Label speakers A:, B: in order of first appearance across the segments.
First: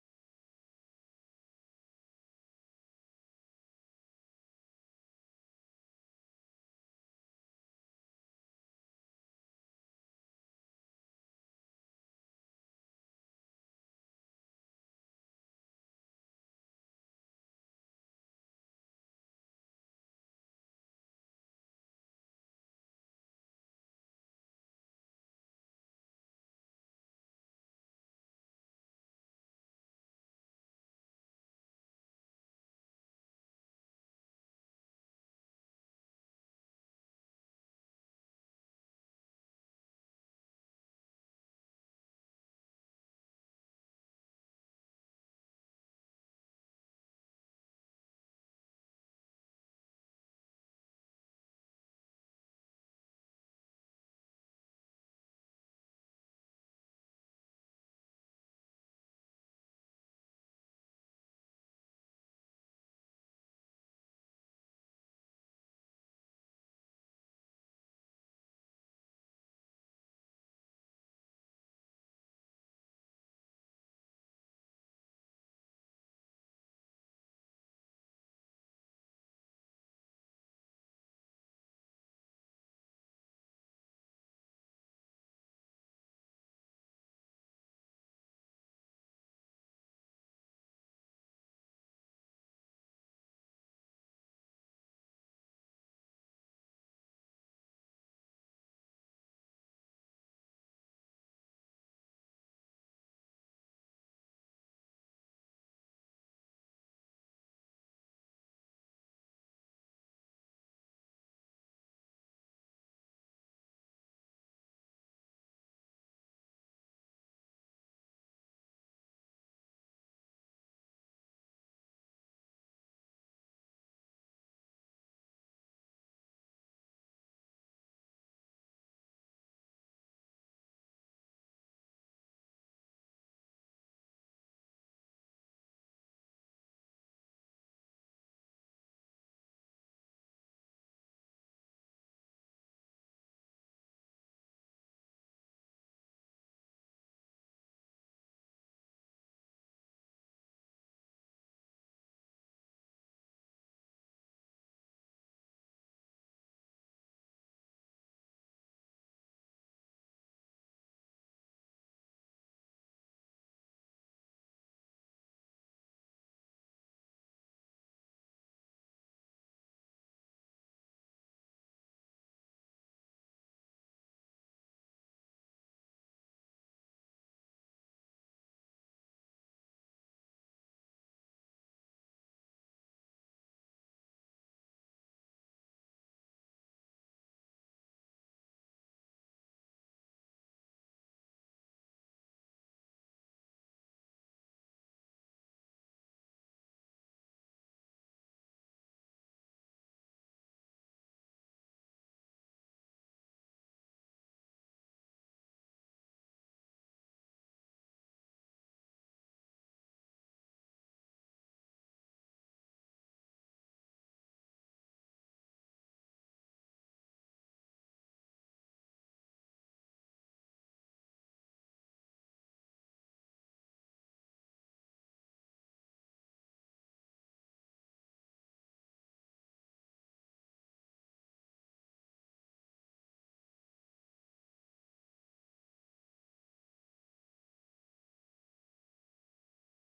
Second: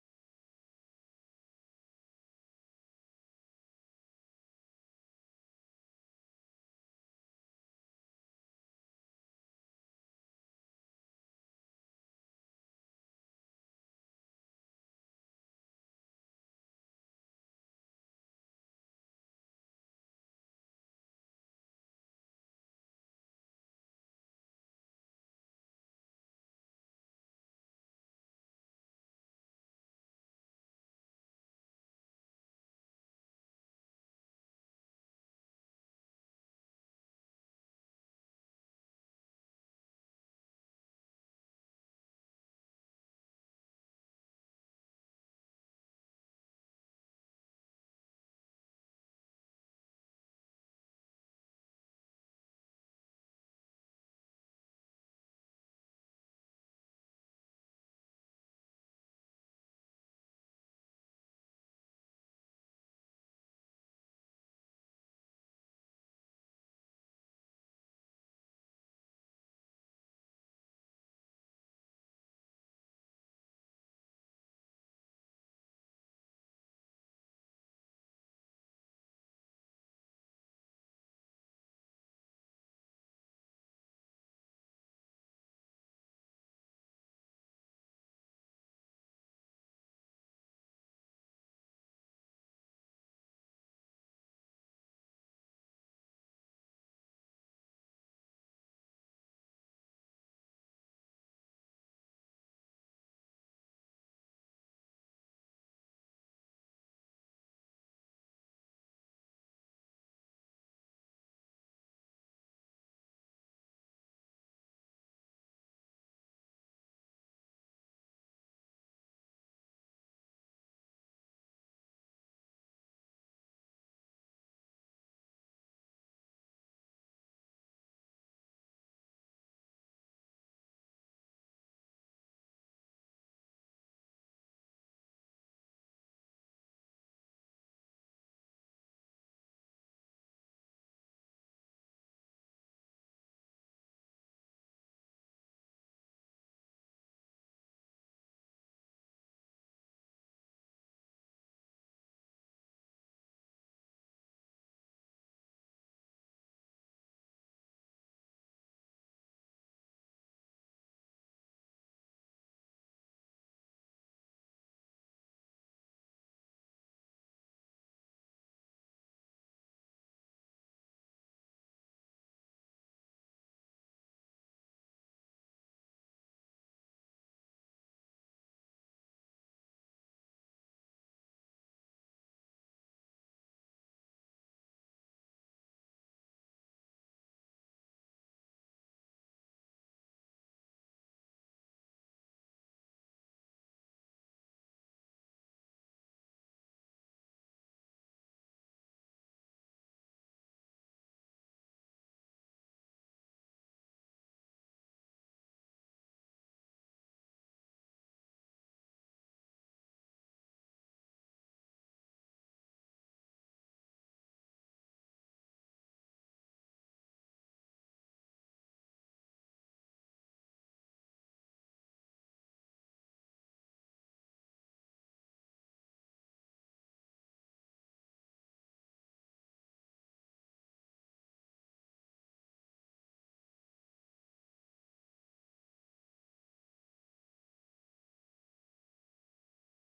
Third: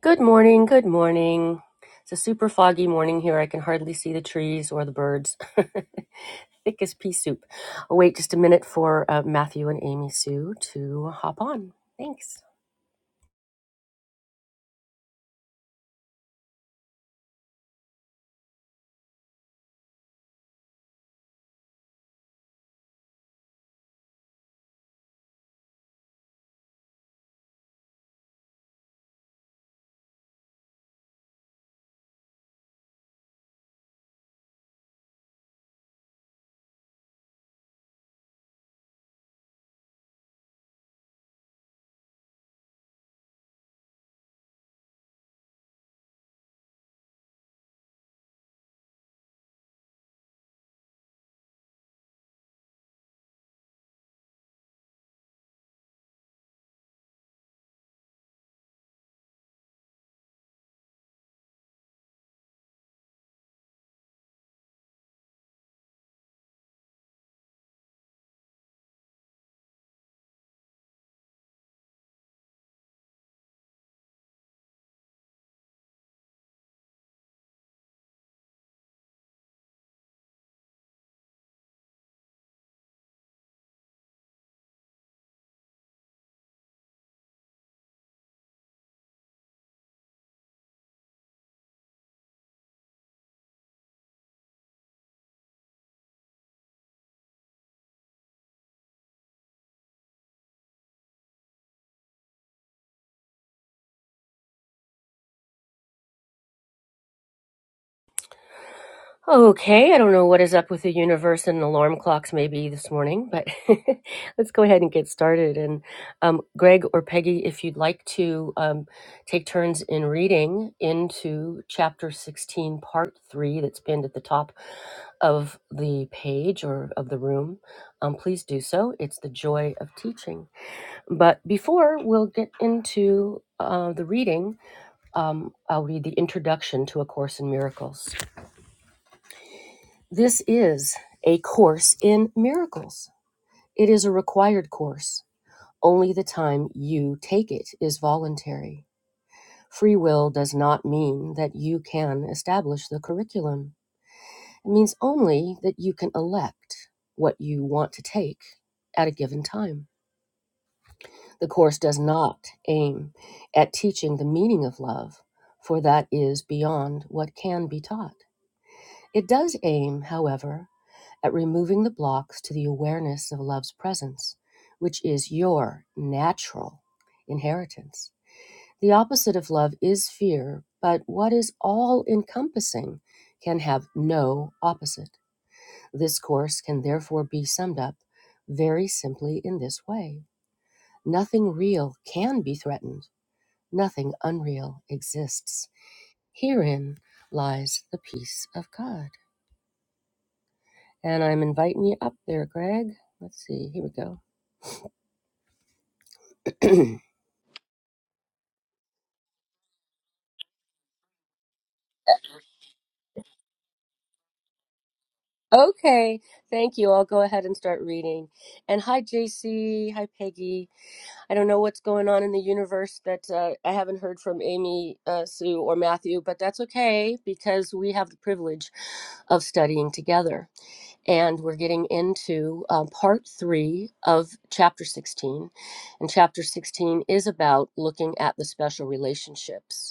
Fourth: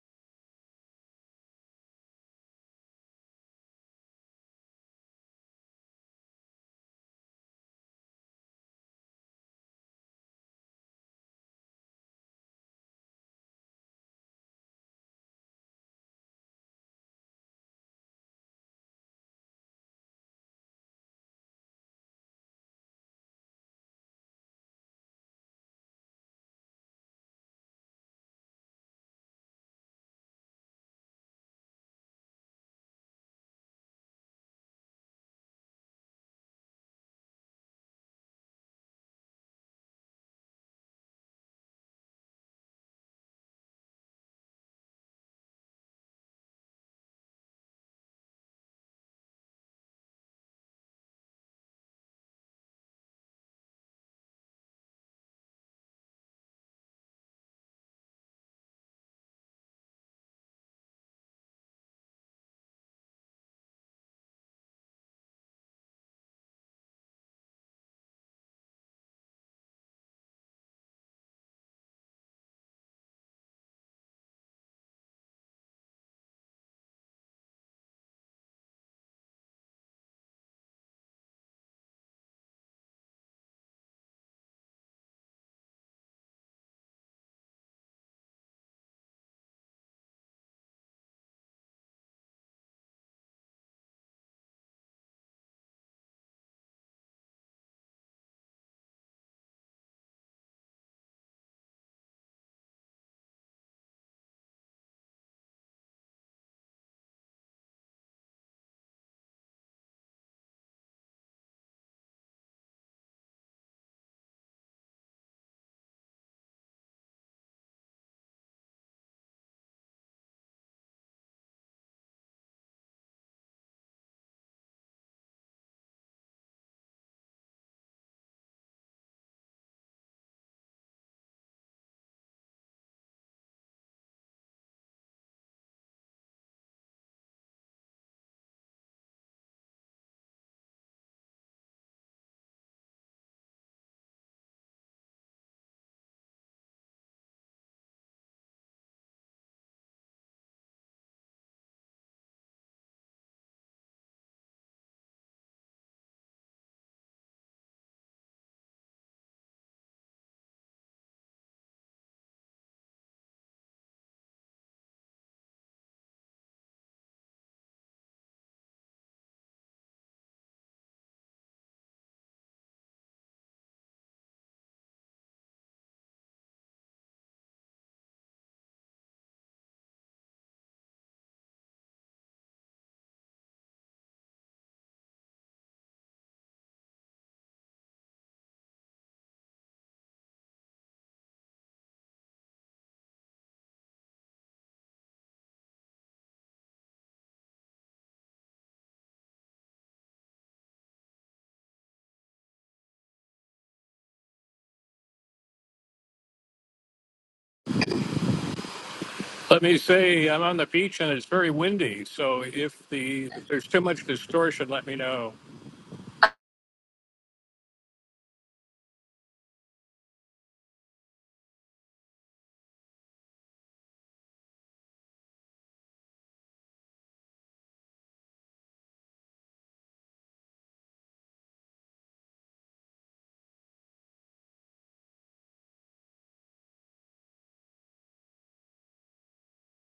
A: Good morning, good morning. It's a super foggy morning here. I can hardly see the trees or the birds. Thick as pea soup. I'll wait just a minute for uh, Matthew and Amy Sue to hop on. Thanks. Okay, I don't know what is up with the universe and alarm clocks maybe this morning, but let's go ahead and get started. And um, Greg or Peggy, if you'd like to um, take turns in reading into chapter 16, part three, that's pinned at the top of the page or of the room, um, please do so. It's the joy of teaching. But before we'll get into uh, the reading, um, I'll read the introduction to A Course in Miracles. This is a course in miracles. It is a required course. Only the time you take it is voluntary. Free will does not mean that you can establish the curriculum. It means only that you can elect what you want to take at a given time. The course does not aim at teaching the meaning of love, for that is beyond what can be taught. It does aim, however, at removing the blocks to the awareness of love's presence, which is your natural inheritance. The opposite of love is fear, but what is all encompassing can have no opposite. This course can therefore be summed up very simply in this way Nothing real can be threatened, nothing unreal exists. Herein lies the peace of God. And I'm inviting you up there, Greg. Let's see, here we go.
B: Let me say, I'm on the beach and it's very windy. So if the if there's too much distortion, let me know.
A: Okay, thank you. I'll go ahead and start reading. And hi, JC. Hi, Peggy. I don't know what's going on in the universe that uh, I haven't heard from Amy, uh, Sue, or Matthew, but that's okay because we have the privilege of studying together. And we're getting into um, part three of chapter 16. And chapter 16 is about looking at the special relationships.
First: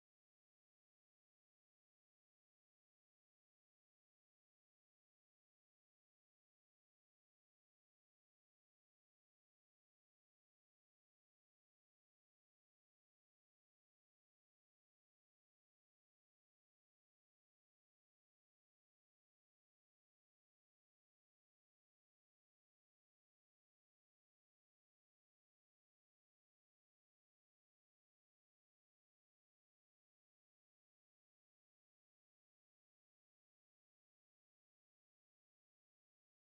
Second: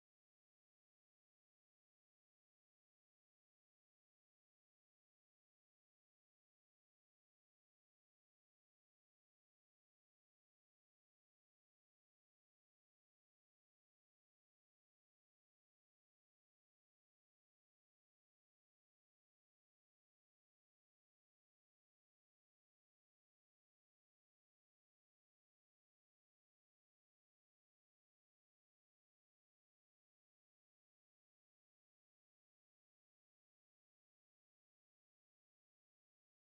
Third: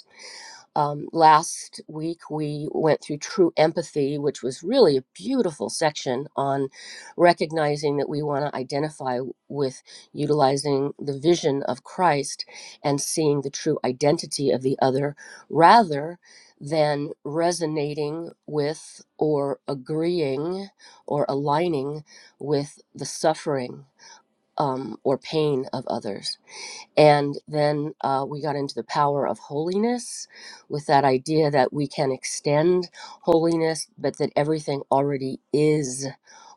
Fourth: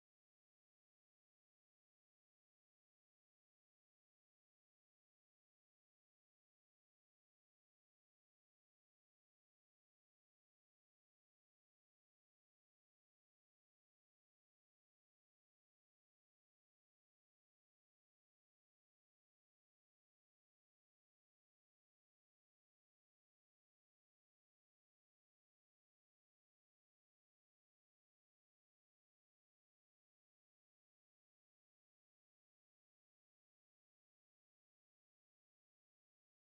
A: Um, last week, we went through True Empathy, which was really a beautiful section on recognizing that we want to identify with utilizing the vision of Christ and seeing the true identity of the other rather than resonating with or agreeing or aligning with the suffering um, or pain of others and then uh, we got into the power of holiness with that idea that we can extend holiness, but that everything already is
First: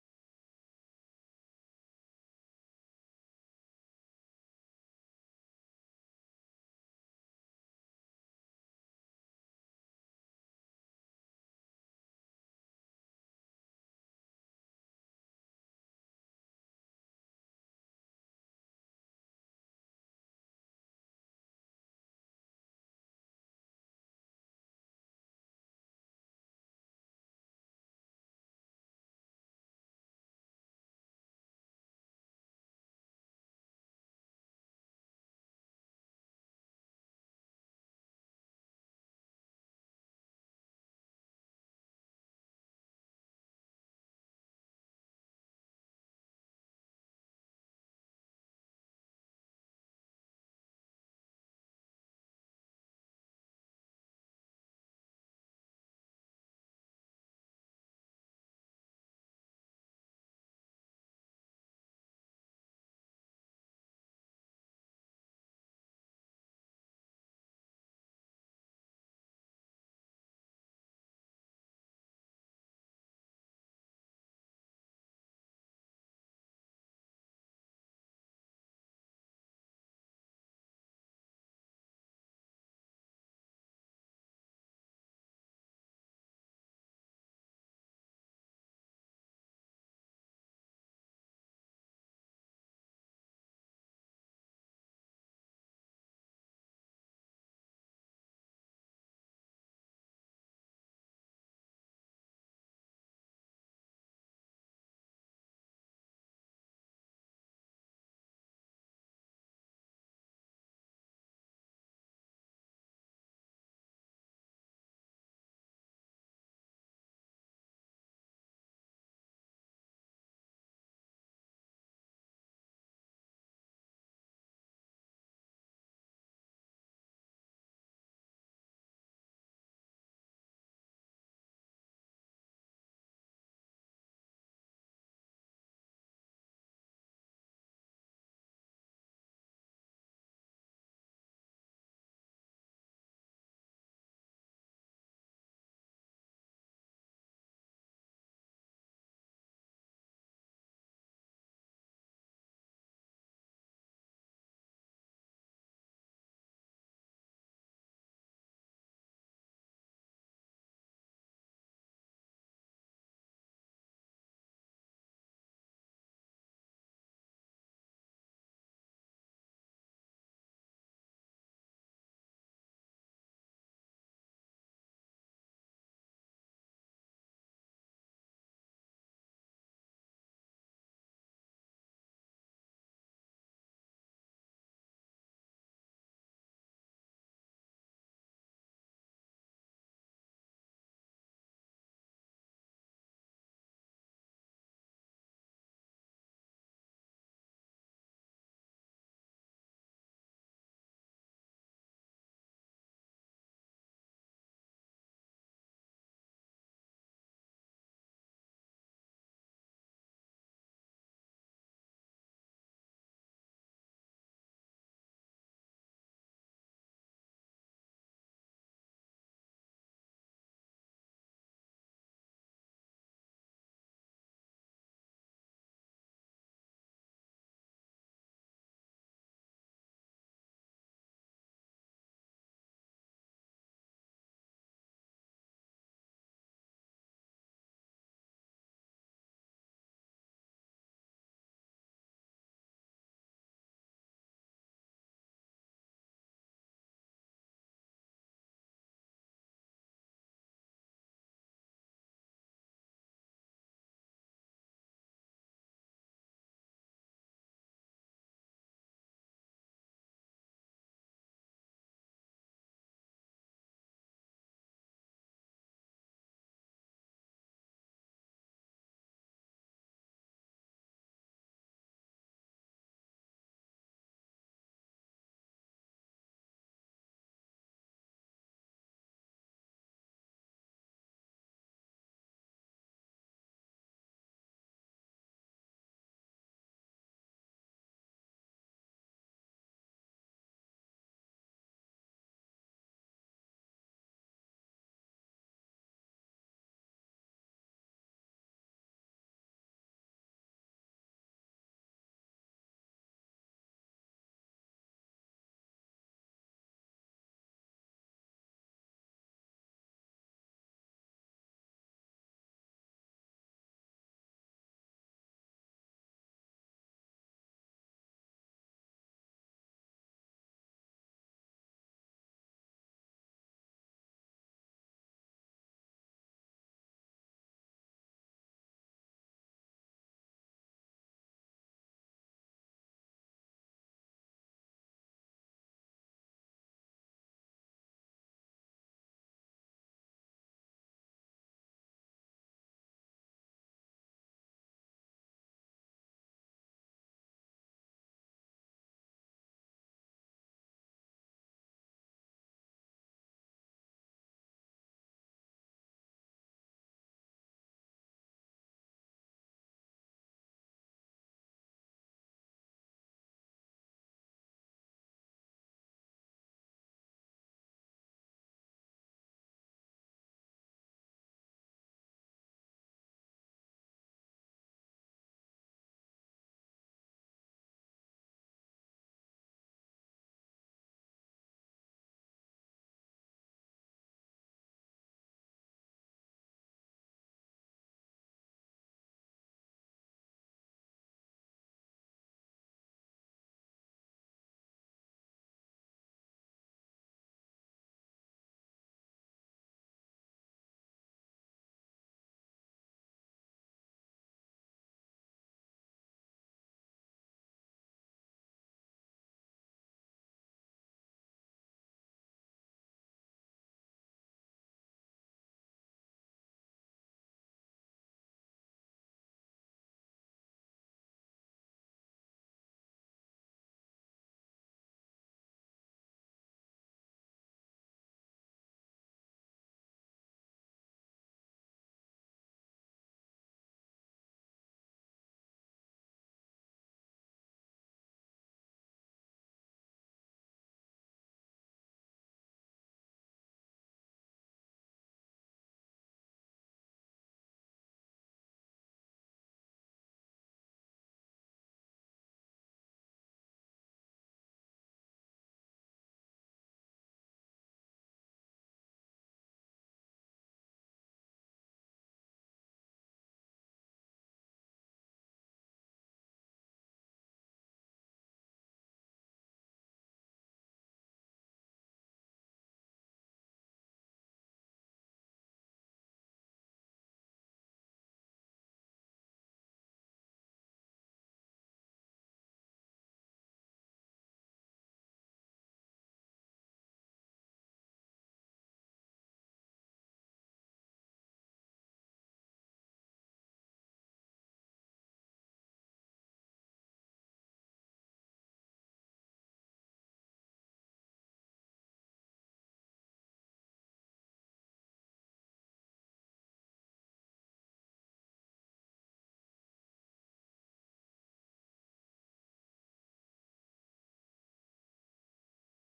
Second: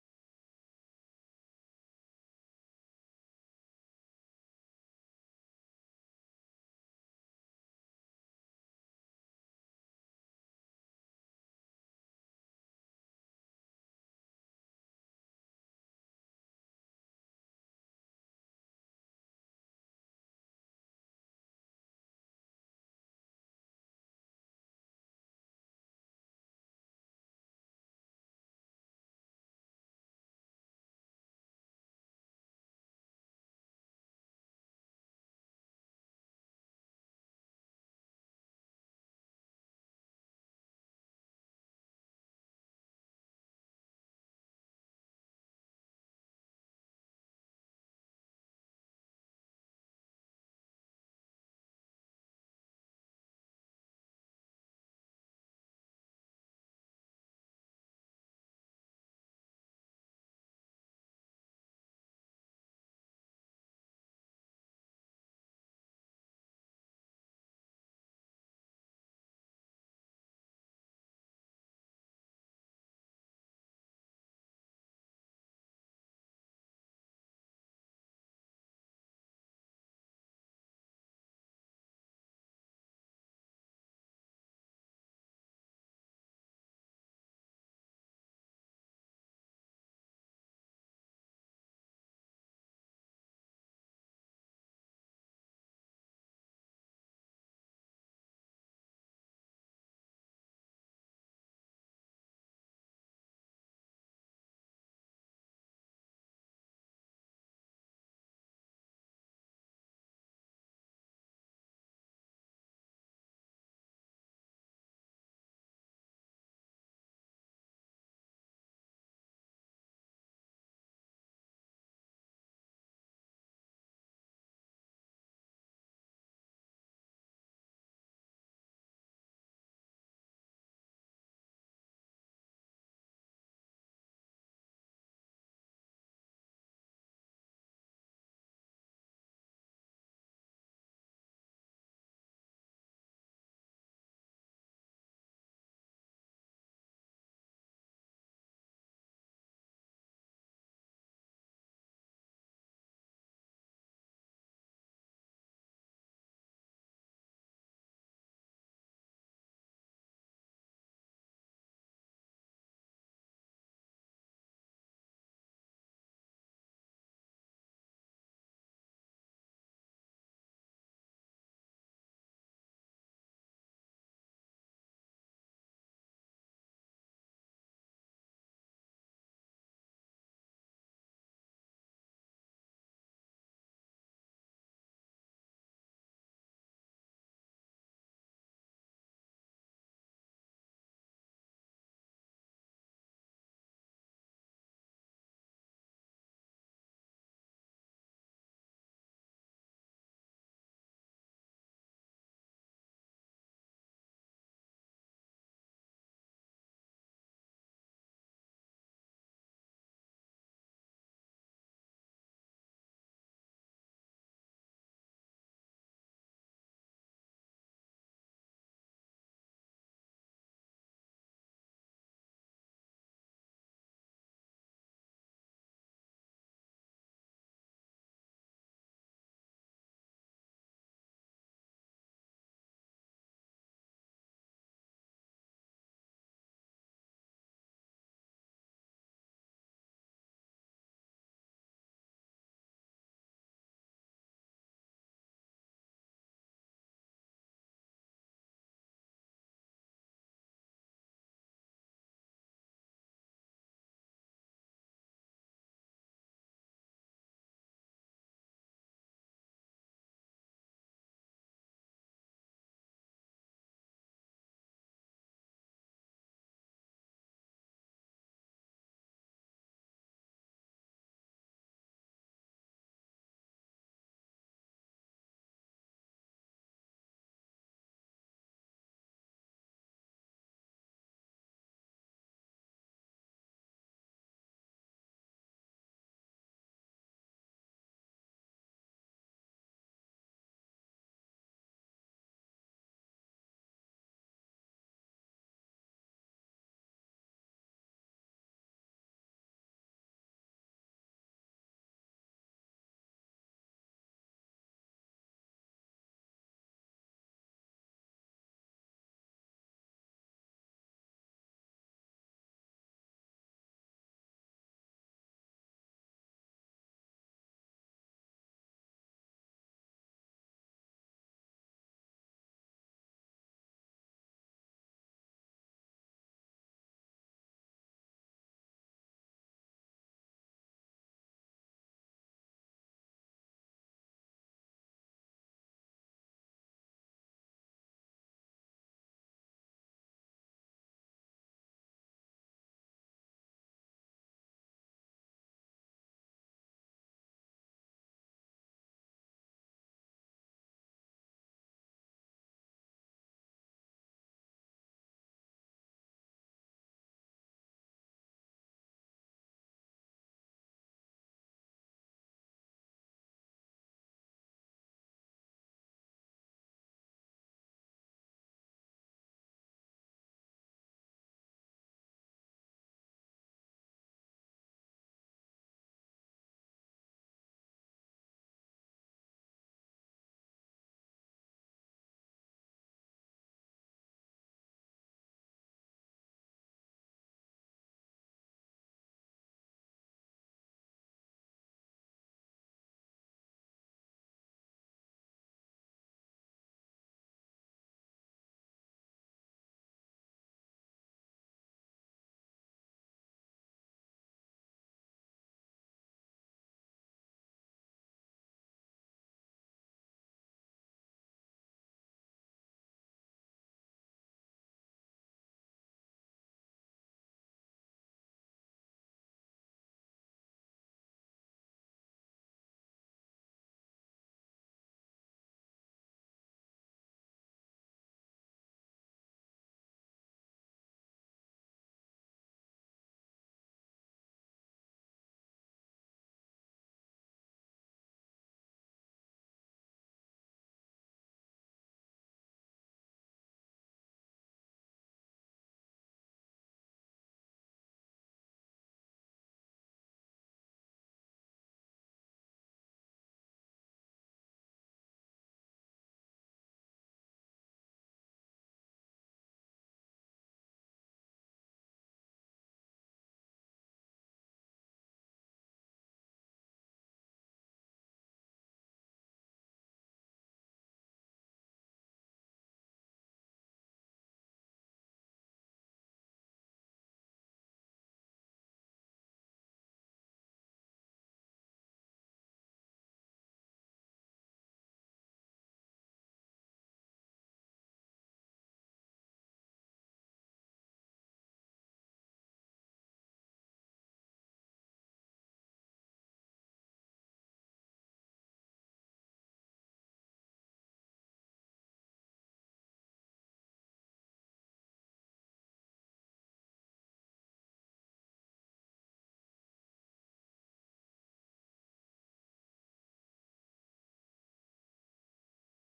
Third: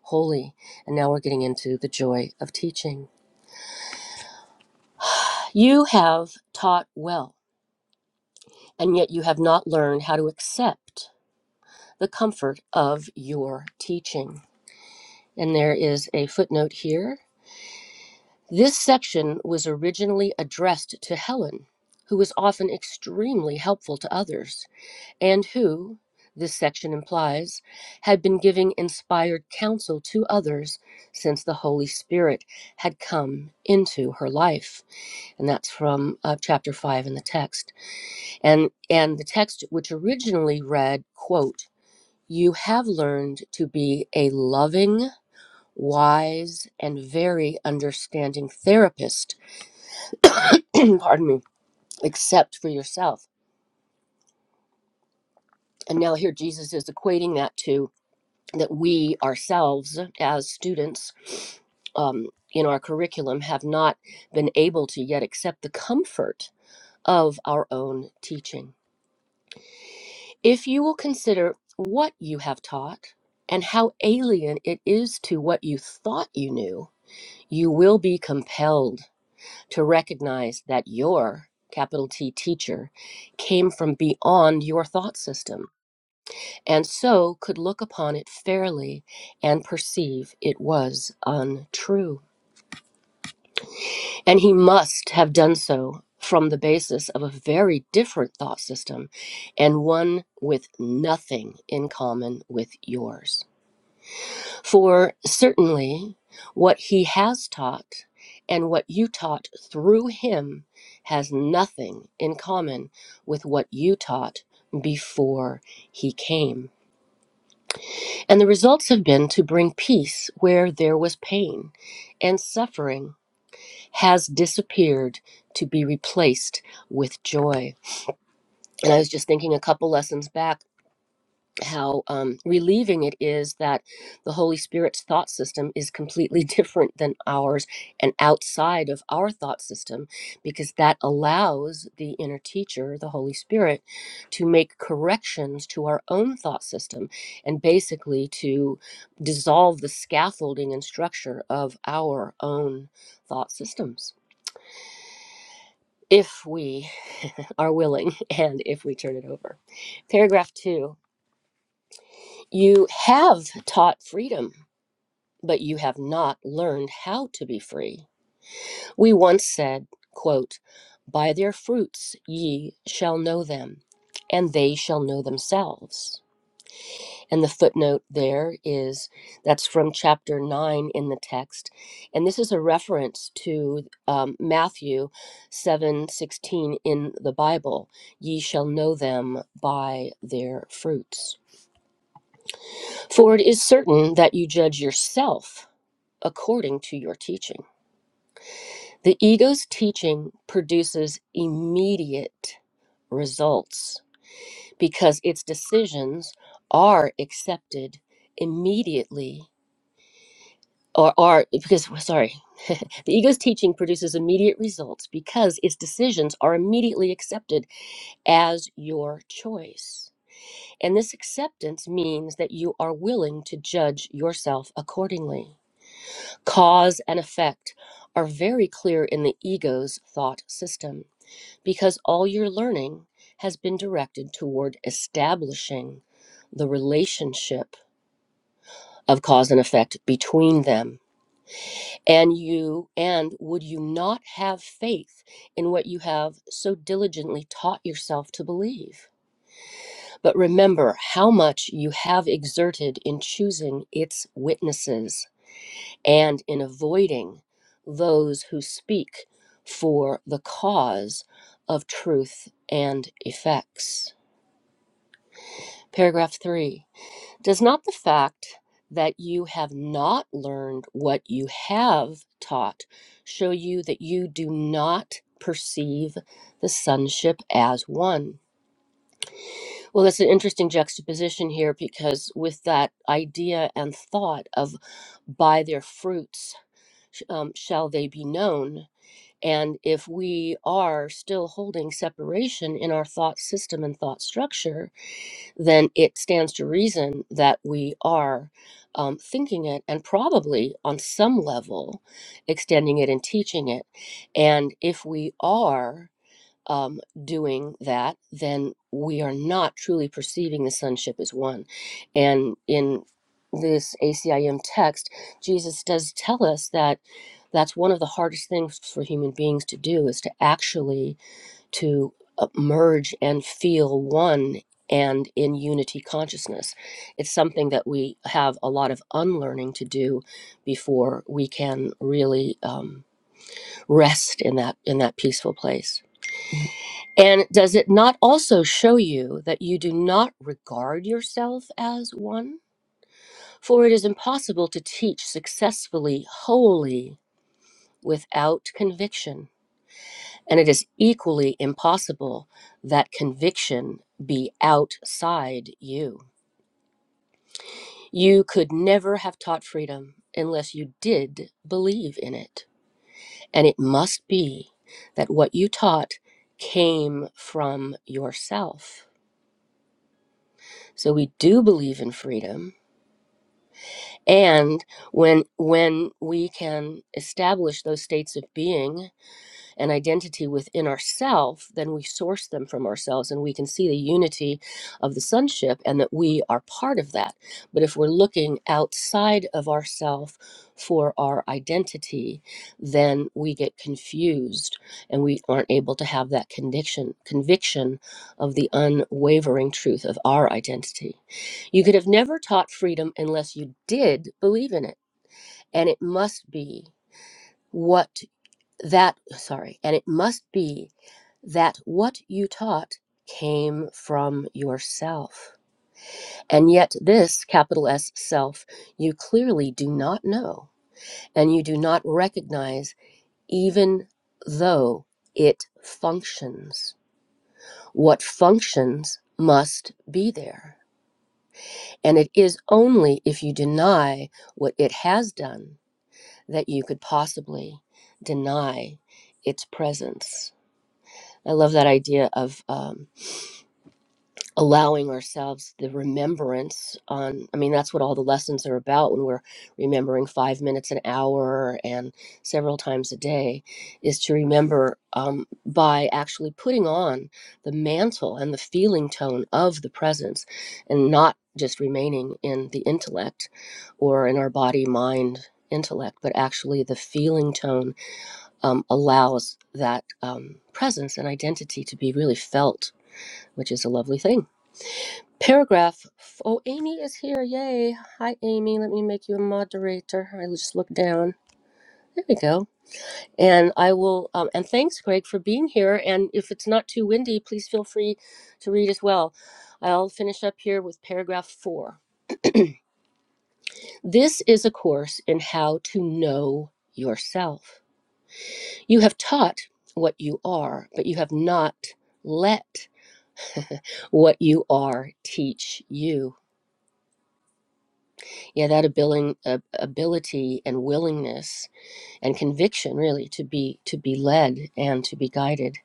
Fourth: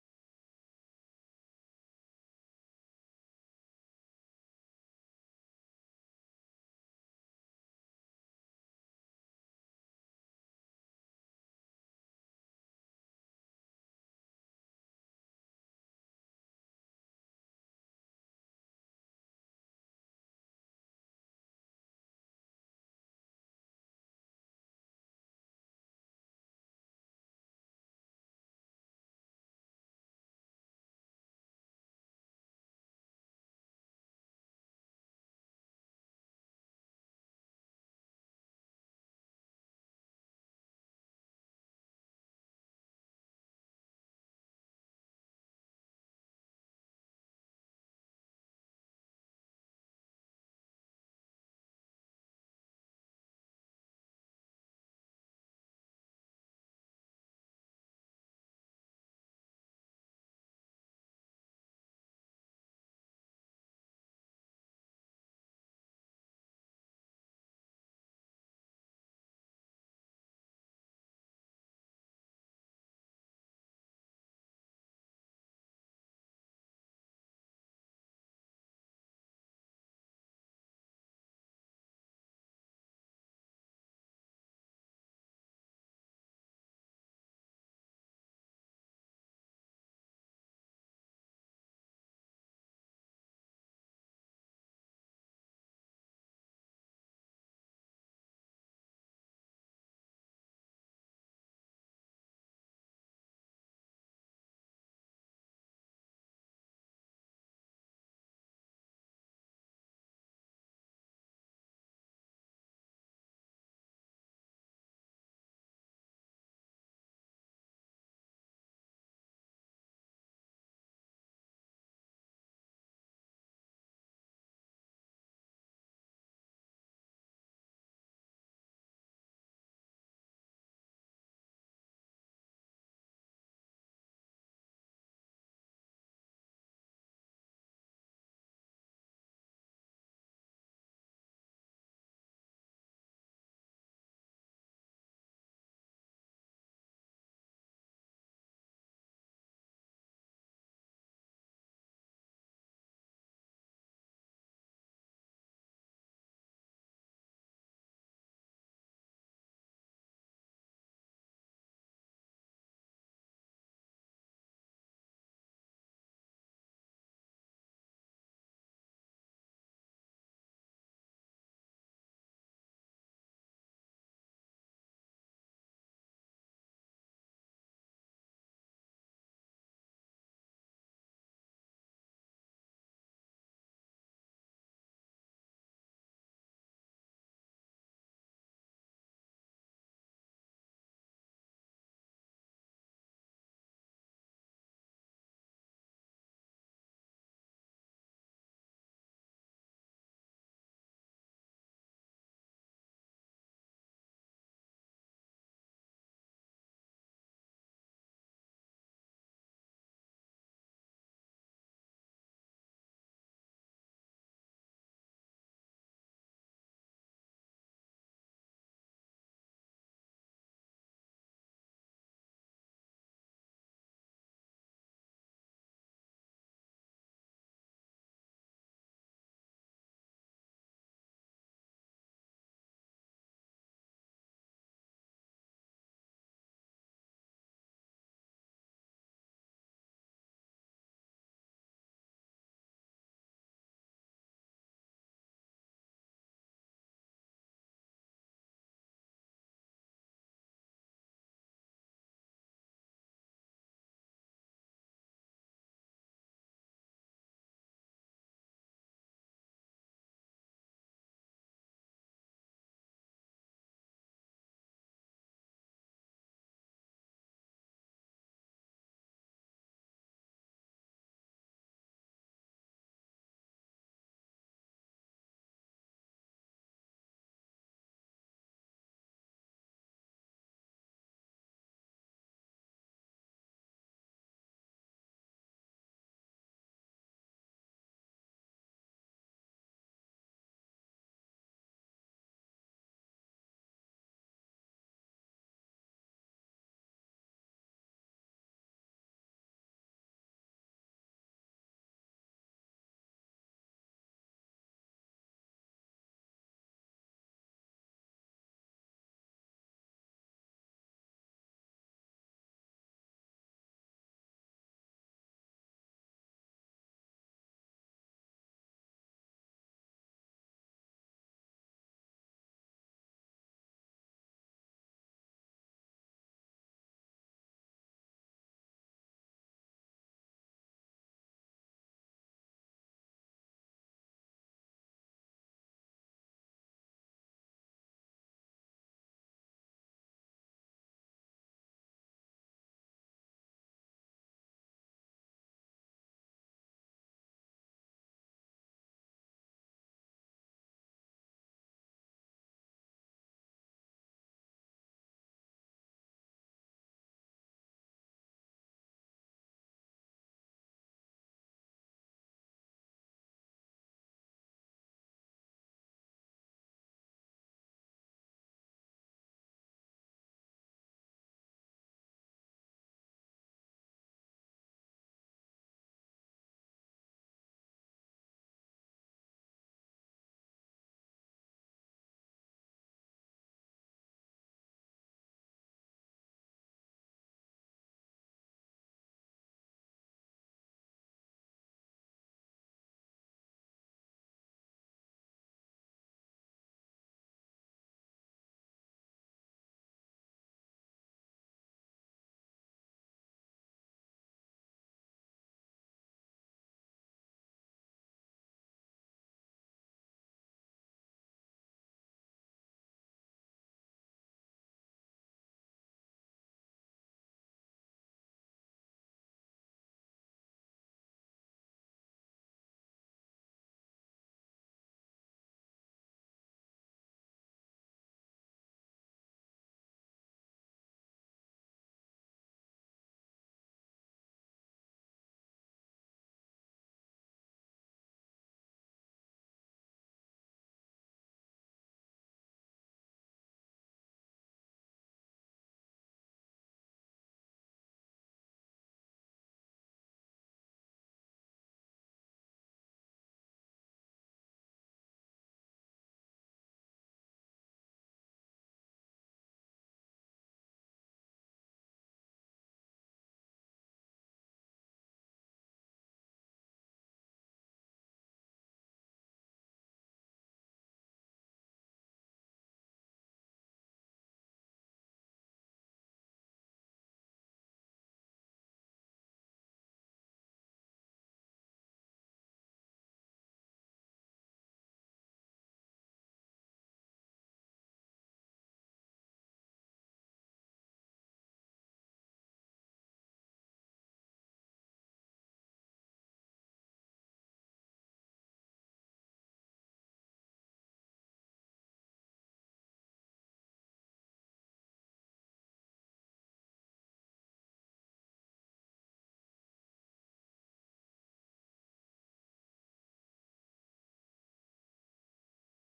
A: holy. And now we're getting into the joy of teaching. You have taught well, and yet you have not learned how to accept the comfort of your teaching. And there is a footnote here. This section was originally addressed to Helen, who was often extremely helpful to others. and who, this section implies, had been giving inspired counsel to others since the Holy Spirit had come into her life. And that's from uh, chapter 5 in the text. And, and the text, which originally read, quote, You have learned to be a loving, wise, and very understanding therapist, pardon me, except for yourself. And now here Jesus is equating that to that we ourselves as students um, in our curriculum have not been able to yet accept the comfort of our own teaching. If you will consider what you have taught and how alien it is to what you thought you knew, you will be compelled to recognize that your capital T teacher came from beyond your thought system and so could look upon it fairly and perceive it was untrue. And he must have done so from the basis of a very different thought system and one with nothing in common with yours. For certainly what he has taught and what you taught through him has nothing in common with what you taught before he came. And the results have been to bring peace where there was pain, and suffering has disappeared to be replaced with joy. And I was just thinking a couple lessons back how um, relieving it is that the Holy Spirit's thought system is completely different than ours and outside of our thought system, because that allows the inner teacher, the Holy Spirit, to make corrections to our own thought system and basically to dissolve the scaffolding and structure of our own thought systems. If we are willing and if we turn it over. Paragraph two you have taught freedom. but you have not learned how to be free. We once said, quote, By their fruits ye shall know them, and they shall know themselves. And the footnote there is that's from chapter 9 in the text. And this is a reference to um, Matthew seven sixteen in the Bible Ye shall know them by their fruits. For it is certain that you judge yourself according to your teaching. The ego's teaching produces immediate results because its decisions are accepted immediately or are because well, sorry the ego's teaching produces immediate results because its decisions are immediately accepted as your choice and this acceptance means that you are willing to judge yourself accordingly cause and effect are very clear in the ego's thought system because all your learning has been directed toward establishing the relationship of cause and effect between them. And you, and would you not have faith in what you have so diligently taught yourself to believe? But remember how much you have exerted in choosing its witnesses and in avoiding those who speak for the cause of truth and effects. Paragraph three Does not the fact that you have not learned what you have taught show you that you do not perceive the sonship as one? Well, that's an interesting juxtaposition here because with that idea and thought of by their fruits sh- um, shall they be known. And if we are still holding separation in our thought system and thought structure, then it stands to reason that we are um, thinking it and probably on some level extending it and teaching it. And if we are um, doing that, then we are not truly perceiving the sonship as one. And in this ACIM text, Jesus does tell us that that's one of the hardest things for human beings to do is to actually to uh, merge and feel one and in unity consciousness. It's something that we have a lot of unlearning to do before we can really um, rest in that in that peaceful place. And does it not also show you that you do not regard yourself as one? For it is impossible to teach successfully wholly without conviction And it is equally impossible that conviction be outside you. You could never have taught freedom unless you did believe in it. And it must be that what you taught came from yourself. So we do believe in freedom and when when we can establish those states of being An identity within ourself, then we source them from ourselves and we can see the unity of the sonship and that we are part of that. But if we're looking outside of ourself for our identity, then we get confused and we aren't able to have that conviction conviction of the unwavering truth of our identity. You could have never taught freedom unless you did believe in it. And it must be what that sorry and it must be that what you taught came from yourself and yet this capital s self you clearly do not know and you do not recognize even though it functions what functions must be there and it is only if you deny what it has done that you could possibly deny its presence I love that idea of um, allowing ourselves the remembrance on. I mean, that's what all the lessons are about when we're remembering five minutes an hour and several times a day, is to remember um, by actually putting on the mantle and the feeling tone of the presence and not just remaining in the intellect or in our body, mind, intellect, but actually the feeling tone um, allows that um, presence and identity to be really felt which is a lovely thing. Paragraph. Oh, Amy is here. Yay. Hi, Amy. Let me make you a moderator. I just look down. There we go. And I will, um, and thanks, Greg, for being here. And if it's not too windy, please feel free to read as well. I'll finish up here with paragraph four. This is a course in how to know yourself. You have taught what you are, but you have not let what you are teach you. yeah that ability, uh, ability and willingness and conviction really to be to be led and to be guided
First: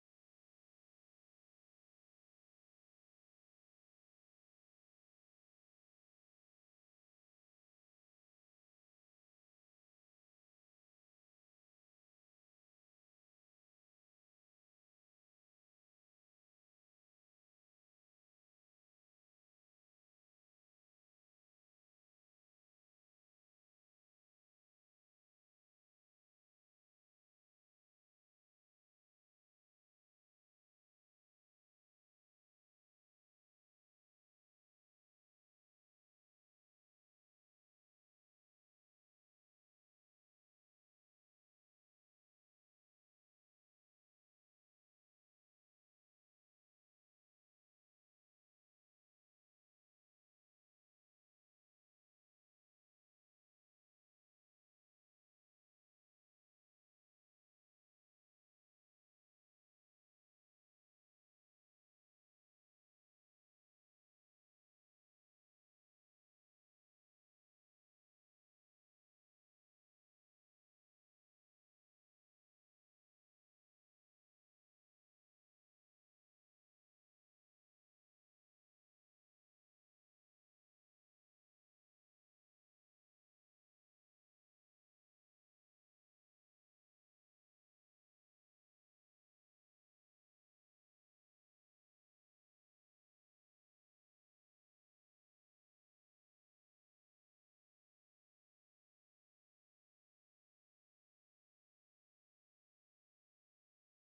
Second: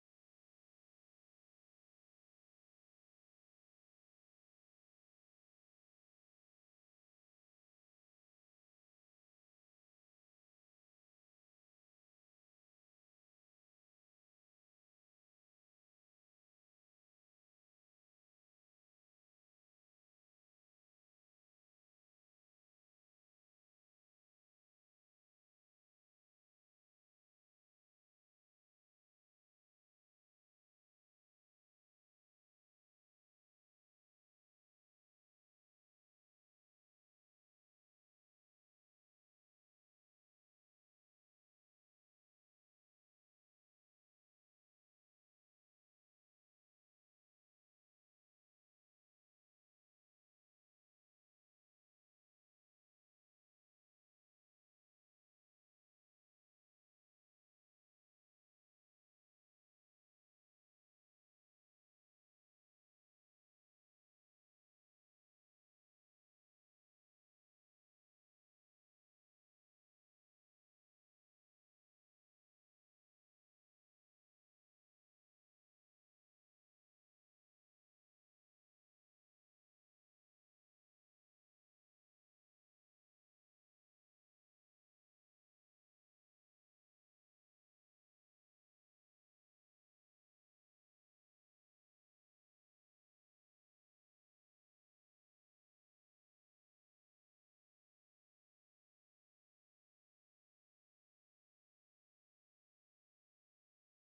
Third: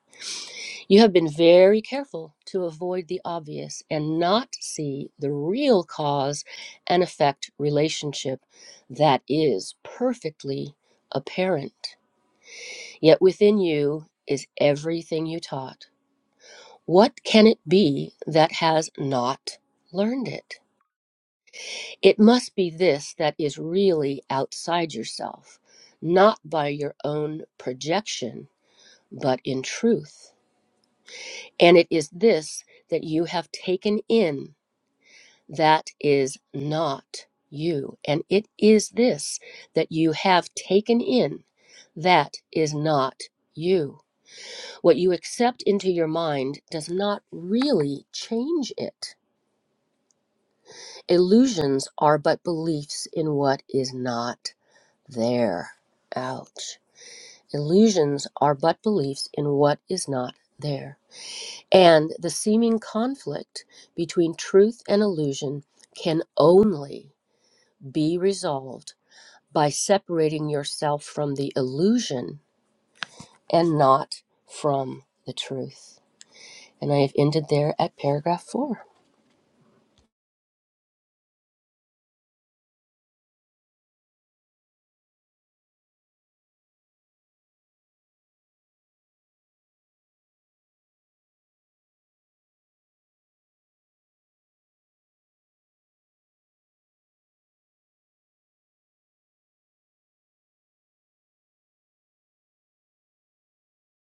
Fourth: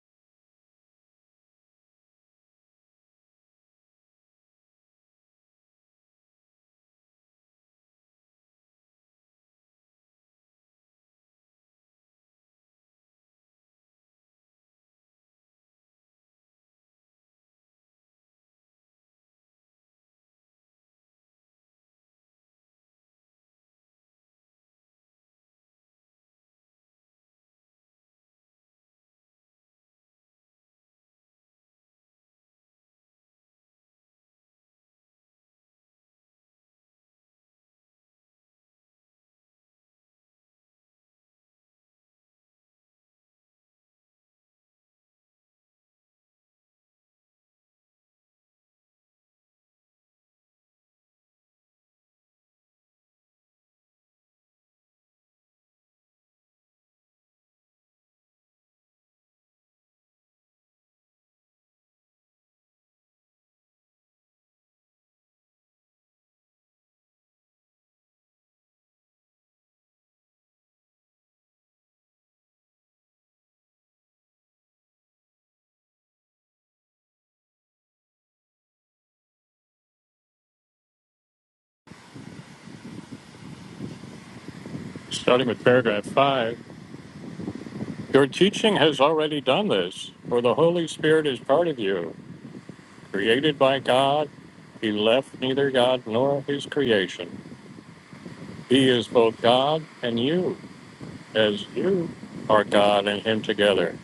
A: you have been very careful to avoid the obvious and not see the real cause and effect relationship that is perfectly apparent yet within you is everything you taught what can it be that has not learned it It must be this that is really outside yourself, not by your own projection, but in truth. And it is this that you have taken in that is not you. And it is this that you have taken in that is not you. What you accept into your mind does not really change it. Illusions are but beliefs in what is not. there. Ouch. Illusions are but beliefs in what is not there. And the seeming conflict between truth and illusion can only be resolved by separating yourself from the illusion and not from the truth. And I have ended there at paragraph four.
B: Starting with paragraph five, your teaching has already done this, for the Holy Spirit is part of you, created by God. He left neither God nor his creation. He is both God and you, as you are God and him together.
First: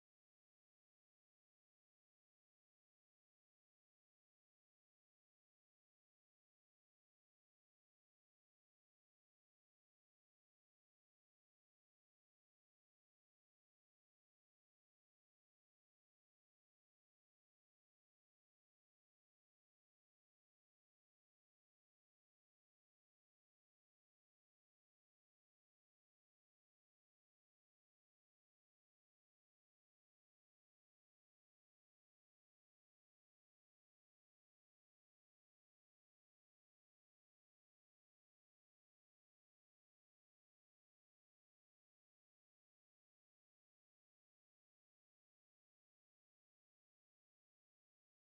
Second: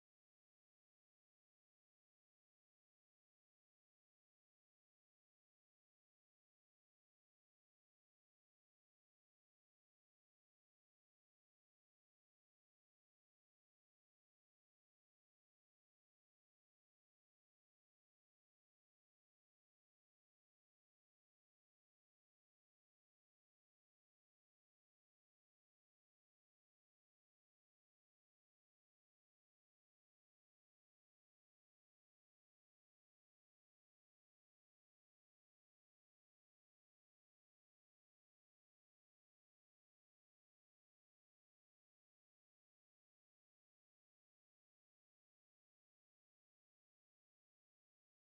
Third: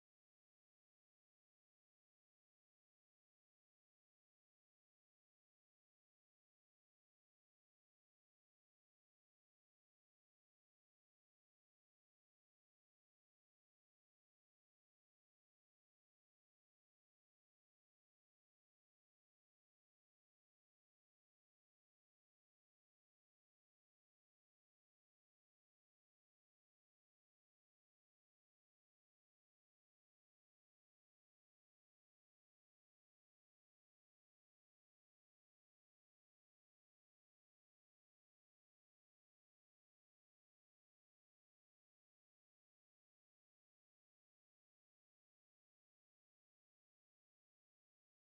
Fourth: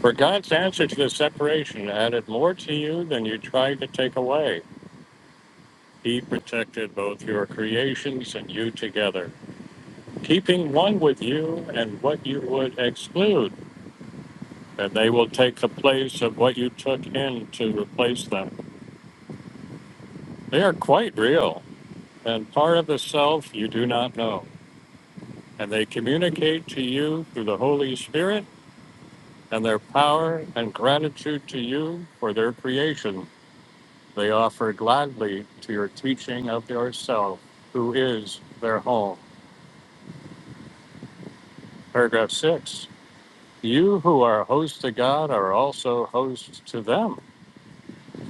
B: For God's answer to the separation added more to you than you tried to take away. He protected both your creations and you together, keeping one with you and what you would exclude, and they will take the place of what you took in to replace them. They are quite real and part of the self you do not know, and they communicate to you through the Holy Spirit and their power and gratitude to you for their creation. They offer gladly to your teaching of yourself, who is their home. Paragraph 6. You who are hosts to God are also hosts to them,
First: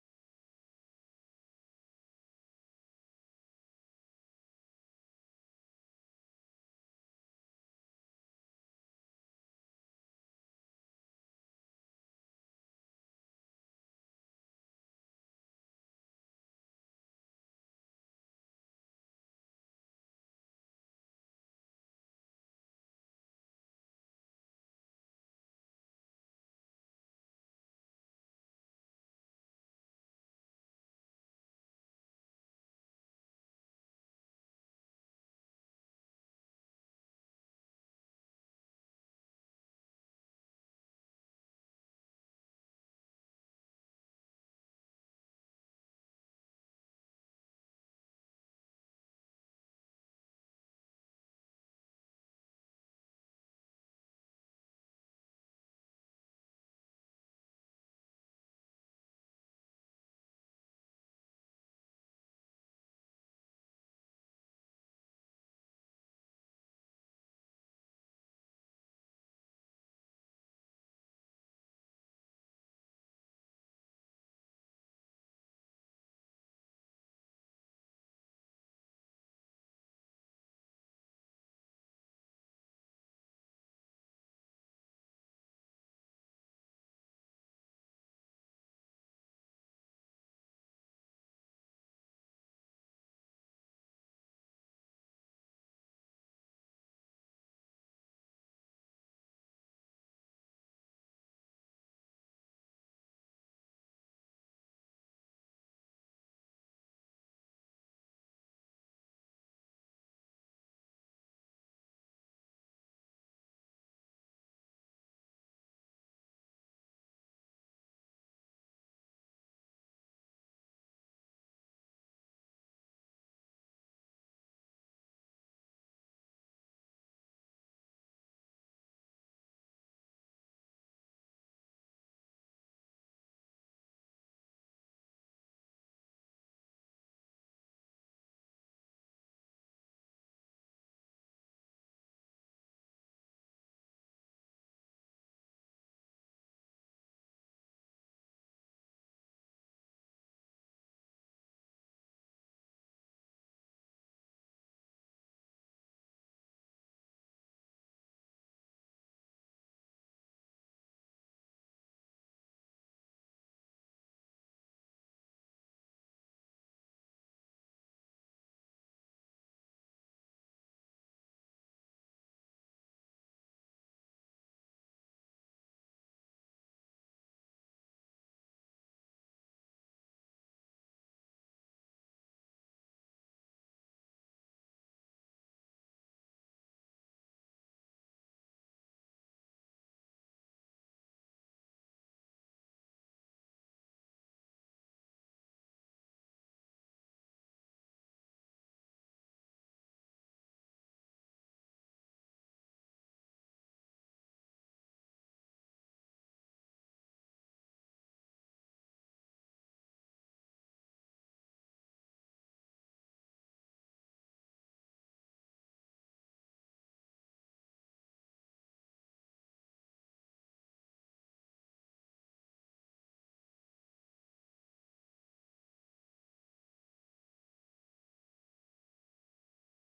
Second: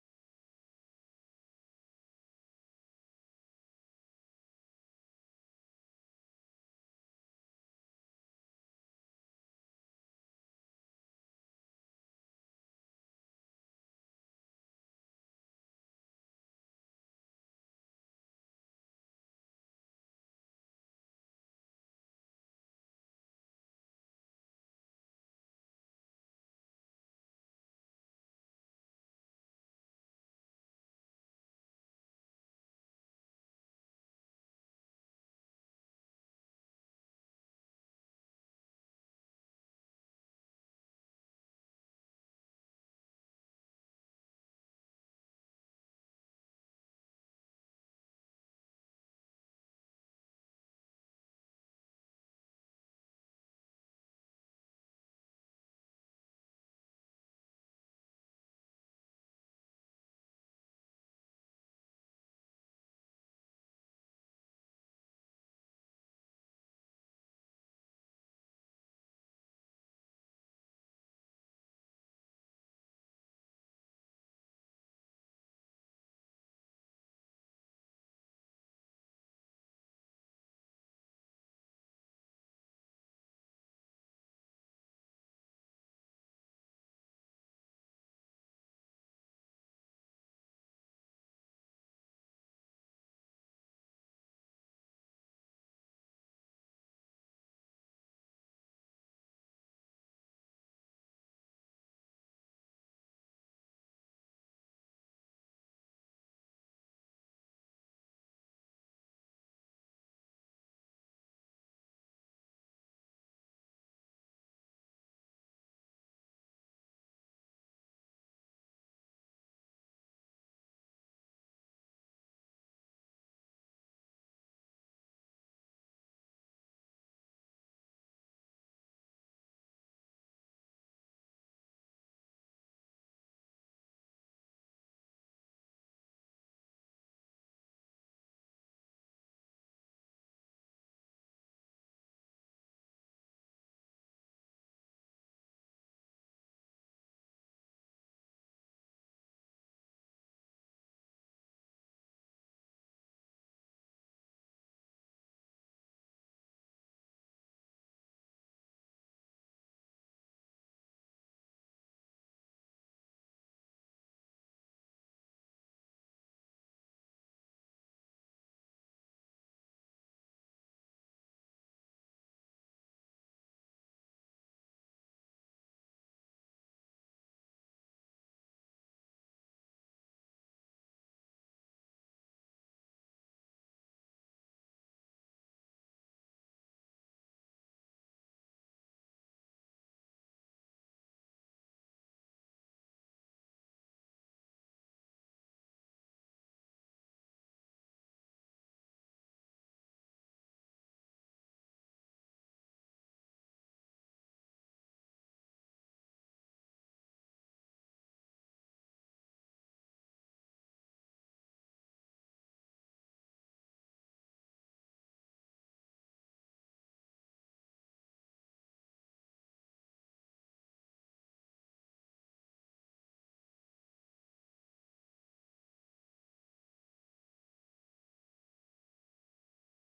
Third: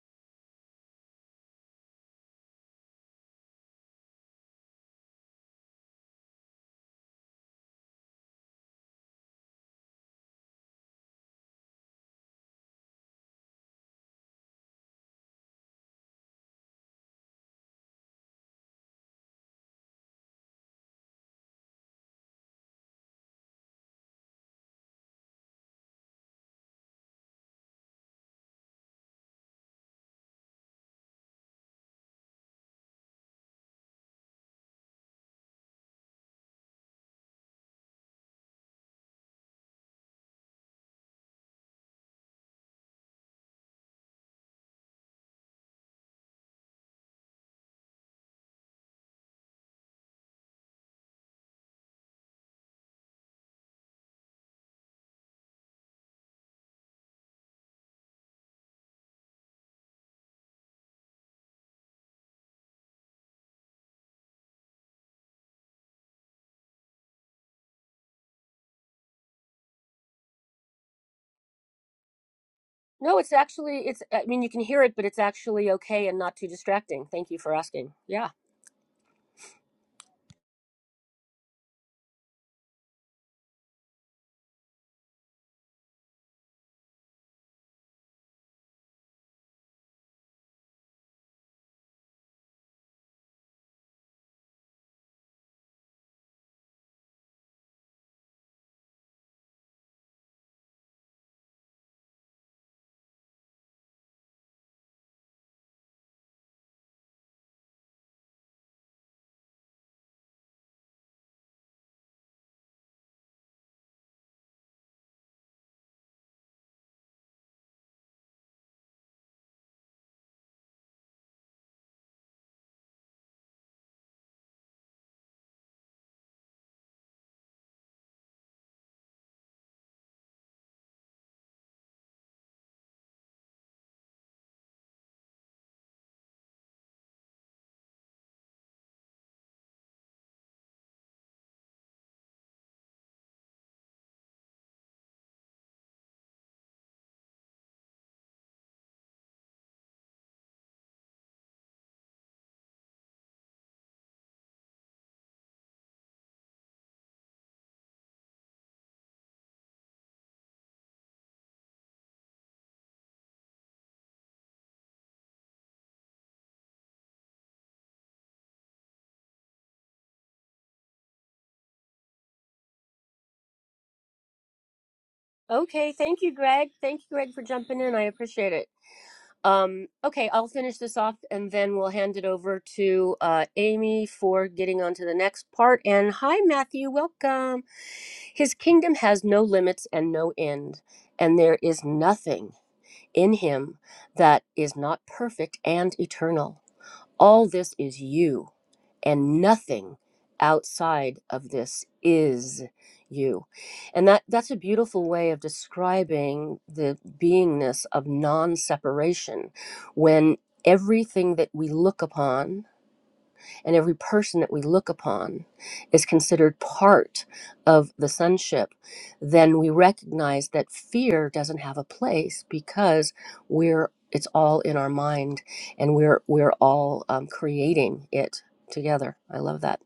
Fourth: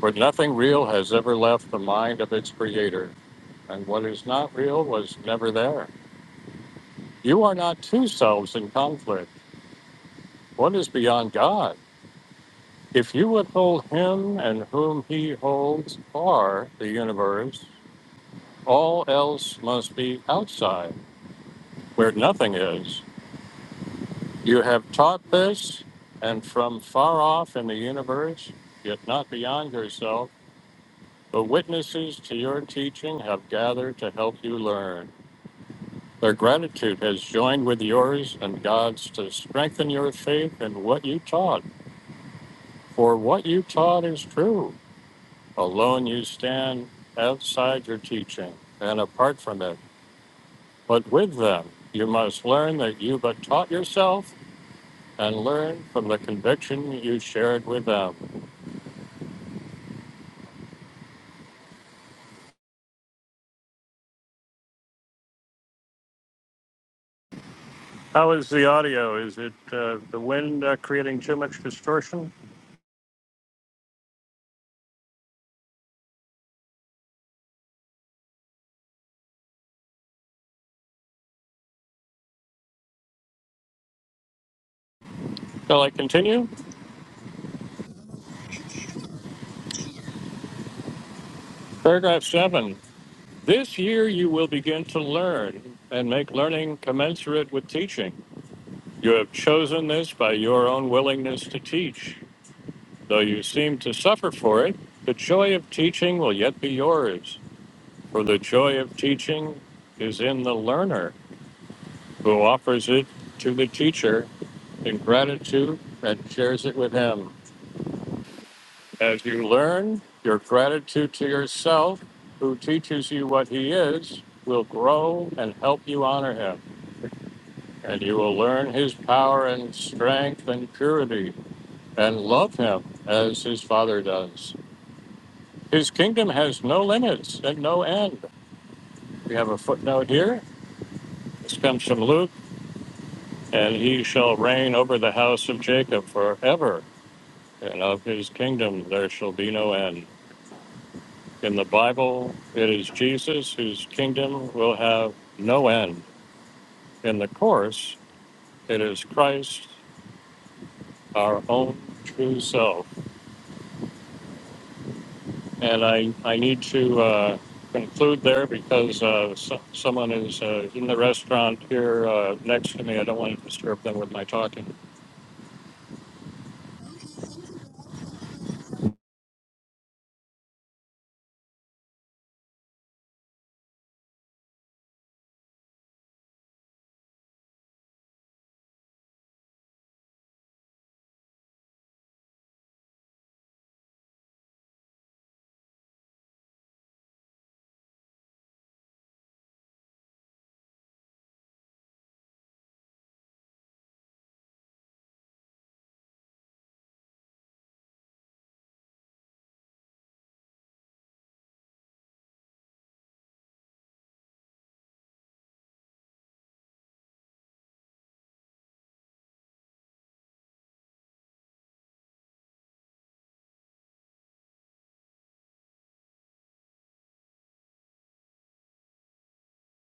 B: for nothing real has ever left the mind of its creator, and what is not real was never there. You are not two selves in conflict. One is beyond God. If you withhold him and whom he holds are the universe, all else must be outside, where nothing is. You have taught this, and from far off in the universe, yet not beyond yourself. The witnesses to your teaching have gathered to help you learn. Their gratitude has joined with yours and God's to strengthen your faith in what you taught. For what you taught is true. Alone you stand outside your teaching and apart from it. But with them, you must learn that you but taught yourself and learn from the conviction you shared with them. How is the audio? Is it uh, the wind uh, creating too much distortion?
A: No, it's actually it's I mean you can hear it, but it's actually okay and not too distracting. Thank you for asking. Yeah.
B: Shall I continue? Paragraph 7. This year you will begin to learn and make learning commensurate with teaching. You have chosen this by your own willingness to teach. Though you seem to suffer for it, the joy of teaching will yet be yours, for the joy of teaching is in the learner who offers it to the teacher in gratitude and shares it with him. As you learn, your gratitude to yourself, who teaches you what he is, will grow and help you honor him. and you will learn his power and strength and purity, and love him as his Father does. His kingdom has no limits and no end. We have a footnote here. This comes from Luke, and he shall reign over the house of Jacob forever, and of his kingdom there shall be no end. In the Bible, it is Jesus whose kingdom will have no end. In the Course, it is Christ, our own true self And I, I need to uh, conclude there because uh, so, someone is uh, in the restaurant here uh, next to me. I don't want to disturb them with my talking.
A: Okay, thank you, Greg. Thank you, Greg, for jumping in. I appreciate it. Um, okay, I'll finish this off and then we'll hand it over to uh, Amy for getting on to the next part. And hi, Matthew, welcome. His kingdom has no limits and no end, and there is nothing in him that is not perfect and eternal. All this is you and nothing outside of this is you and that that's a beautiful way of describing the beingness of non-separation when everything that we look upon and every person that we look upon is considered part of the sonship, then we recognize that fear doesn't have a place because we're it's all in our mind, and we're we're all um, creating it together. I love that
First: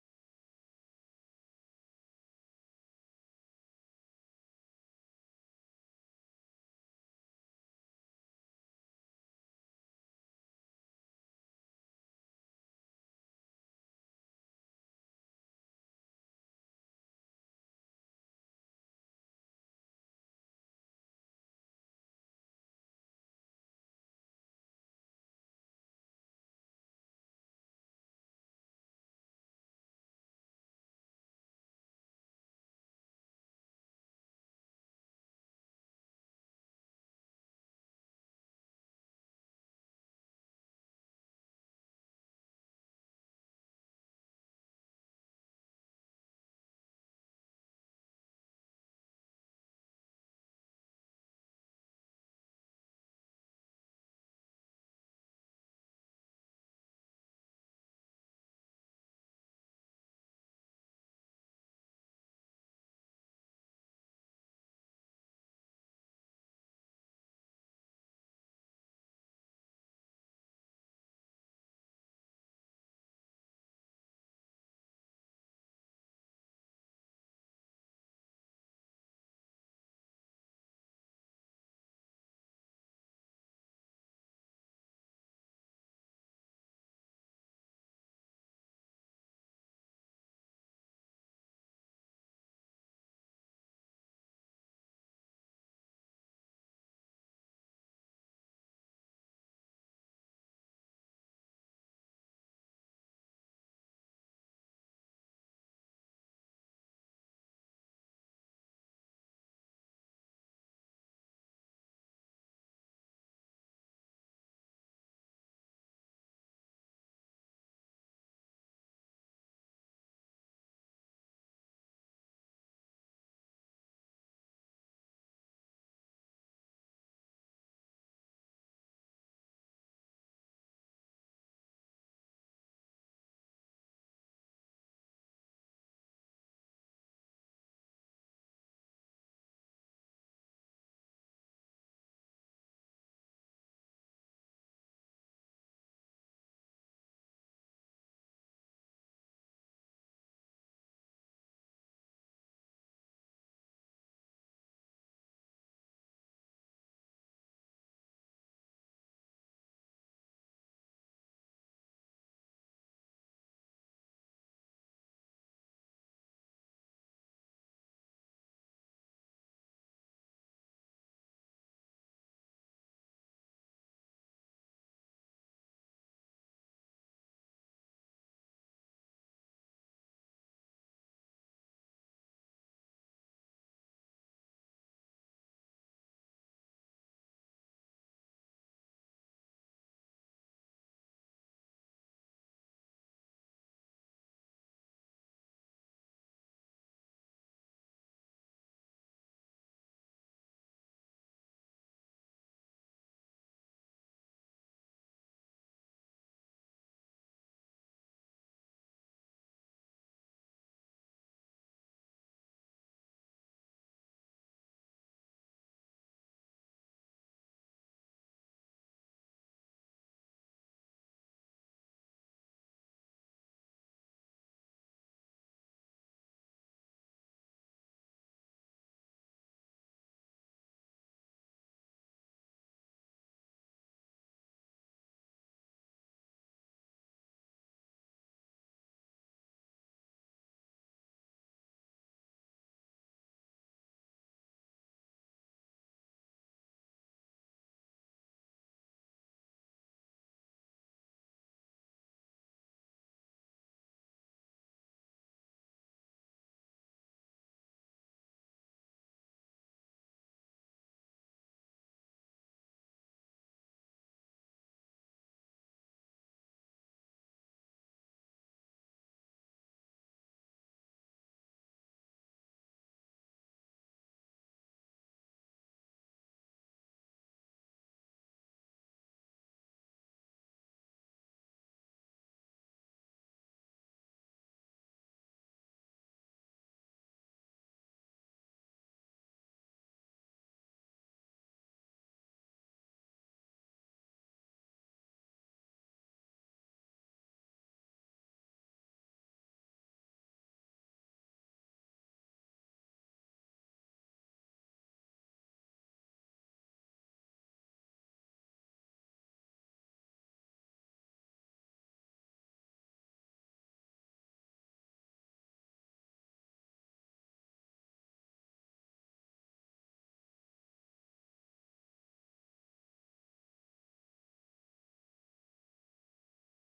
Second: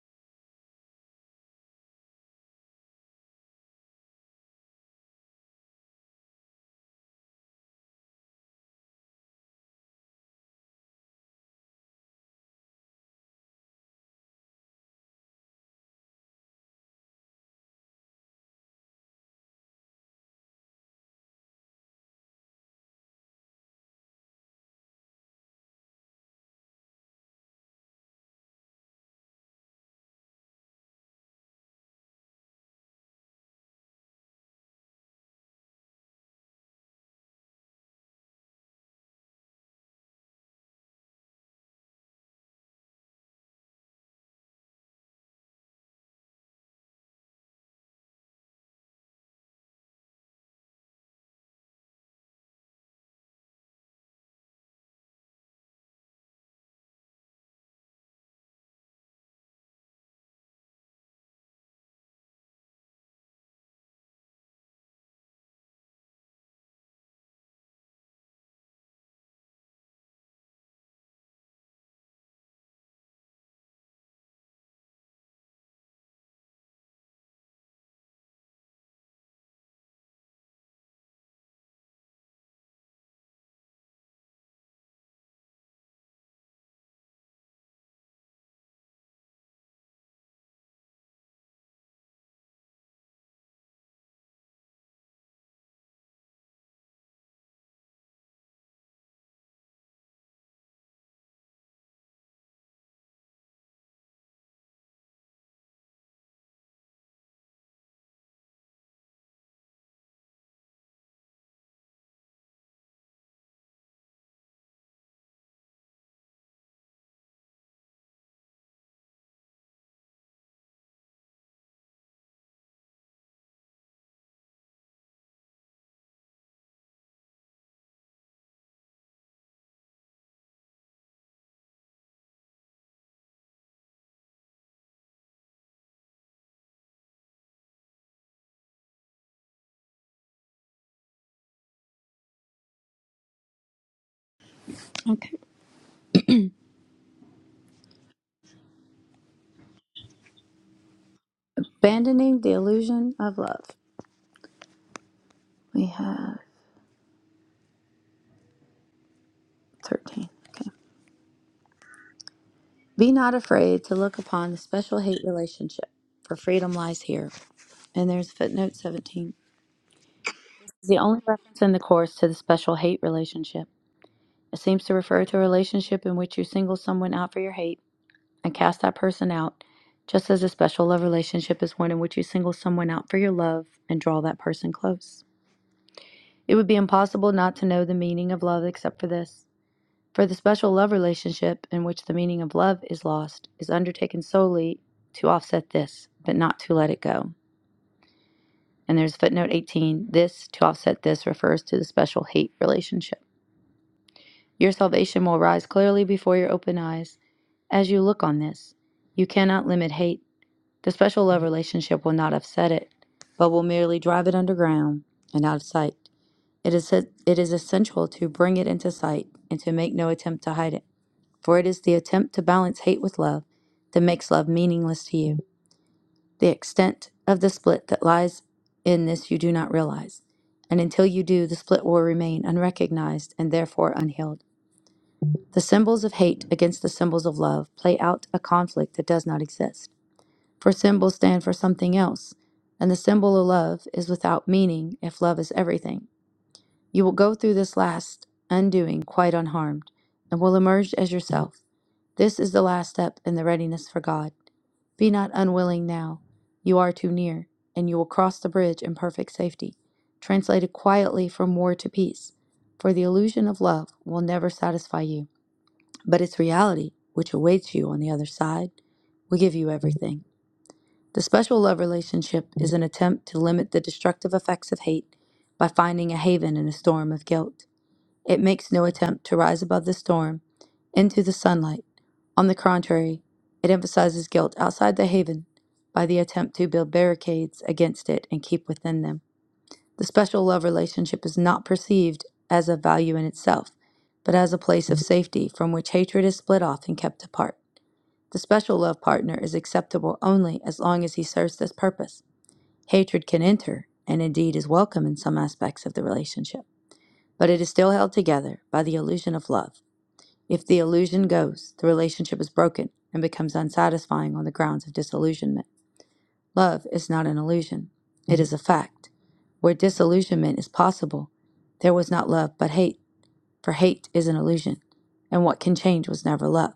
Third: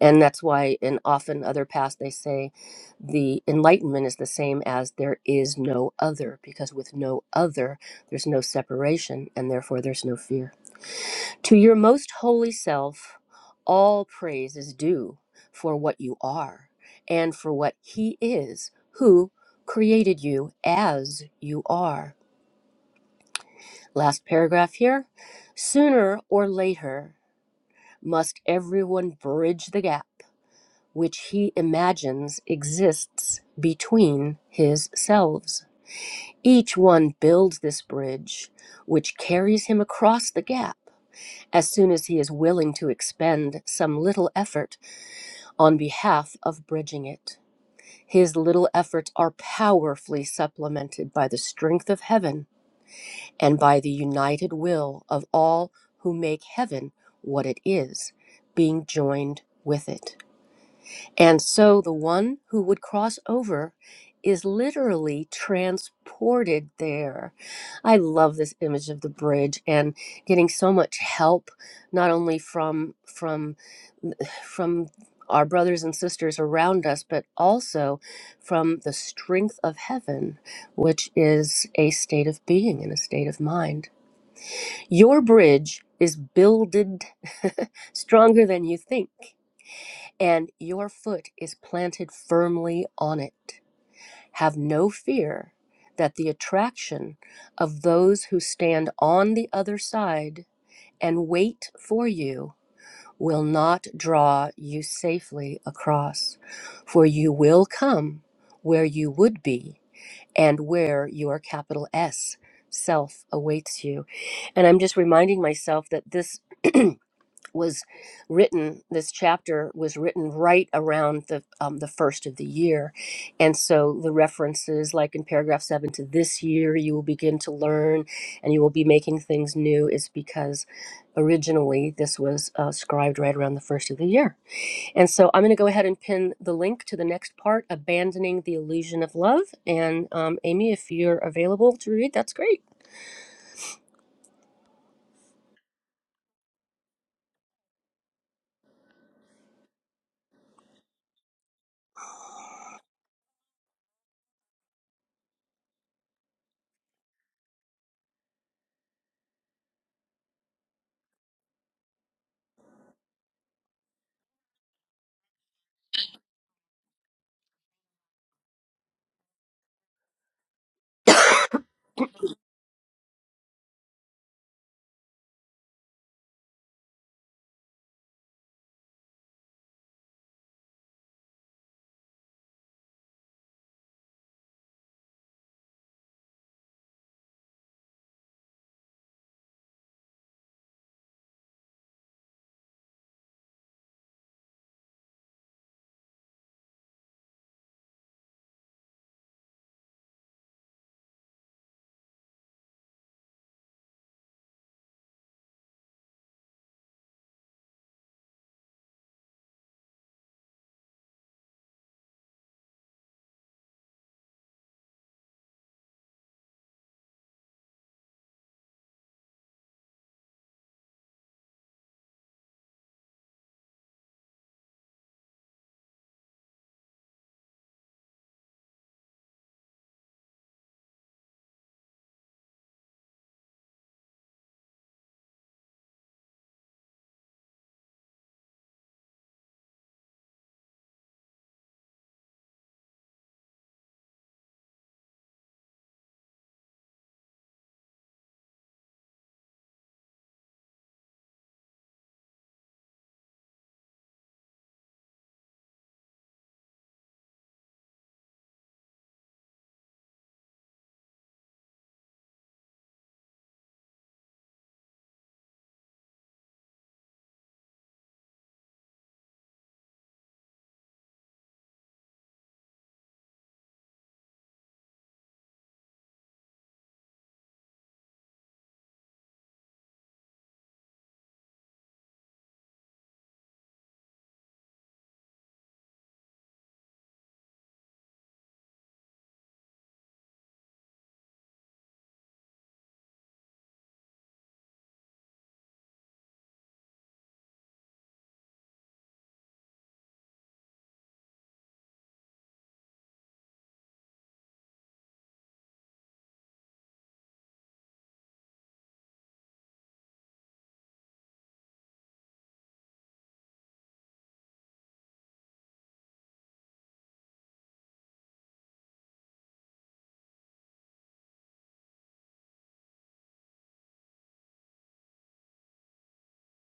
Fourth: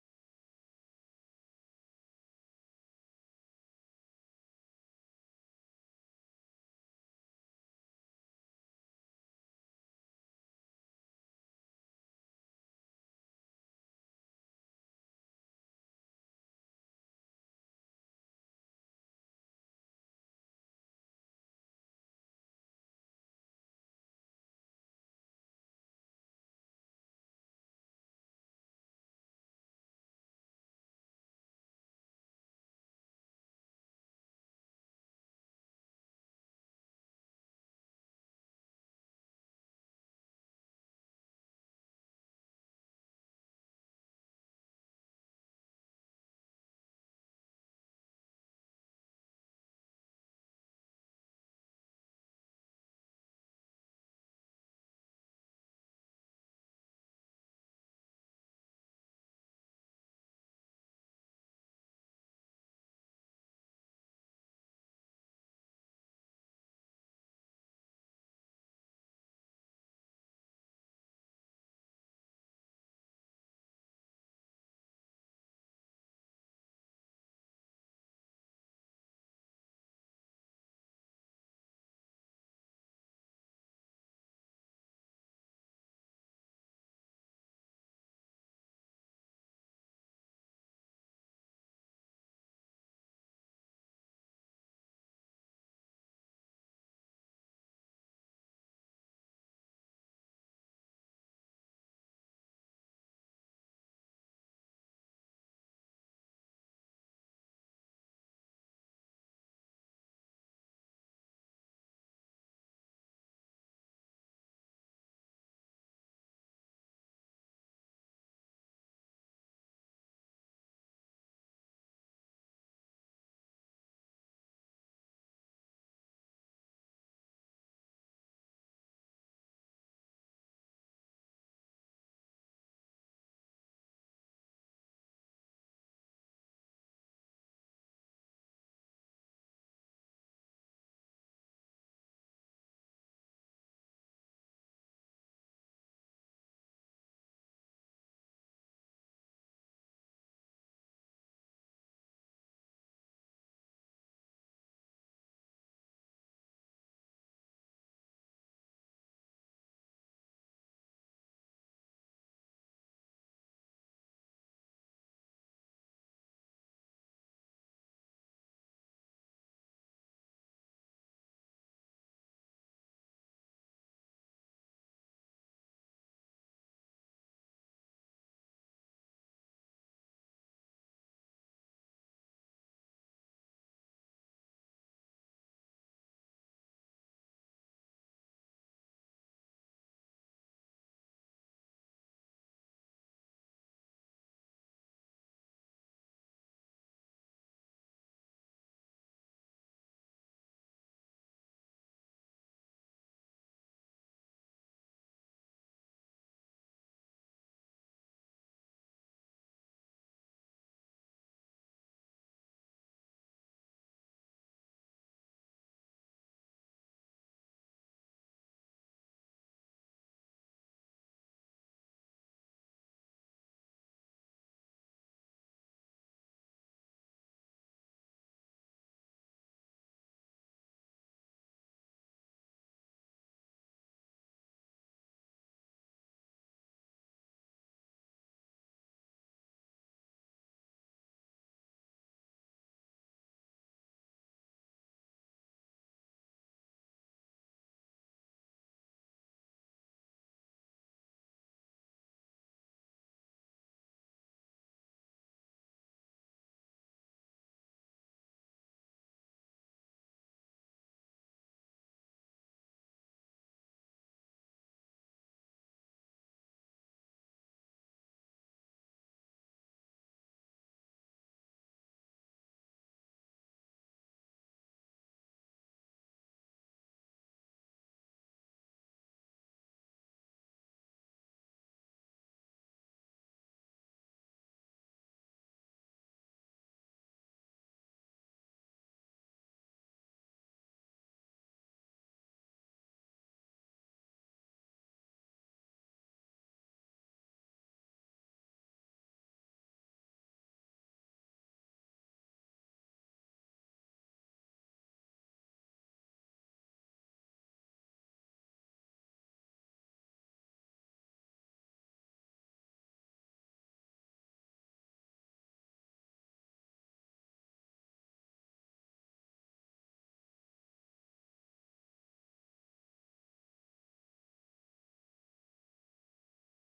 A: and that's why in often other paths they say the enlightenment is the same as there is no other because with no other there's no separation and therefore there's no fear to your most holy self, all praise is due for what you are and for what He is who created you as you are. Last paragraph here. Sooner or later, must everyone bridge the gap which he imagines exists between his selves. Each one builds this bridge which carries him across the gap as soon as he is willing to expend some little effort on behalf of bridging it. His little efforts are powerfully supplemented by the strength of heaven and by the united will of all who make heaven what it is, being joined with it. And so the one who would cross over is literally transported there. I love this image of the bridge and getting so much help not only from from from our brothers and sisters around us but also from the strength of heaven which is a state of being and a state of mind. Your bridge is builded stronger than you think and your foot is planted firmly on it. Have no fear that the attraction of those who stand on the other side and wait for you will not draw you safely across, for you will come where you would be and where your capital S self awaits you. And I'm just reminding myself that this. was written this chapter was written right around the um, the first of the year and so the references like in paragraph 7 to this year you will begin to learn and you will be making things new is because originally this was uh, scribed right around the first of the year and so i'm going to go ahead and pin the link to the next part abandoning the illusion of love and um, amy if you're available to read that's great
C: Okay. Abandoning the illusion of love. We have 13. Okay. Be not afraid to look upon the special hate relationship, for freedom lies here. And there's footnote 17. It's the only reference in the Course to the special hate relationship. It seems to refer to a relationship in which you single someone out for your hate and cast that person out, just as a special love relationship is one in which you single someone out for your love and draw that person close. It would be impossible not to know the meaning of love except for this. For the special love relationship in which the meaning of love is lost is undertaken solely to offset this, but not to let it go. And there's footnote 18 this to offset this refers to the special hate relationship. Your salvation will rise clearly before your open eyes as you look on this. You cannot limit hate. The special love relationship will not offset it, but will merely drive it underground and out of sight. It is, it is essential to bring it into sight and to make no attempt to hide it. For it is the attempt to balance hate with love that makes love meaningless to you. The extent of the split that lies in this you do not realize. And until you do, the split will remain unrecognized and therefore unhealed. The symbols of hate against the symbols of love play out a conflict that does not exist. For symbols stand for something else, and the symbol of love is without meaning if love is everything. You will go through this last undoing quite unharmed, and will emerge as yourself. This is the last step in the readiness for God. Be not unwilling now. You are too near, and you will cross the bridge in perfect safety, translated quietly from war to peace. For the illusion of love will never satisfy you, but its reality, which awaits you on the other side, will give you everything. The special love relationship is an attempt to limit the destructive effects of hate by finding a haven in a storm of guilt. It makes no attempt to rise above the storm into the sunlight. On the contrary, it emphasizes guilt outside the haven by the attempt to build barricades against it and keep within them. The special love relationship is not perceived as a value in itself, but as a place of safety from which hatred is split off and kept apart. The special love partner is acceptable only as long as he serves this purpose. Hatred can enter, and indeed is welcome in some aspects of the relationship, but it is still held together by the illusion of love. If the illusion goes, the relationship is broken and becomes unsatisfying on the grounds of disillusionment. Love is not an illusion, it is a fact. Where disillusionment is possible, there was not love but hate, for hate is an illusion, and what can change was never love.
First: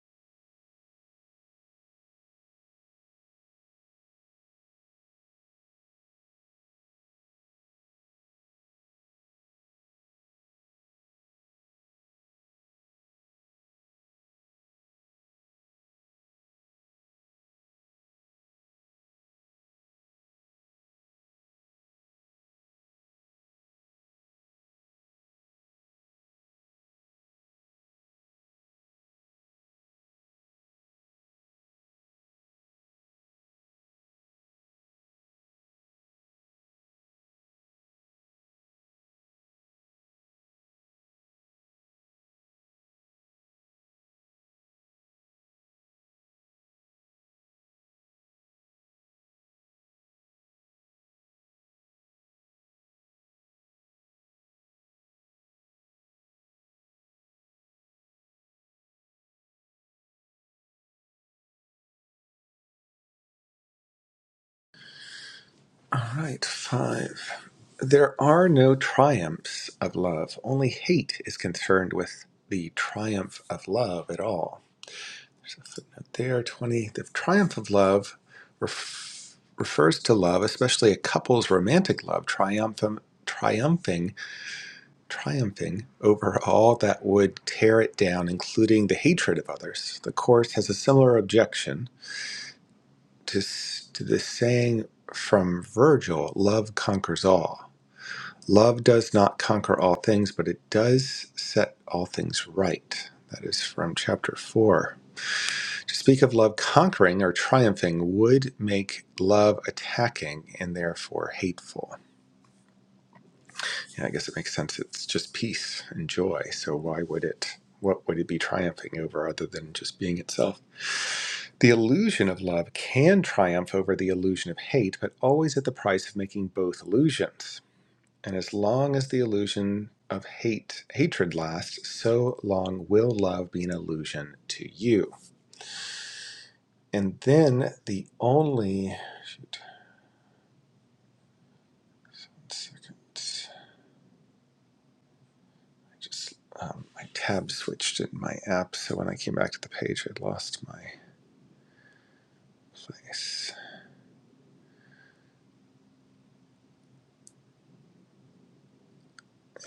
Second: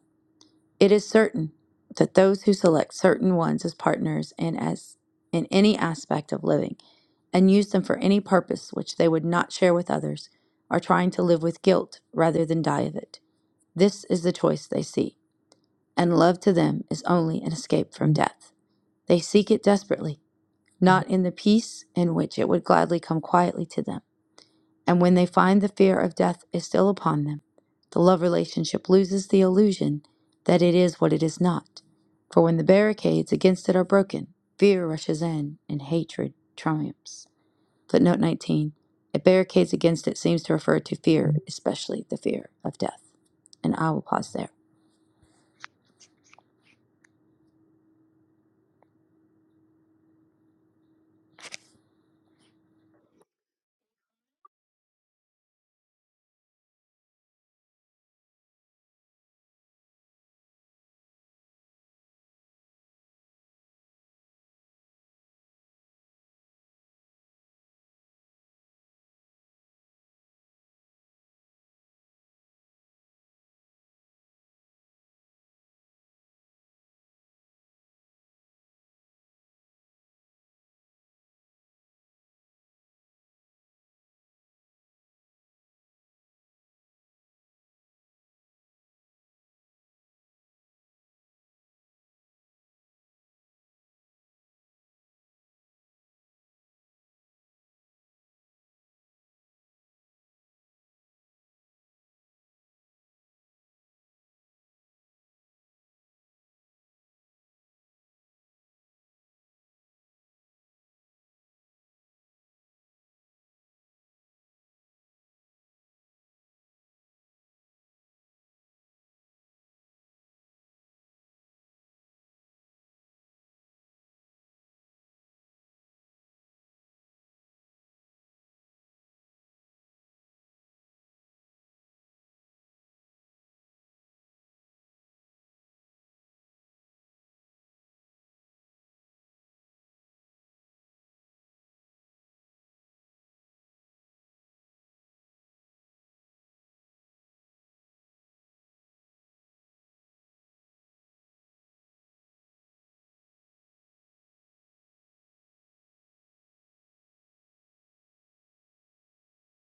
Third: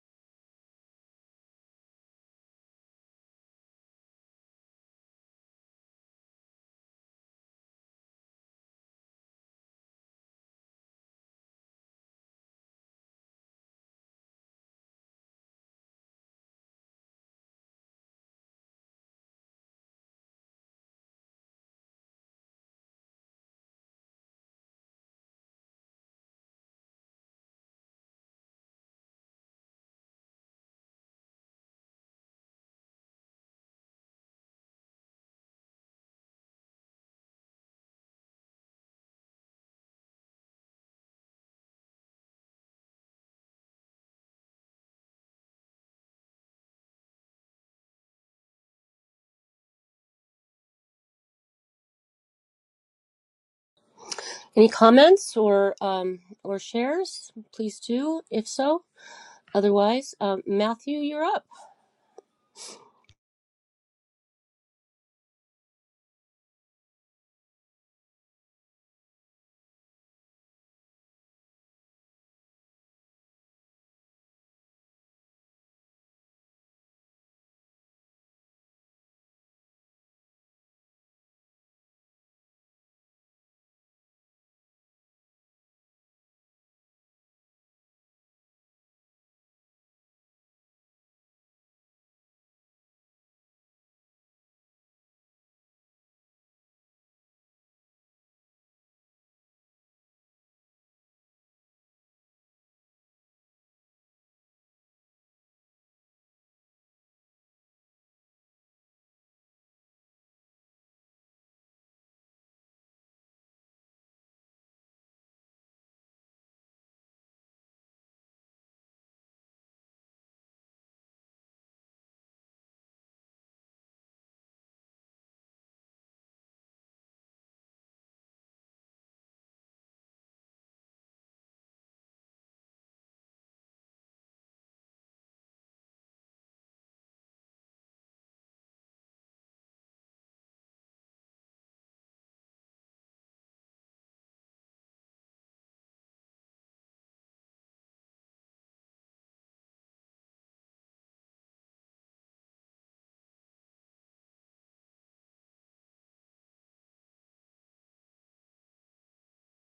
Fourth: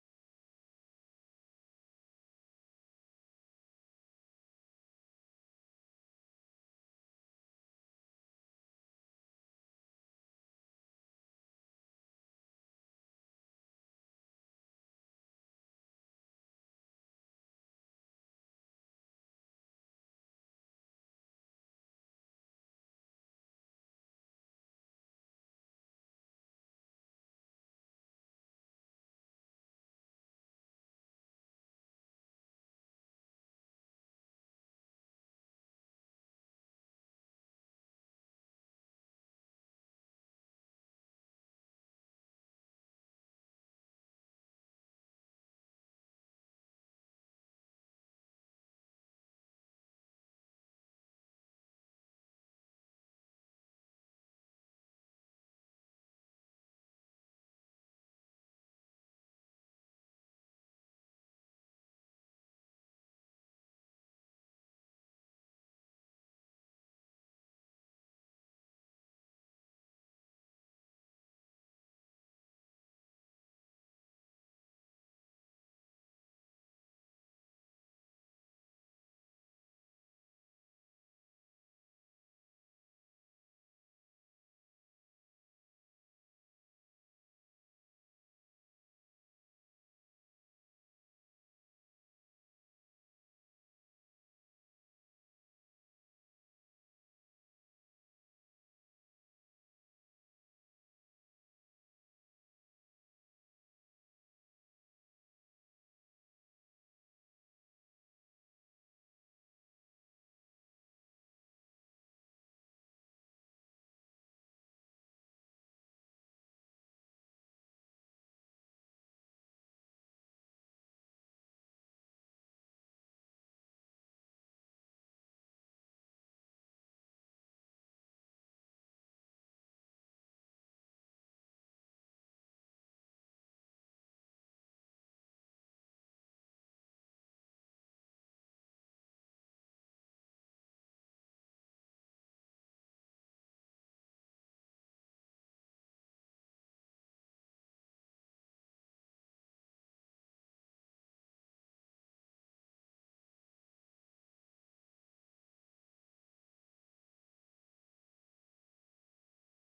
C: It is certain that those who select certain ones as partners and as in any aspect of living and use them for any purpose which they would not share with others are trying to live with guilt rather than die of it. This is the choice they see and love to them is only an escape from death. They seek it desperately, not in the peace in which it would gladly come quietly to them. And when they find the fear of death is still upon them, the love relationship loses the illusion that it is what it is not. For when the barricades against it are broken, fear rushes in and hatred triumphs. Footnote 19. If barricades against it seems to refer to fear, especially the fear of death. And I will pause there.
A: Any comments or um, or shares? Please do, if so. Otherwise, um, Matthew, you're up.
D: All right, five. There are no triumphs of love. Only hate is concerned with the triumph of love at all. There, 20. The triumph of love refers to love, especially a couple's romantic love, triumphant, triumphing, triumphing over all that would tear it down, including the hatred of others. The Course has a similar objection to, s- to the saying from Virgil love conquers all Love does not conquer all things, but it does set all things right. That is from chapter 4. To speak of love conquering or triumphing would make love attacking and therefore hateful. Yeah, I guess it makes sense. It's just peace and joy. So why would it? What would it be triumphing over other than just being itself? The illusion of love can triumph over the illusion of hate, but always at the price of making both illusions. And as long as the illusion of hate hatred lasts, so long will love be an illusion to you. And then the only shoot, one second, I just um, my tab switched in my app, so when I came back to the page, I lost my place.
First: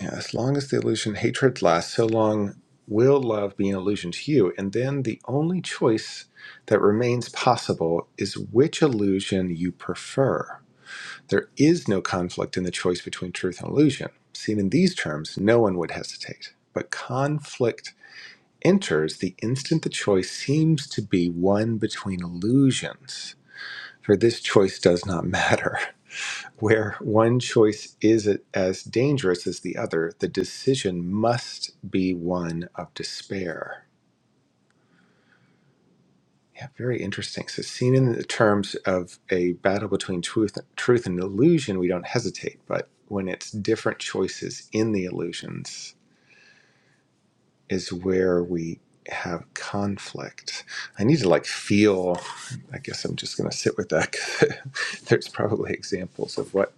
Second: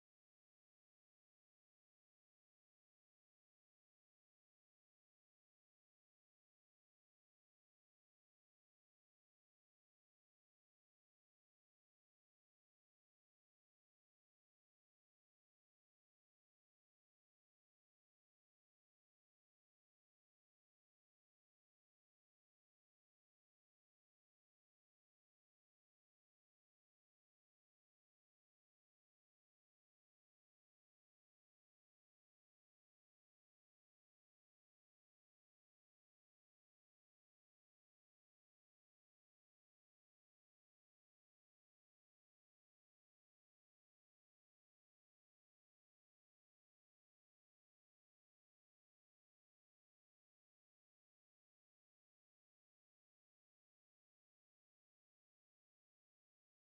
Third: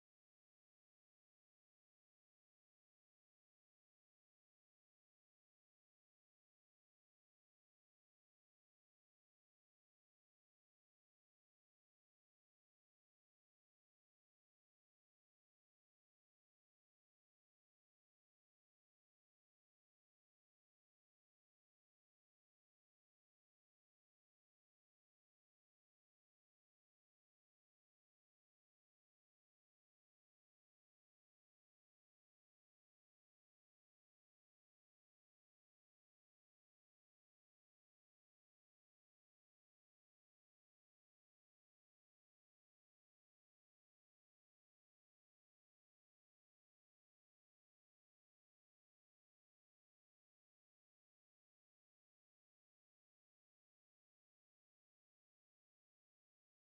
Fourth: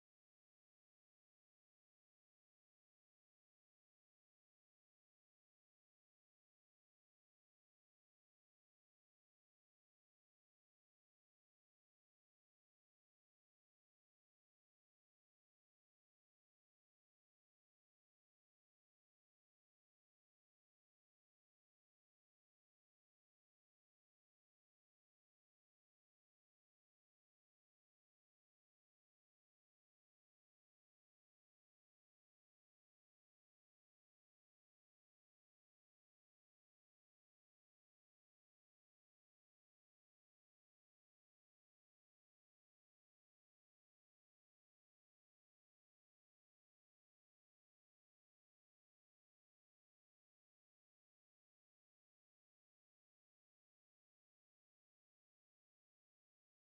D: Yeah, as long as the illusion hatred lasts, so long will love be an illusion to you. And then the only choice that remains possible is which illusion you prefer There is no conflict in the choice between truth and illusion. Seen in these terms, no one would hesitate. But conflict enters the instant the choice seems to be one between illusions, for this choice does not matter. Where one choice is as dangerous as the other, the decision must be one of despair. Yeah, very interesting. So, seen in the terms of a battle between truth, truth and illusion, we don't hesitate. But when it's different choices in the illusions, is where we have conflict. I need to like feel. I guess I'm just going to sit with that. There's probably examples of what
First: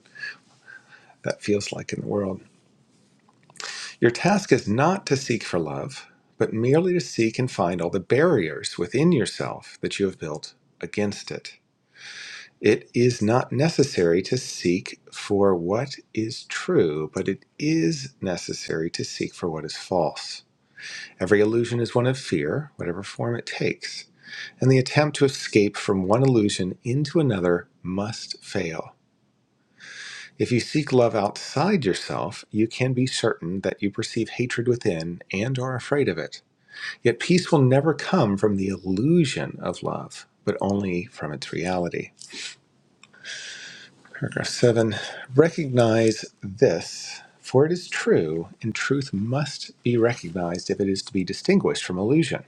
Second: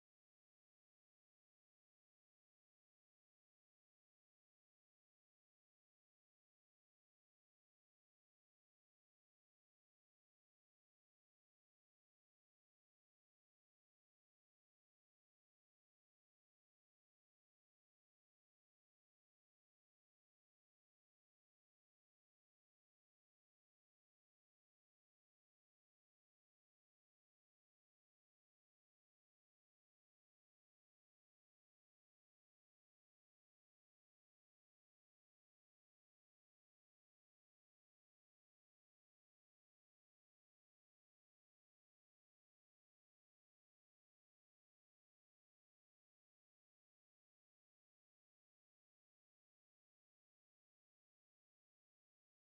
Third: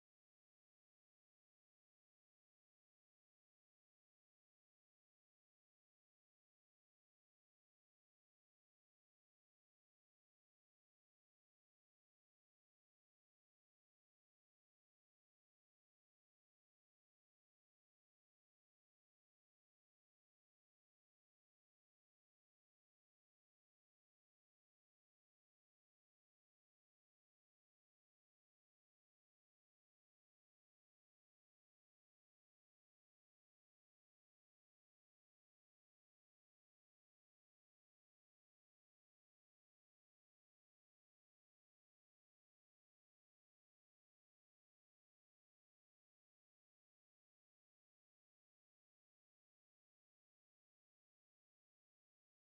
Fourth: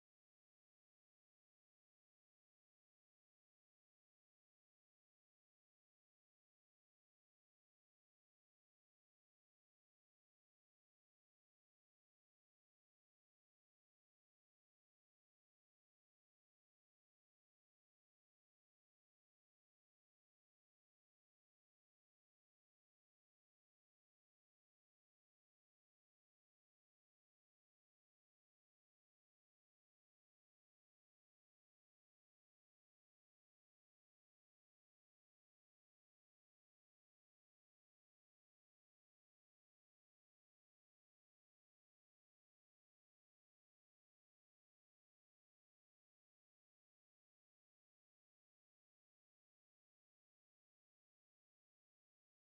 D: that feels like in the world. Your task is not to seek for love, but merely to seek and find all the barriers within yourself that you have built against it It is not necessary to seek for what is true, but it is necessary to seek for what is false. Every illusion is one of fear, whatever form it takes, and the attempt to escape from one illusion into another must fail. If you seek love outside yourself, you can be certain that you perceive hatred within and are afraid of it. Yet peace will never come from the illusion of love, but only from its reality. Paragraph seven Recognize this, for it is true, and truth must be recognized if it is to be distinguished from illusion.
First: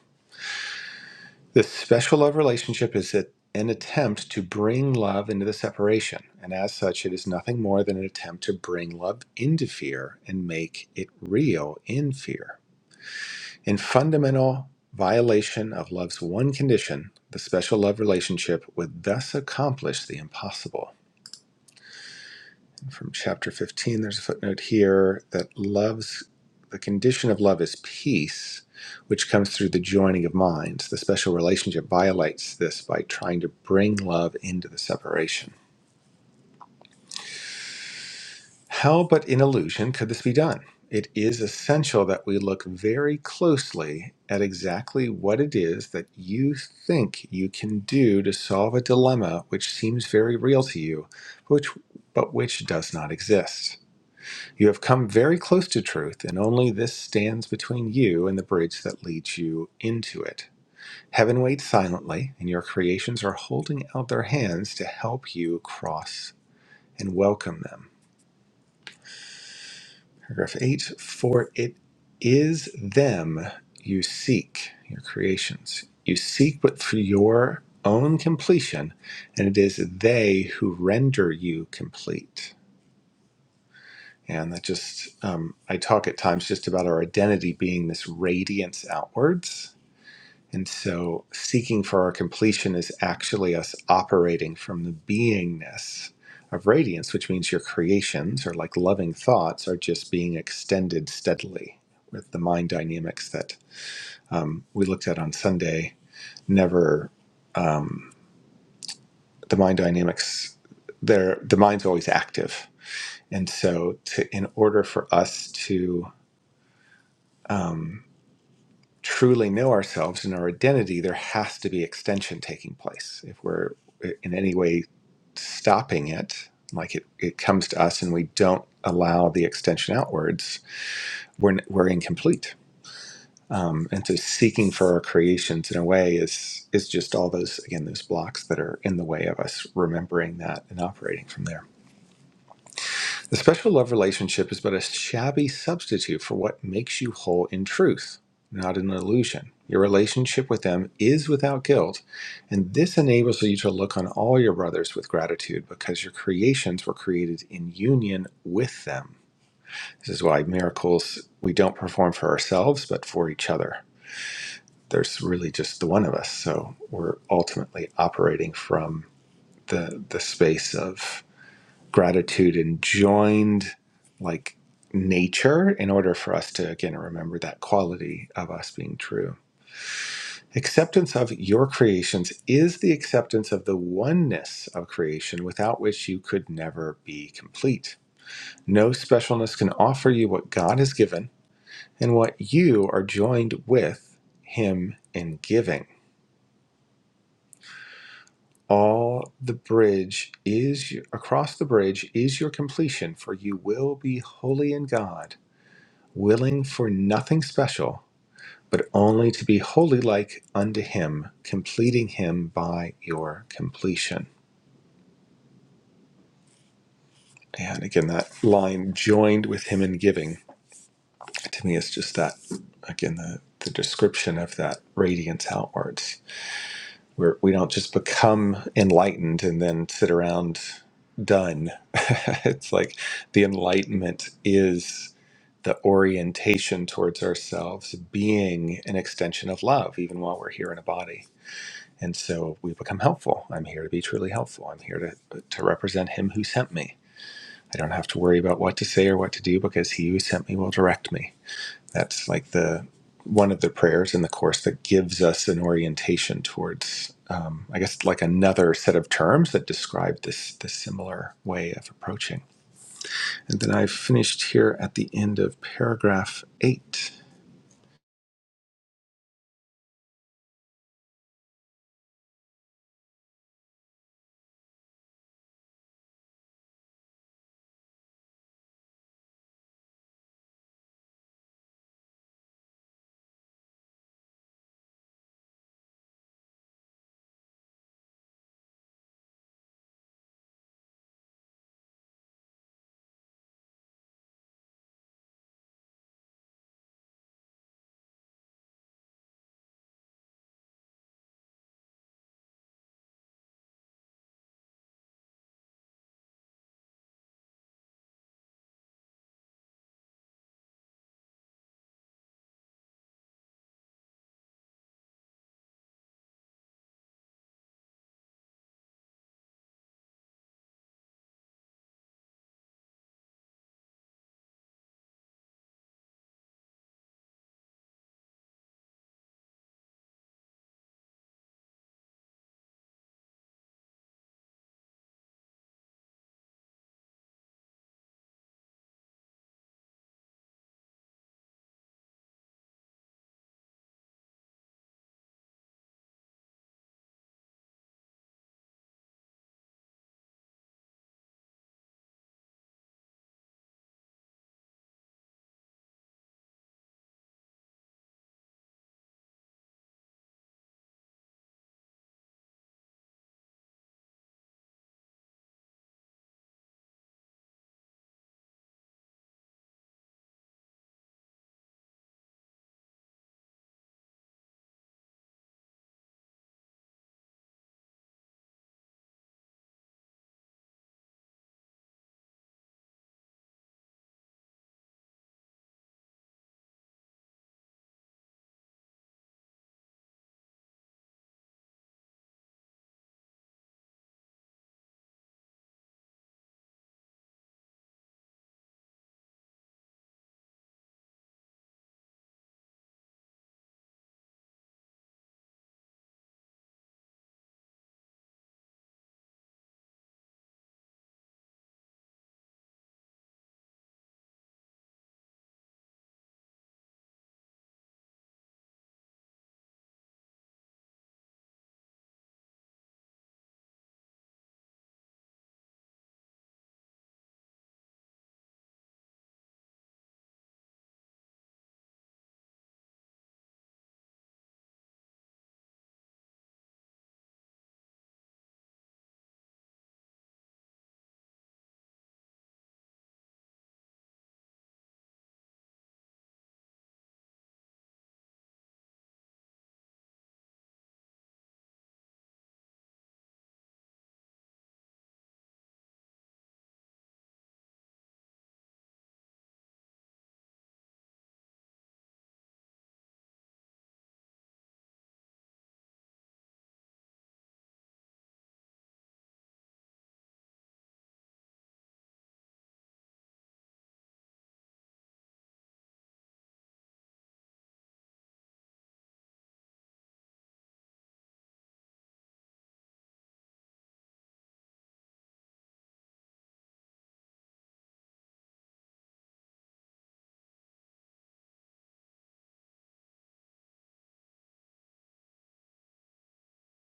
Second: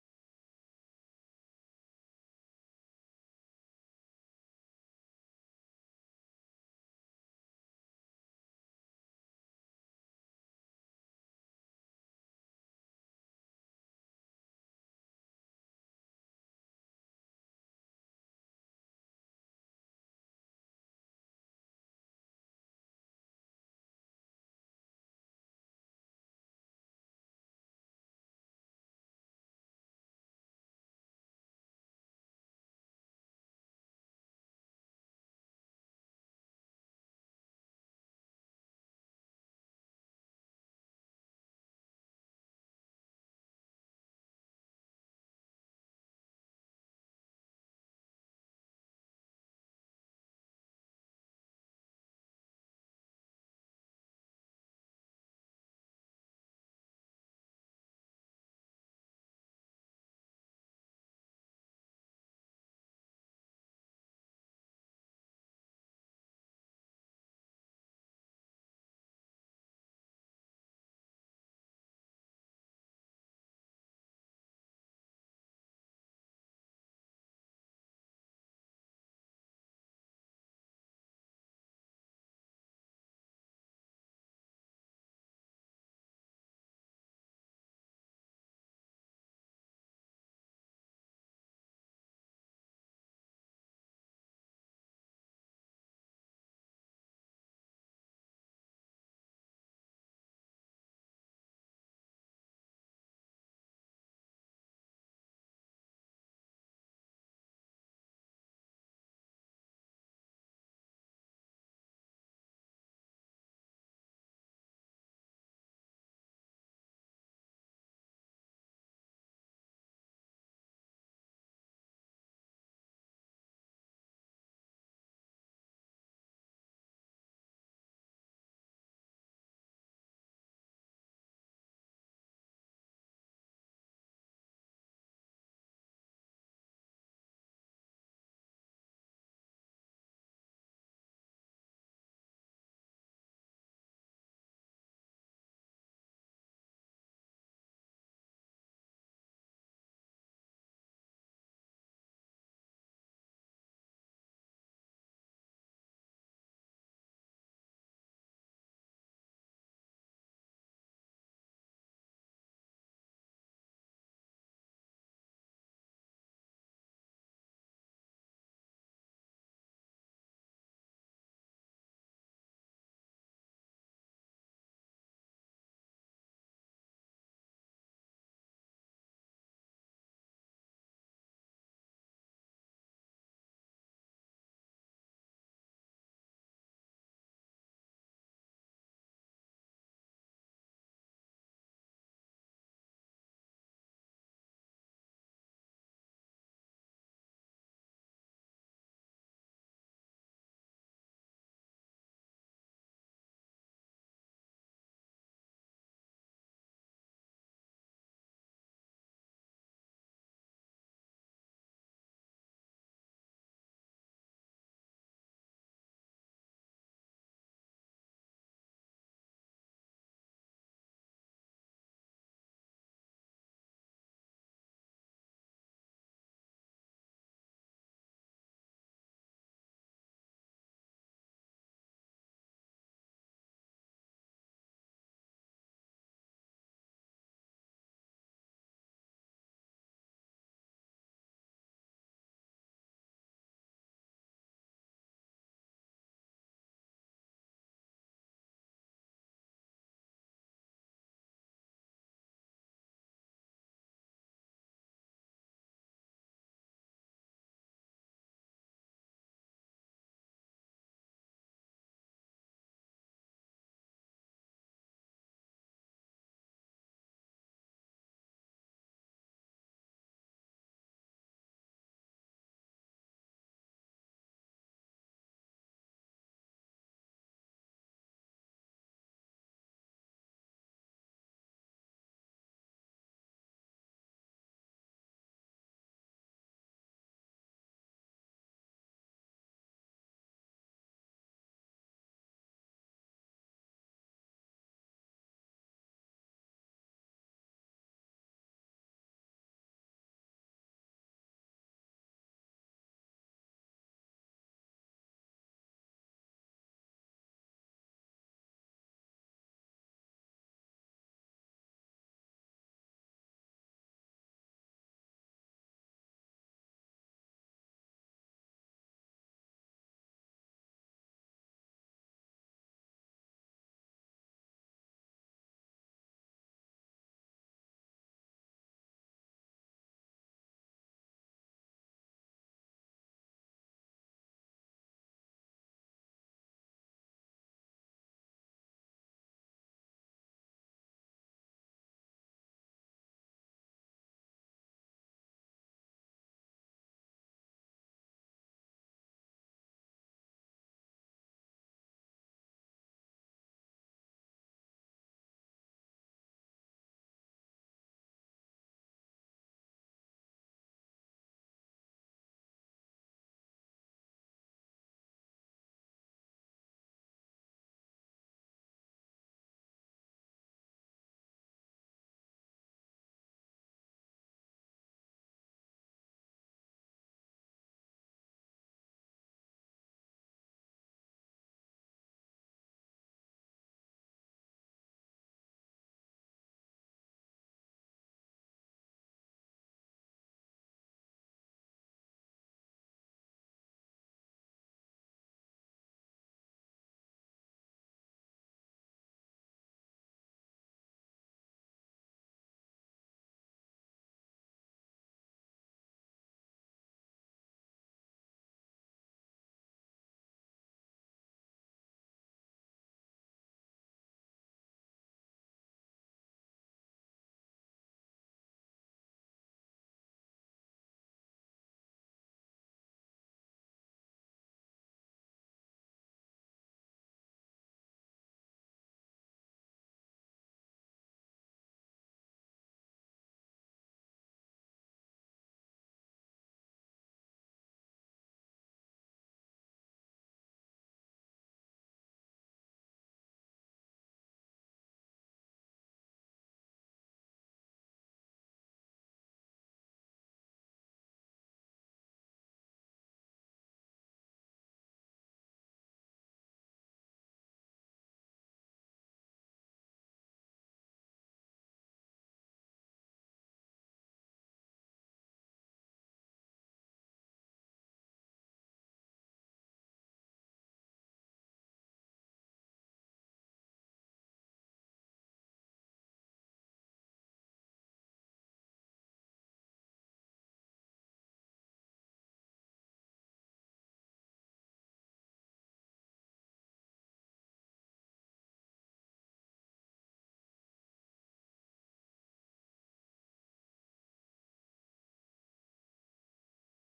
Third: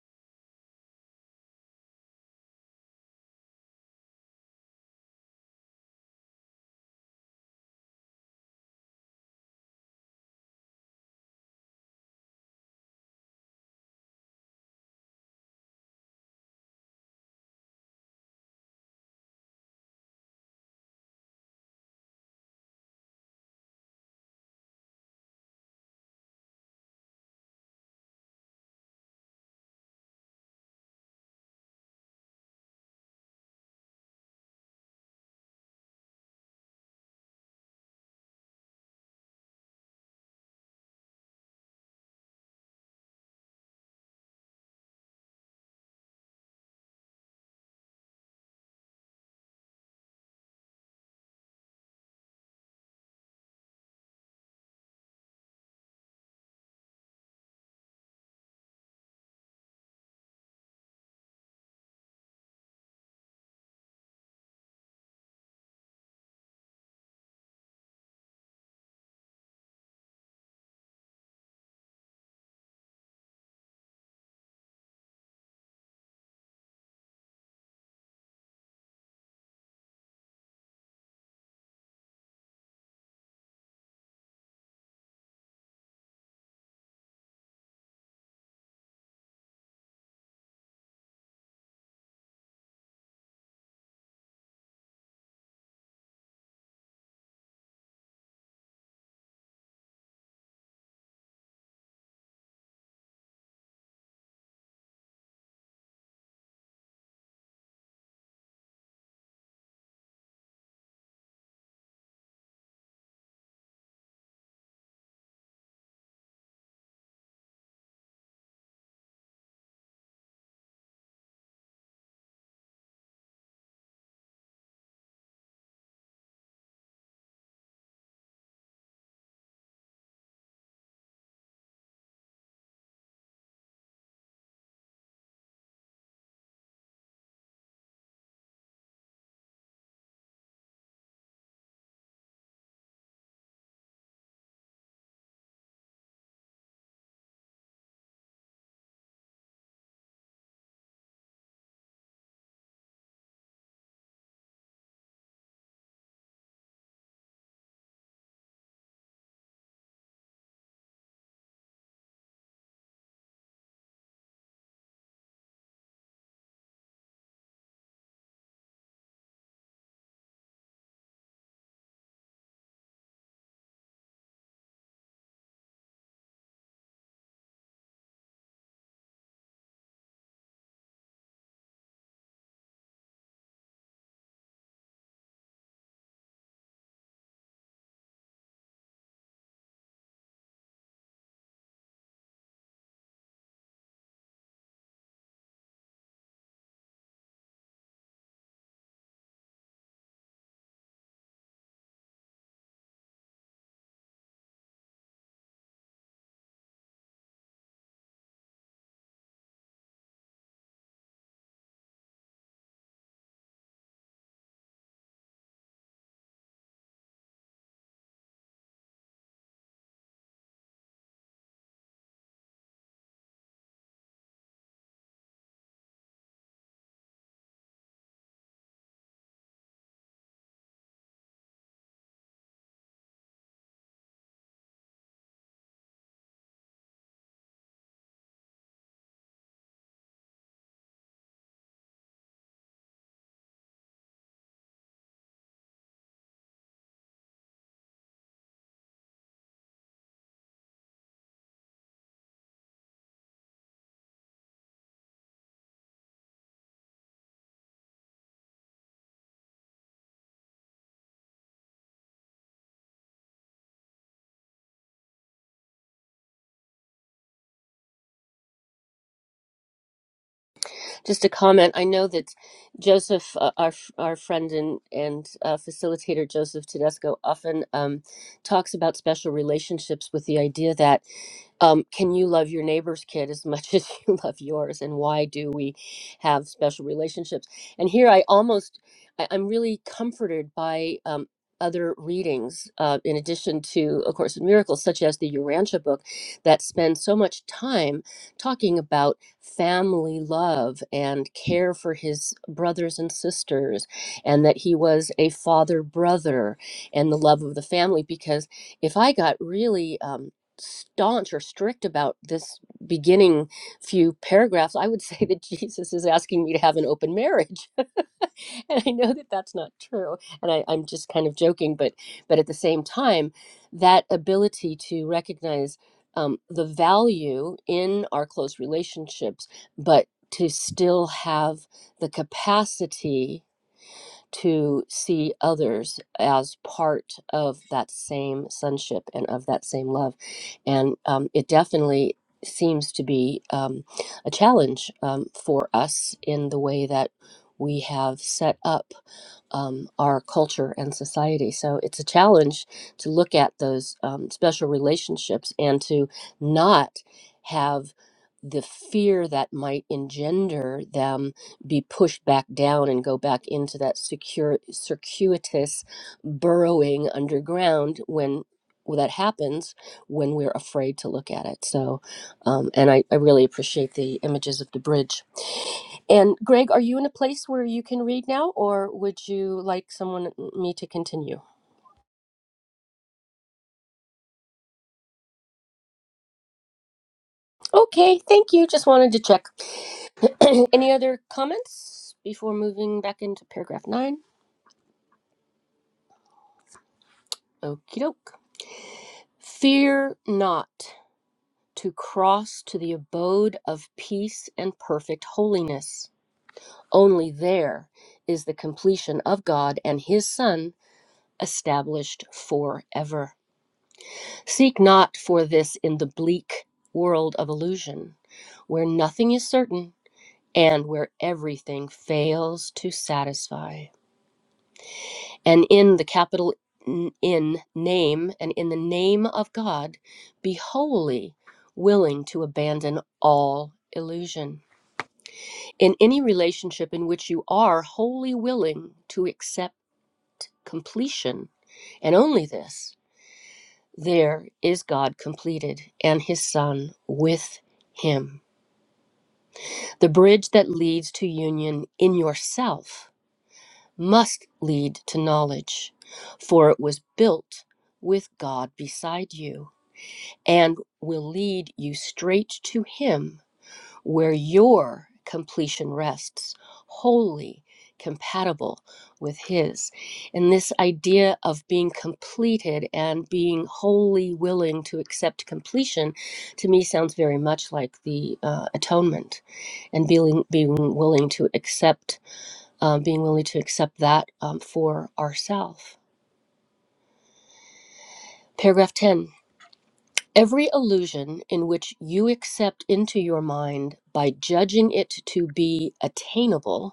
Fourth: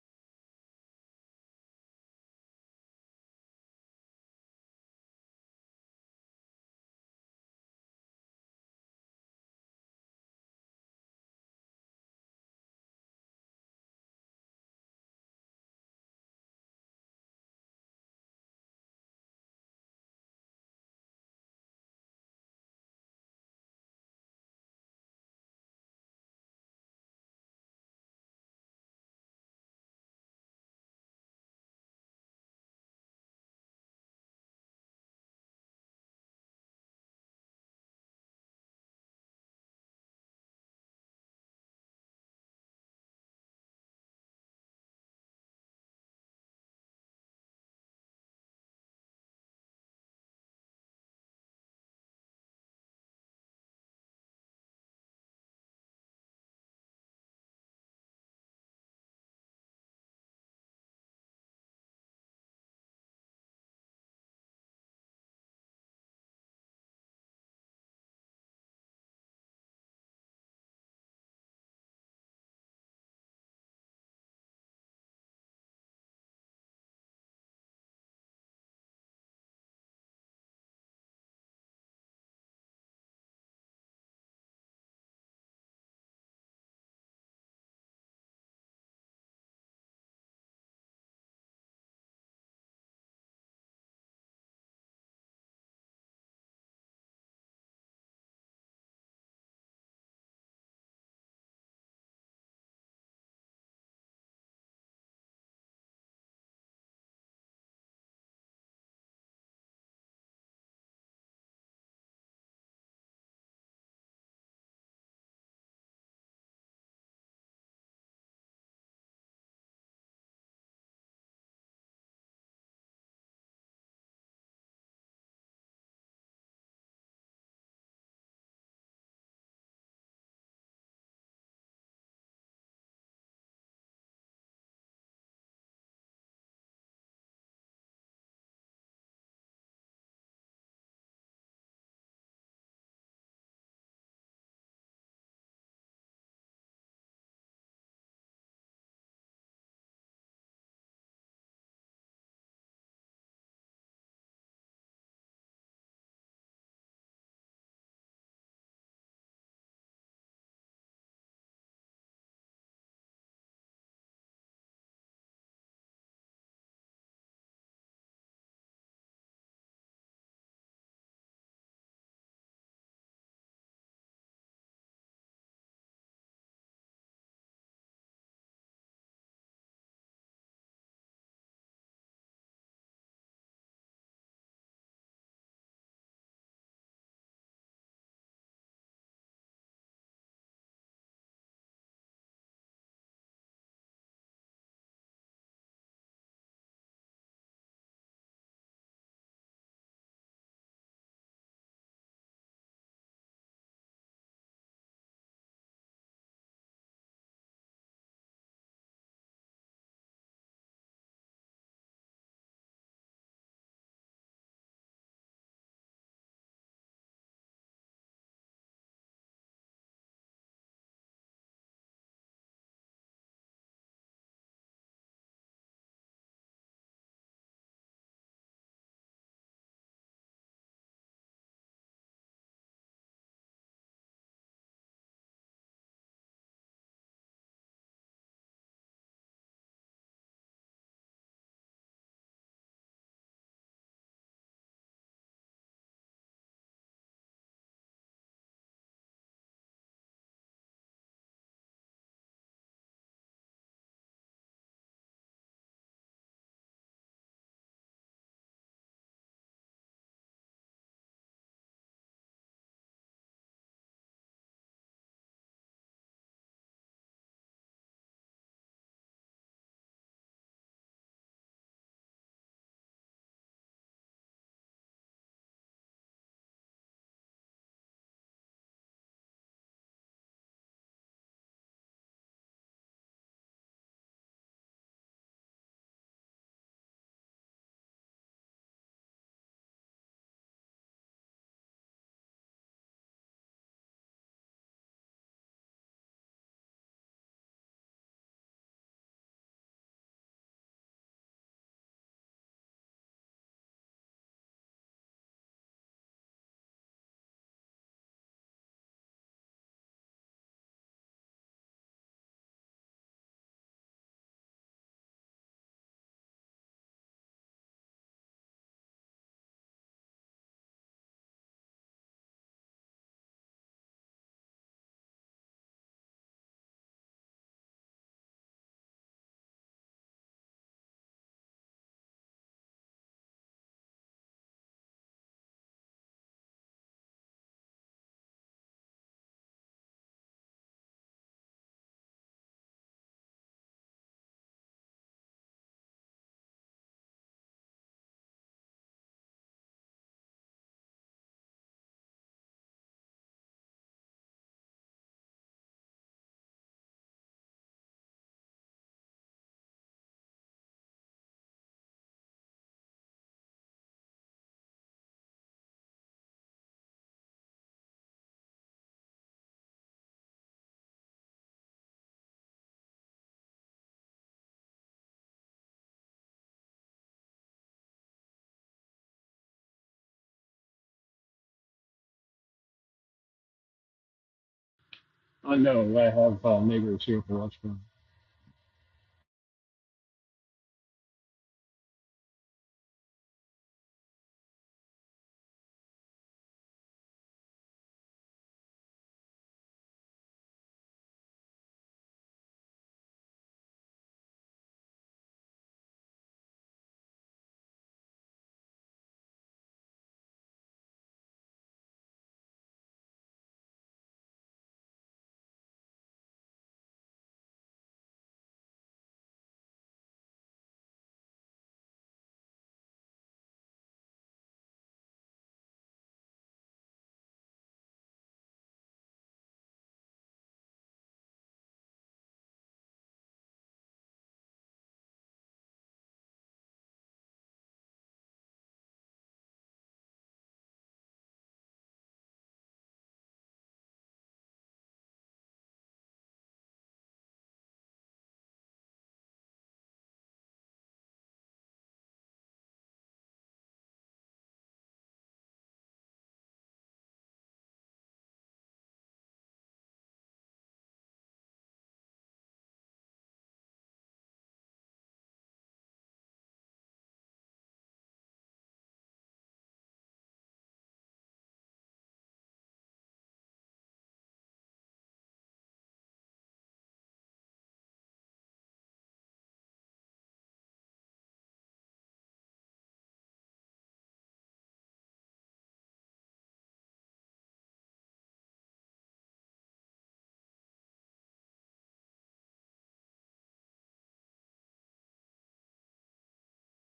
D: This special love relationship is at- an attempt to bring love into the separation, and as such, it is nothing more than an attempt to bring love into fear and make it real in fear. In fundamental violation of love's one condition, the special love relationship would thus accomplish the impossible. from chapter 15. There's a footnote here that love's the condition of love is peace, which comes through the joining of minds. The special relationship violates this by trying to bring love into the separation. How but in illusion could this be done? It is essential that we look very closely at exactly what it is that you think you can do to solve a dilemma which seems very real to you, which, but which does not exist. You have come very close to truth, and only this stands between you and the bridge that leads you into it. Heaven waits silently, and your creations are holding out their hands to help you cross and welcome them. Paragraph 8 For it is them you seek, your creations. You seek but for your own completion, and it is they who render you complete. And that just, um, I talk at times just about our identity being this radiance outwards. And so seeking for our completion is actually us operating from the beingness of radiance, which means your creations or like loving thoughts are just being extended steadily with the mind dynamics that um, we looked at on Sunday. Never, um, the mind dynamics, they're- the mind's always active. And so to, in order for us to, um, truly know ourselves and our identity, there has to be extension taking place. If we're uh, in any way stopping it, like it, it comes to us and we don't allow the extension outwards, we're, we're incomplete. Um, and so seeking for our creations in a way is is just all those again those blocks that are in the way of us remembering that and operating from there. The special love relationship is but a shabby substitute for what makes you whole in truth, not an illusion. Your relationship with them is without guilt, and this enables you to look on all your brothers with gratitude because your creations were created in union with them. This is why miracles we don't perform for ourselves, but for each other. There's really just the one of us, so we're ultimately operating from the the space of gratitude and joined like nature in order for us to again remember that quality of us being true. Acceptance of your creations is the acceptance of the oneness of creation without which you could never be complete. No specialness can offer you what God has given and what you are joined with Him in giving. All the bridge is across the bridge is your completion, for you will be holy in God willing for nothing special, but only to be wholly like unto him, completing him by your completion. And again, that line joined with him in giving to me is just that again the, the description of that radiance outwards. We're, we don't just become enlightened and then sit around done. it's like the enlightenment is the orientation towards ourselves being an extension of love, even while we're here in a body And so we become helpful. I'm here to be truly helpful. I'm here to, to represent Him who sent me. I don't have to worry about what to say or what to do because He who sent me will direct me. That's like the one of the prayers in the course that gives us an orientation towards, um, I guess, like another set of terms that describe this this similar way of approaching. And then I've finished here at the end of paragraph eight.
A: Just a comment. I know that Joseph, uh, our our friend and and uh, facilitator Joseph Tedesco, often um, talks about special relationships with the idea that um, can you love your neighbor's kid as much as you love yours and why do we have special relationships and here i almost I, i'm really comforted by um, other readings uh, in addition to a course in miracles such as the urantia book that spends so much time talking about family love and care for his brothers and sisters and that he was a father brother and the love of the family because if i got really um, staunch or strict about this beginning few paragraphs, I would say that Jesus is asking me to have an open marriage. and I know that that's not true. And I, I'm just kind of joking, but but at the same time, that ability to recognize um, the value in our close relationships, but to still have the capacity to see others as part of that same sonship and of that same love. And um, it definitely seems to be um, a challenge um, for us in the way that we have set up um, our culture and society. So it's a challenge to look at those um, special relationships and to not have the fear that might engender them be pushed back down and go back into that secure, circuitous burrowing underground when well, that happens when we're afraid to look at it. So, um, and I, I really appreciate the images of the bridge. And Greg, are you in a place where you can read now, or would you like someone me to continue?
B: I know I have uh, neighbors here for lunch.
A: Okay, thank you. Just wanted to check. Any other comments before moving back into paragraph nine? Okie doke. Fear not. to cross to the abode of peace and perfect holiness. Only there is the completion of God and His Son established forever. Seek not for this in the bleak world of illusion, where nothing is certain and where everything fails to satisfy. And in the capital N- in name and in the name of God, be wholly willing to abandon all illusion In any relationship in which you are wholly willing to accept completion and only this, there is God completed and his Son with him. The bridge that leads to union in yourself must lead to knowledge, for it was built with God beside you and will lead you straight to him where your completion rests, wholly compatible with His. And this idea of being completed and being wholly willing to accept completion to me sounds very much like the uh, atonement and being, being willing to accept, uh, being willing to accept that um, for ourselves. Paragraph 10. Every illusion in which you accept into your mind by judging it to be attainable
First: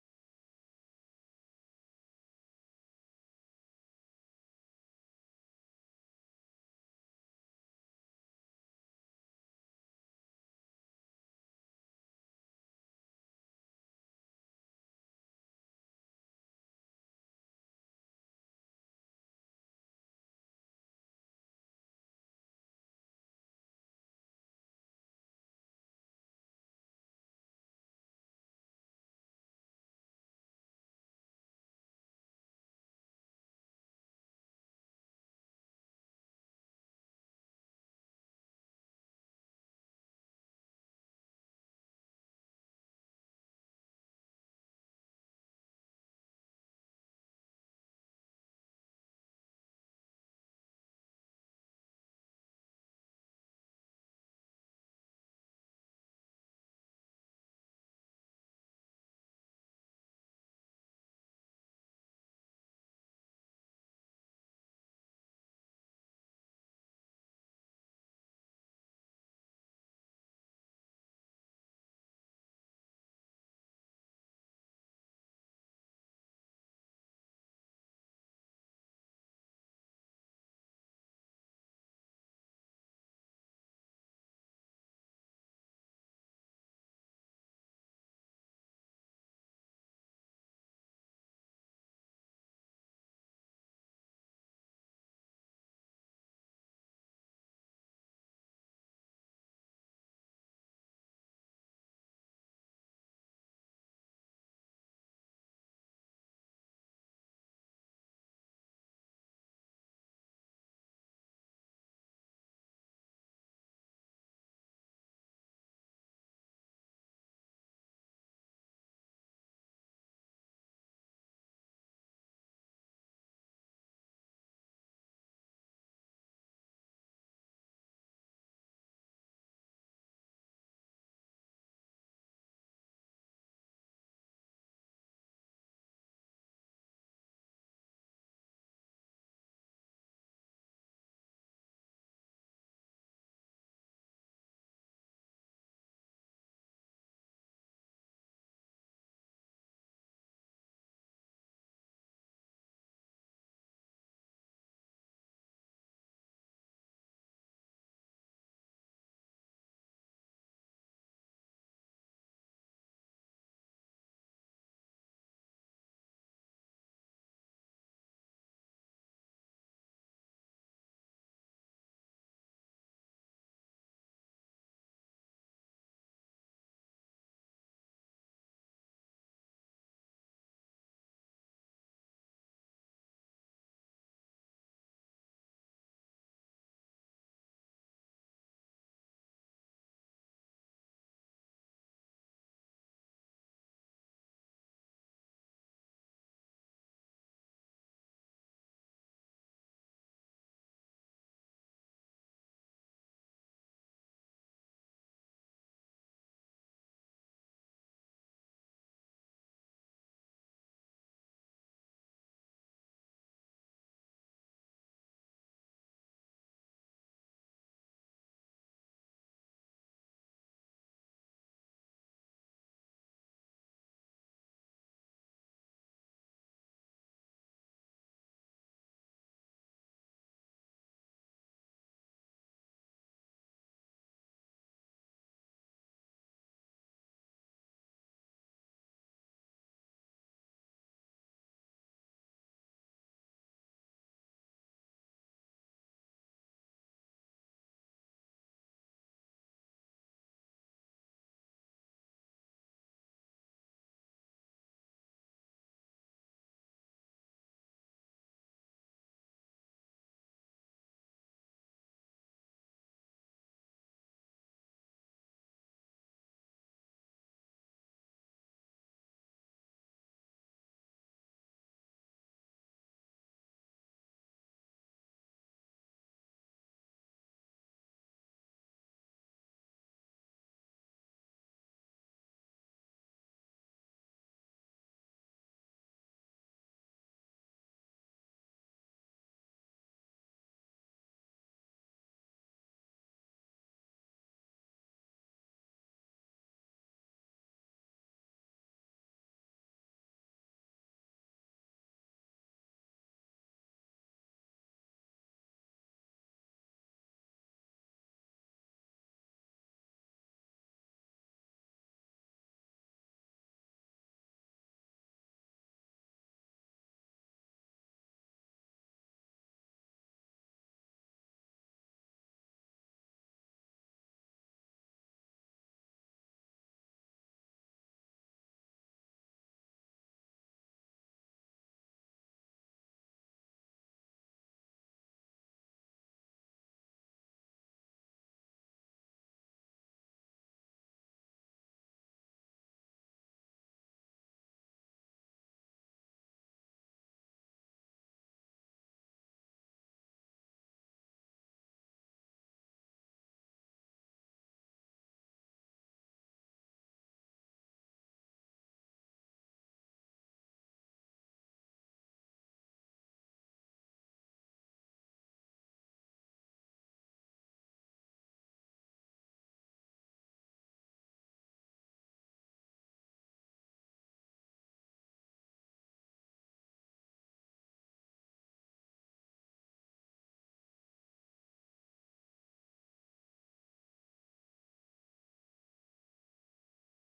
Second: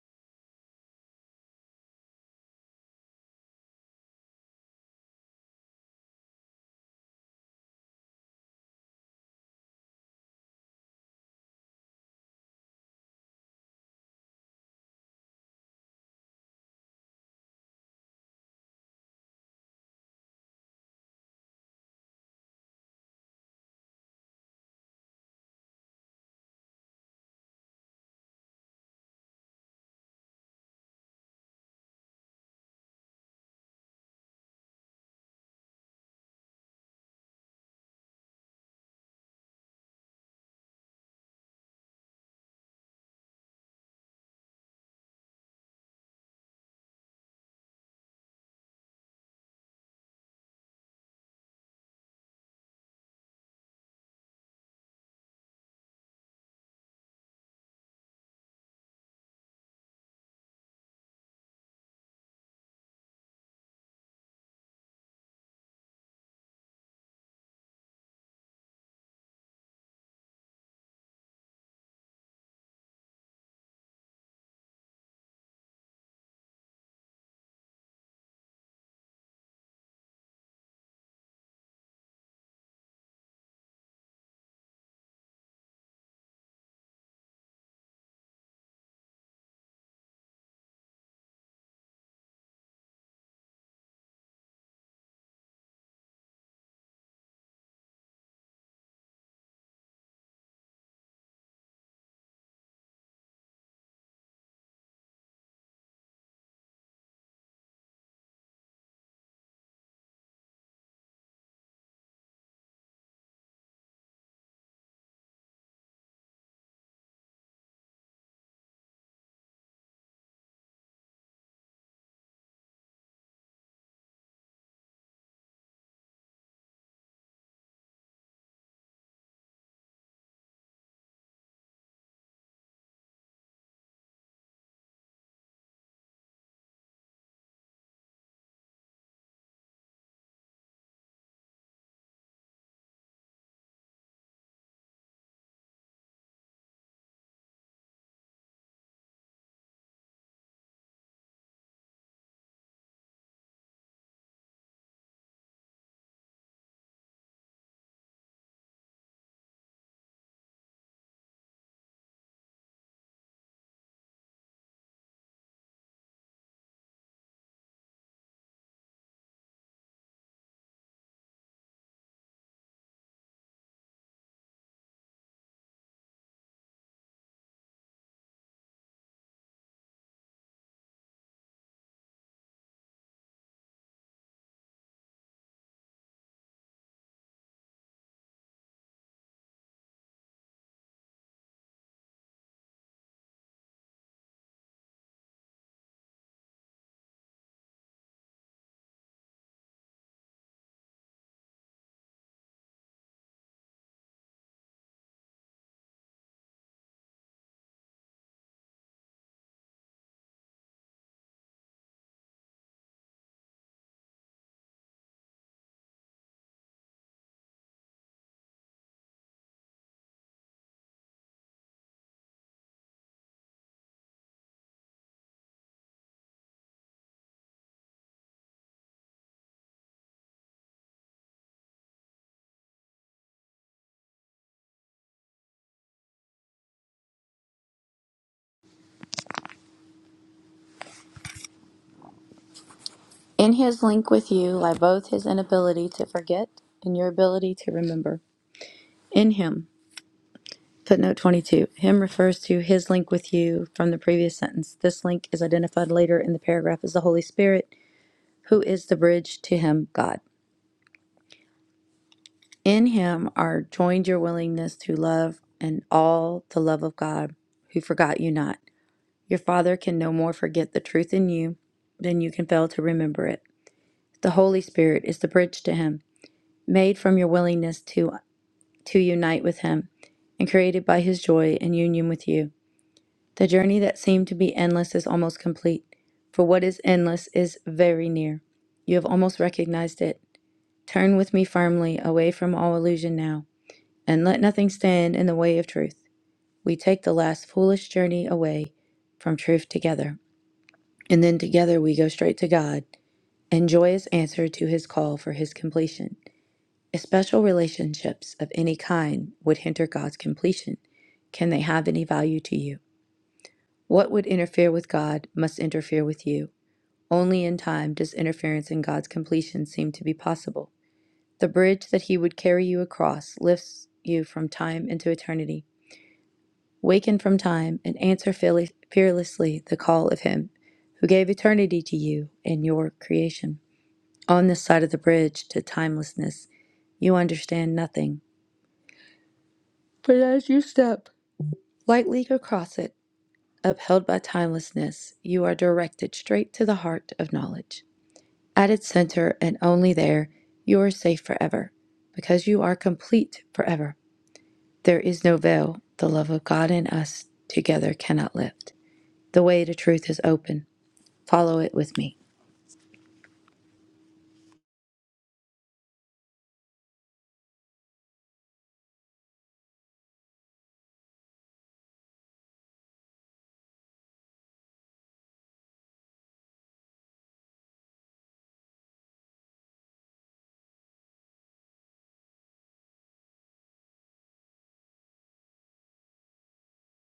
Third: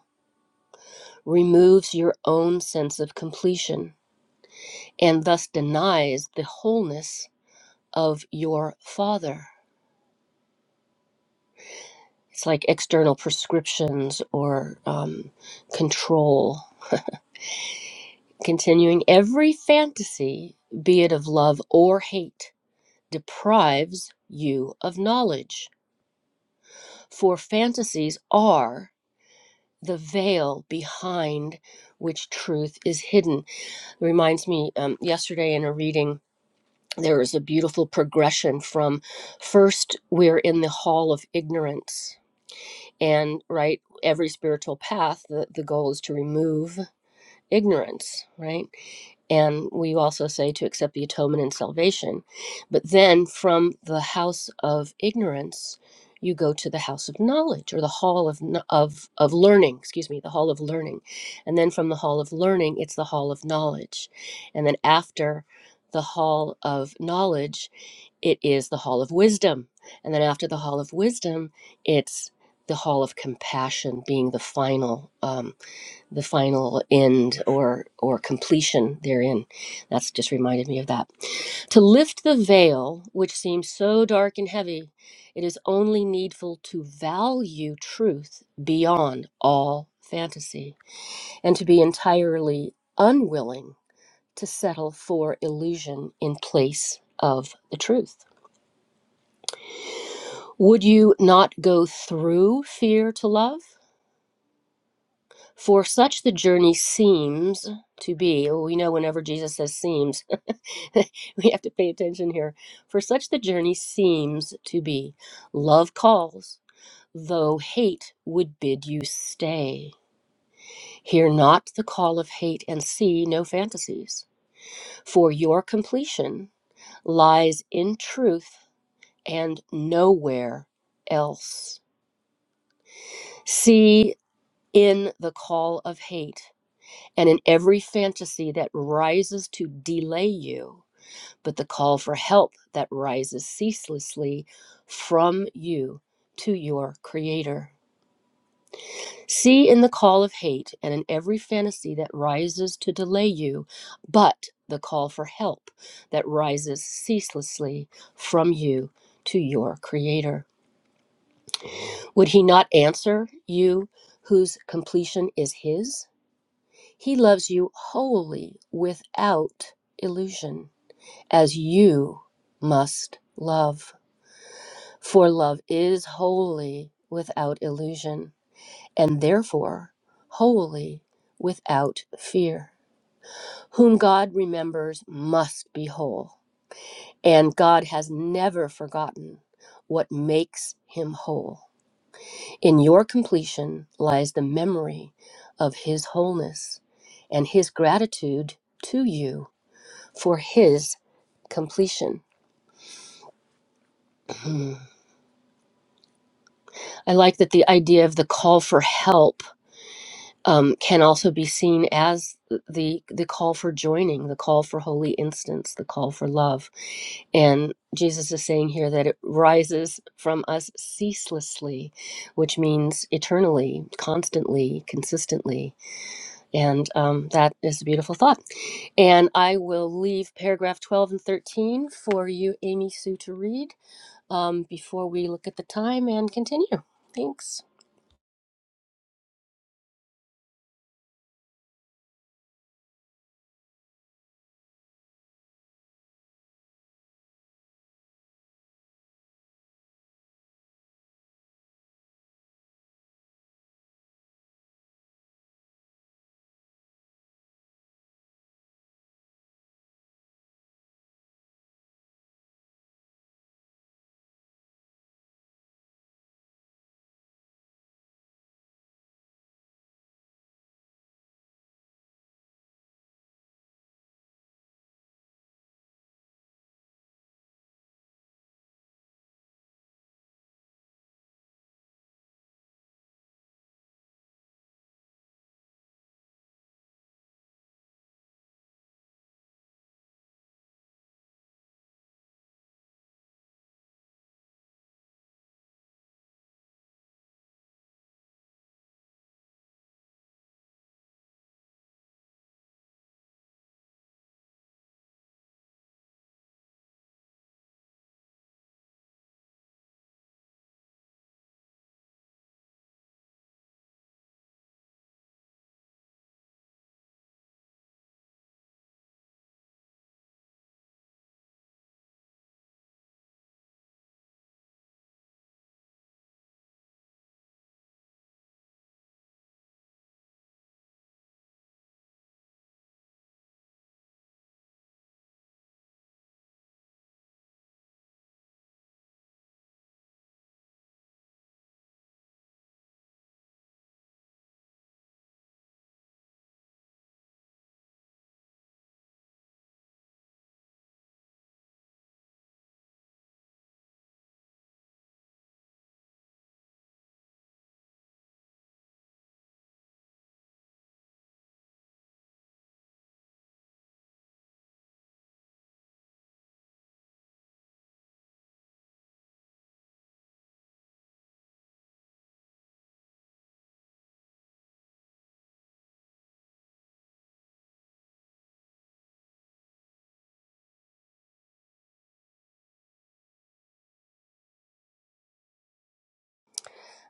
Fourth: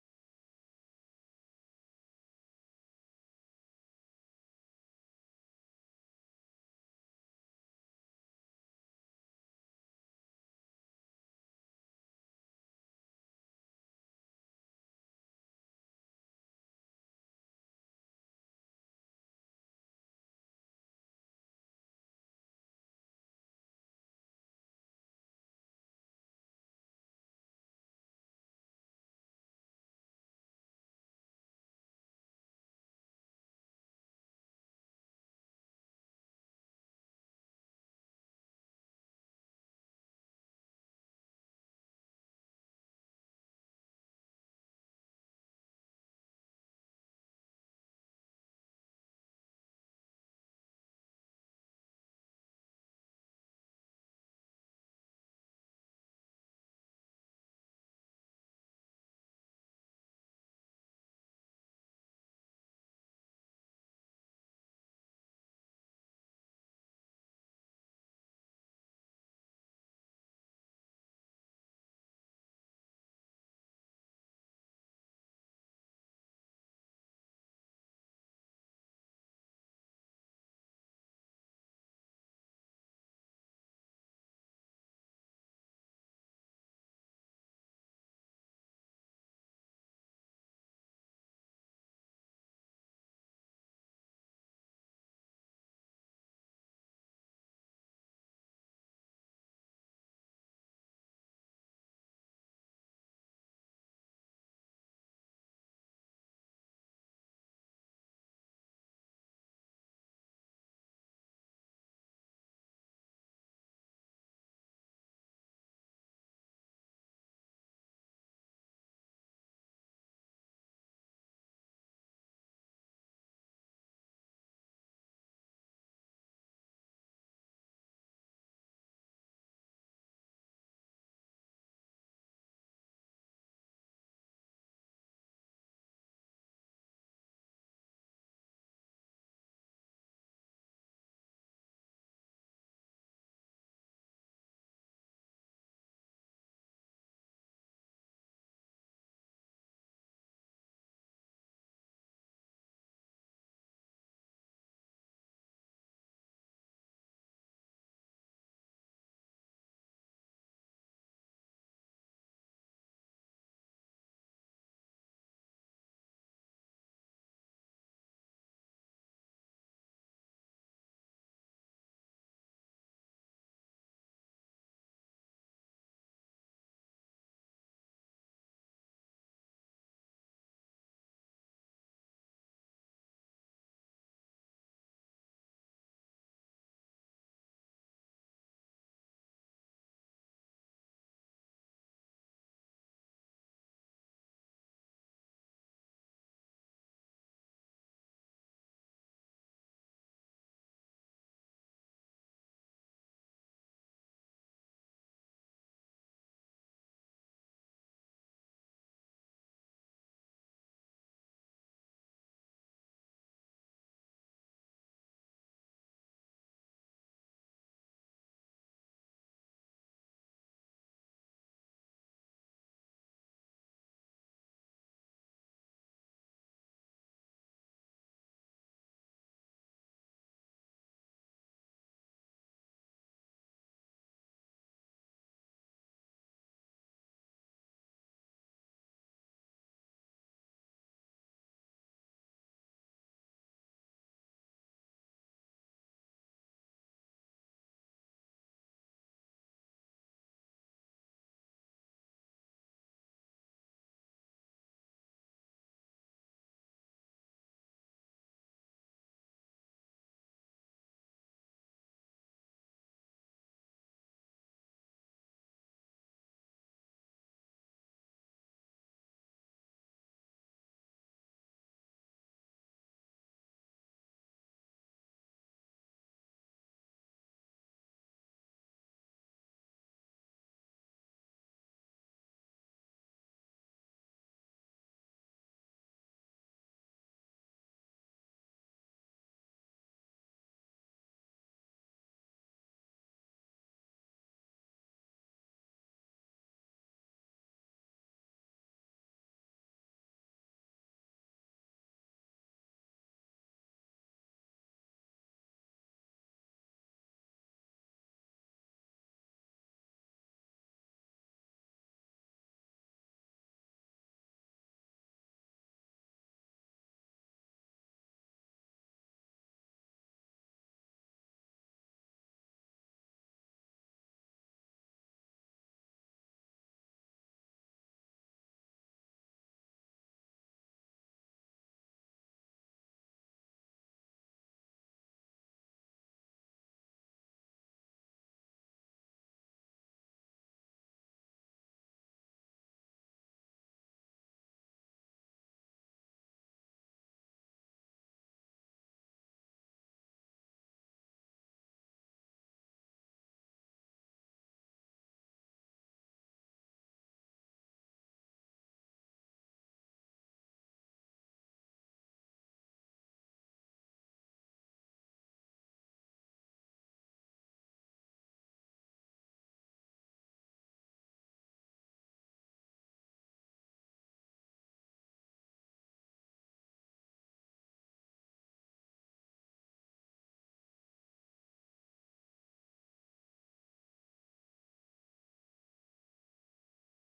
A: removes your own sense of completion and thus denies the wholeness of your father. It's like external prescriptions or um, control. Continuing every fantasy, be it of love or hate, deprives you of knowledge. For fantasies are the veil behind which truth is hidden. It reminds me um, yesterday in a reading There is a beautiful progression from first, we're in the hall of ignorance. And right, every spiritual path, the, the goal is to remove ignorance, right? And we also say to accept the atonement and salvation. But then from the house of ignorance, you go to the house of knowledge or the hall of, kn- of, of learning, excuse me, the hall of learning. And then from the hall of learning, it's the hall of knowledge. And then after the hall of knowledge, it is the hall of wisdom. And then after the hall of wisdom, it's the hall of compassion being the final. Um, the final end or or completion therein that's just reminded me of that to lift the veil which seems so dark and heavy it is only needful to value truth beyond all fantasy and to be entirely unwilling to settle for illusion in place of the truth would you not go through fear to love for such the journey seems to be we know whenever jesus says seems we have to pay attention here. For such the journey seems to be. Love calls, though hate would bid you stay. Hear not the call of hate and see no fantasies. For your completion lies in truth and nowhere else. See in the call of hate and in every fantasy that rises to delay you. but the call for help that rises ceaselessly from you to your Creator. See in the call of hate and in every fantasy that rises to delay you, but the call for help that rises ceaselessly from you to your Creator. Would He not answer you whose completion is His? He loves you wholly without illusion, as you must love. For love is holy without illusion, and therefore holy without fear. Whom God remembers must be whole, and God has never forgotten what makes him whole. In your completion lies the memory of his wholeness and his gratitude to you for his completion. Hmm. I like that the idea of the call for help um, can also be seen as the the call for joining, the call for holy instance, the call for love. And Jesus is saying here that it rises from us ceaselessly, which means eternally, constantly, consistently. And um, that is a beautiful thought. And I will leave paragraph 12 and 13 for you, Amy Sue, to read um, before we look at the time and continue. Thanks.
C: In his link with you lie both his inability to forget and your ability to remember. In him. Footnote 22. Him refers to his link with you from the previous sentence. This link is identified later in the paragraph as the Holy Spirit, who is the bridge to him, God. In him are joined your willingness to love and all the love of God, who forgot you not. Your Father can no more forget the truth in you than you can fail to remember it. The Holy Spirit is the bridge to him, made from your willingness to to unite with Him and created by His joy and union with you. The journey that seemed to be endless is almost complete, for what is endless is very near. You have almost recognized it. Turn with me firmly away from all illusion now, and let nothing stand in the way of truth. We take the last foolish journey away from truth together, and then together we go straight to God and joyous answer to His call for His completion. Special relationships of any kind would hinder God's completion. Can they have any value to you? What would interfere with God must interfere with you. Only in time does interference in God's completion seem to be possible. The bridge that He would carry you across lifts you from time into eternity. Waken from time and answer fearlessly the call of Him who gave eternity to you and your creation. On this side of the bridge to timelessness, you understand nothing. But as you step lightly across it, upheld by timelessness, you are directed straight to the heart of knowledge. At its center, and only there, you are safe forever, because you are complete forever. There is no veil. The love of God and us together cannot lift. The way to truth is open. Follow it with me.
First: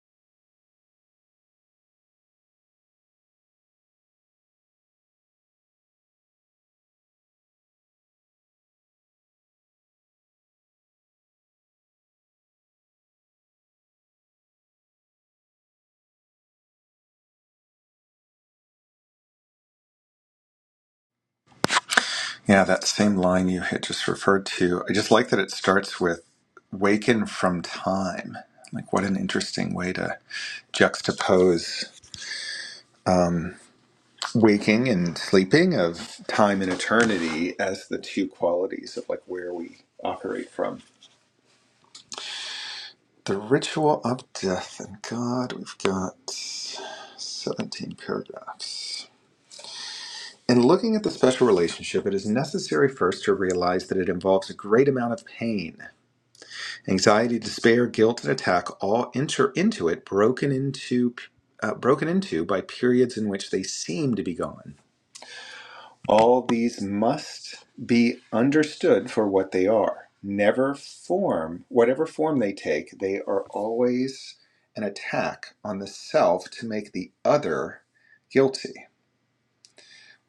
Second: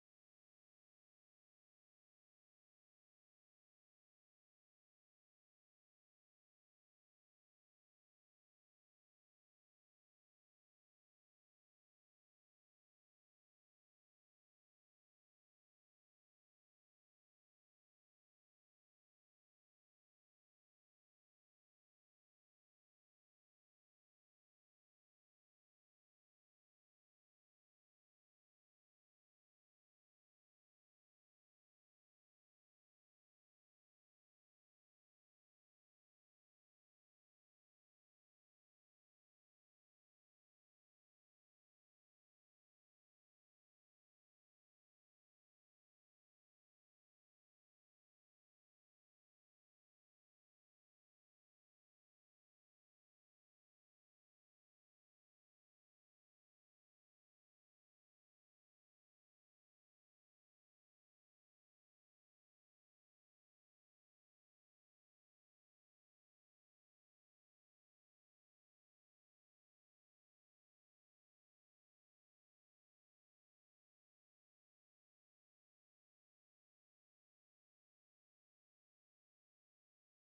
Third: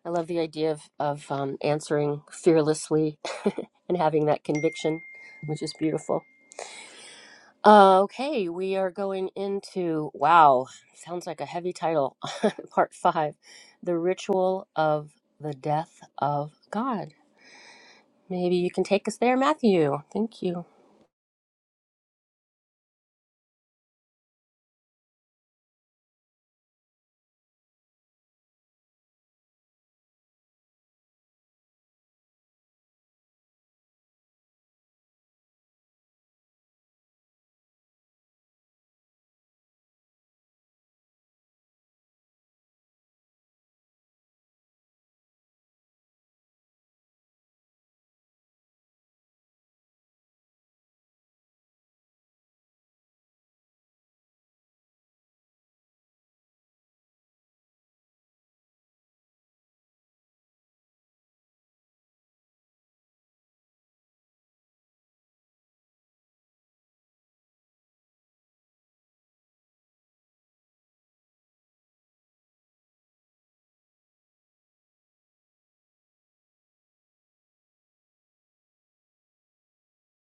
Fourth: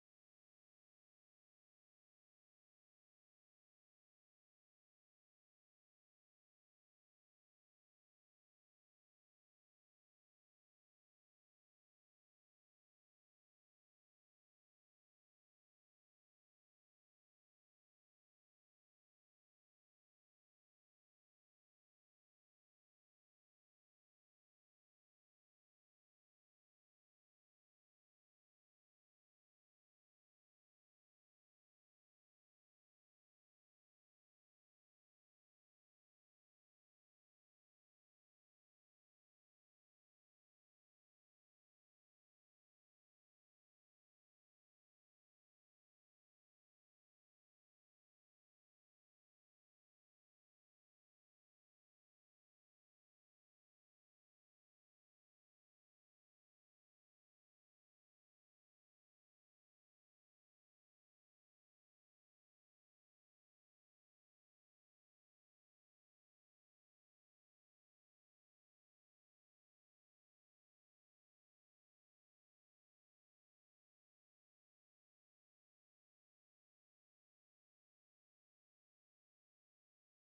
A: I love the idea of, of um, answering fearlessly and having that conviction, which is beautiful. Uh, okay, we are going into wow, sounds like a heavy title, part five The Ritual of the Death of God. Maybe you can take us there, Matthew. Thank you.
D: Yeah, that same line you had just referred to. I just like that it starts with waken from time. Like, what an interesting way to juxtapose waking and sleeping of time and eternity as the two qualities of like where we operate from. The ritual of death and God, we've got 17 paragraphs. In looking at the special relationship, it is necessary first to realize that it involves a great amount of pain. Anxiety, despair, guilt, and attack all enter into it, broken into, uh, broken into by periods in which they seem to be gone. All these must be understood for what they are. Never form, whatever form they take, they are always an attack on the self to make the other guilty.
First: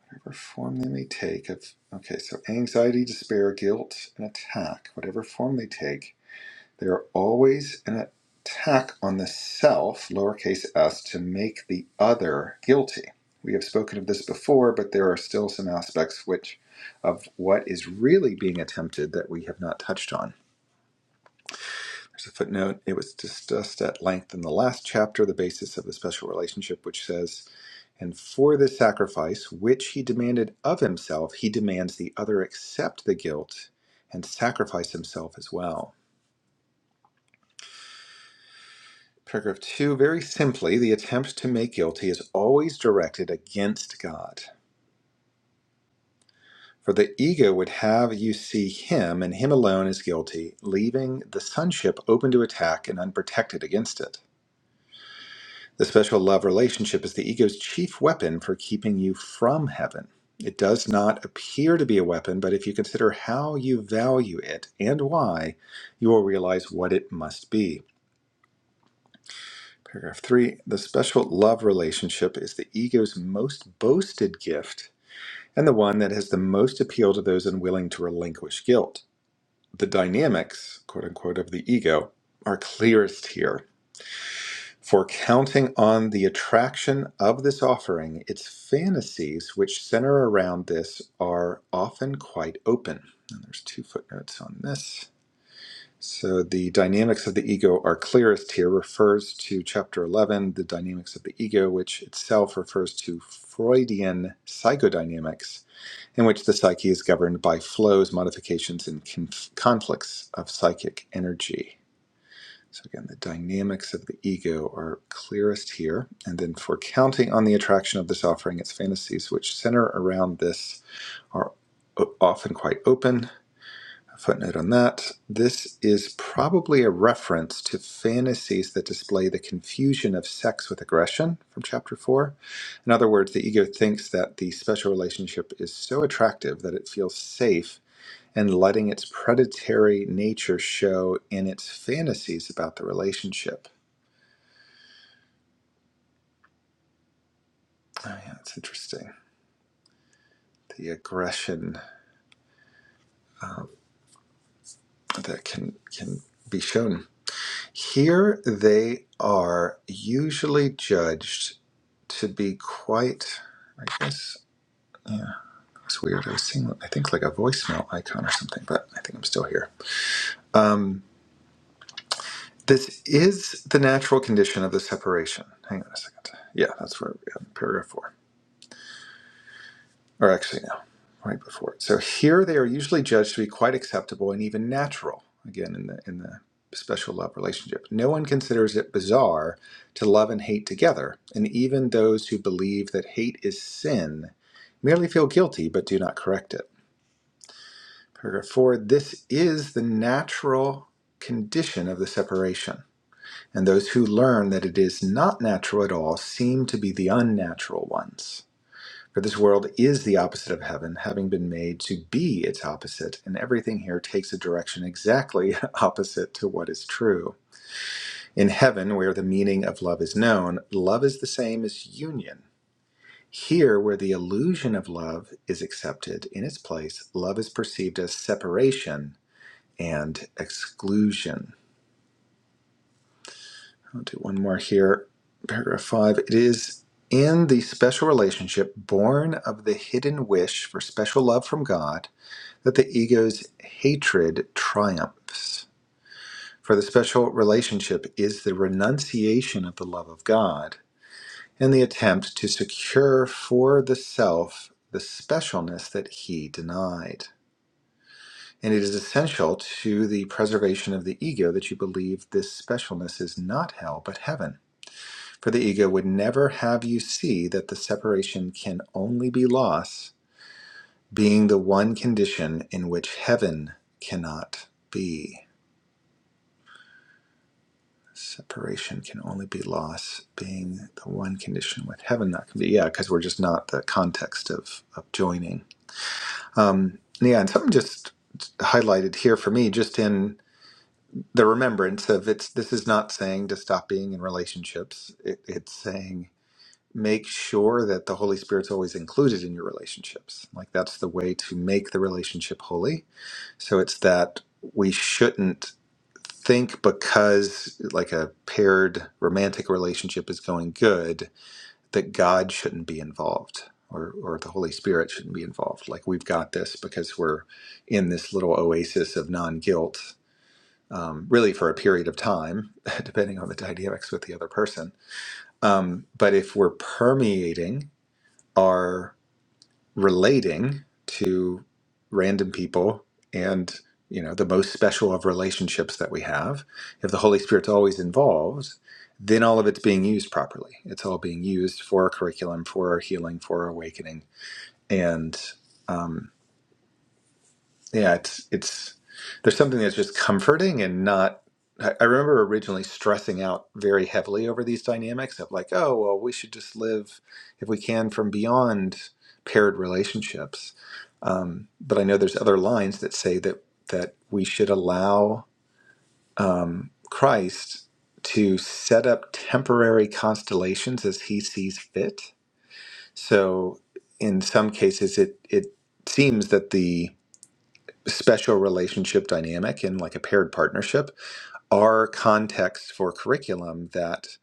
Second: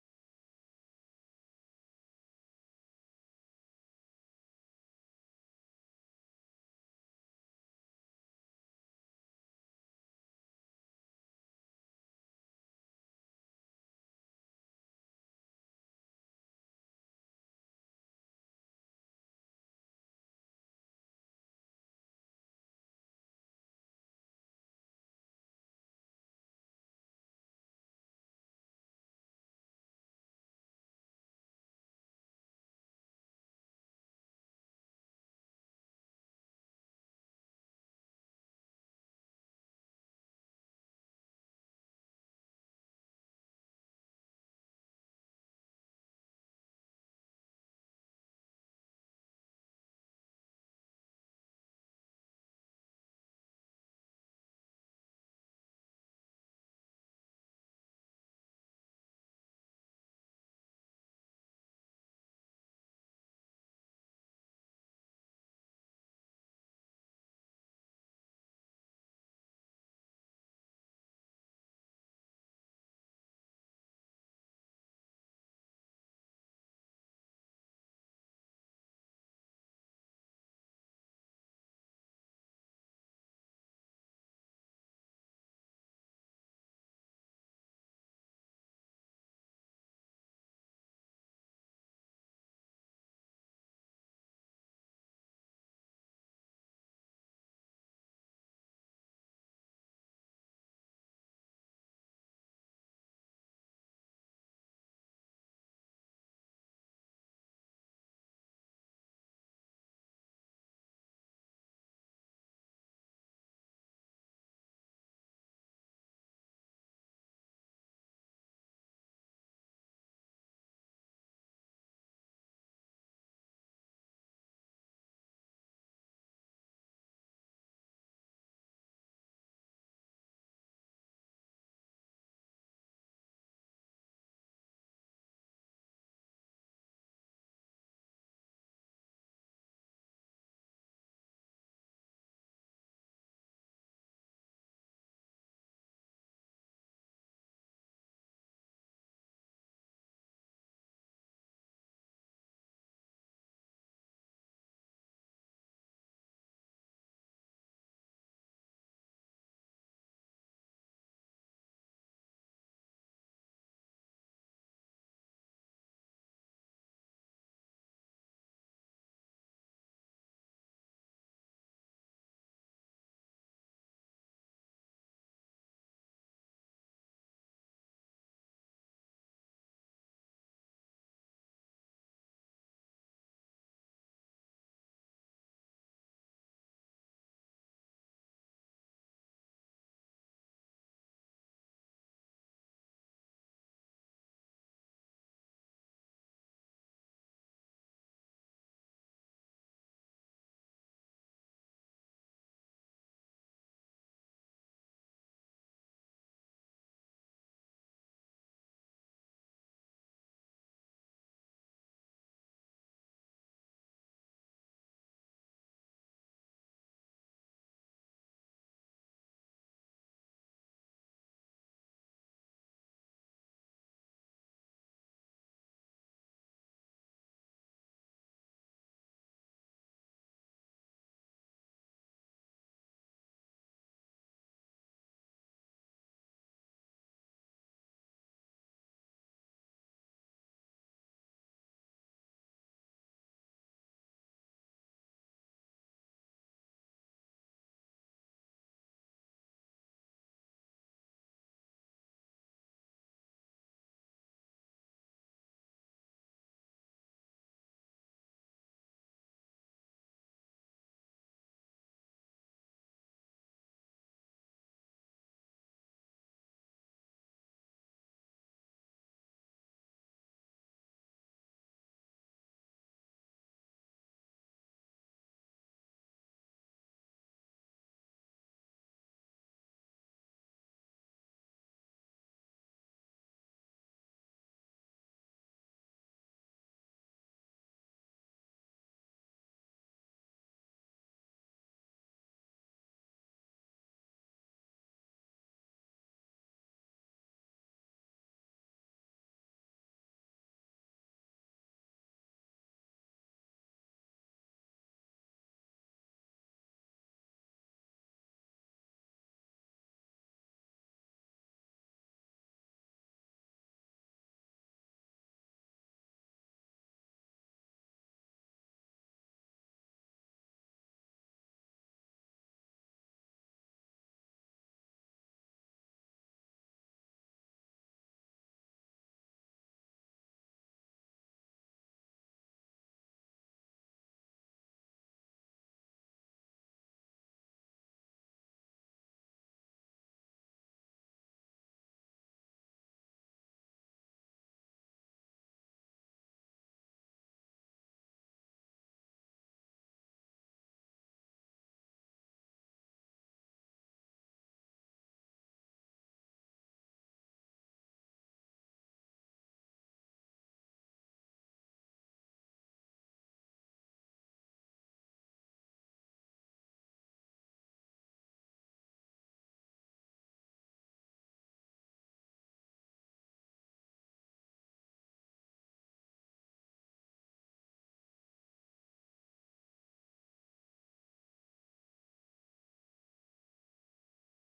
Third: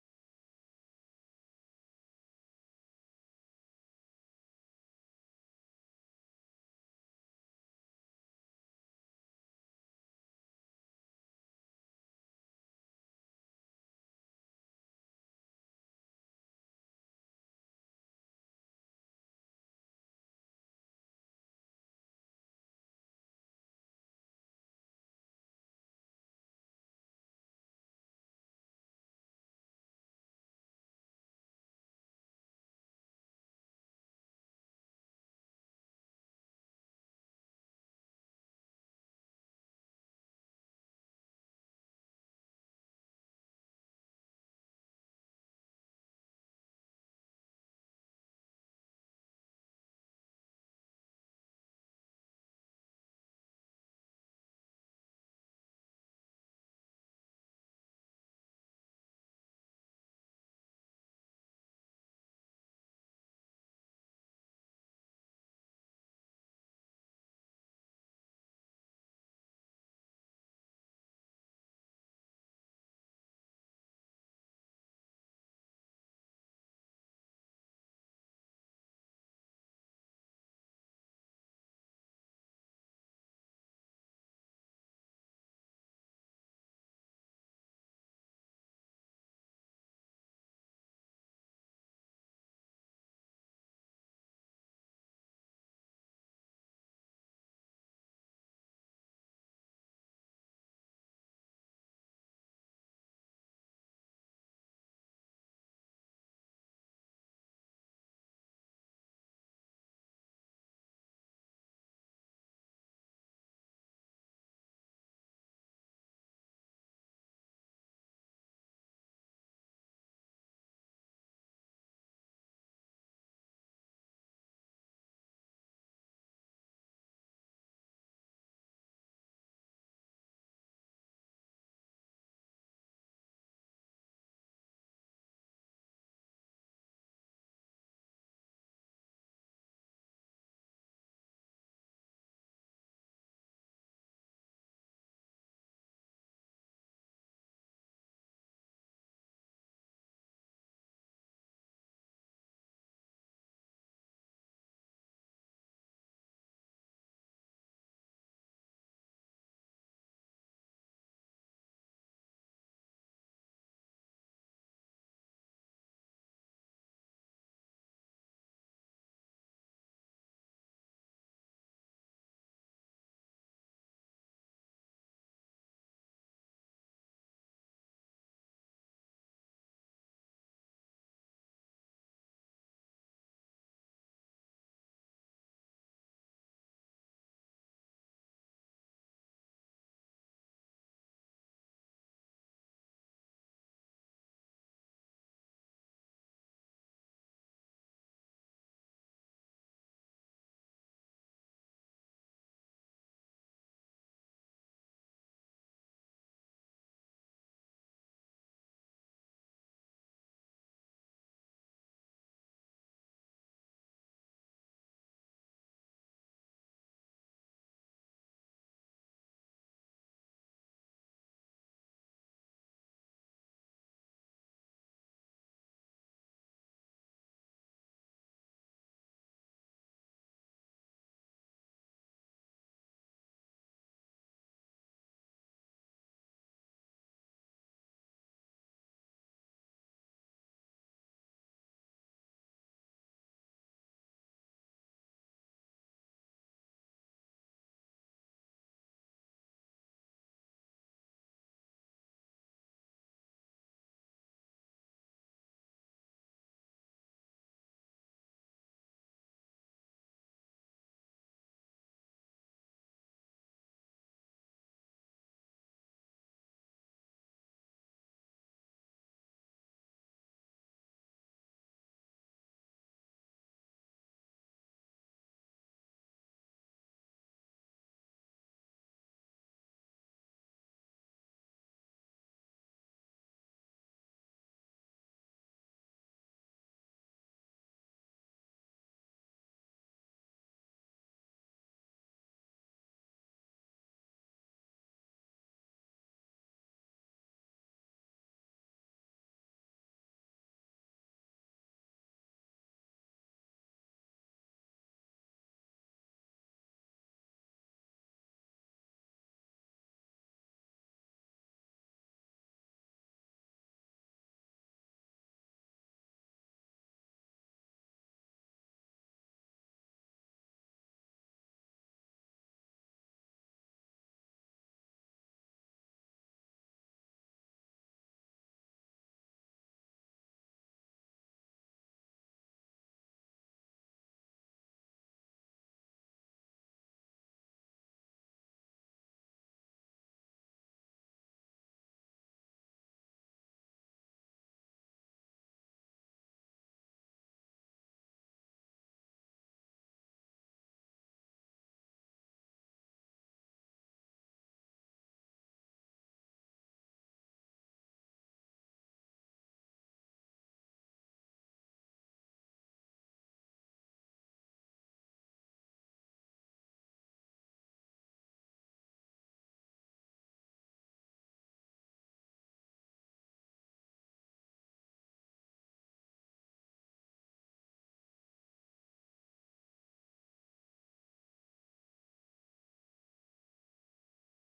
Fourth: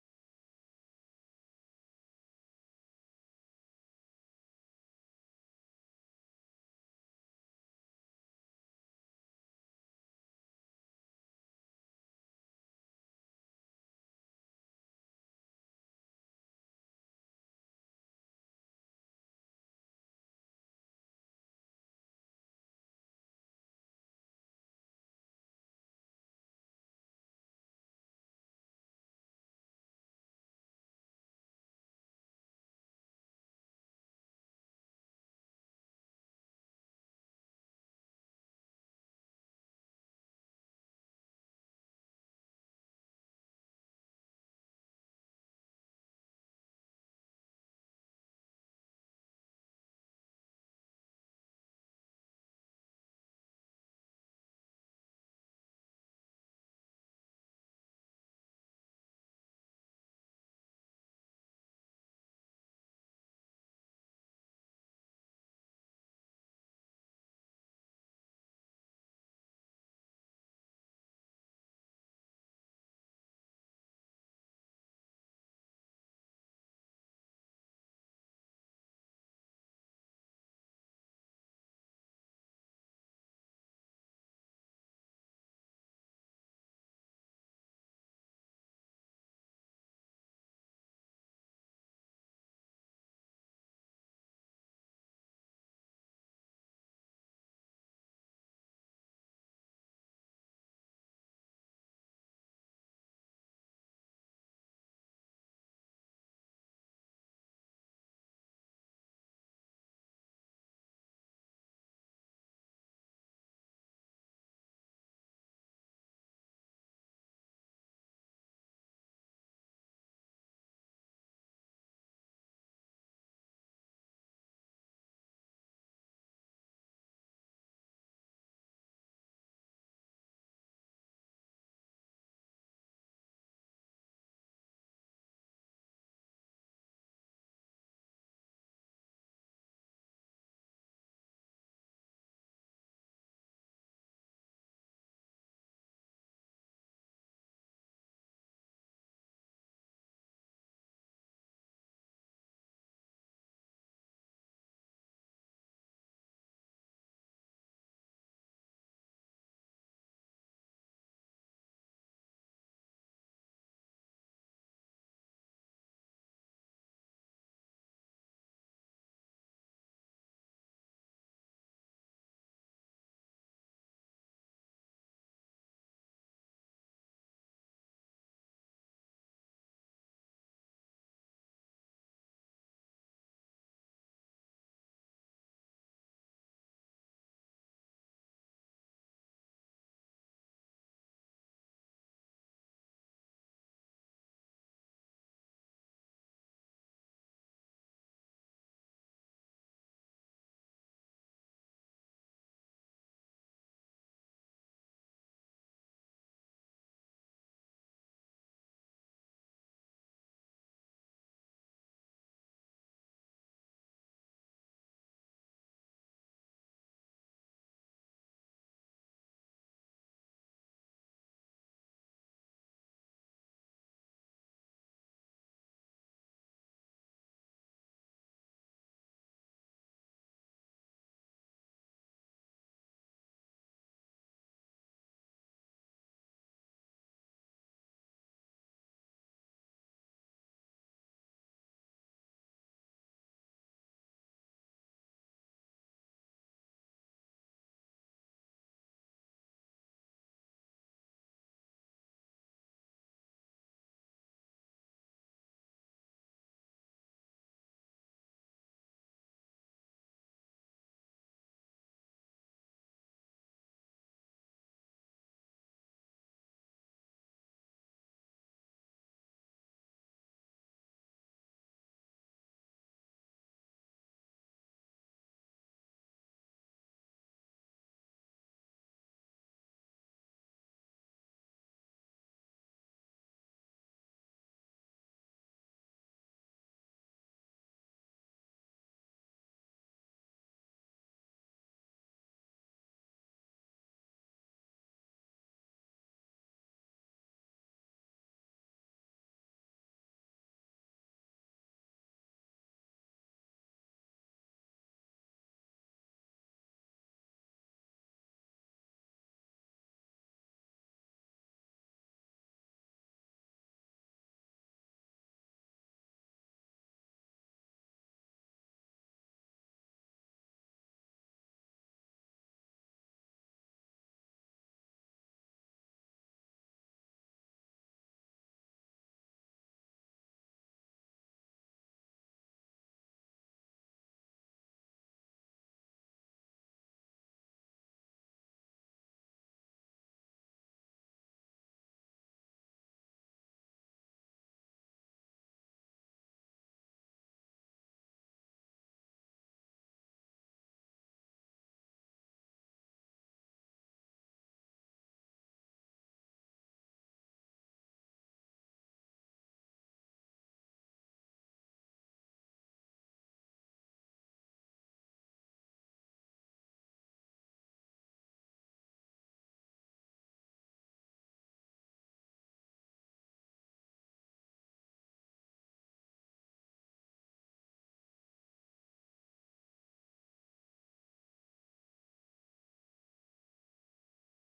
D: Whatever form they may take, of okay, so anxiety, despair, guilt, and attack, whatever form they take They're always an attack on the self, lowercase s, to make the other guilty. We have spoken of this before, but there are still some aspects which of what is really being attempted that we have not touched on. There's a footnote. It was discussed at length in the last chapter, the basis of the special relationship, which says, And for the sacrifice, which he demanded of himself, he demands the other accept the guilt and sacrifice himself as well. Paragraph 2 Very simply, the attempt to make guilty is always directed against God. For the ego would have you see him and him alone as guilty, leaving the sonship open to attack and unprotected against it. The special love relationship is the ego's chief weapon for keeping you from heaven. It does not appear to be a weapon, but if you consider how you value it and why, you will realize what it must be. Paragraph three the special love relationship is the ego's most boasted gift and the one that has the most appeal to those unwilling to relinquish guilt. The dynamics, quote unquote, of the ego are clearest here. For counting on the attraction of this offering, its fantasies which center around this are often quite open. And there's two footnotes on this. So the dynamics of the ego are clearest here, refers to chapter 11, the dynamics of the ego, which itself refers to Freudian psychodynamics, in which the psyche is governed by flows, modifications, and conf- conflicts of psychic energy. So again, the dynamics of the ego are clearest here. And then for counting on the attraction of this offering, its fantasies, which center around this, are often quite open a footnote on that. This is probably a reference to fantasies that display the confusion of sex with aggression from chapter 4. In other words, the ego thinks that the special relationship is so attractive that it feels safe and letting its predatory nature show in its fantasies about the relationship. Oh, yeah, that's interesting. The aggression uh, that can, can be shown. Here they are usually judged to be quite, I guess, yeah, it's weird. I was seeing, I think, like a voicemail icon or something, but I think I'm still here. Um, this is the natural condition of the separation. Hang on a second. Yeah, that's where we have paragraph four. Or actually, no, right before it. So here they are usually judged to be quite acceptable and even natural. Again, in the in the special love relationship, no one considers it bizarre to love and hate together, and even those who believe that hate is sin merely feel guilty but do not correct it. Paragraph four this is the natural condition of the separation. And those who learn that it is not natural at all seem to be the unnatural ones. For this world is the opposite of heaven, having been made to be its opposite, and everything here takes a direction exactly opposite to what is true. In heaven, where the meaning of love is known, love is the same as union. Here, where the illusion of love is accepted in its place, love is perceived as separation and exclusion. I'll do one more here. Paragraph five. It is in the special relationship born of the hidden wish for special love from God that the ego's hatred triumphs. For the special relationship is the renunciation of the love of God and the attempt to secure for the self the specialness that he denied. And it is essential to the preservation of the ego that you believe this specialness is not hell but heaven. For the ego would never have you see that the separation can only be loss, being the one condition in which heaven cannot be. Separation can only be loss, being the one condition with heaven that can be. Yeah, because we're just not the context of, of joining. Um, yeah, and something just highlighted here for me, just in the remembrance of it's this is not saying to stop being in relationships it, it's saying make sure that the holy spirit's always included in your relationships like that's the way to make the relationship holy so it's that we shouldn't think because like a paired romantic relationship is going good that god shouldn't be involved or, or the holy spirit shouldn't be involved like we've got this because we're in this little oasis of non-guilt um, really for a period of time, depending on the dynamics with the other person. Um, but if we're permeating our relating to random people and you know the most special of relationships that we have, if the Holy Spirit's always involved, then all of it's being used properly. It's all being used for our curriculum, for our healing, for our awakening, and um, yeah it's it's there's something that's just comforting and not i I remember originally stressing out very heavily over these dynamics of like oh well we should just live if we can from beyond paired relationships um, but i know there's other lines that say that that we should allow um, christ to set up temporary constellations as he sees fit so in some cases it it seems that the special relationship dynamic in like a paired partnership are contexts for curriculum that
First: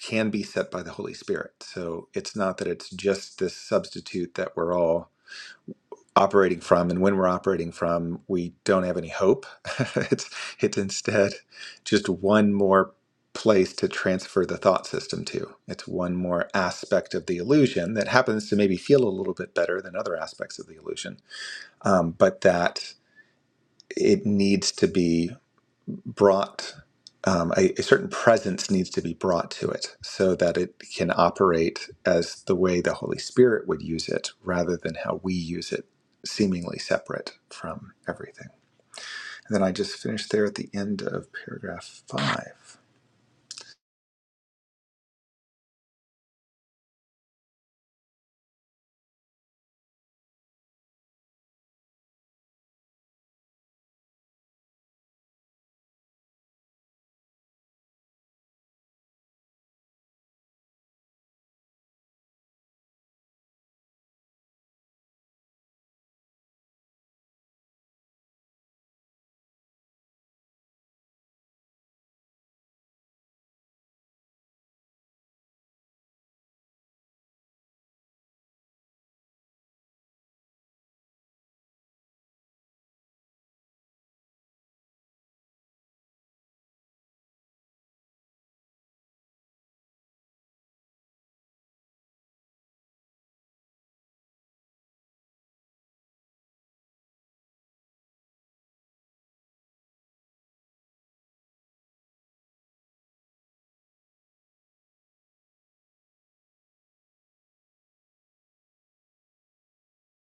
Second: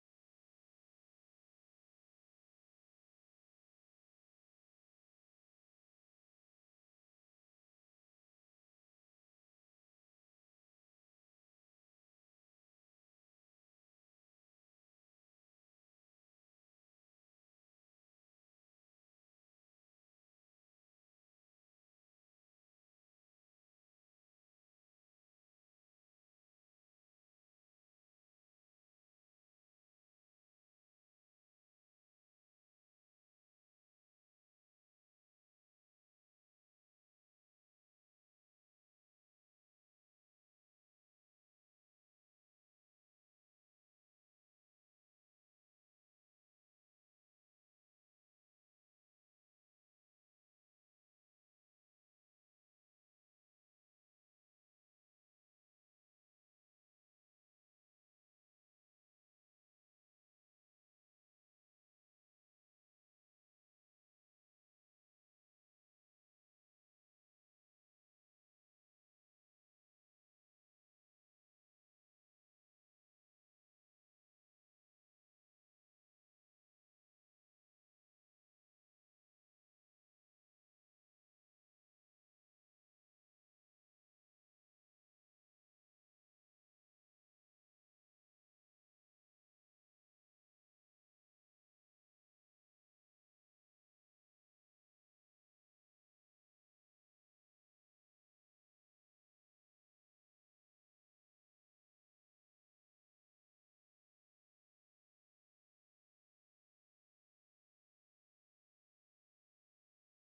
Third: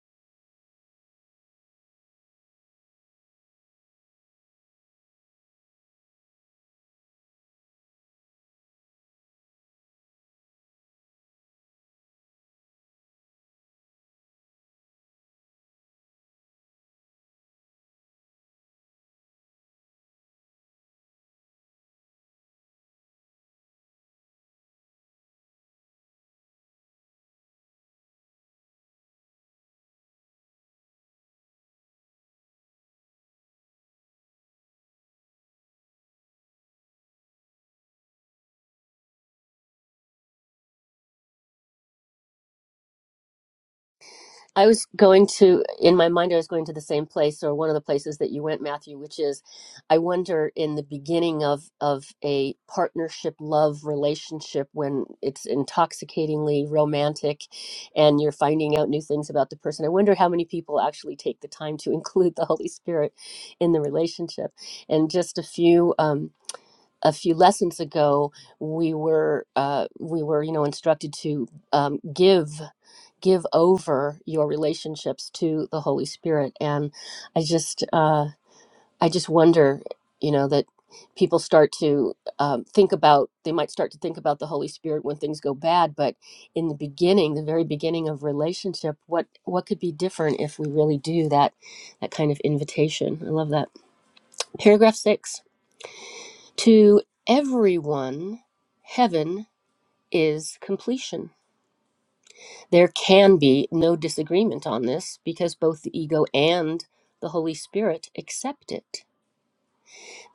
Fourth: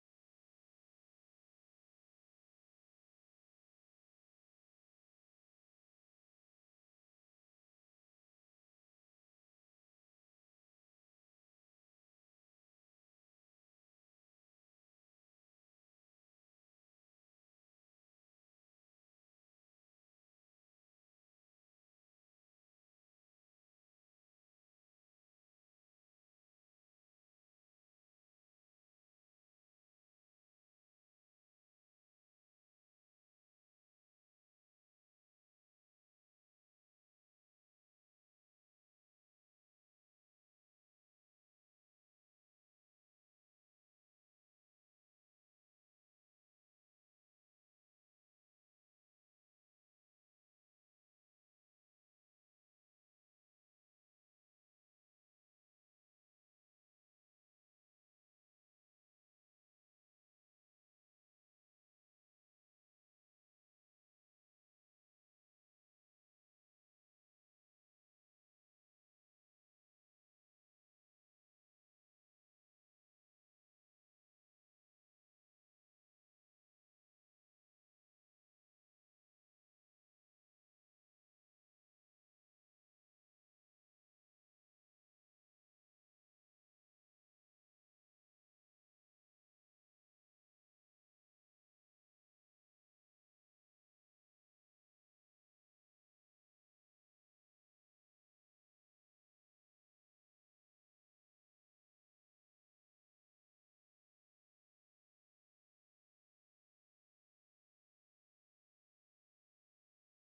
D: can be set by the Holy Spirit. So it's not that it's just this substitute that we're all operating from and when we're operating from we don't have any hope. it's it's instead just one more place to transfer the thought system to. It's one more aspect of the illusion that happens to maybe feel a little bit better than other aspects of the illusion. Um, but that it needs to be brought um, a, a certain presence needs to be brought to it so that it can operate as the way the Holy Spirit would use it rather than how we use it, seemingly separate from everything. And then I just finished there at the end of paragraph five.
A: I was going to, in my mind, I was going to the same place or one of the places that you went, Matthew, which is, I wonder in the beginning of of a partnership love relationship when it's intoxicatingly romantic, and you're finding out new things about the person. I wonder how many people actually take the time to include the Holy Spirit in the relationship. And just a few. Um, a few lessons ago, we were uh, we were you know instructed to um, give give over your relationships to the Holy Spirit. And I just, uh, I just wonder, you know, that people start to um, think about, they might start to think about the Holy Spirit when things go bad, but in the beginning, the very beginning of relationship, what, what could be different if we really do that, that kind of invitation? I love that. Paragraph six, to everyone, heaven is completion There can be no disagreement on this because both the ego and the Holy Spirit accept it.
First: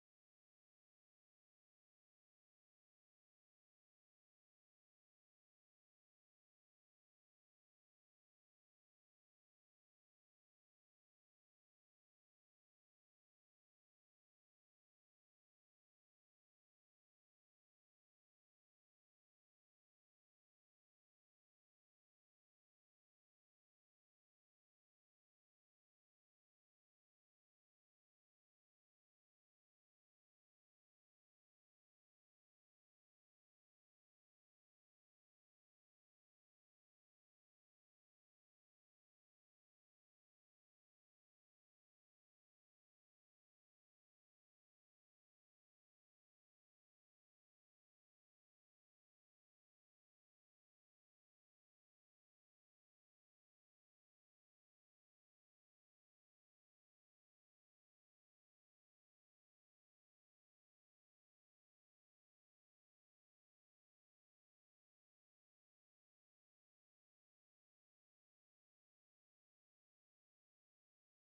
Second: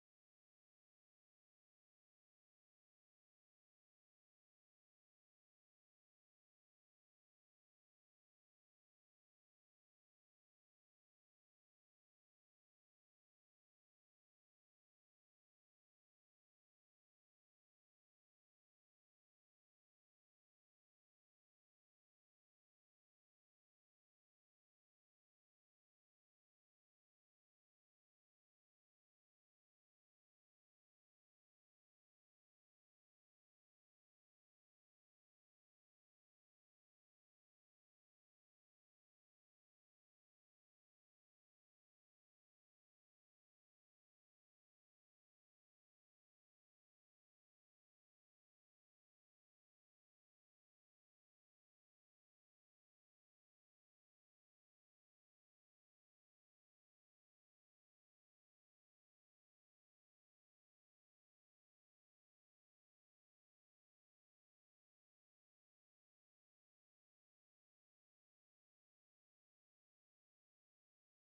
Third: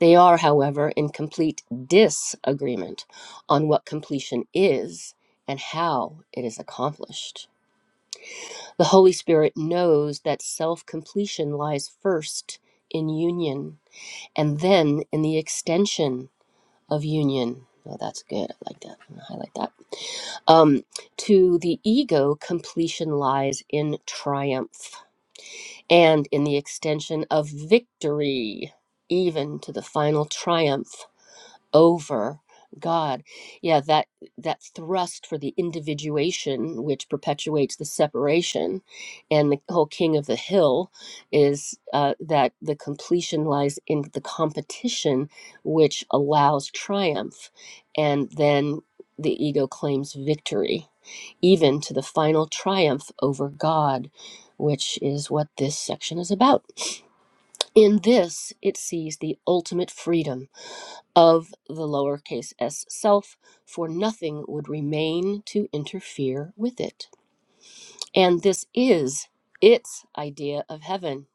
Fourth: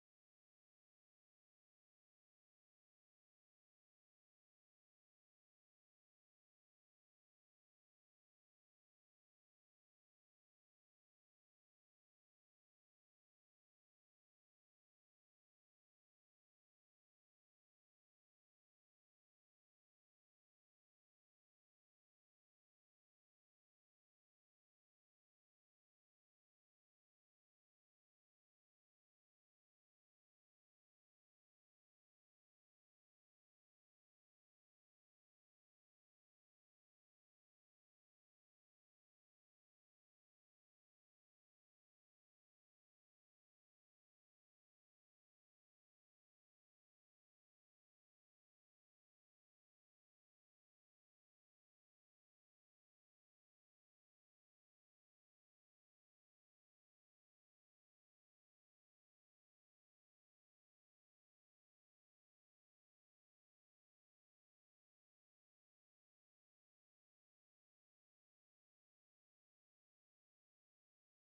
A: They are, however, in complete disagreement on what completion is and how it is accomplished. The Holy Spirit knows that self completion lies first in union and then in the extension of union. Oh, that's good. I like that. I'm gonna highlight that. Um, to the ego, completion lies in triumph. and in the extension of victory, even to the final triumph over God. Yeah, that that thrust for the individuation, which perpetuates the separation, and the whole king of the hill, is uh, that the completion lies in the competition, which allows triumph, and then the ego claims victory even to the final triumph over God, which is what this section is about. In this, it sees the ultimate freedom of the lowercase s self, for nothing would remain to interfere with it. And this is its idea of heaven.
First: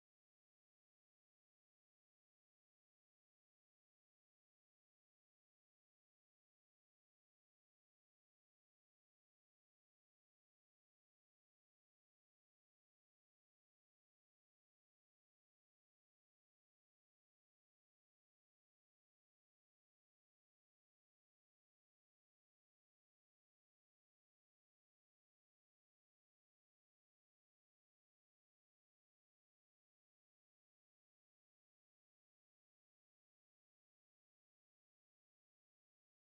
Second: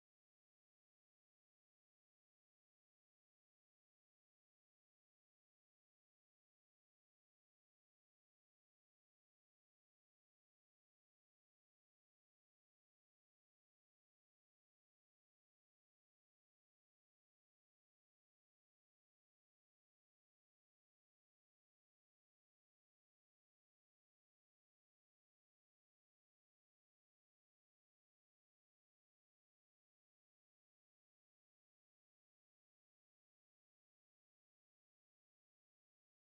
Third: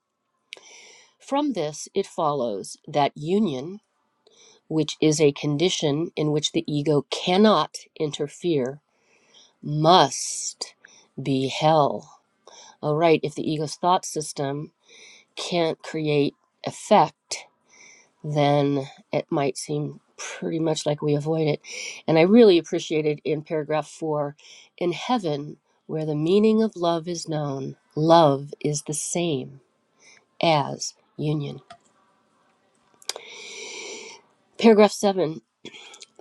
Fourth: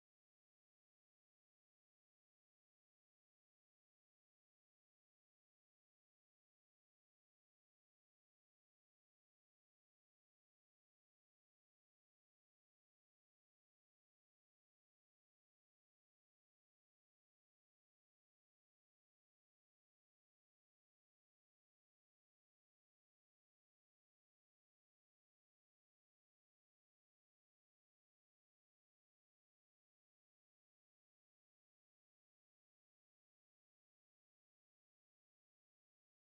A: From this, it follows that union, which is a condition in which the ego cannot interfere, must be hell all right, if the ego's thought system can't create effect, then it might seem pretty much like we avoid it. And I really appreciated in paragraph four in heaven, where the meaning of love is known, love is the same as union. Paragraph seven.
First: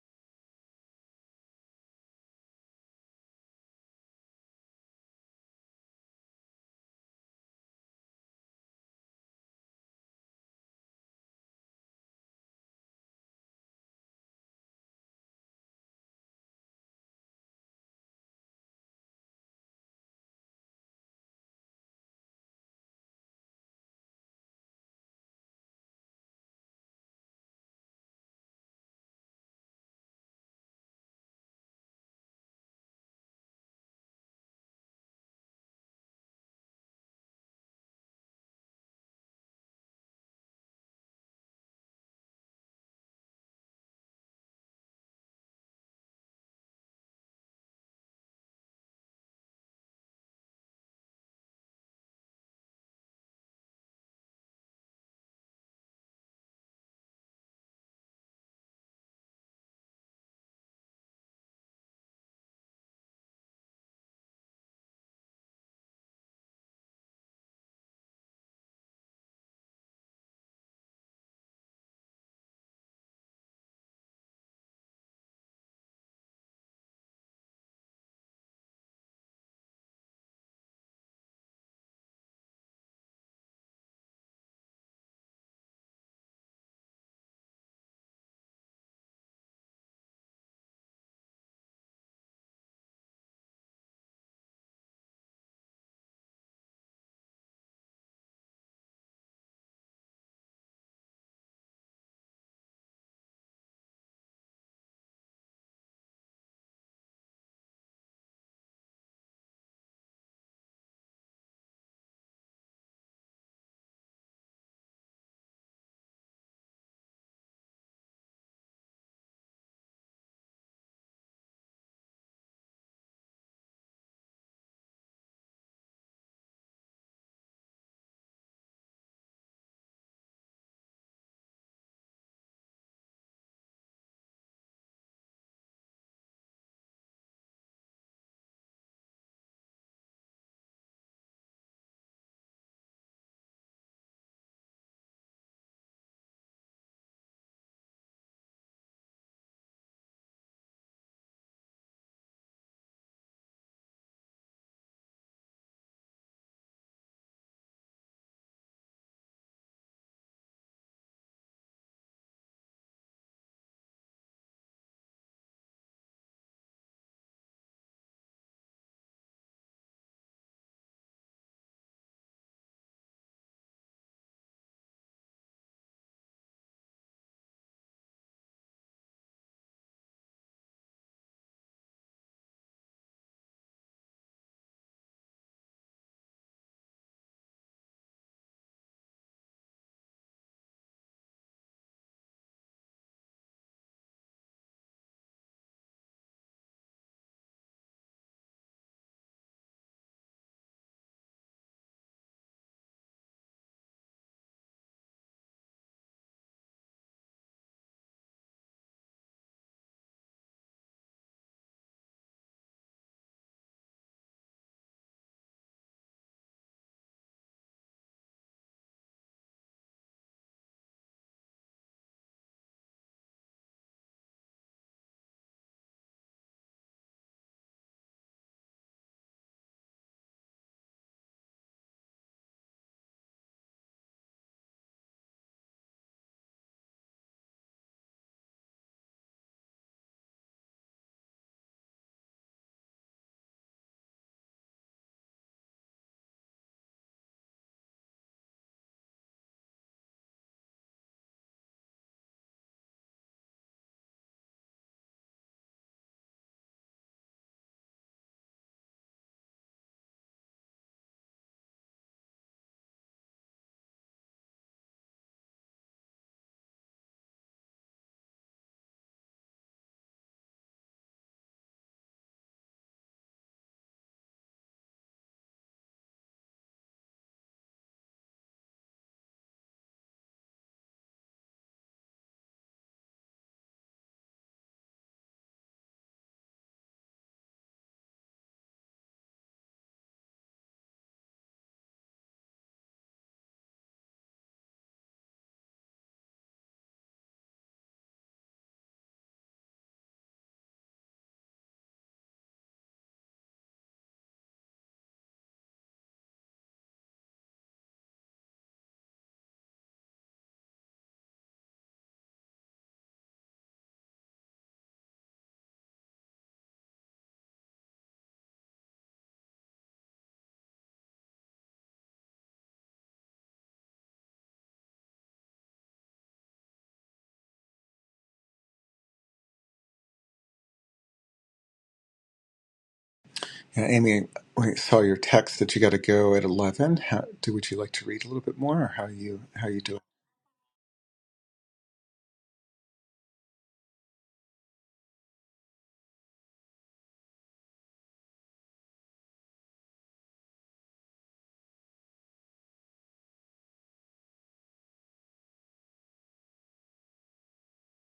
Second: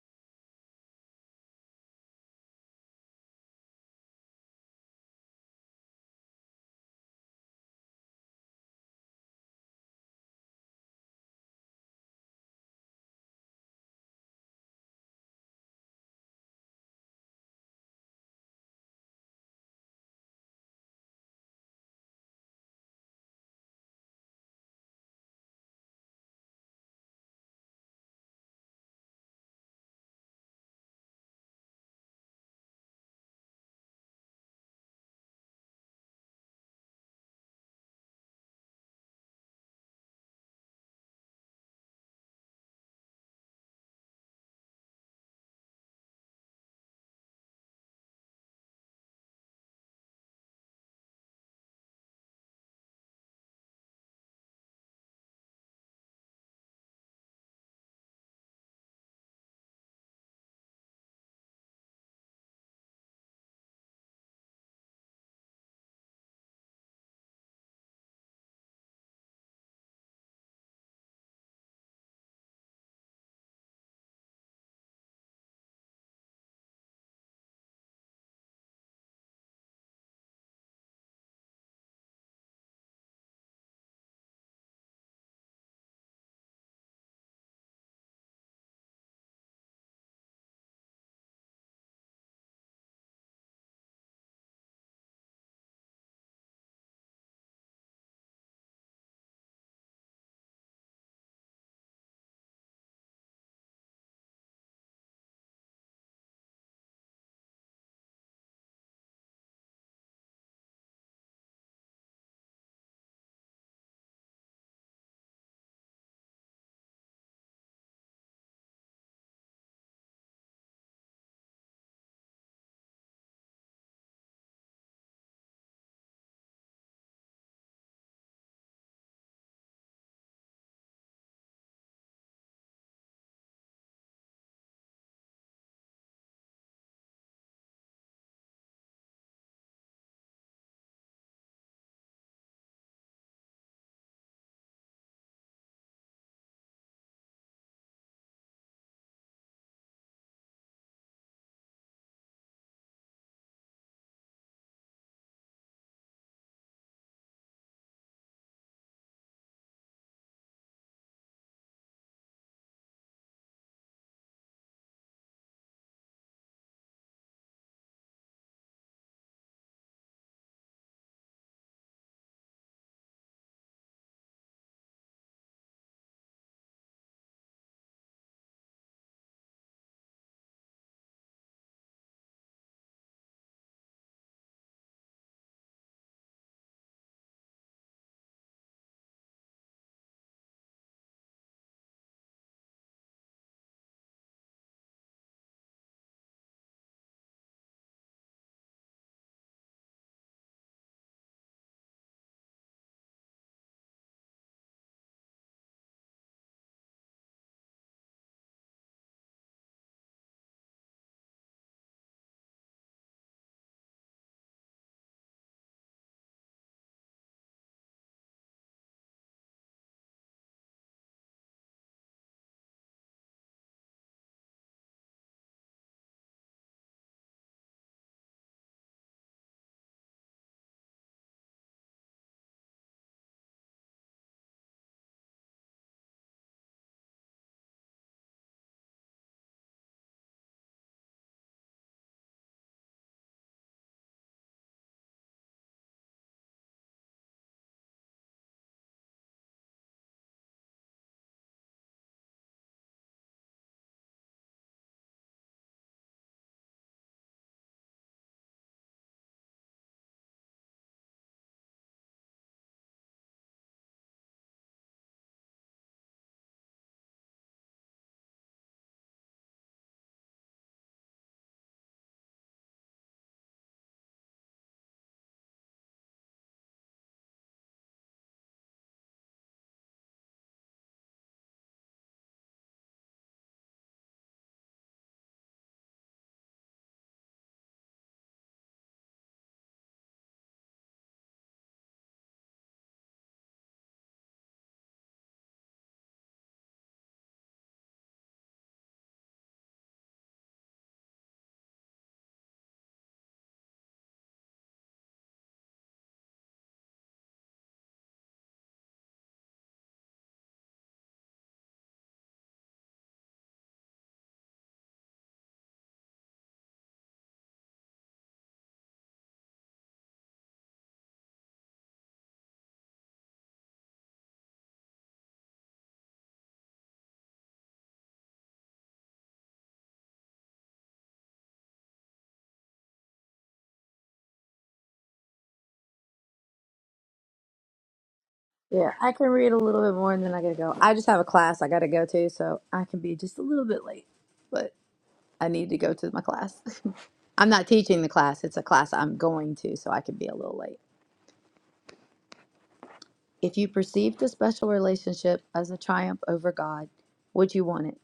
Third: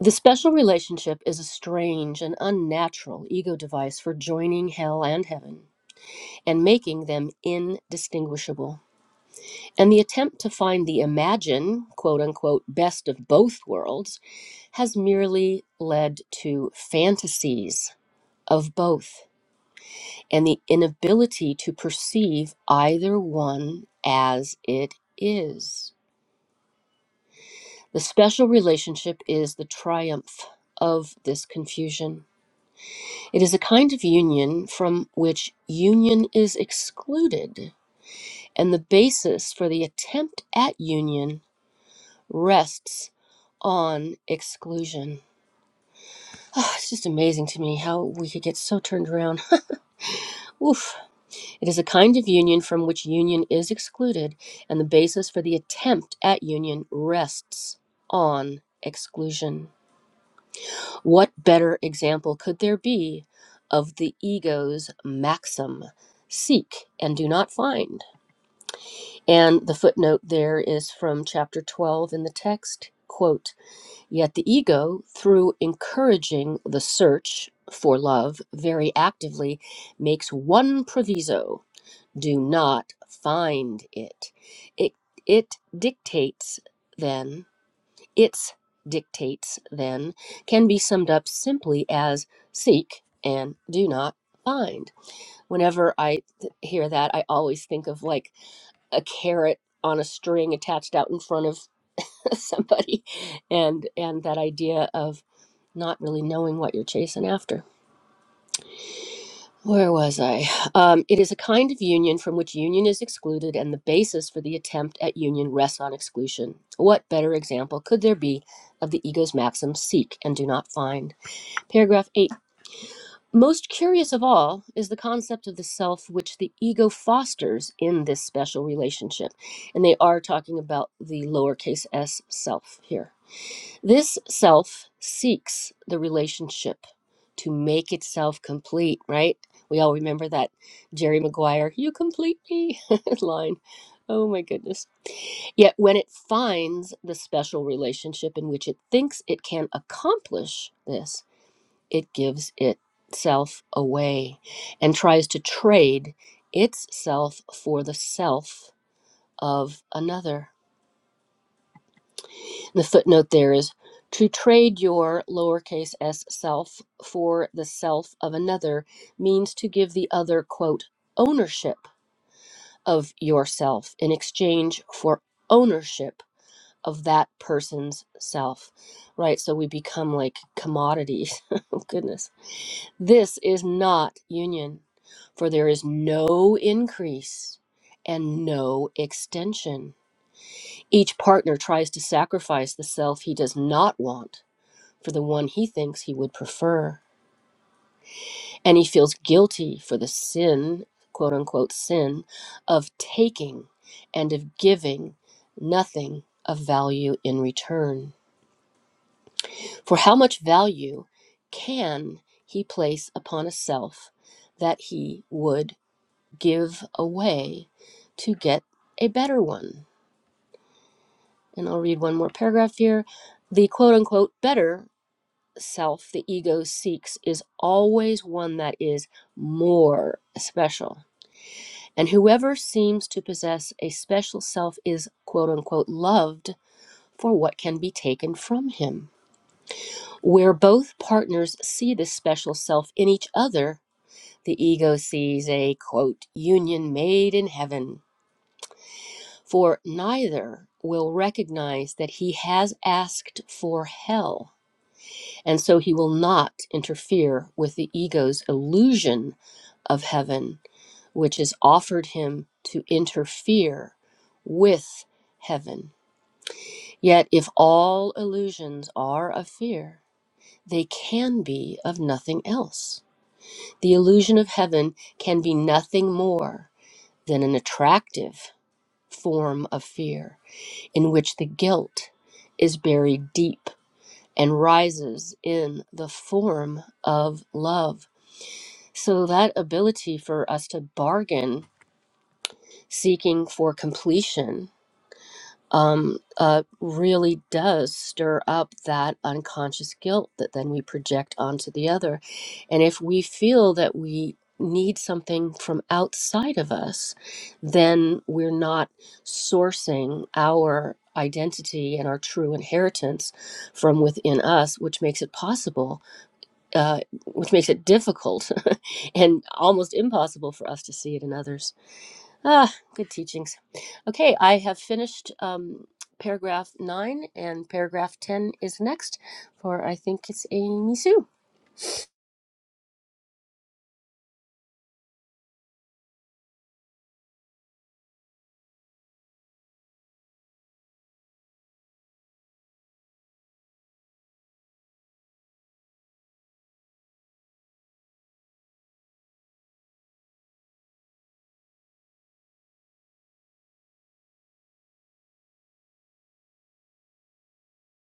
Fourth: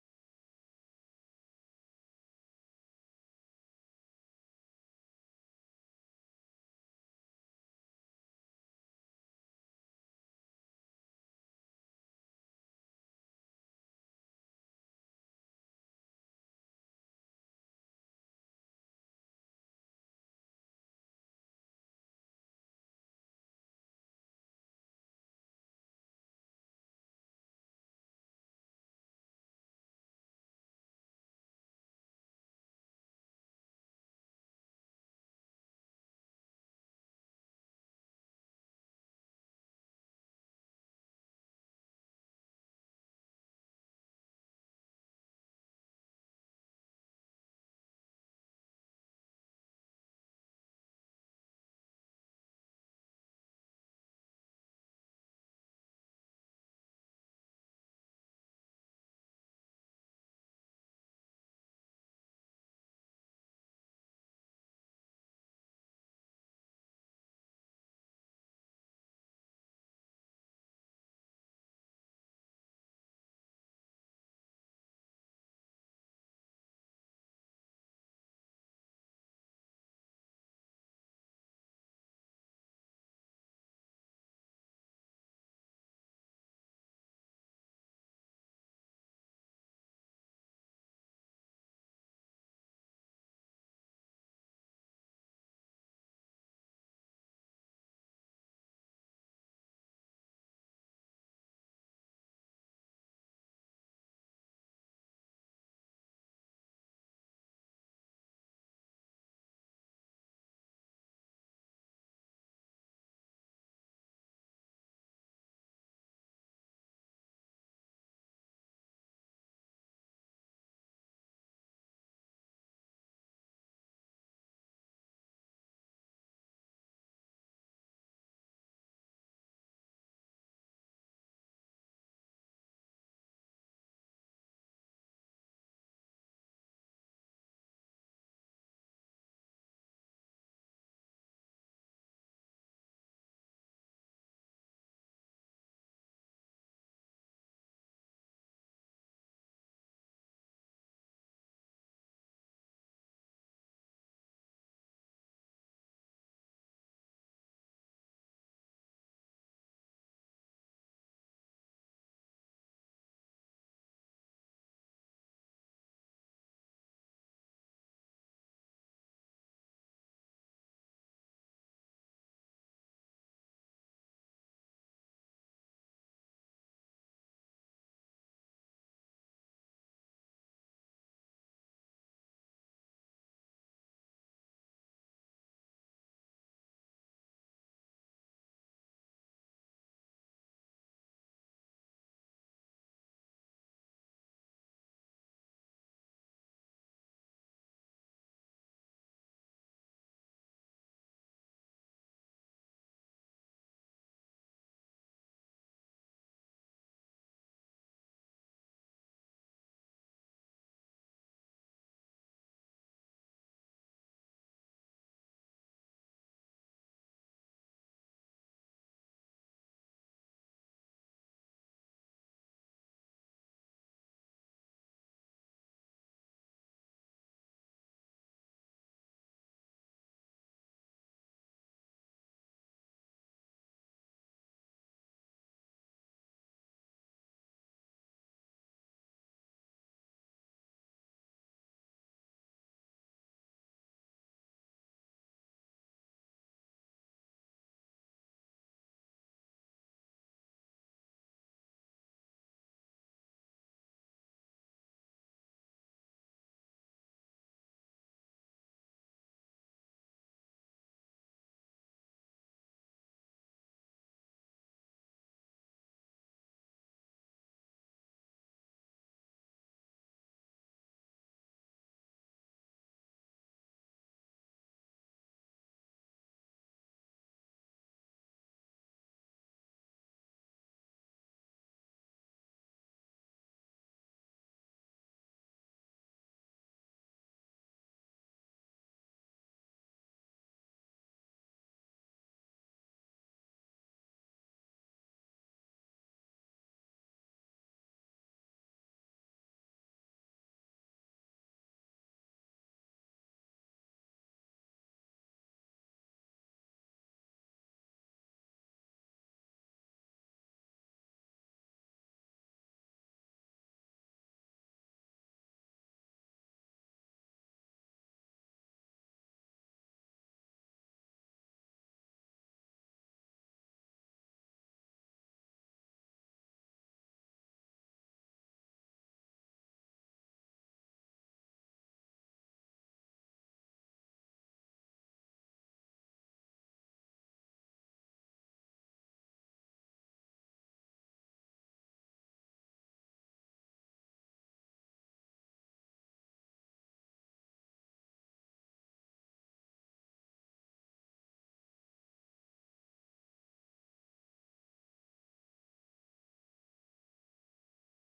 A: The special relationship is a strange and unnatural ego device for joining hell and heaven and making them indistinguishable. And the attempt to find the imagine, quote unquote, best of both worlds has merely led to fantasies of both and the inability to perceive either one as it is. The special relationship is the triumph of this confusion. It is a kind of union from which union is excluded, and the basis for the attempt at union rests on exclusion. Oh, it's just amazing to me how we could get so turned around. Oof. It is a kind of union from which union is excluded, and the basis for the attempt at union rests on exclusion. What better example could there be of the ego's maxim? Seek and do not find. And the footnote there is from chapter 12 in the text. Quote, Yet the ego, through encouraging the search for love very actively, makes one proviso do not find it. It, it dictates then, its dictates then, can be summed up simply as seek and do not find. Whenever I th- hear that, I always think of like a carrot on a string attached out in front of somebody and and that idea of not really knowing what you're chasing after. Where was I? Um, it is a kind of union from which union is excluded, and the basis for the attempt at union rests on exclusion. What better example could there be of the ego's maxim seek and do not find? Paragraph 8. Most curious of all is the concept of the self which the ego fosters in this special relationship. And they are talking about the lowercase s self here. This self seeks the relationship to make itself complete, right? We all remember that Jerry Maguire, you complete me line. Oh my goodness. Yet when it finds the special relationship in which it thinks it can accomplish this, it gives itself away and tries to trade its self for the self of another The footnote there is to trade your lowercase s self for the self of another means to give the other, quote, ownership of yourself in exchange for ownership of that person's self. Right? So we become like commodities. oh, goodness. This is not union, for there is no increase and no extension. Each partner tries to sacrifice the self he does not want for the one he thinks he would prefer. And he feels guilty for the sin, quote unquote, sin of taking and of giving nothing of value in return. For how much value can he place upon a self that he would give away to get a better one? And I'll read one more paragraph here. The quote unquote better self the ego seeks is always one that is more special. And whoever seems to possess a special self is quote unquote loved for what can be taken from him. Where both partners see this special self in each other, the ego sees a quote union made in heaven, for neither will recognize that he has asked for hell And so he will not interfere with the ego's illusion of heaven, which is offered him to interfere with heaven. Yet, if all illusions are of fear, they can be of nothing else. The illusion of heaven can be nothing more than an attractive form of fear in which the guilt is buried deep and rises in the form of love So that ability for us to bargain, seeking for completion, um, uh, really does stir up that unconscious guilt that then we project onto the other. And if we feel that we need something from outside of us, then we're not sourcing our identity and our true inheritance from within us, which makes it possible uh, which makes it difficult and almost impossible for us to see it in others. Ah, good teachings. Okay, I have finished um, paragraph nine, and paragraph 10 is next for I think it's Amy Sue.
D: Yeah, Amy, we saw your text that you got to go at eleven. How do would you like to read a little bit more,
C: Yeah,
D: or how
C: I can
D: you
C: read a
D: how you
C: little bit
D: do it?
C: more and then I gotta go. I just have a class I gotta go to, so I can be just a little bit late. But. I need to go to my class. I'm not teaching the class, it's a class I'm going to, so I can be a little late. If you perceive the special relationship as a triumph over God, would you want it?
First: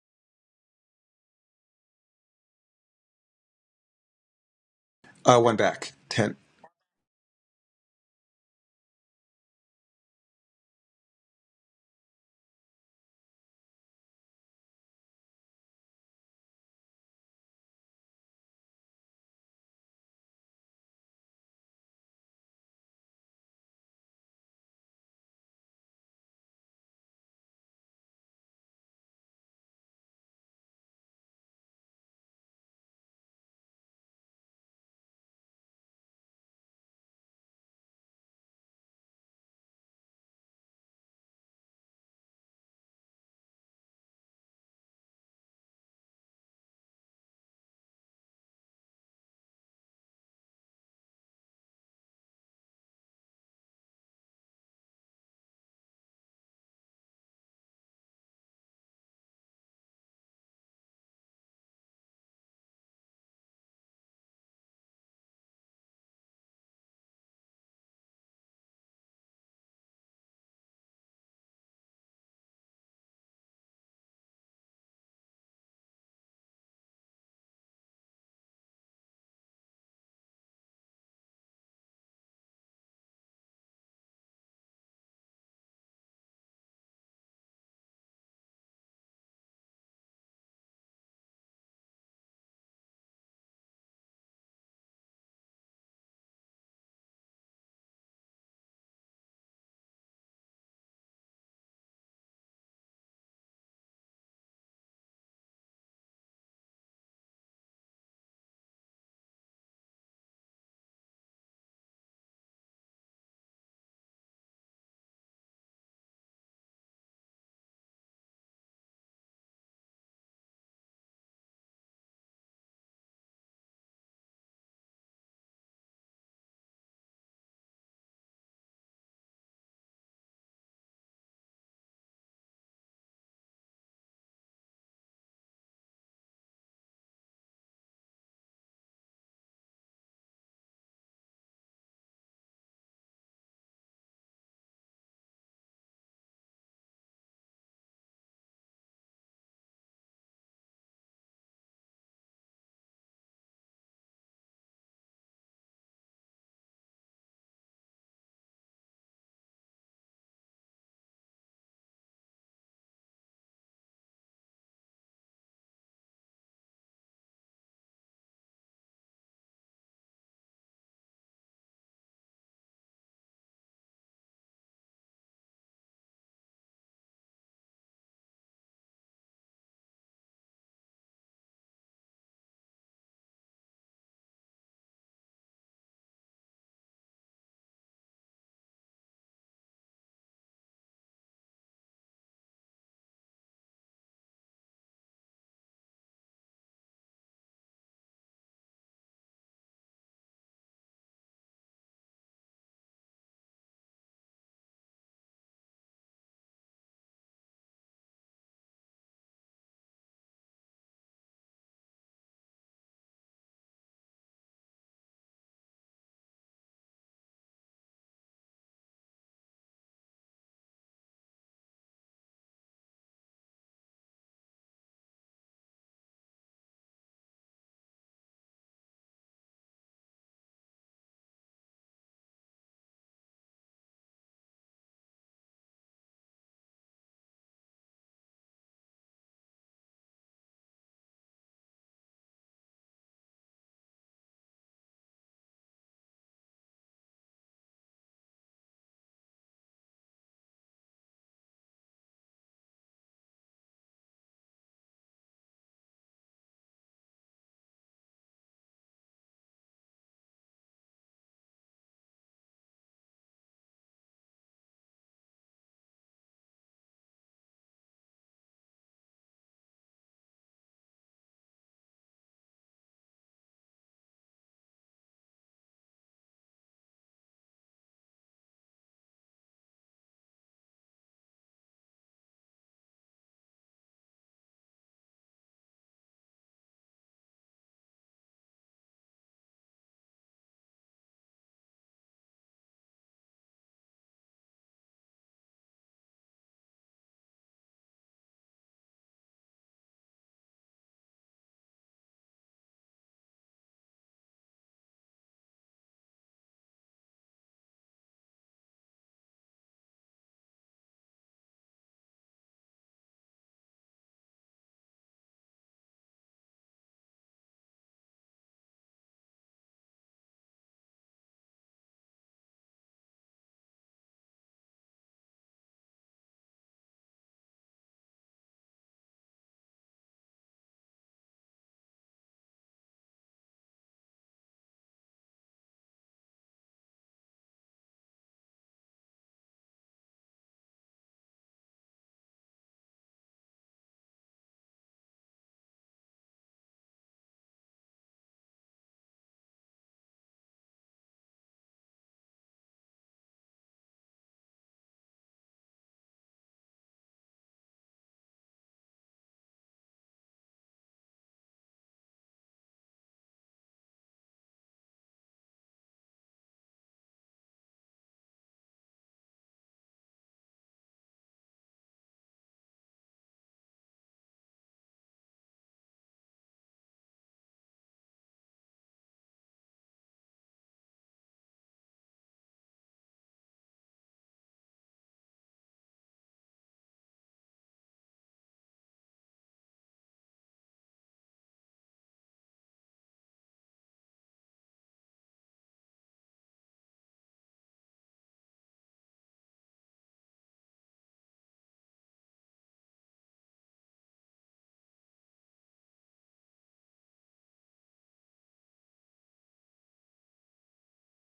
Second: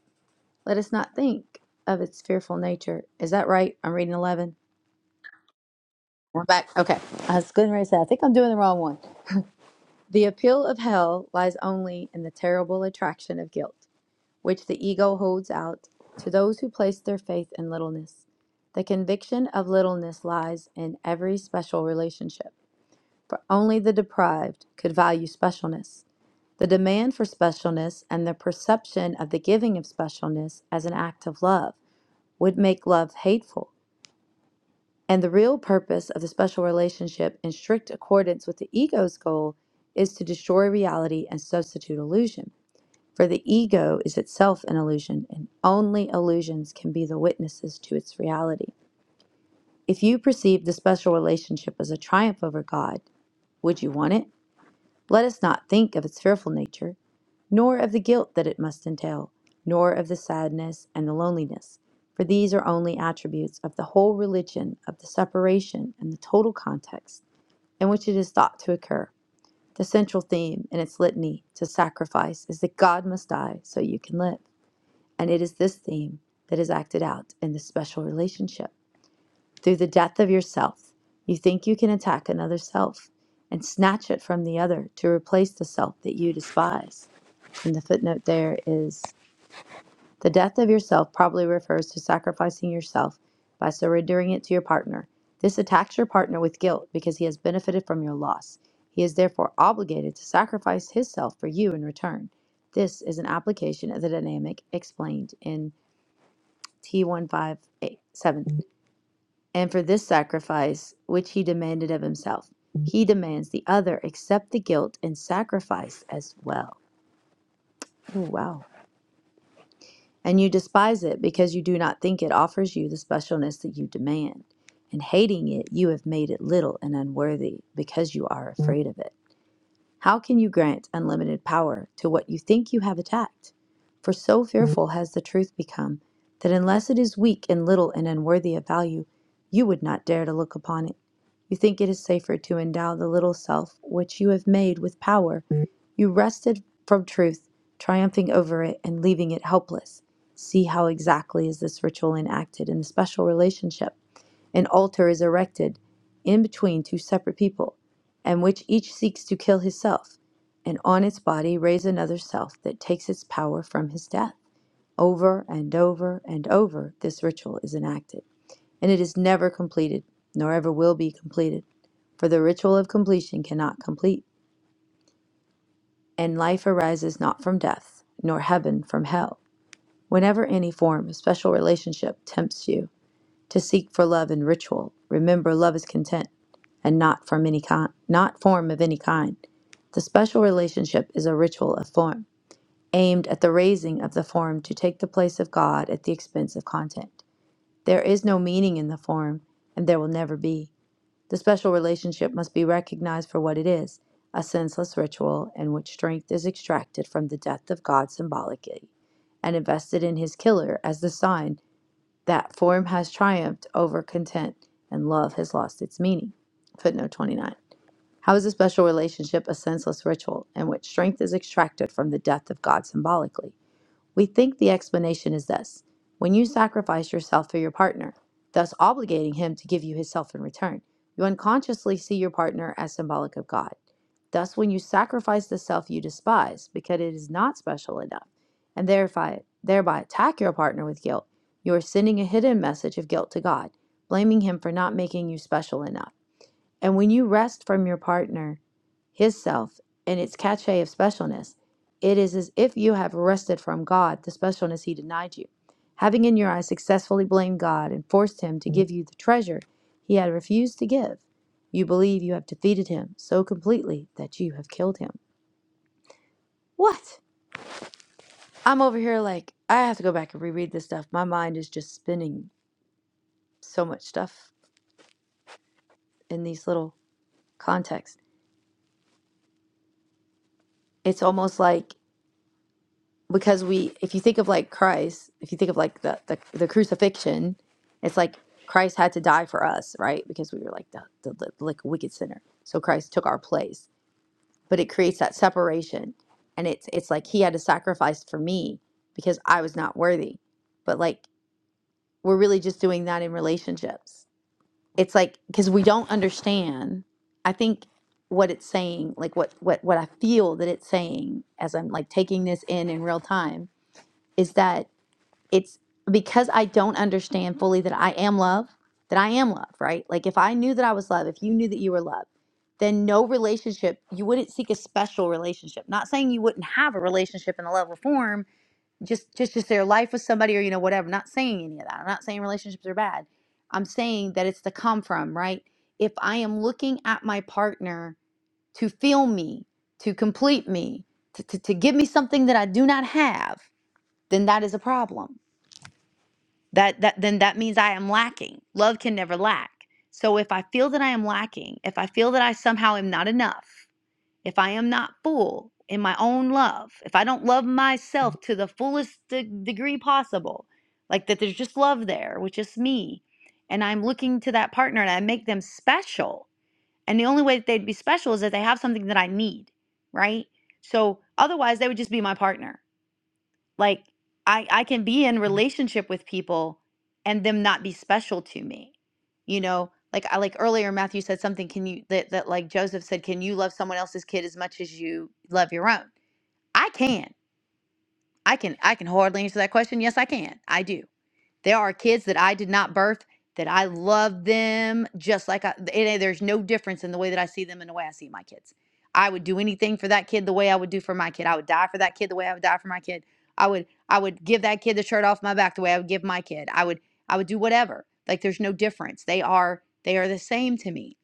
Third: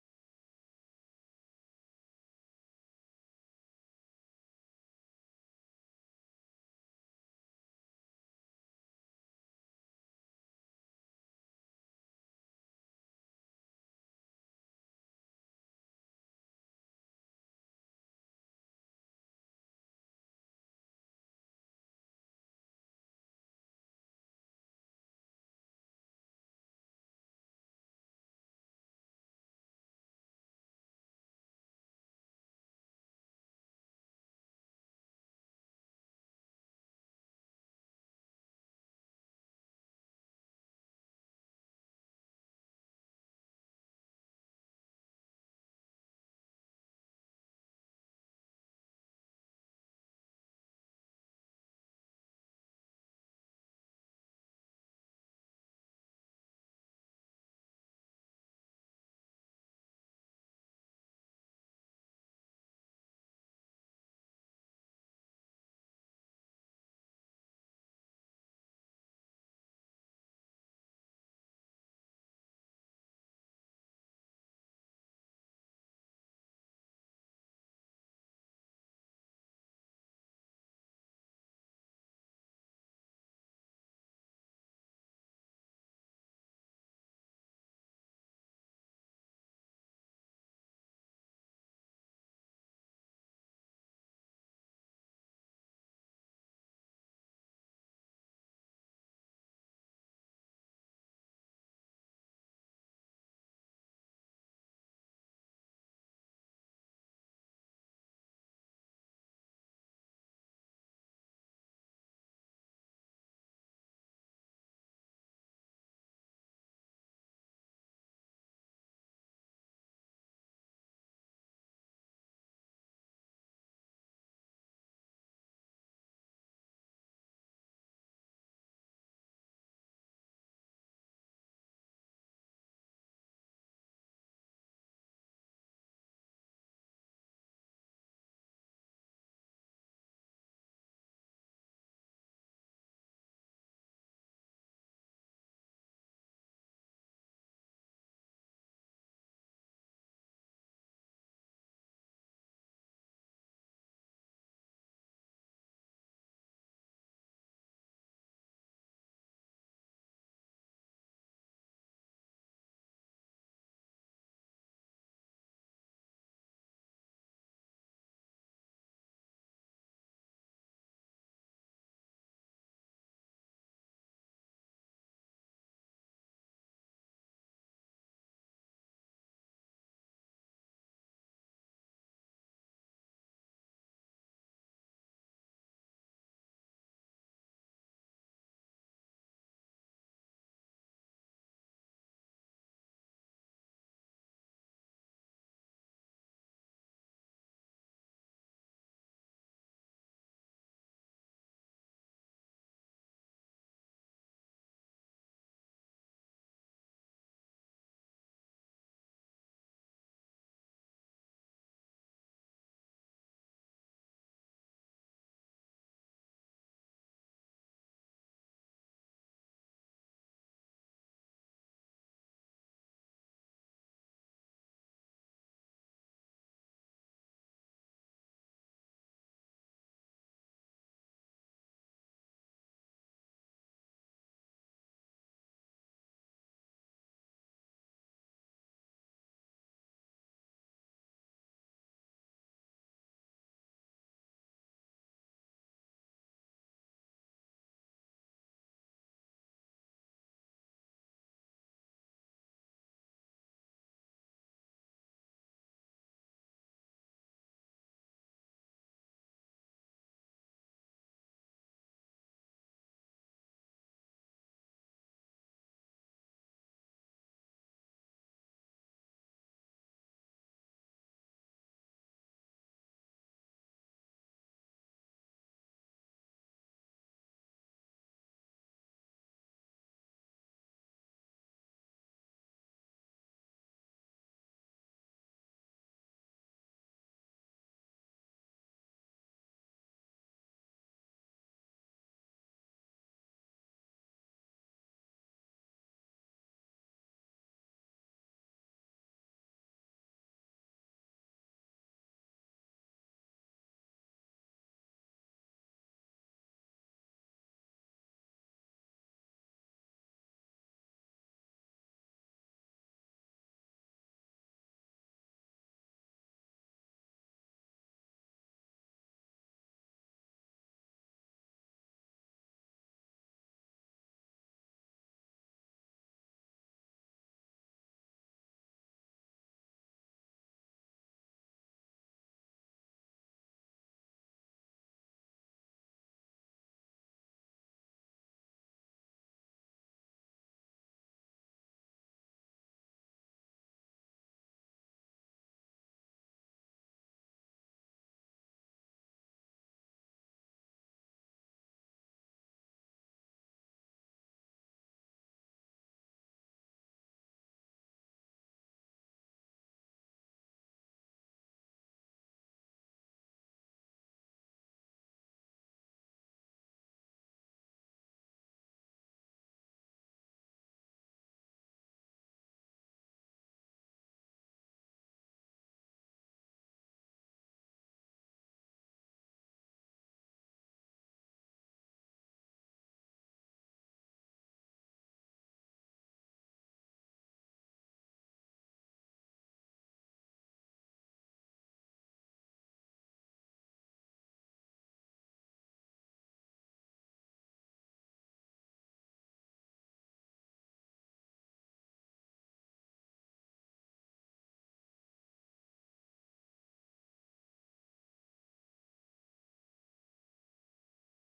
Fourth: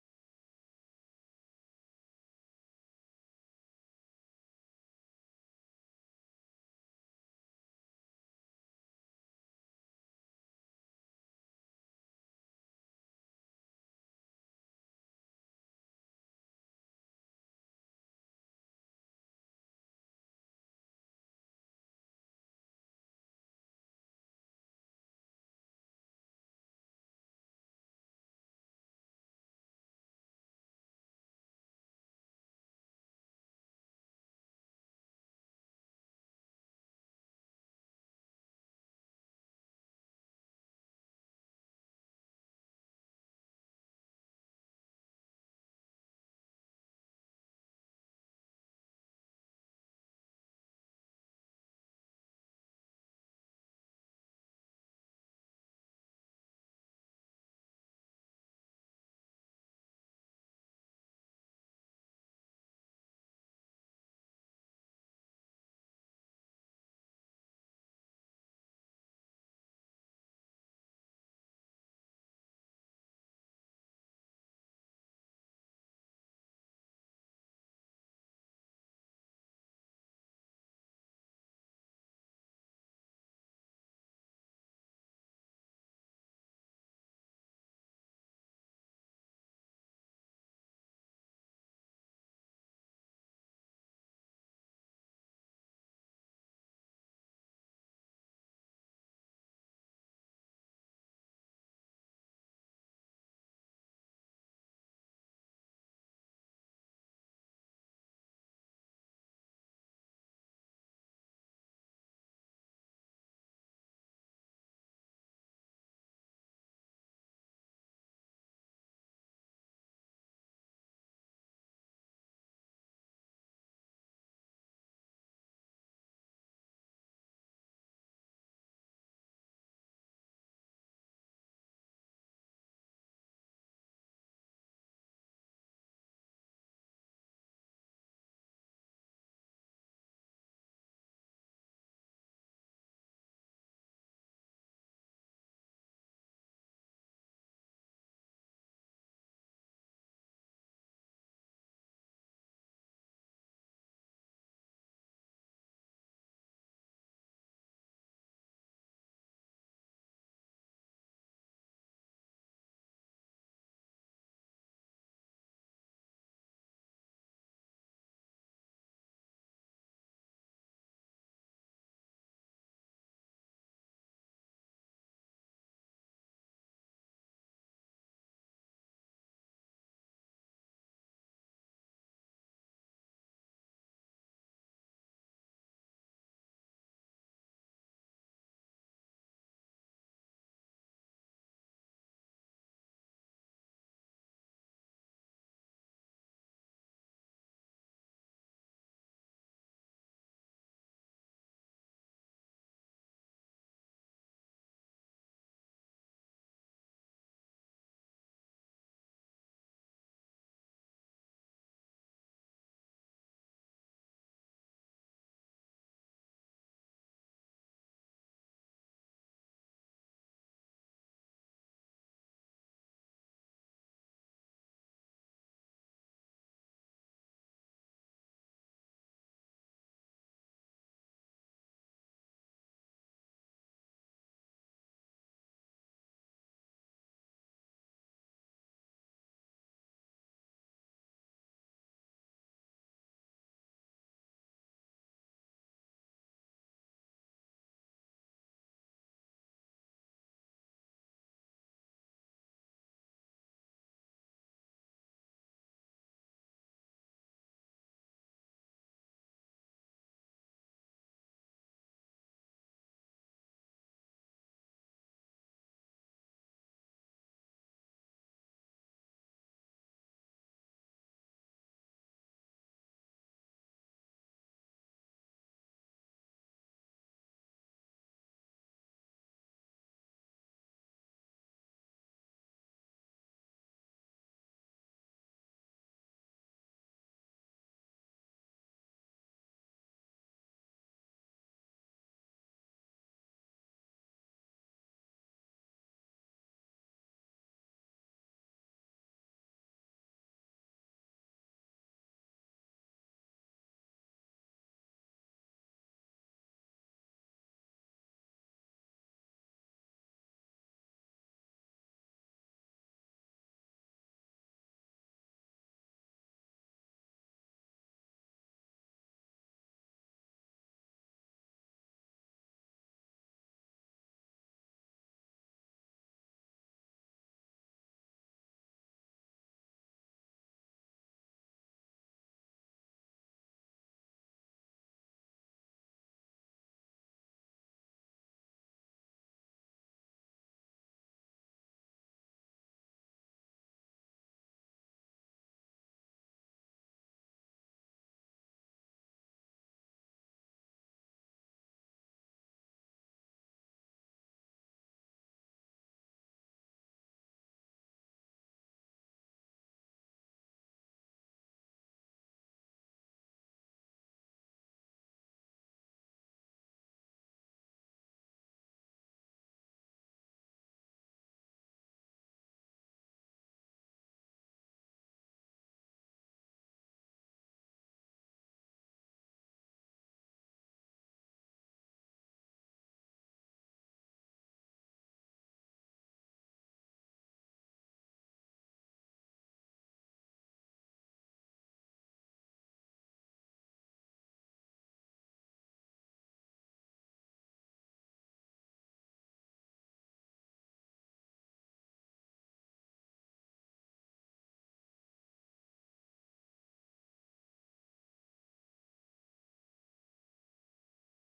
C: Let us not think of its fearful nature. Is that right? I'm reading 11.
D: Uh, one back ten.
C: We're back. Okay. I was going to say, I think I'm doing the wrong one. The appeal of hell lies only in the terrible attraction of guilt. which the ego holds out to those who place their faith in littleness. The conviction of littleness lies in every special relationship, for only the deprived could value specialness. The demand for specialness and the perception of the giving of specialness as an act of love would make love hateful. And the real purpose of the special relationship, in strict accordance with the ego's goal, is to destroy reality and substitute illusion. For the ego is itself an illusion, and only illusions can be the witnesses to its reality. If you perceive the special relationship as a triumph over God, would you want it? Let us not think of its fearful nature, nor of the guilt that it must entail, nor of the sadness and the loneliness, for these are only attributes of the whole religion of the separation and the total context in which it is thought to occur. The central theme in its litany to sacrifice is that God must die so you can live. And it is this theme that is acted out in this special relationship. Through the death of yourself, you think you can attack another self and snatch it from the other to replace the self that you despise. And the footnote there is the death of yourself probably refers to sacrificing yourself by surrendering it to your partner. This attacks your partner with guilt because he has benefited from your loss. He is therefore obligated to sacrifice his self for you in return. This is an application of the dynamic explained in T one five eight seven. And for this sacrifice which he demanded of himself, he demands the other accept the guilt and sacrifice as well. Oh wow. And you despise it because you do not think it offers you the specialness that you demand. And hating it, you have made it little and unworthy because you are afraid of it. How can you grant unlimited power to what you think you have attacked? For so fearful has the truth become that unless it is weak and little and unworthy of value, you would not dare to look upon it. You think it is safer to endow the little self which you have made with power. You wrested from truth, triumphing over it and leaving it helpless. See how exactly is this ritual enacted in the special relationship. An altar is erected in between two separate people, and which each seeks to kill his self, and on its body raise another self that takes its power from his death. Over and over and over, this ritual is enacted, and it is never completed, nor ever will be completed, for the ritual of completion cannot complete, and life arises not from death, nor heaven from hell. Whenever any form of special relationship tempts you, to seek for love in ritual. Remember, love is content and not from any kind, not form of any kind. The special relationship is a ritual of form, aimed at the raising of the form to take the place of God at the expense of content. There is no meaning in the form, and there will never be. The special relationship must be recognized for what it is a senseless ritual in which strength is extracted from the death of God symbolically and invested in his killer as the sign that form has triumphed over content and love has lost its meaning. Footnote 29. How is a special relationship a senseless ritual in which strength is extracted from the death of God symbolically? We think the explanation is this when you sacrifice yourself for your partner, thus obligating him to give you himself in return, you unconsciously see your partner as symbolic of God. Thus, when you sacrifice the self you despise because it is not special enough, and thereby, thereby attack your partner with guilt, you are sending a hidden message of guilt to God, blaming him for not making you special enough. And when you rest from your partner, his self, and its cachet of specialness, it is as if you have wrested from God the specialness he denied you, having in your eyes successfully blamed God and forced him to give you the treasure he had refused to give. You believe you have defeated him so completely that you have killed him. What? I'm over here like, I have to go back and reread this stuff. My mind is just spinning so much stuff in these little contexts. It's almost like because we if you think of like christ if you think of like the the, the crucifixion it's like christ had to die for us right because we were like the, the, the like wicked sinner so christ took our place but it creates that separation and it's it's like he had to sacrifice for me because i was not worthy but like we're really just doing that in relationships it's like because we don't understand i think what it's saying like what what what i feel that it's saying as i'm like taking this in in real time is that it's because I don't understand fully that I am love, that I am love, right? Like if I knew that I was love, if you knew that you were love, then no relationship, you wouldn't seek a special relationship. Not saying you wouldn't have a relationship in the love of form, just just just their life with somebody or you know whatever. not saying any of that. I'm not saying relationships are bad. I'm saying that it's the come from, right? If I am looking at my partner to feel me, to complete me, to, to, to give me something that I do not have, then that is a problem that that then that means i am lacking love can never lack so if i feel that i am lacking if i feel that i somehow am not enough if i am not full in my own love if i don't love myself to the fullest de- degree possible like that there's just love there which is me and i'm looking to that partner and i make them special and the only way that they'd be special is that they have something that i need right so otherwise they would just be my partner like i i can be in relationship with people and them not be special to me you know like i like earlier matthew said something can you that, that like joseph said can you love someone else's kid as much as you love your own i can i can i can hardly answer that question yes i can i do there are kids that I did not birth that I love them just like I, and there's no difference in the way that I see them and the way I see my kids. I would do anything for that kid the way I would do for my kid. I would die for that kid the way I would die for my kid. I would I would give that kid the shirt off my back the way I would give my kid. I would I would do whatever. Like there's no difference. They are they are the same to me.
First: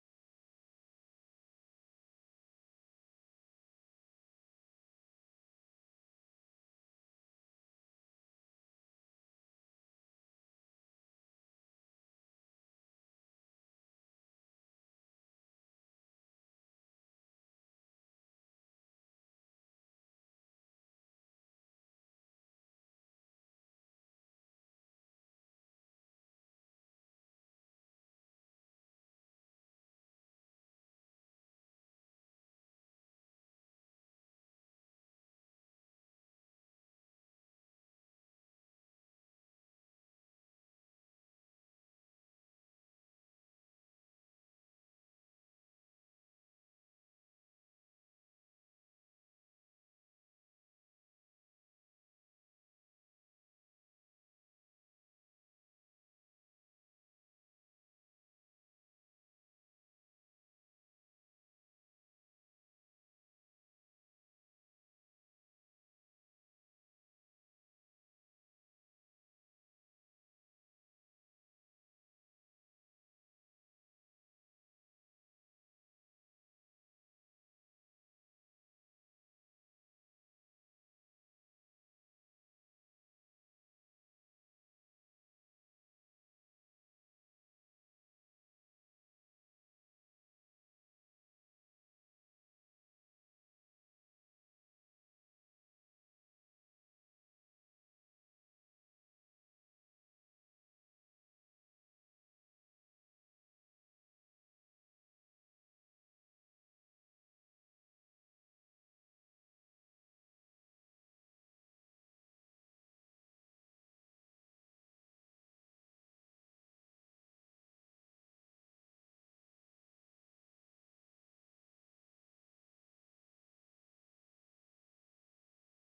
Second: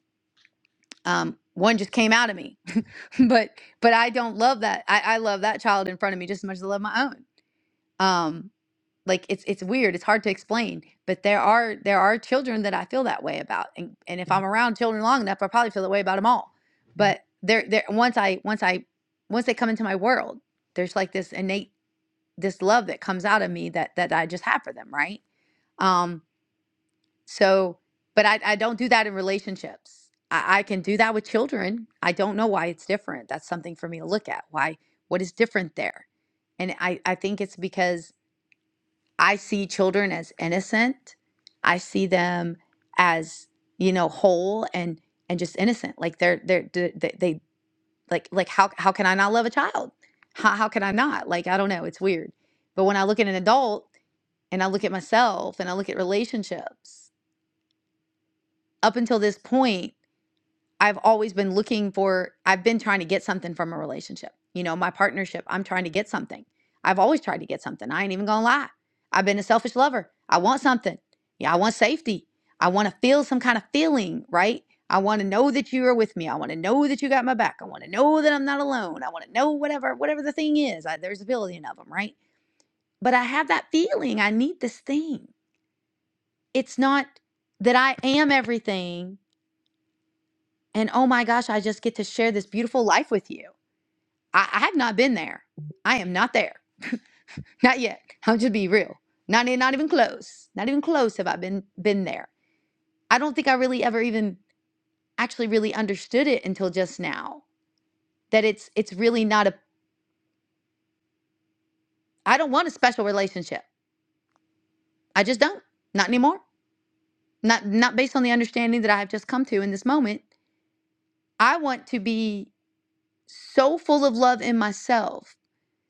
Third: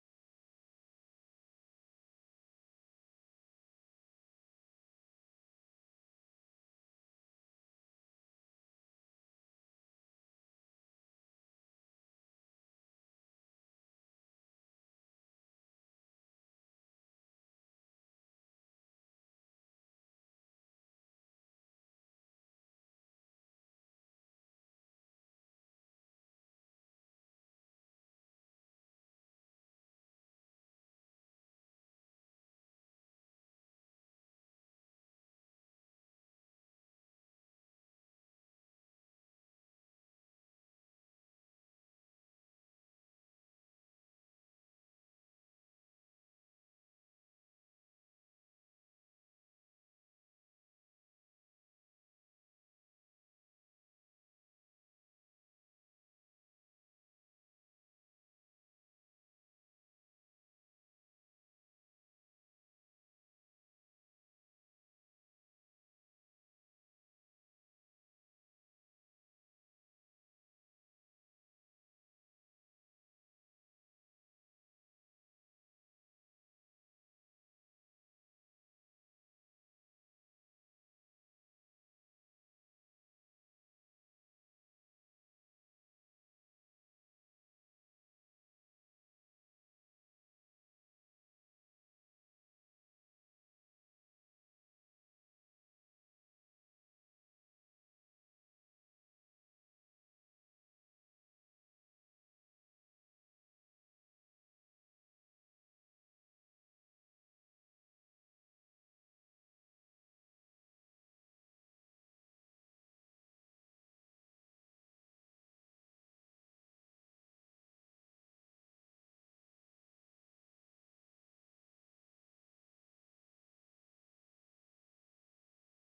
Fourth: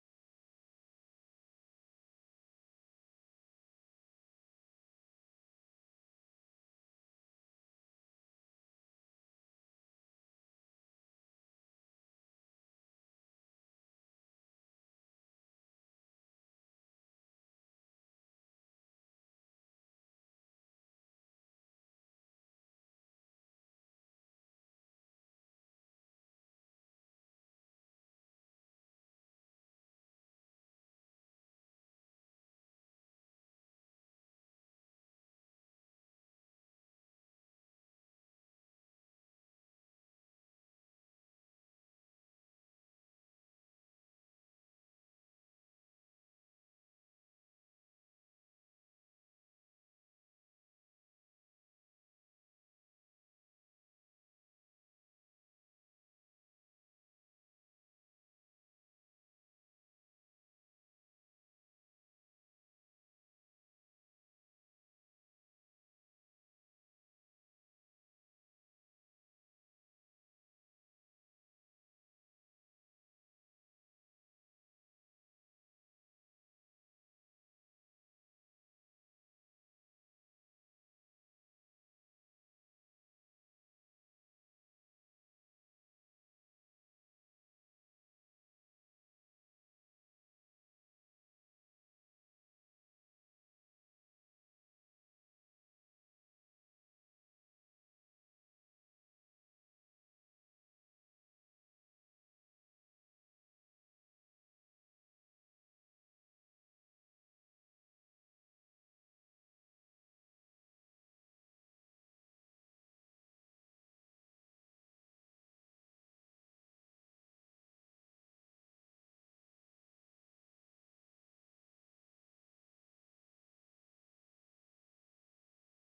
C: Um, one just came out of me, but but I don't love that. I, I love that child in front of me just as much as I love my own. Um, like it's it's weird it's hard to explain but there are there are children that i feel that way about and and if i'm around children long enough i probably feel that way about them all but there there once i once i once they come into my world there's like this innate this love that comes out of me that that i just have for them right um so but i i don't do that in relationships i i can do that with children i don't know why it's different that's something for me to look at why what is different there and i i think it's because I see children as innocent. I see them as you know whole and and just innocent. Like they're they're d- they, they like like how how can I not love a child? How how can I not? Like I don't know. It's weird. But when I look at an adult and I look at myself and I look at relationships, up until this point. I've always been looking for, I've been trying to get something from a relationship. You know, my partnership, I'm trying to get something. I've always tried to get something. I ain't even gonna lie. I've been a selfish lover. I want something. Yeah, I want safety. I wanna feel some kind of feeling, right? I wanna know that you are with me. I wanna know that you got my back. I wanna know that I'm not alone. I wanna know whatever, whatever the thing is. I, there's a billion of them, right? But I have that feeling. I need this thing. It's not that I am everything and oh my gosh, I just get to share this beautiful life with you. I, I have not been there. I am not there. Not yet. I'll just be real. Not, e- not even close. Not even close have I been been there. I don't think I really ever even actually really understood it until just now. That it's it's really not a I don't want a special relationship. I just don't. Not anymore. Not not based on the understanding that I have just come to in this moment. I want to be so full of love in myself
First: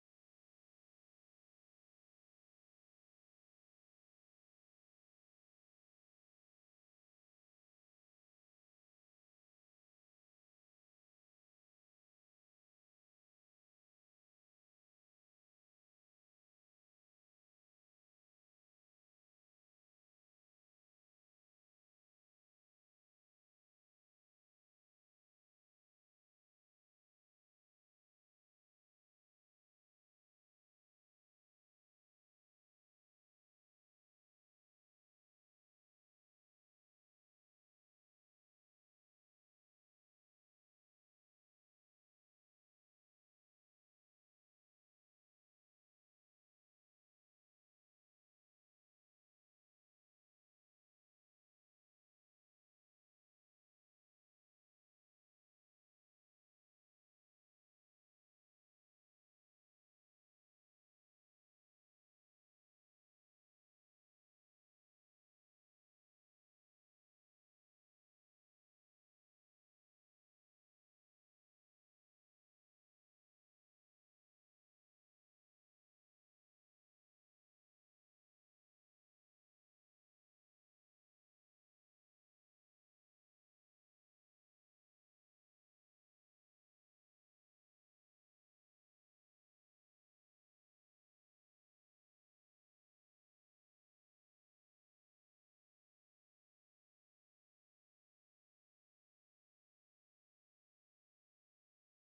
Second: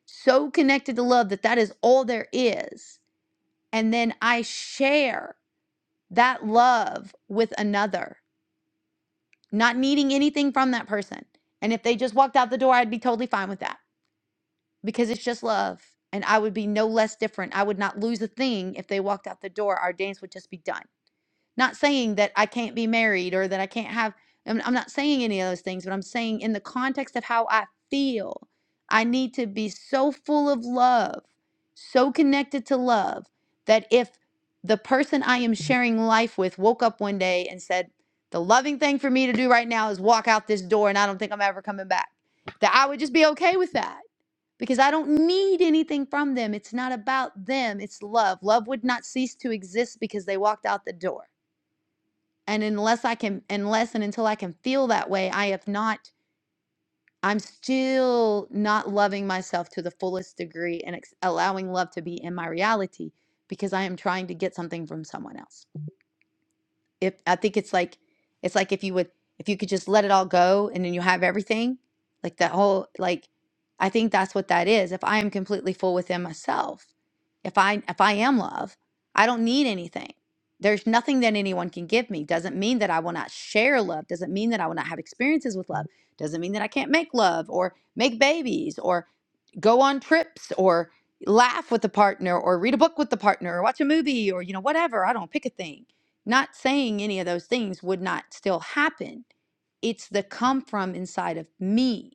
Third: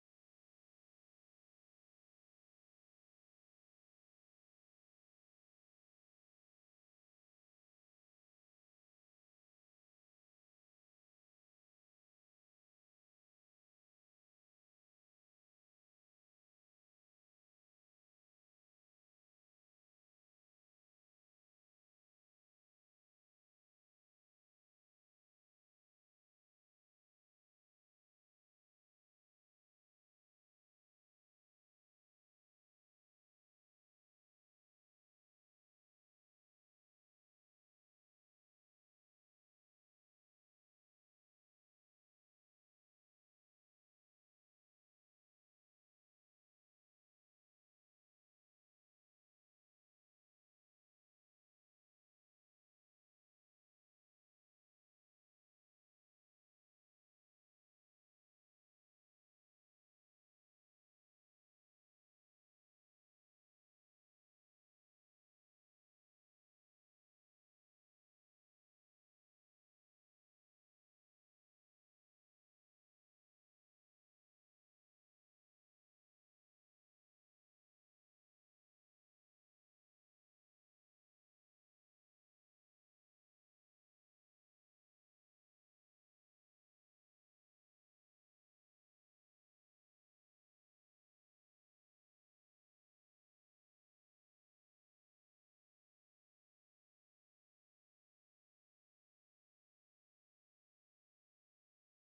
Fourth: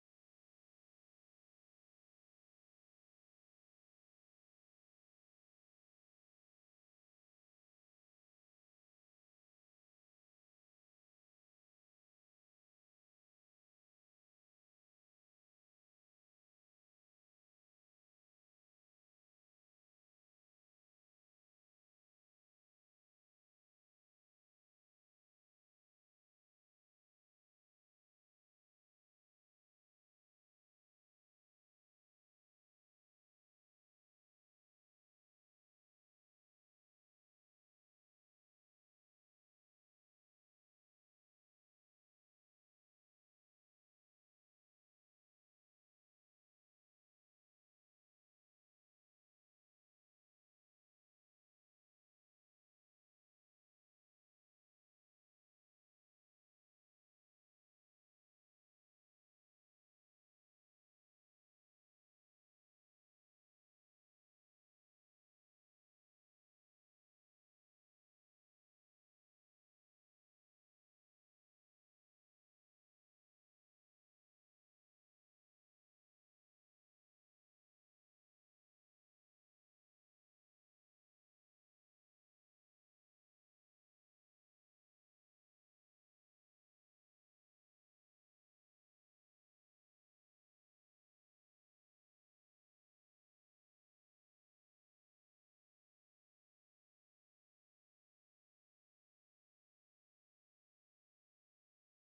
C: so connected to love that that is all there is And then I share that love with another, not needing anything from that person. And if they just walked out the door, I'd be totally fine with that because it's just love. And I would be no less different. I would not lose a thing if they walked out the door. Our dance would just be done. Not saying that I can't be married or that I can't have, I'm, I'm not saying any of those things, but I'm saying in the context of how I feel, I need to be so full of love, so connected to love, that if the person I am sharing life with woke up one day and said, the loving thing for me to do right now is walk out this door and I don't think I'm ever coming back, that I would just be okay with that because I don't need anything from them. It's not about them, it's love. Love would not cease to exist because they walked out the door and unless i can unless and until i can feel that way i have not i'm still not loving myself to the fullest degree and ex- allowing love to be in my reality because i am trying to get something from someone else if I think it's like it's like if you would if you could just let it all go and then you have everything, like that whole like I think that's what that is. If I am completely full within myself, if I if I am love, I don't need anything. There's nothing that anyone can give me. Doesn't mean that I will not share love. Doesn't mean that I will not have experiences with love. Doesn't mean that I can't make love or make babies or go on trips or laugh with the partner or read a book with the partner or watch a movie or you know whatever i don't pick a thing not saying any of those things would not still happen it's the come from inside of me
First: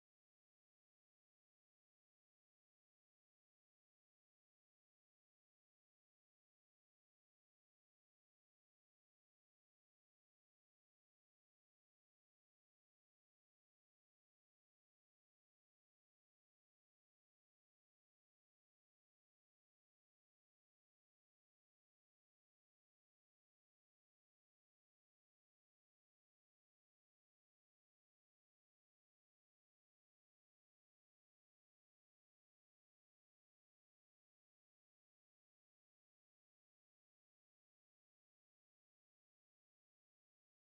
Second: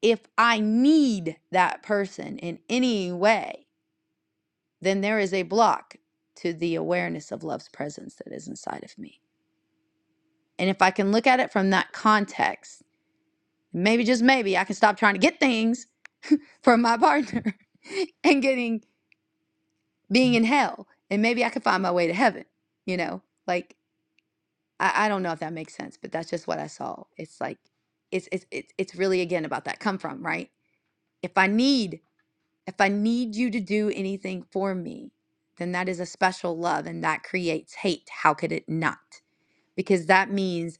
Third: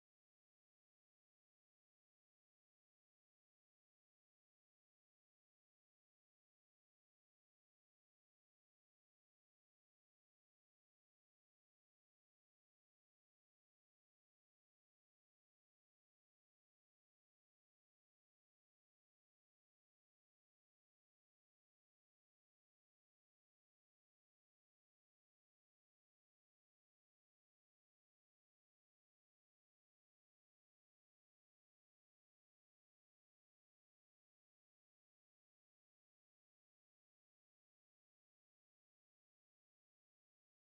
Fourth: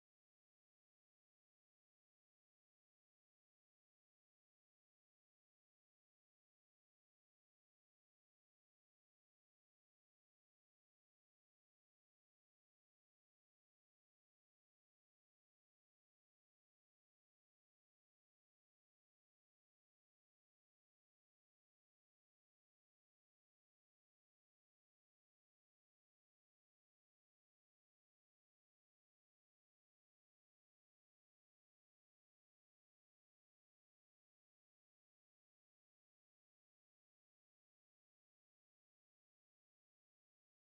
C: if i need that person in any way then there is a block to the awareness of love's presence that is inside of me and if i can look at it from that context maybe just maybe i can stop trying to get things from my partner and getting being in hell and maybe I could find my way to heaven, you know? Like I, I don't know if that makes sense, but that's just what I saw. It's like it's it's it's it's really again about that come from, right? If I need if I need you to do anything for me, then that is a special love and that creates hate. How could it not? Because that means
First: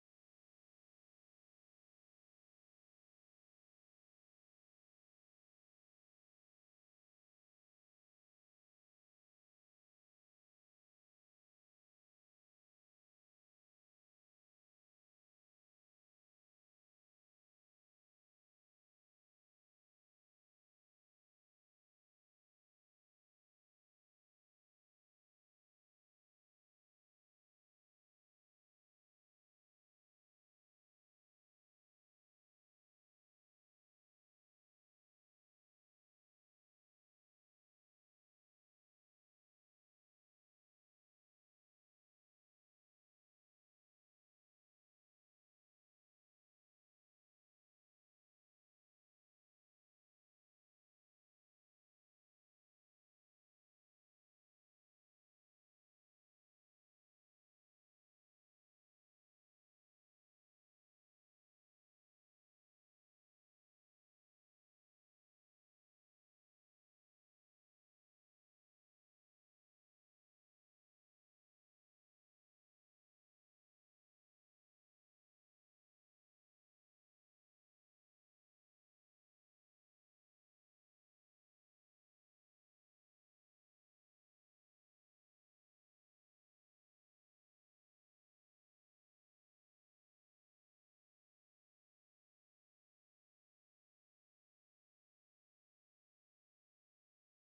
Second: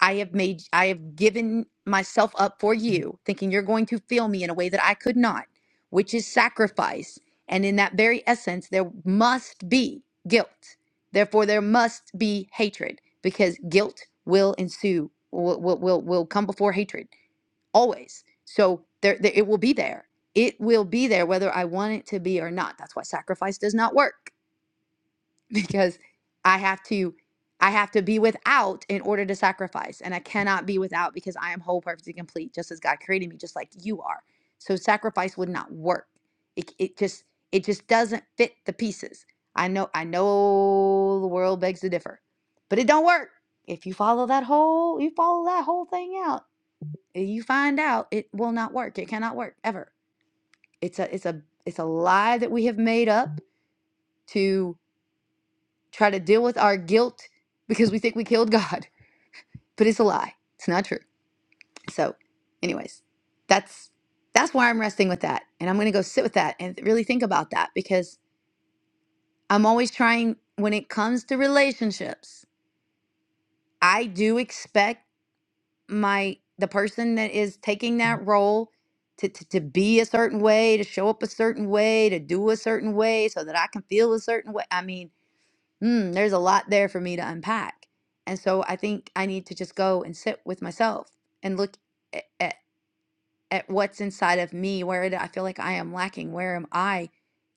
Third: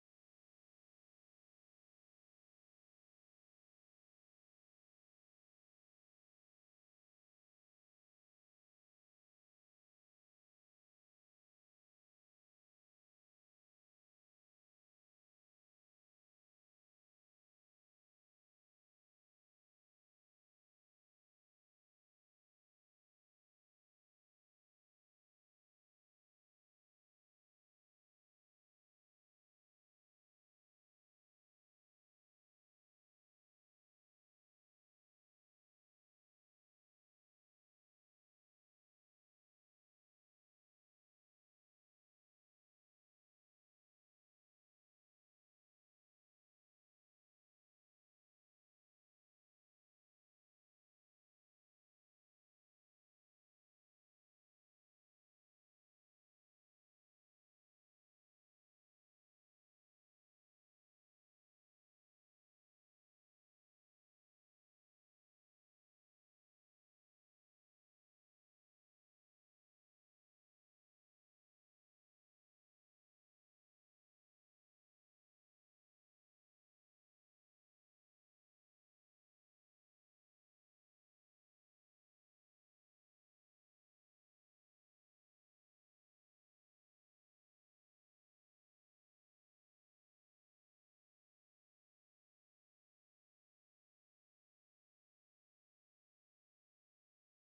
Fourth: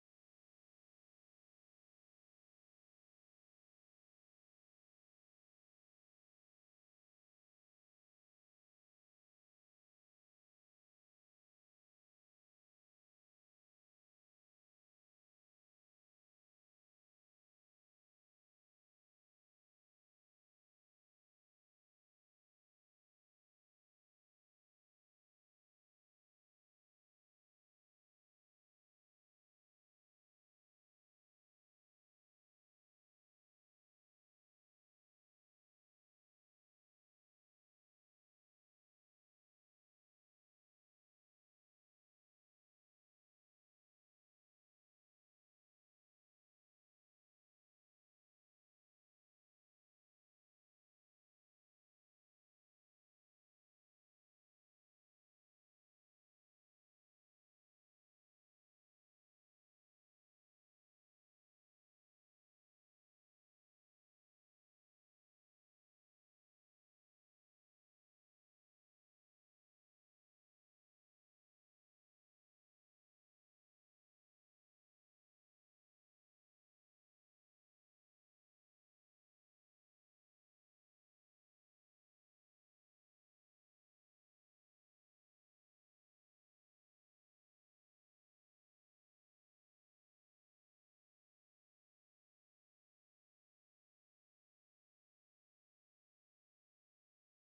C: I have made, I have given myself up for you, thinking you're going to feel me in a way that I could not, which is sacrifice. And in that very essence, there must be guilt. Therefore, there must be hatred because guilt will ensue, will, will, will, will come before hatred always. So there, there, it will be there. It will be there whether I want it to be or not. That's why sacrifice does not work because I have to I have to be without in order to sacrifice and I cannot be without because I am whole perfect and complete just as God created me just like you are. So sacrifice would not work. It it just it just doesn't fit the pieces. I know I know the world begs to differ. But it don't work. If you follow that whole you follow that whole thing out, you find out it will not work. It cannot work ever. It's a it's a it's a lie that we have made up to try to deal with our guilt because we think we killed God, but it's a lie. It's not true. So, anyways, that's that's where I'm resting with that, and I'm going to go sit with that and really think about that because I'm always trying when it comes to relationships. I do expect my the person that is taking that role to, to, to be a certain way, to show up a certain way, to do a certain way so that I can feel a certain way. I mean, mm, there's a lot there for me to unpack. And so I think I need to just go and sit with myself and look at, at, at what's inside of me. Where do I feel like I am lacking? Where am I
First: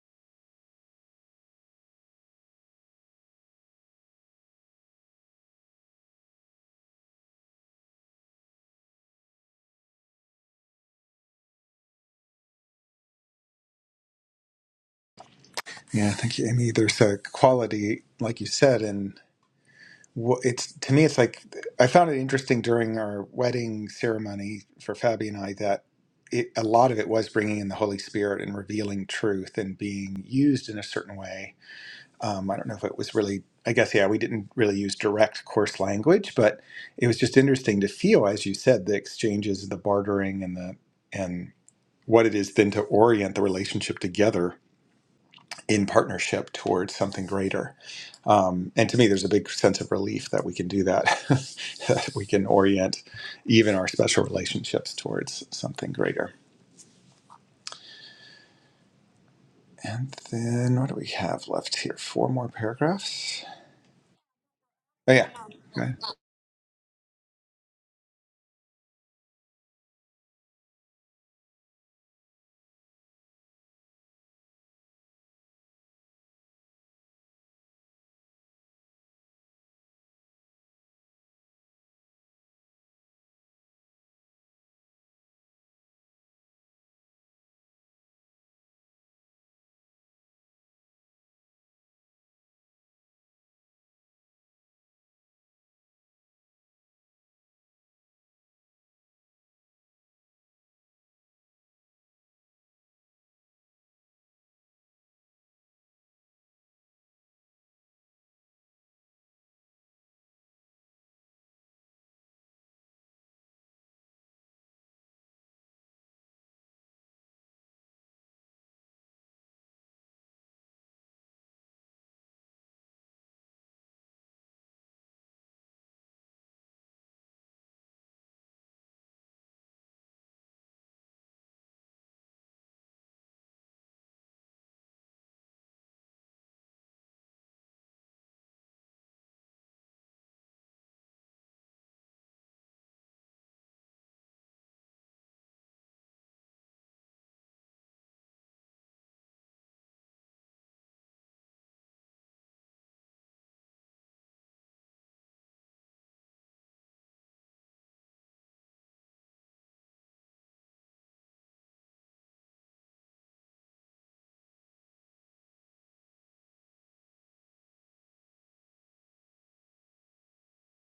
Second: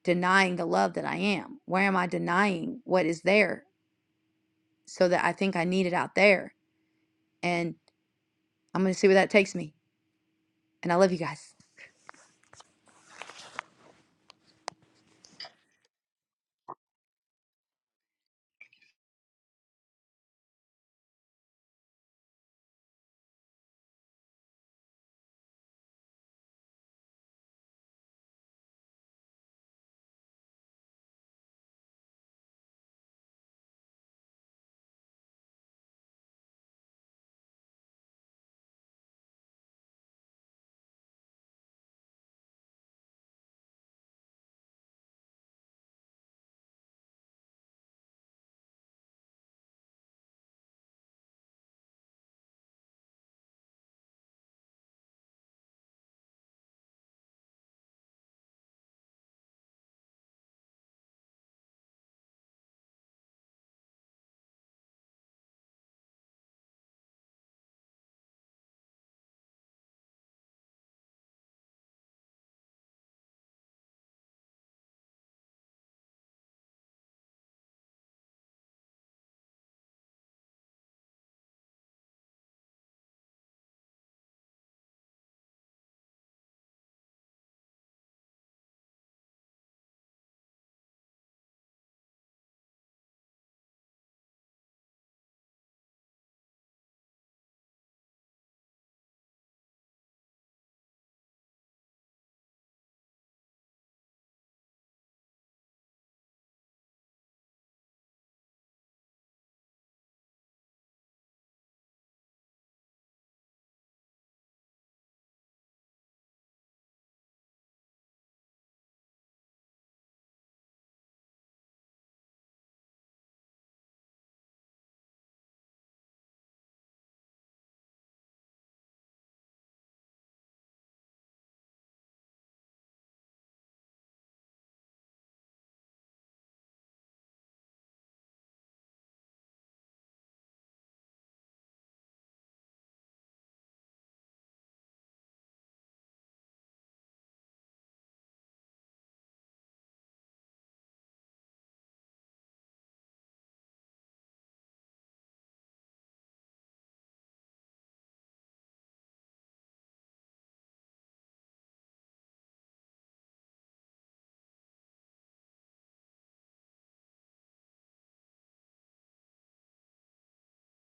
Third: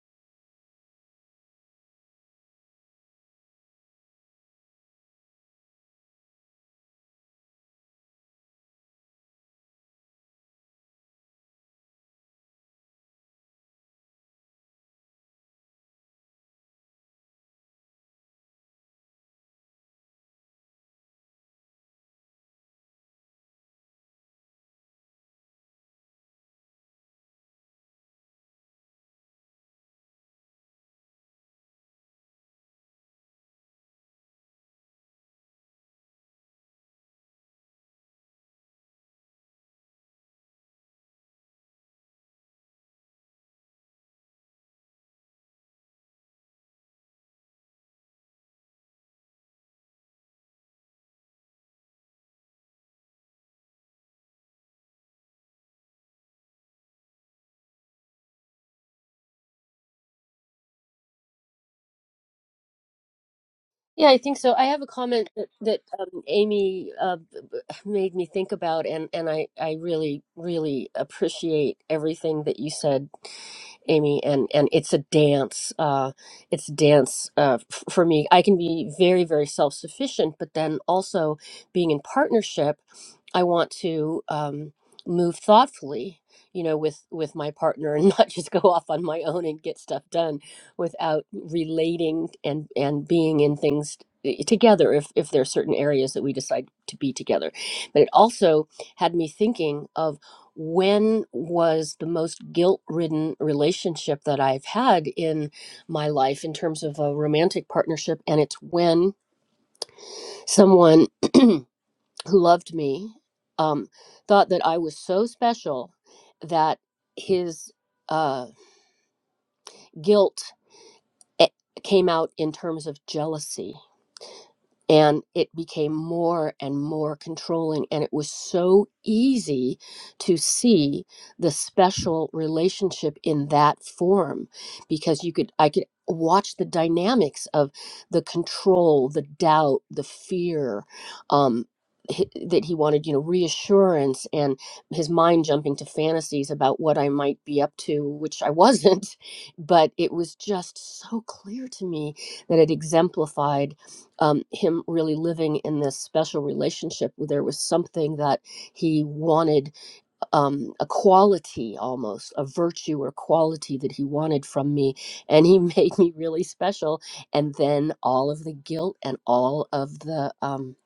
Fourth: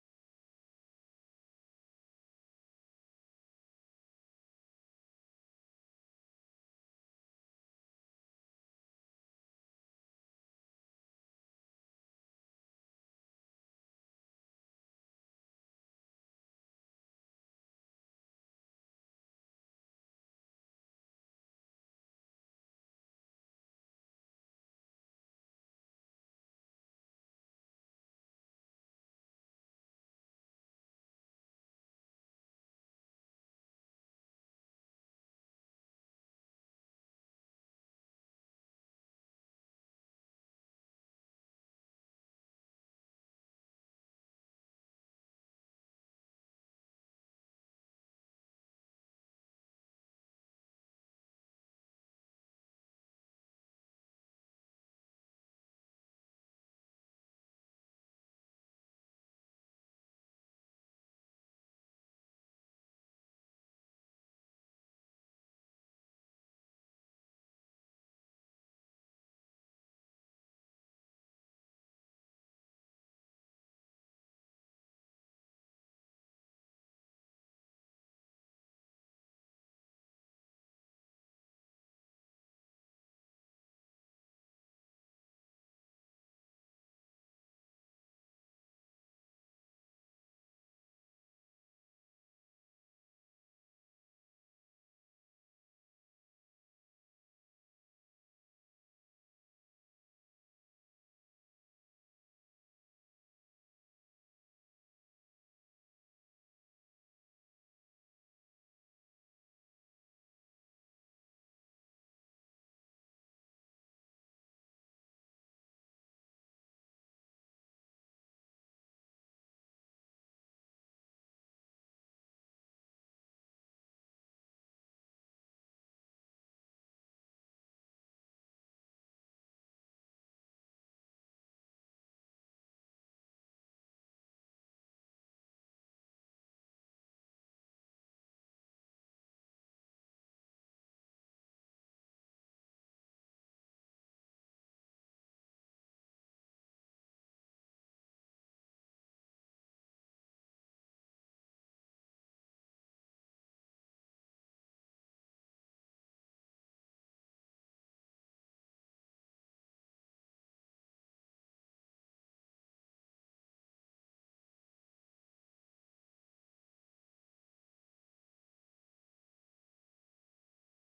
C: denying the love that I am? Where am I denying what is there so that I think I need it out there? And I'm going to see where that takes me. And I love you guys.
D: Yeah, thank you, Amy. There's a quality, like you said, in wh- it's to me it's like i found it interesting during our wedding ceremony for fabi and i that it, a lot of it was bringing in the holy spirit and revealing truth and being used in a certain way um, i don't know if it was really i guess yeah we didn't really use direct coarse language but it was just interesting to feel as you said the exchanges the bartering and the and what it is then to orient the relationship together in partnership towards something greater. Um, and to me, there's a big sense of relief that we can do that, that we can orient even our special relationships towards something greater. And then what do we have left here? Four more paragraphs.
A: Yeah, I think so. I have a
D: Oh
A: comment that, that
D: yeah,
A: um, Amy uh, b- b- made me think about, and, and I, I really, really appreciate everything that you said Amy, and and it's a dance. Uh, it's a dance uh, f- for me. I can be very very self sufficient, but then also being in partnership, I want to um, move thoughtfully. You know, with with my partner, and not just go off on my own and get stuff done without relating and and being in things t- eh, together if if there are certain areas that we decide to be together but it also had me thinking of when was the most guilt ridden relationship that I've had in my life in terms of a romantic partnership? And it's when someone who loved me um, thought that I was so special that his uh, guilt eh, came out in terms of jealousy and it became more and more controlling and it was so easy to see the special relationship in that form because you could i could watch the dynamics of the control the doubt the fear um hi- that he wanted you know reassurance and his mind jumping to fantasies about what i might be up to which i wasn't but it was just so clear to me that it exemplified um, him really living in this special relationship where there was something that he wanted um, a quality almost a virtue or quality that he wanted from me and he made me really special and then all of the guilt and all of the um,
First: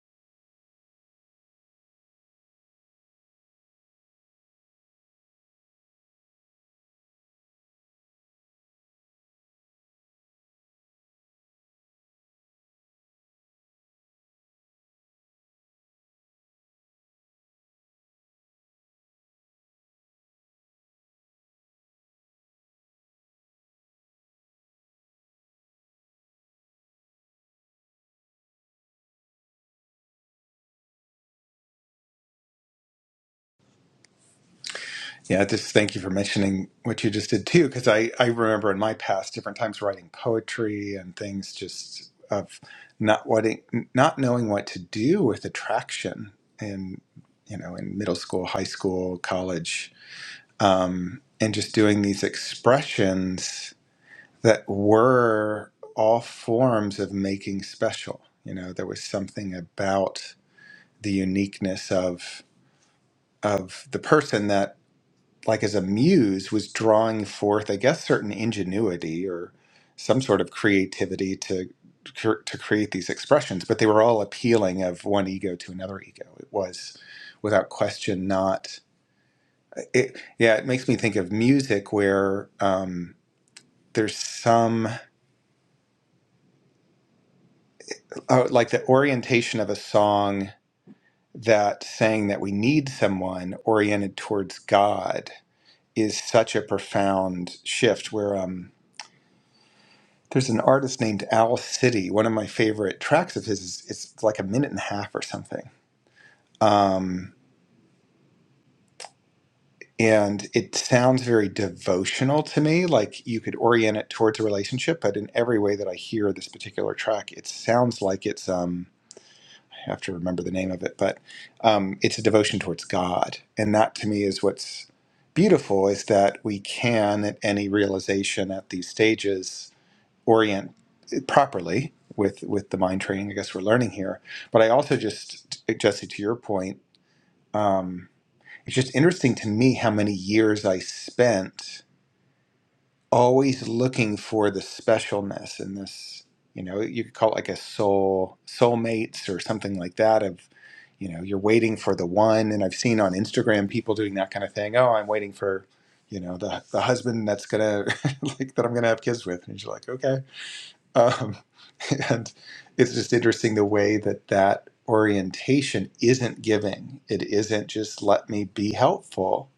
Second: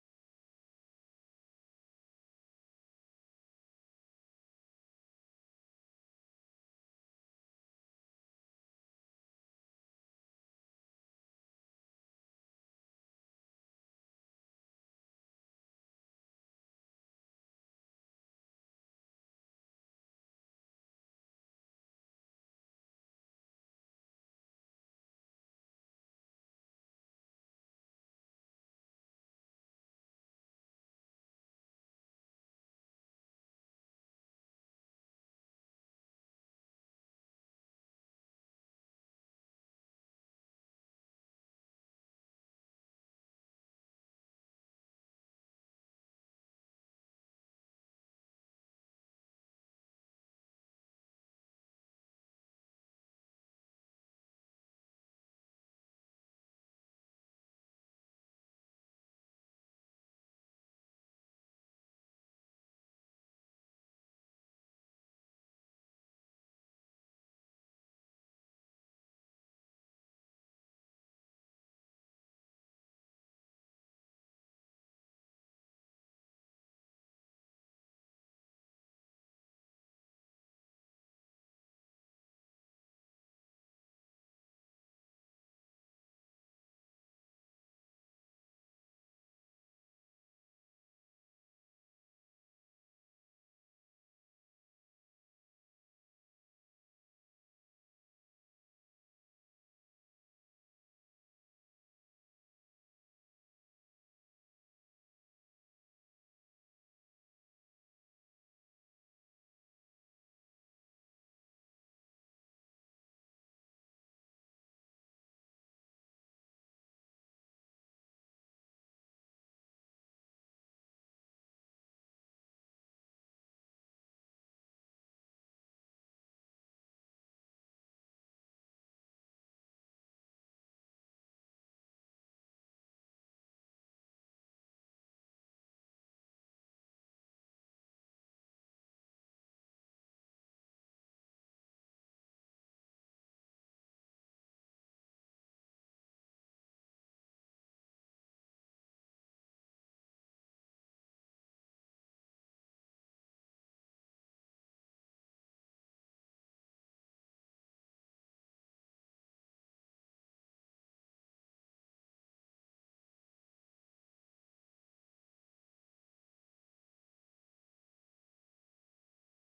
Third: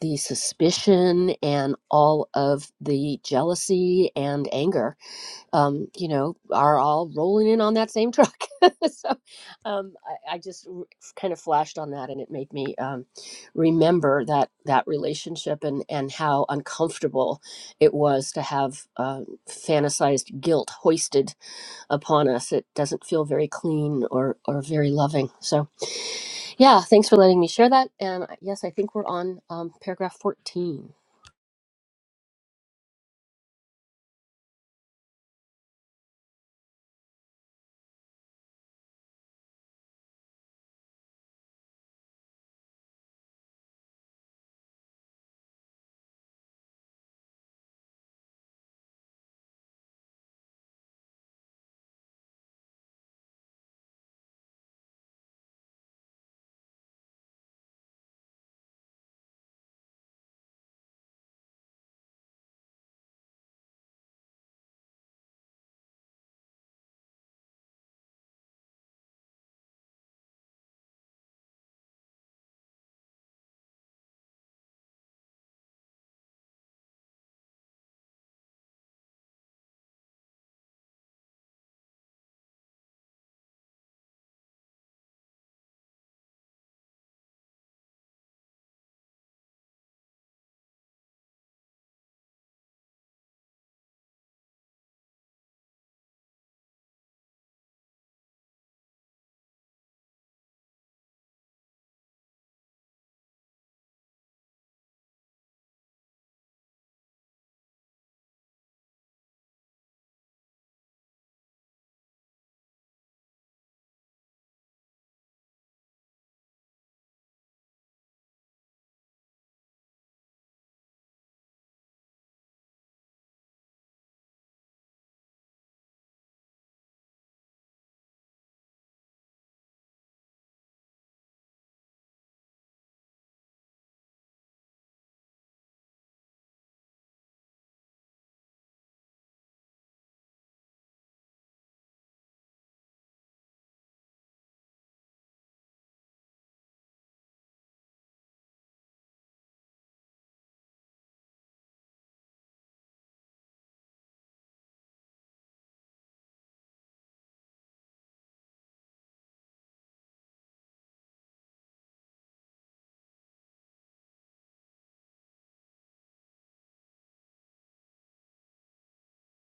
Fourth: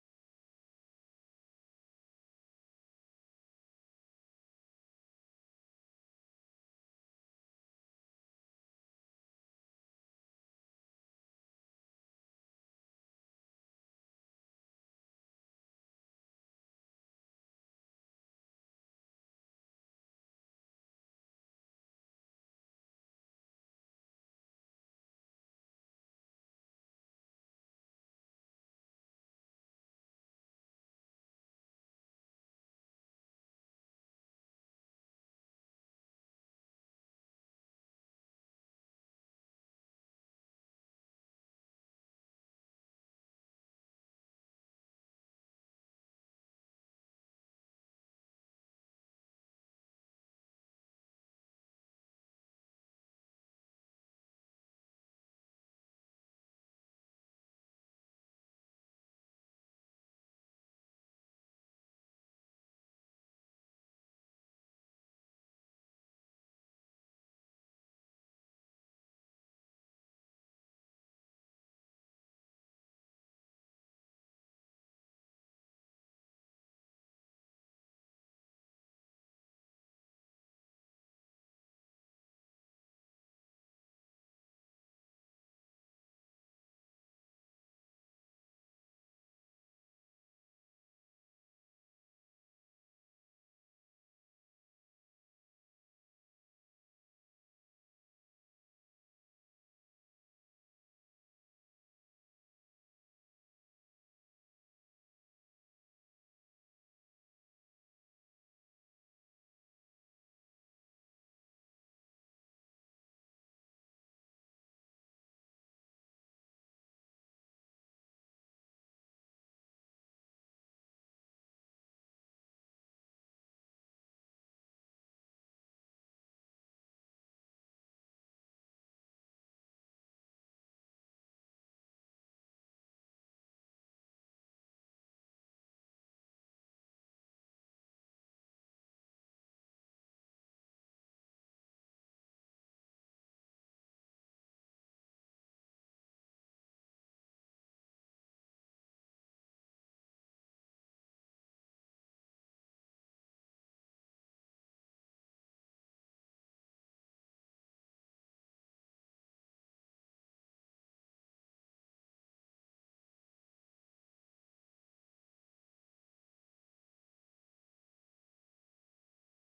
A: the suspicion and all of the jealousy and anger um, you know, are all rolling in on that same truck. so um, I, I just r- kind of flashed on that, and it made me um, remember that that relationship and and how uncomfortable it was to have uh, fantasized guilt hoisted upon us. It doesn't feel very clean or or very loving. So yeah, thanks for letting me share that. And I- yes, I think we're on um, paragraph fourteen.
D: Yeah, just thank you for mentioning what you just did too, because I, I remember in my past different times writing poetry and things just of not what not knowing what to do with attraction in you know in middle school, high school, college, um, and just doing these expressions that were all forms of making special. You know, there was something about the uniqueness of of the person that like as a muse was drawing forth i guess certain ingenuity or some sort of creativity to cr- to create these expressions but they were all appealing of one ego to another ego it was without question not it yeah it makes me think of music where um there's some oh, like the orientation of a song that saying that we need someone oriented towards god is such a profound shift where um There's an artist named Owl City. One of my favorite tracks of his is it's like a minute and a half or something. Um, and it sounds very devotional to me, like you could orient it towards a relationship, but in every way that I hear this particular track, it sounds like it's um I have to remember the name of it, but um, it's a devotion towards God. And that to me is what's beautiful is that we can at any realization at these stages orient. properly with with the mind training i guess we're learning here but i also just jesse to your point um it's just interesting to me how many years i spent always looking for the specialness in this you know you could call it like a soul soulmates or something like that of you know you're waiting for the one and i've seen on instagram people doing that kind of thing oh i'm waiting for you know the, the husband that's gonna like that i'm gonna have kids with and you're like okay um, and it's just interesting the way that that orientation isn't giving. It isn't just let me be helpful.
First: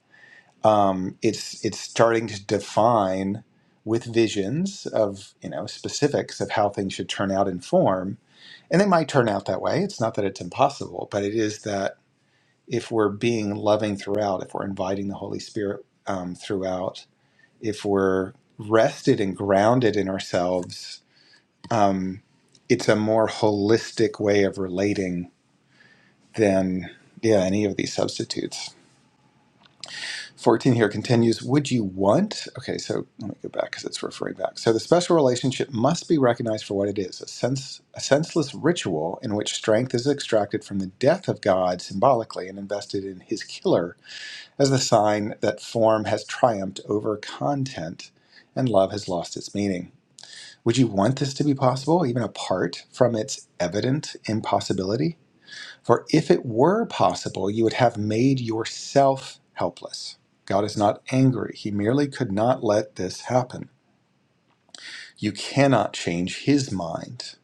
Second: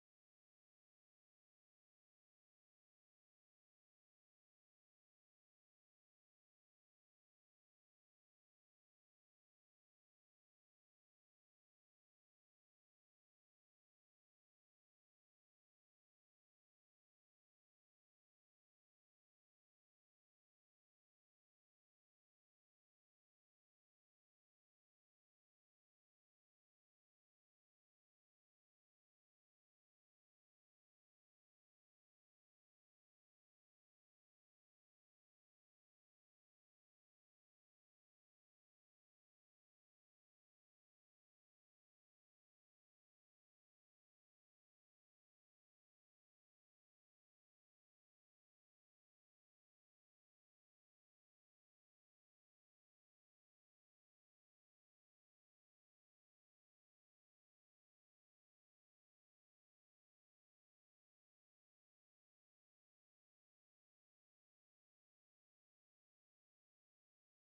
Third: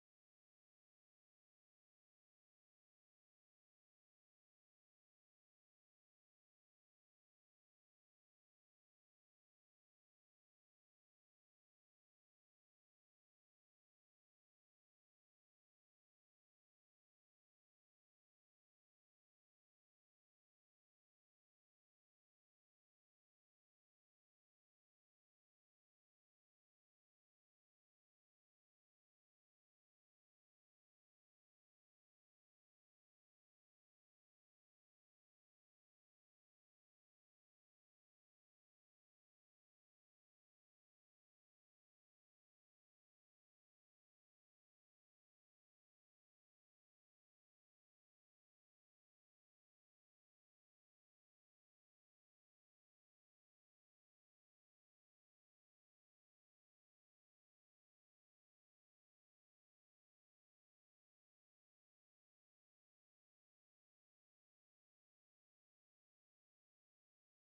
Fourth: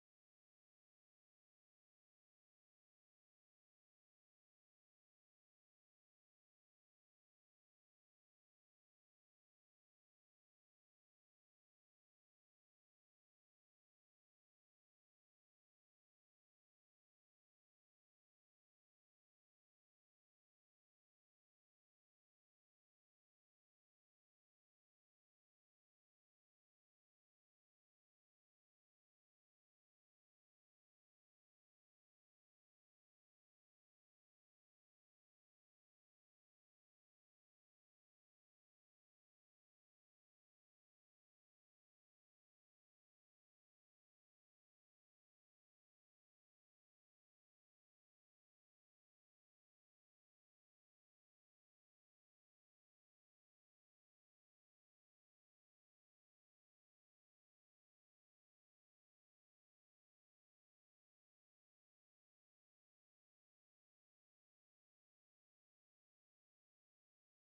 D: Um, it's it's starting to define with visions of you know specifics of how things should turn out in form, and they might turn out that way. It's not that it's impossible, but it is that if we're being loving throughout, if we're inviting the Holy Spirit um, throughout, if we're rested and grounded in ourselves um, it's a more holistic way of relating than yeah any of these substitutes 14 here continues would you want okay so let me go back because it's referring back so the special relationship must be recognized for what it is a sense a senseless ritual in which strength is extracted from the death of god symbolically and invested in his killer as the sign that form has triumphed over content and love has lost its meaning Would you want this to be possible, even apart from its evident impossibility? For if it were possible, you would have made yourself helpless. God is not angry, He merely could not let this happen. You cannot change His mind.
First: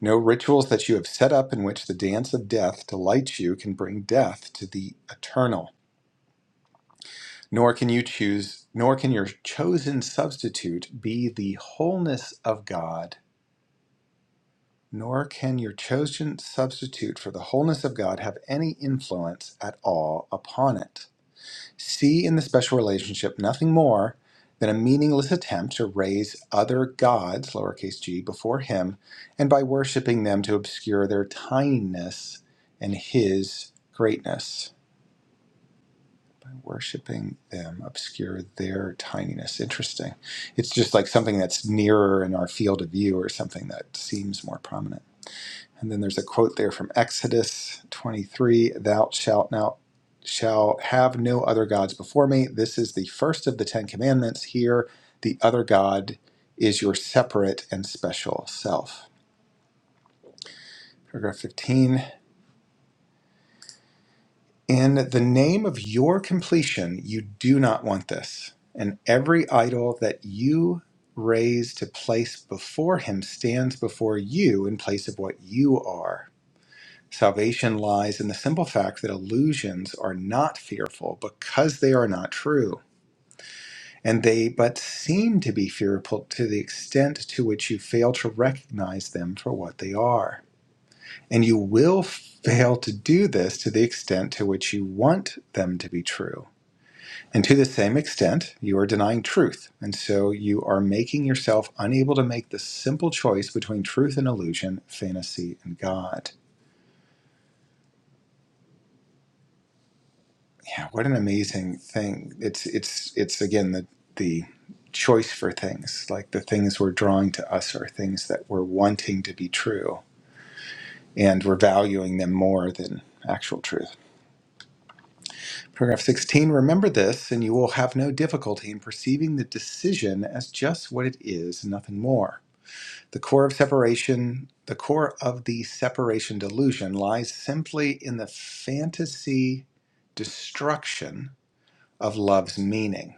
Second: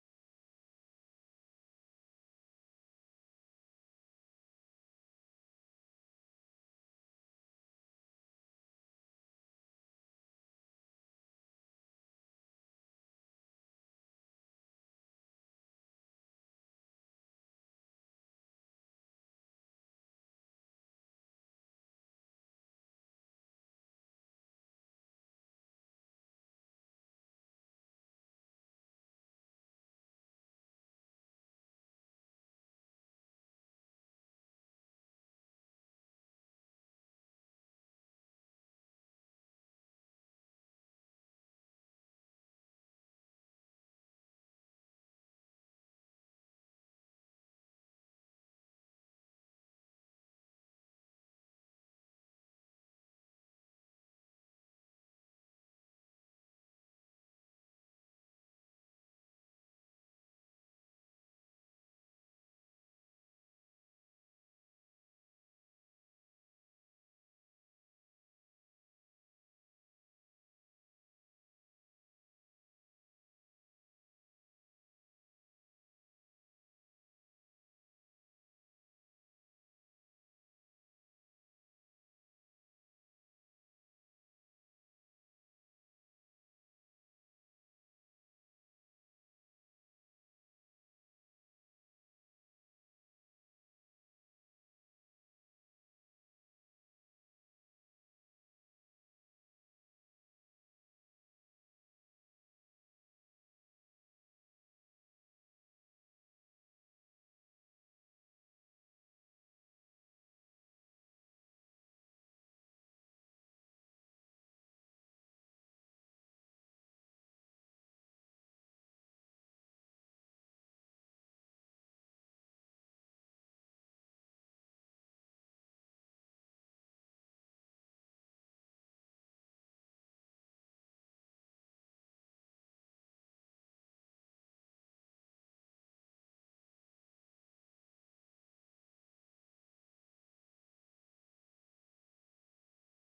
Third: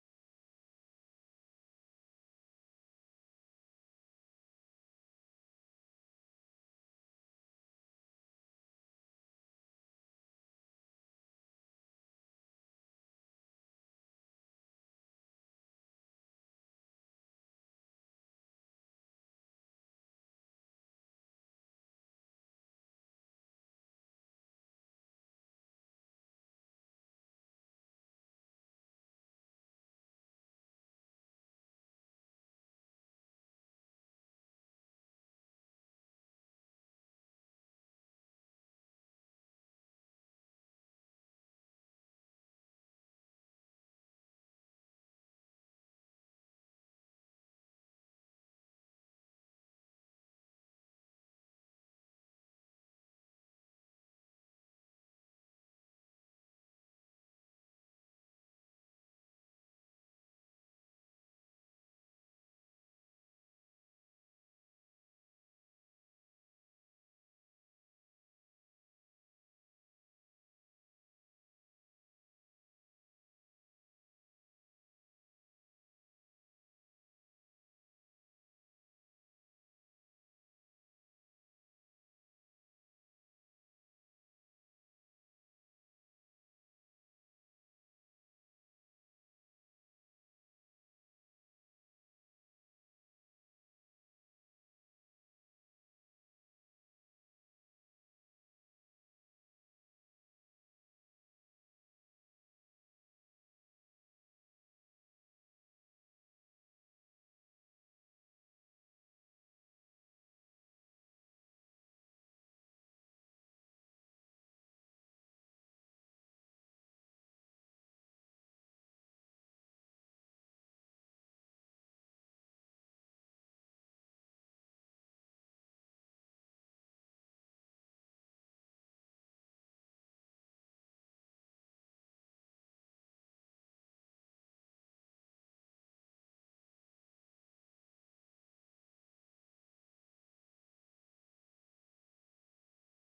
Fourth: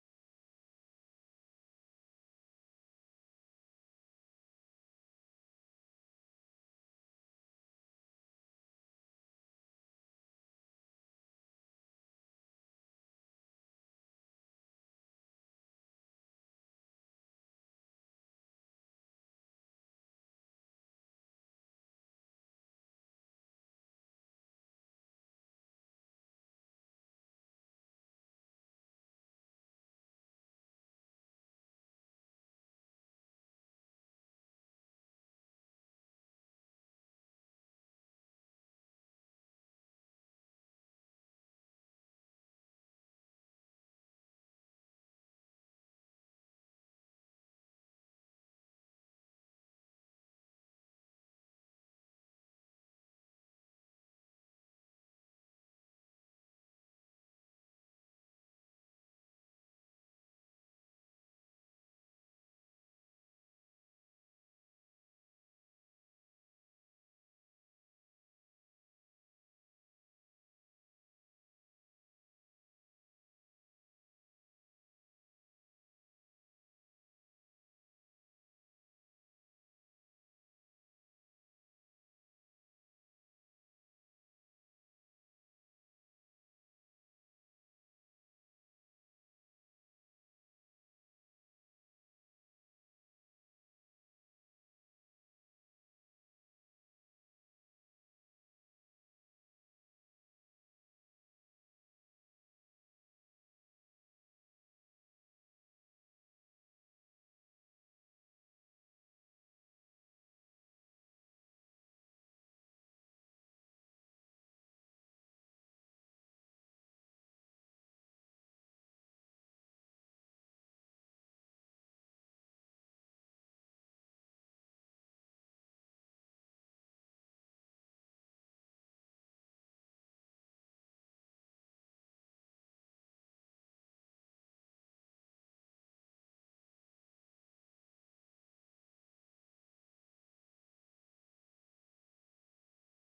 D: No rituals that you have set up in which the dance of death delights you can bring death to the eternal. Nor can you choose, nor can your chosen substitute be the wholeness of God Nor can your chosen substitute for the wholeness of God have any influence at all upon it. See in the special relationship nothing more than a meaningless attempt to raise other gods, lowercase g, before Him, and by worshiping them to obscure their tininess and His greatness. By worshiping them, obscure their tininess. Interesting. It's just like something that's nearer in our field of view or something that seems more prominent. And then there's a quote there from Exodus 23 Thou shalt now shall have no other gods before me. This is the first of the Ten Commandments. Here, the other God is your separate and special self. Paragraph 15 In the name of your completion, you do not want this. And every idol that you raise to place before him stands before you in place of what you are. Salvation lies in the simple fact that illusions are not fearful because they are not true, and they but seem to be fearful to the extent to which you fail to recognize them for what they are. And you will fail to do this to the extent to which you want them to be true. And to the same extent, you are denying truth. And so you are making yourself unable to make the simple choice between truth and illusion, fantasy and God. yeah, what an amazing thing. It's it's it's again the the choice for things. Like the things we're drawing to us are things that we're wanting to be true and we're valuing them more than actual truth. Paragraph 16, remember this and you will have no difficulty in perceiving the decision as just what it is, nothing more. The core of separation, the core of the separation delusion lies simply in the fantasy destruction of love's meaning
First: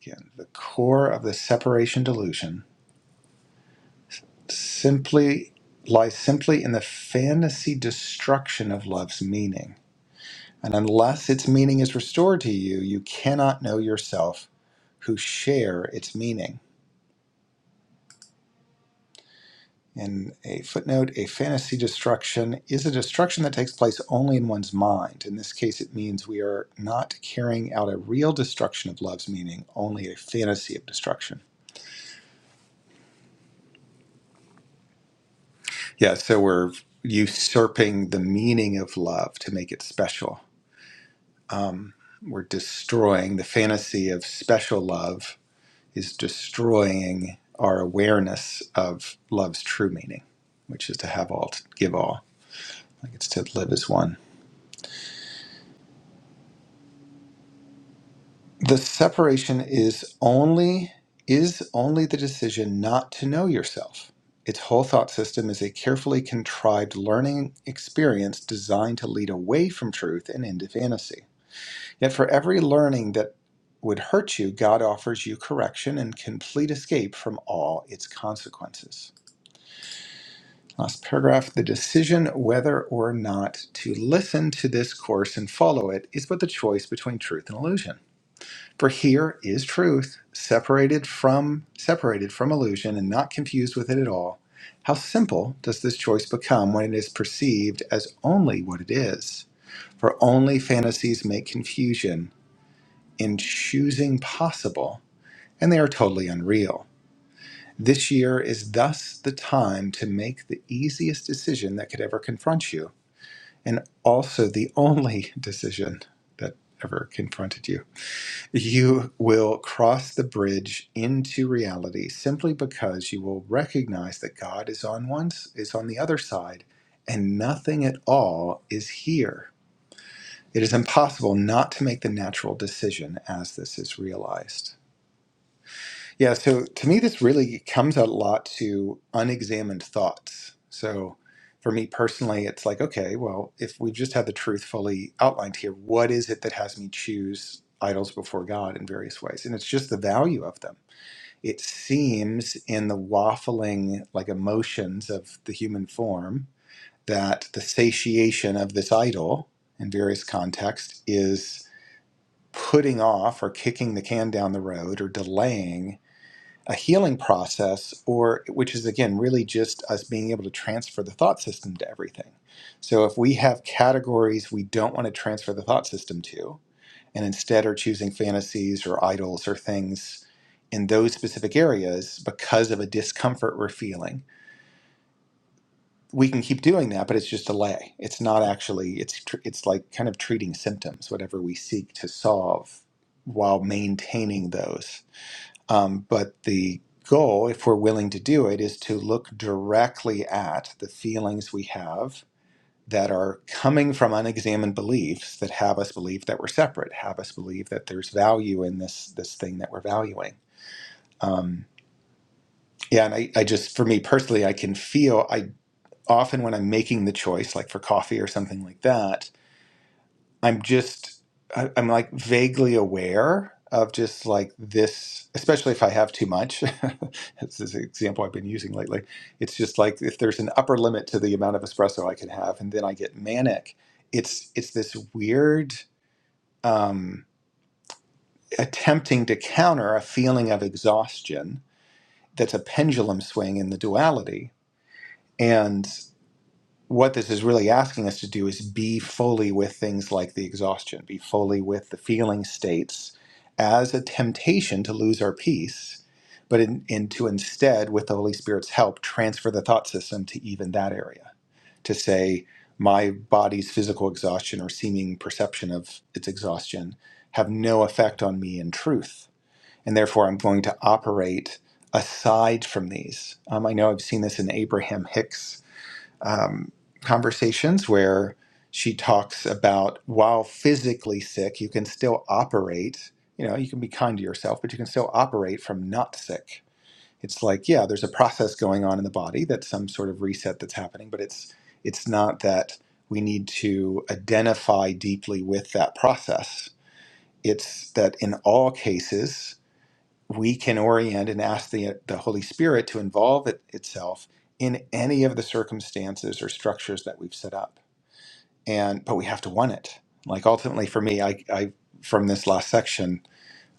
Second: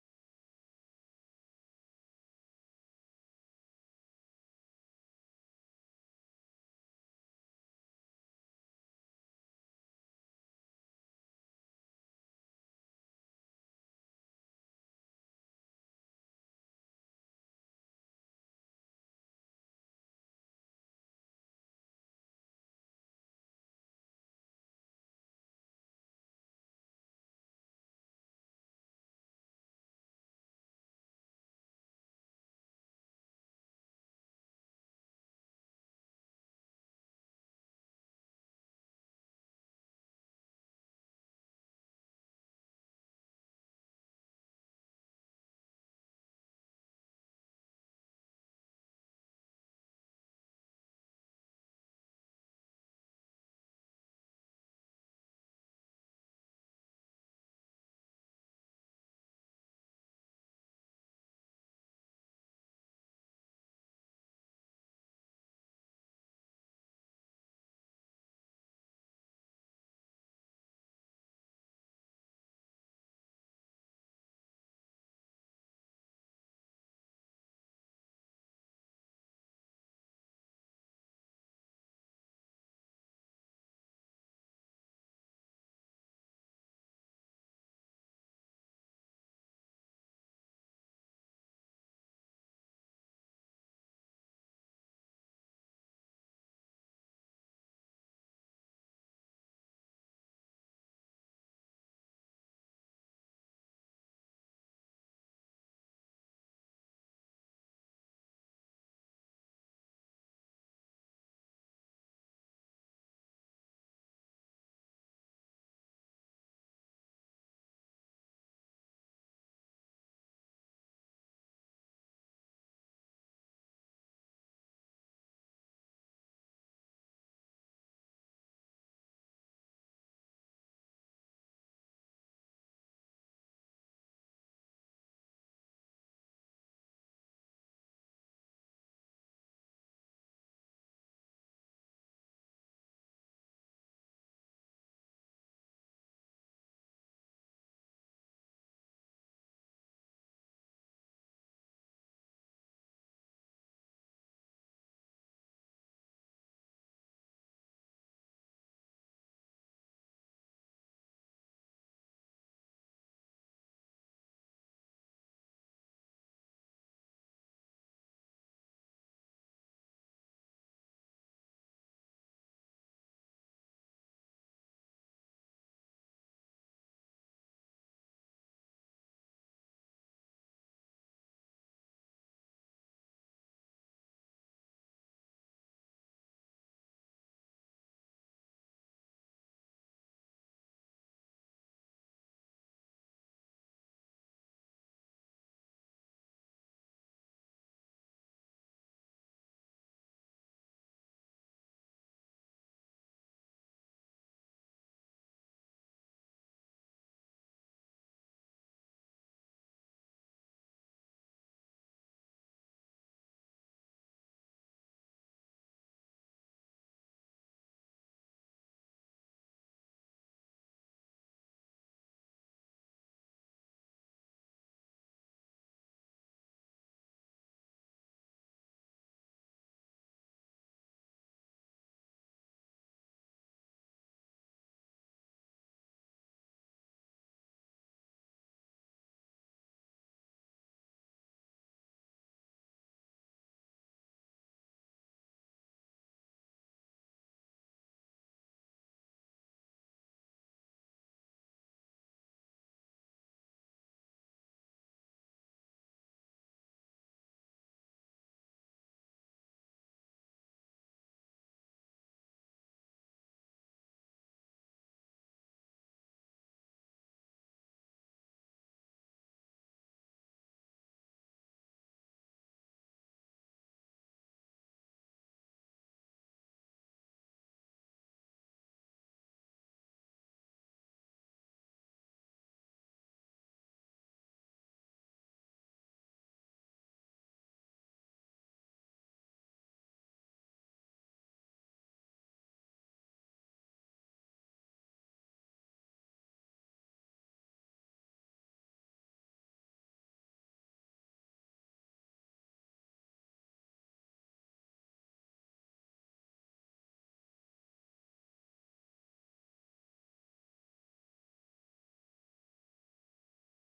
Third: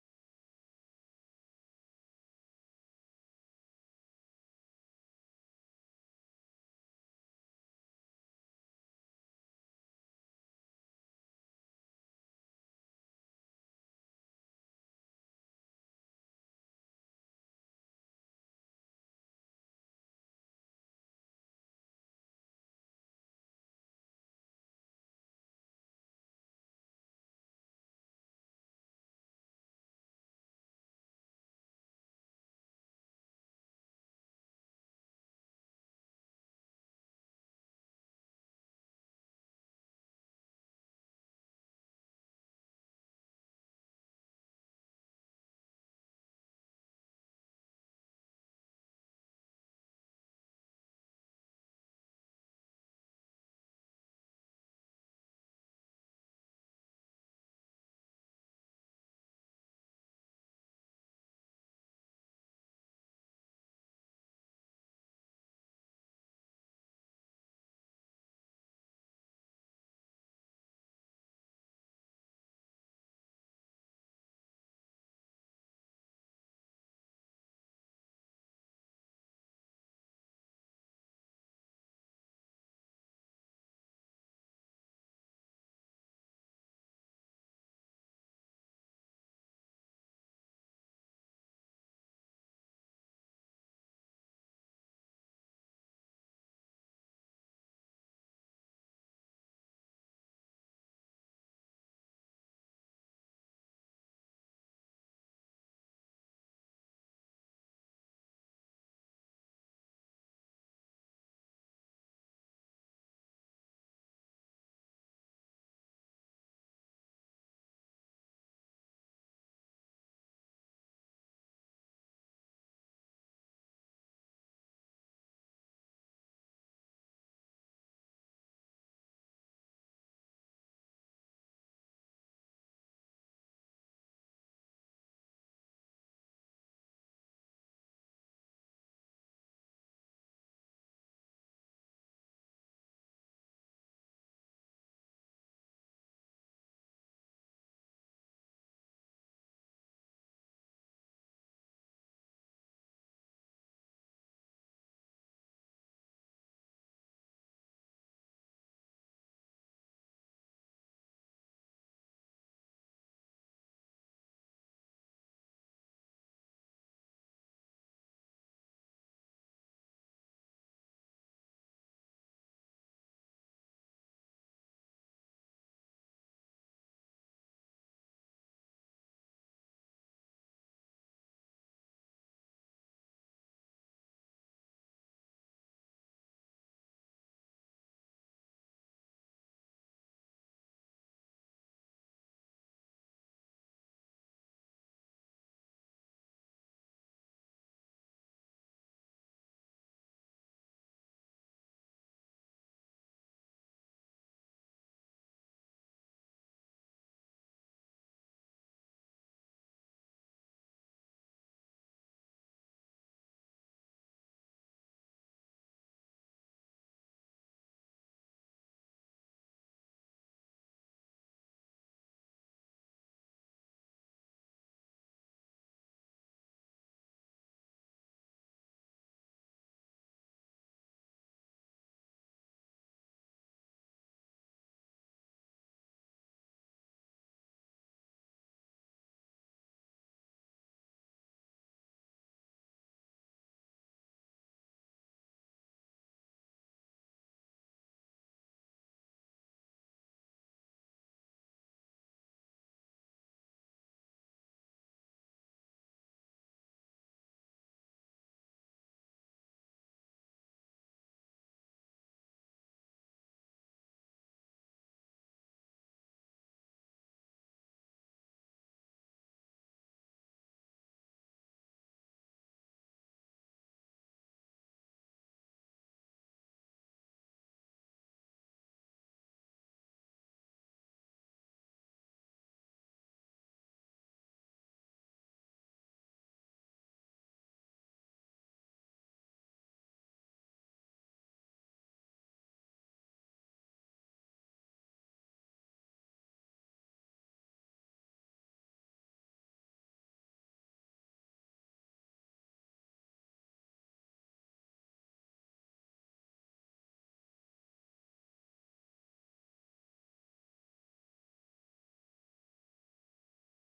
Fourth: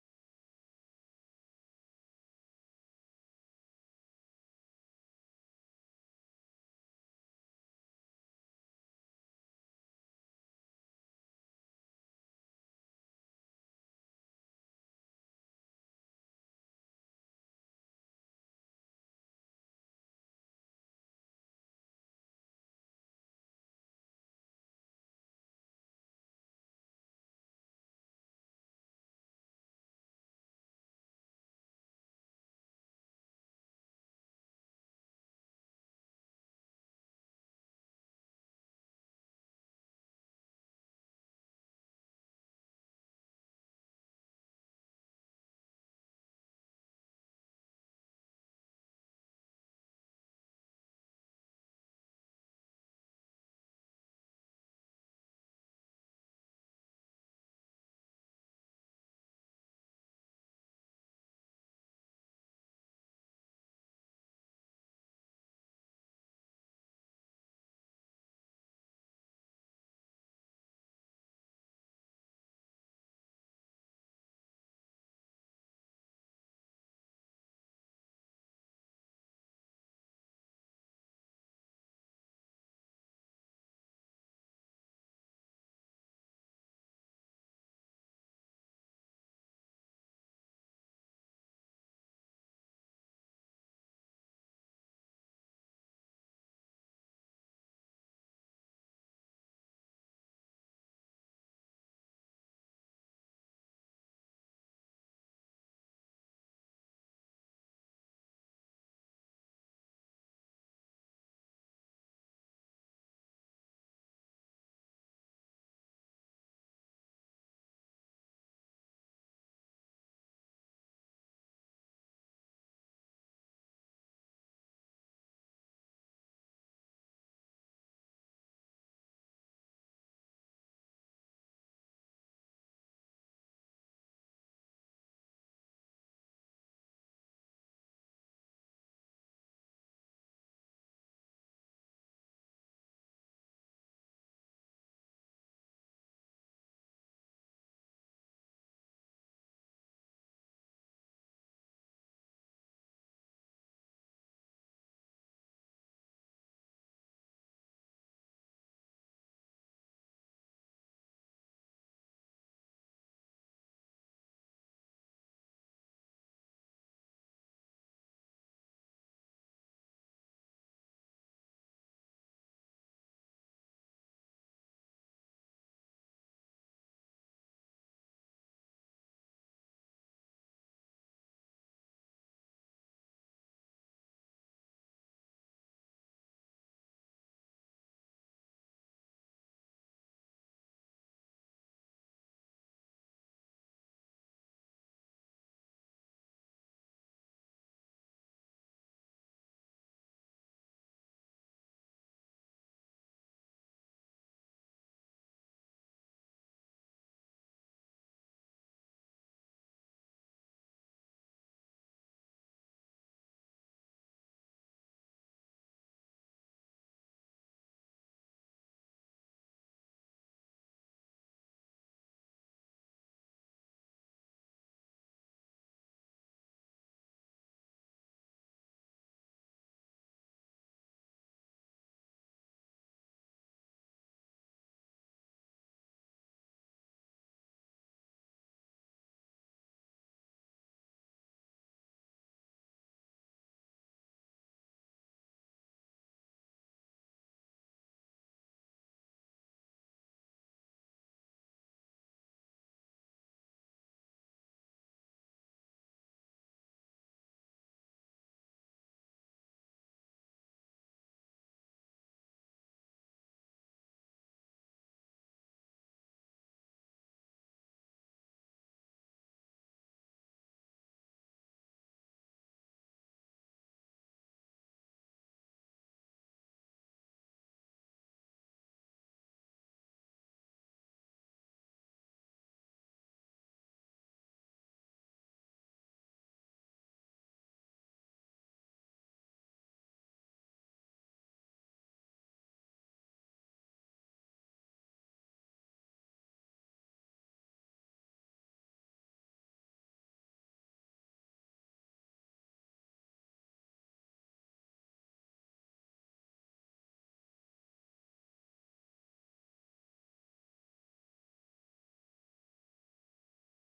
D: Again, the core of the separation delusion simply lies simply in the fantasy destruction of love's meaning. And unless its meaning is restored to you, you cannot know yourself who share its meaning. In a footnote, a fantasy destruction is a destruction that takes place only in one's mind. In this case, it means we are not carrying out a real destruction of love's meaning, only a fantasy of destruction. Yeah, so we're usurping the meaning of love to make it special. Um, we're destroying the fantasy of special love is destroying our awareness of love's true meaning, which is to have all, to give all. Like it's to live as one. The separation is only is only the decision not to know yourself. Its whole thought system is a carefully contrived learning experience designed to lead away from truth and into fantasy. Yet for every learning that would hurt you, God offers you correction and complete escape from all its consequences. Last paragraph the decision whether or not to listen to this course and follow it is but the choice between truth and illusion. For here is truth, separated from separated from illusion and not confused with it at all. How simple does this choice become when it is perceived as only what it is? For only fantasies make confusion in choosing possible, and they are totally unreal. This year is thus the time to make the easiest decision that could ever confront you, and also the only decision that ever confronted you. You will cross the bridge into reality simply because you will recognize that God is on one is on the other side, and nothing at all is here. It is impossible not to make the natural decision as this is realized. Yeah, so to me, this really comes out a lot to unexamined thoughts. So for me personally, it's like, okay, well, if we just had the truth fully outlined here, what is it that has me choose idols before God in various ways? And it's just the value of them. It seems in the waffling, like emotions of the human form, that the satiation of this idol in various contexts is putting off or kicking the can down the road or delaying a healing process or which is again really just us being able to transfer the thought system to everything so if we have categories we don't want to transfer the thought system to and instead are choosing fantasies or idols or things in those specific areas because of a discomfort we're feeling we can keep doing that but it's just delay. it's not actually it's tr- it's like kind of treating symptoms whatever we seek to solve while maintaining those um, but the goal, if we're willing to do it, is to look directly at the feelings we have that are coming from unexamined beliefs that have us believe that we're separate, have us believe that there's value in this this thing that we're valuing. Um, yeah, and I, I just, for me personally, I can feel I often when I'm making the choice, like for coffee or something like that I'm just I, I'm like vaguely aware of just like this, especially if I have too much. That's this an example I've been using lately. It's just like if there's an upper limit to the amount of espresso I can have, and then I get manic. It's it's this weird um, attempting to counter a feeling of exhaustion. That's a pendulum swing in the duality, and. what this is really asking us to do is be fully with things like the exhaustion, be fully with the feeling states as a temptation to lose our peace, but in, in to instead, with the Holy Spirit's help, transfer the thought system to even that area to say, my body's physical exhaustion or seeming perception of its exhaustion have no effect on me in truth. And therefore, I'm going to operate aside from these. Um, I know I've seen this in Abraham Hicks um, conversations where she talks about while physically sick, you can still operate. You know, you can be kind to yourself, but you can still operate from not sick. It's like, yeah, there's a process going on in the body that's some sort of reset that's happening, but it's it's not that we need to identify deeply with that process. It's that in all cases, we can orient and ask the, the Holy Spirit to involve it, itself in any of the circumstances or structures that we've set up. And but we have to want it. Like ultimately, for me, I, I from this last section,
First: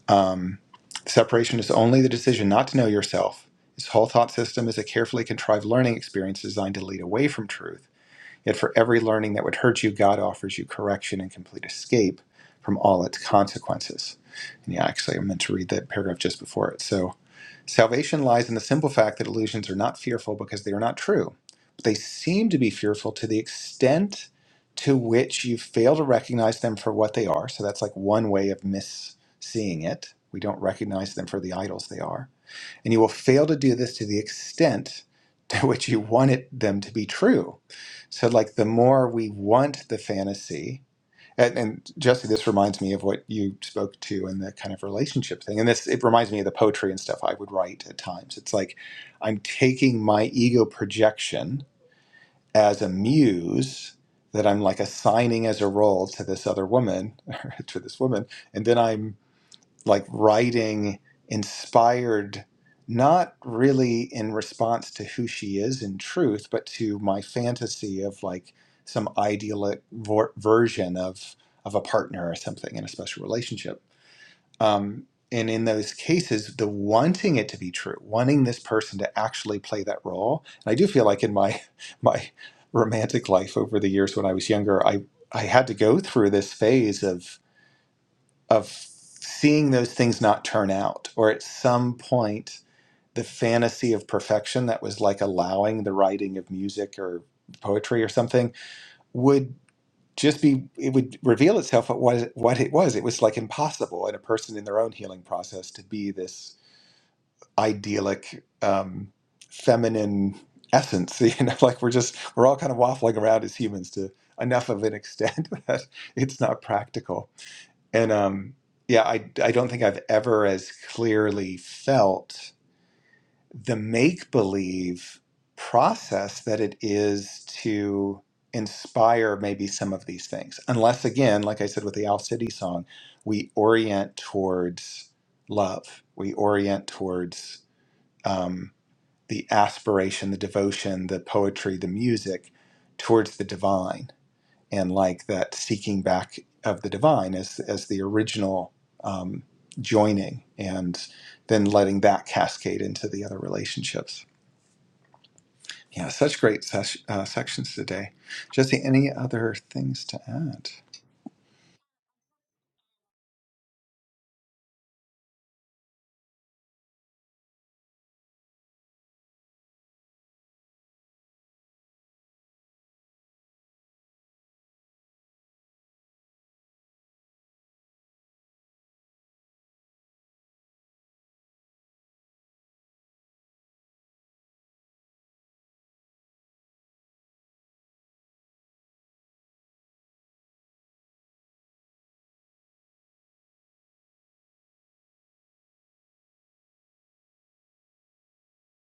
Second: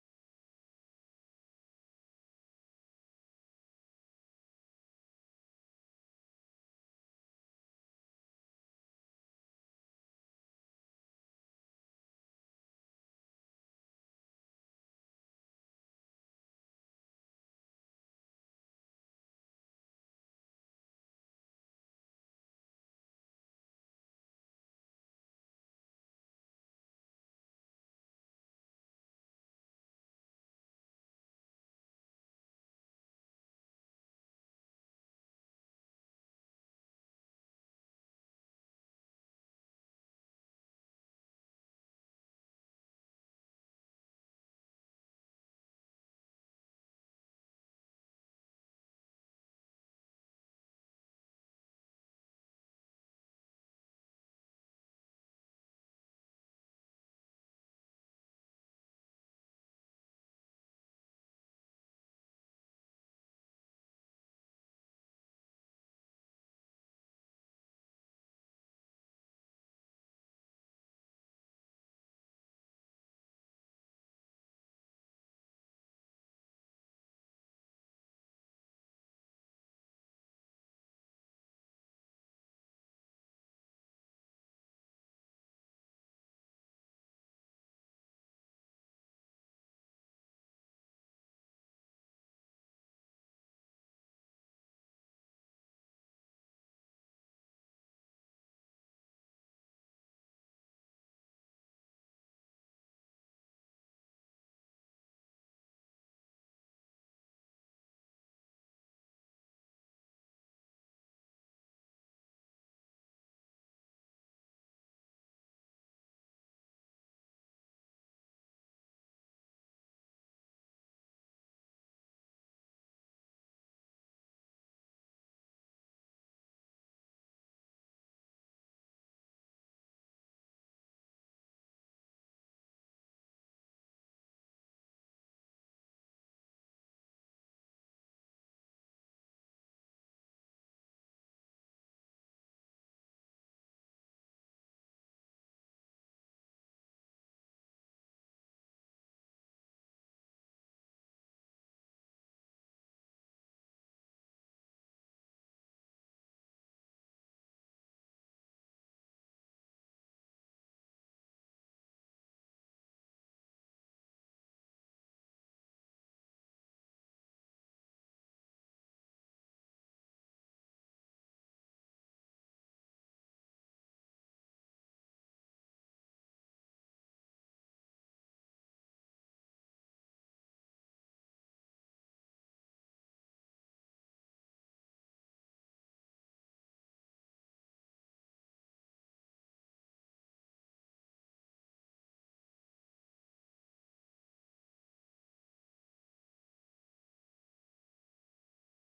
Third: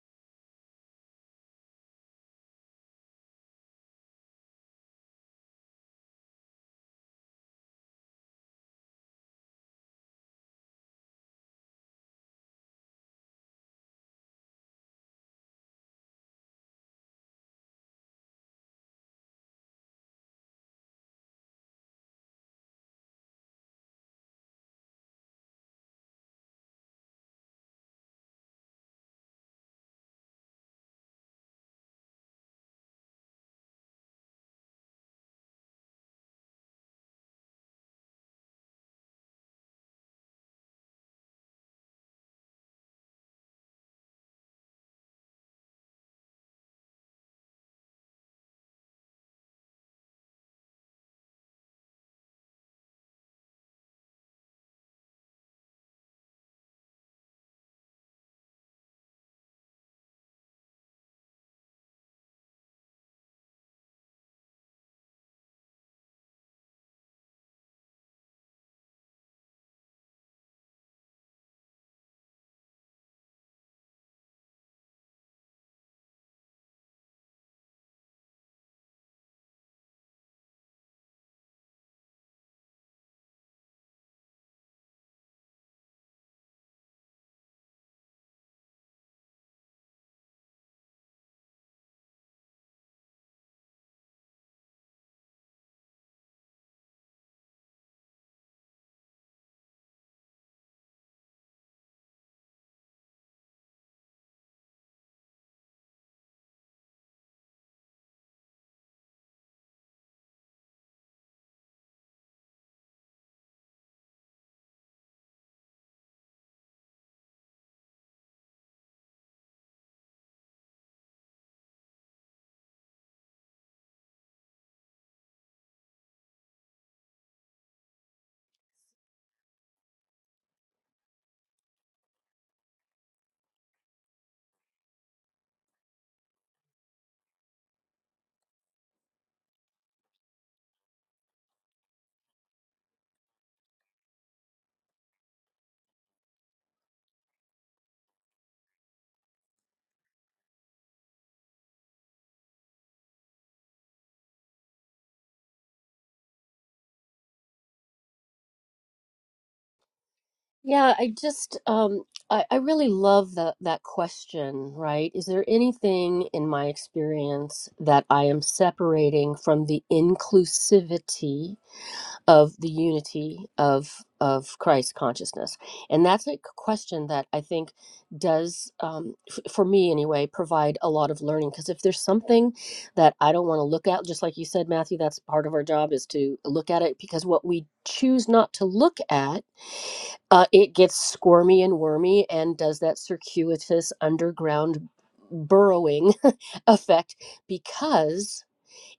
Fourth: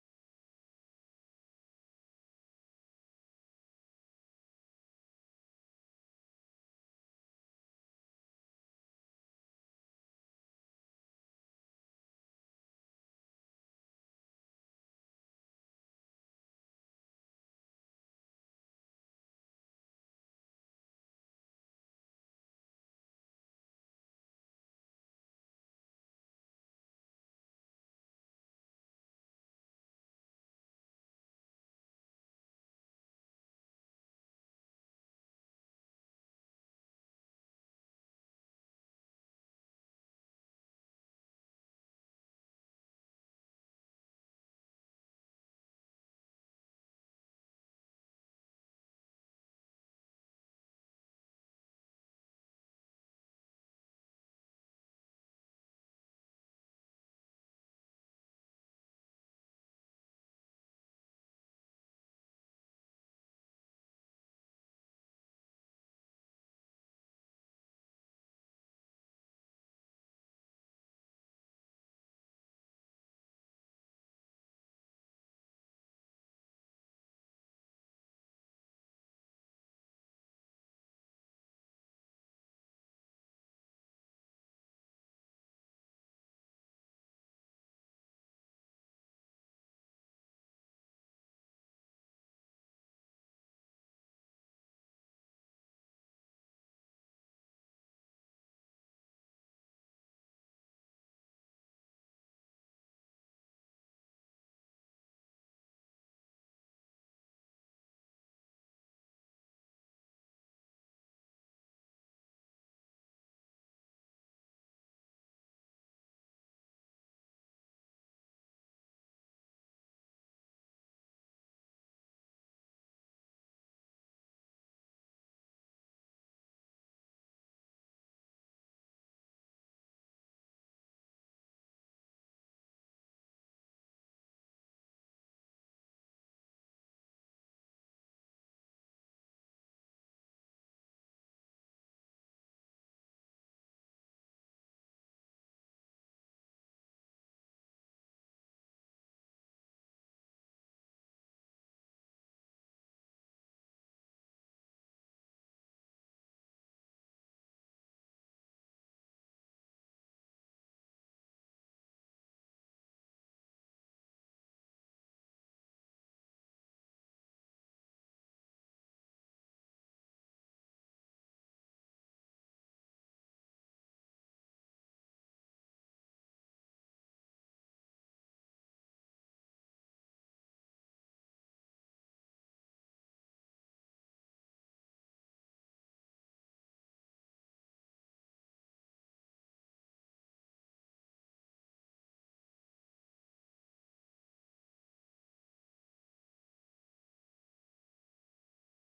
D: um, separation is only the decision not to know yourself. This whole thought system is a carefully contrived learning experience designed to lead away from truth. Yet for every learning that would hurt you, God offers you correction and complete escape from all its consequences. And yeah, actually, I meant to read that paragraph just before it. So Salvation lies in the simple fact that illusions are not fearful because they are not true. But they seem to be fearful to the extent to which you fail to recognize them for what they are. So that's like one way of misseeing it. We don't recognize them for the idols they are. And you will fail to do this to the extent to which you want it, them to be true. So, like, the more we want the fantasy, and, and Jesse, this reminds me of what you spoke to and the kind of relationship thing. And this, it reminds me of the poetry and stuff I would write at times. It's like I'm taking my ego projection as a muse that I'm like assigning as a role to this other woman, to this woman. And then I'm like writing inspired not really in response to who she is in truth but to my fantasy of like some ideal vor- version of of a partner or something in a special relationship um, and in those cases the wanting it to be true wanting this person to actually play that role and i do feel like in my my romantic life over the years when i was younger i i had to go through this phase of of seeing those things not turn out, or at some point, the fantasy of perfection that was like allowing the writing of music or poetry or something would just be it would reveal itself at what what it was. It was like impossible in a person in their own healing process to be this idyllic um, feminine essence. You know, like we're just we're all kind of waffling around as humans to enough of an extent that it's not practical and um, yeah, I, I don't think I've ever as clearly felt the make believe process that it is to inspire maybe some of these things. Unless, again, like I said with the Owl City song, we orient towards love, we orient towards um, the aspiration, the devotion, the poetry, the music towards the divine and like that seeking back of the divine as as the original um, joining, and then letting that cascade into the other relationships. Yeah, such great ses- uh, sections today. Jesse, any other things to add?
A: Yeah, I just um I, I really love that that question, right? Is there anything in my experience that I am separating from the inclusivity of the unity of of Christ consciousness? And that's a question that I think does um f- for me anyway provide a lot of learning because if there's something that I don't want to look at just like you said Matthew, that's part of our job is to look at it because what we choose not to look at uh, it gets squirmy and wormy and does that circuitous underground burrowing effect because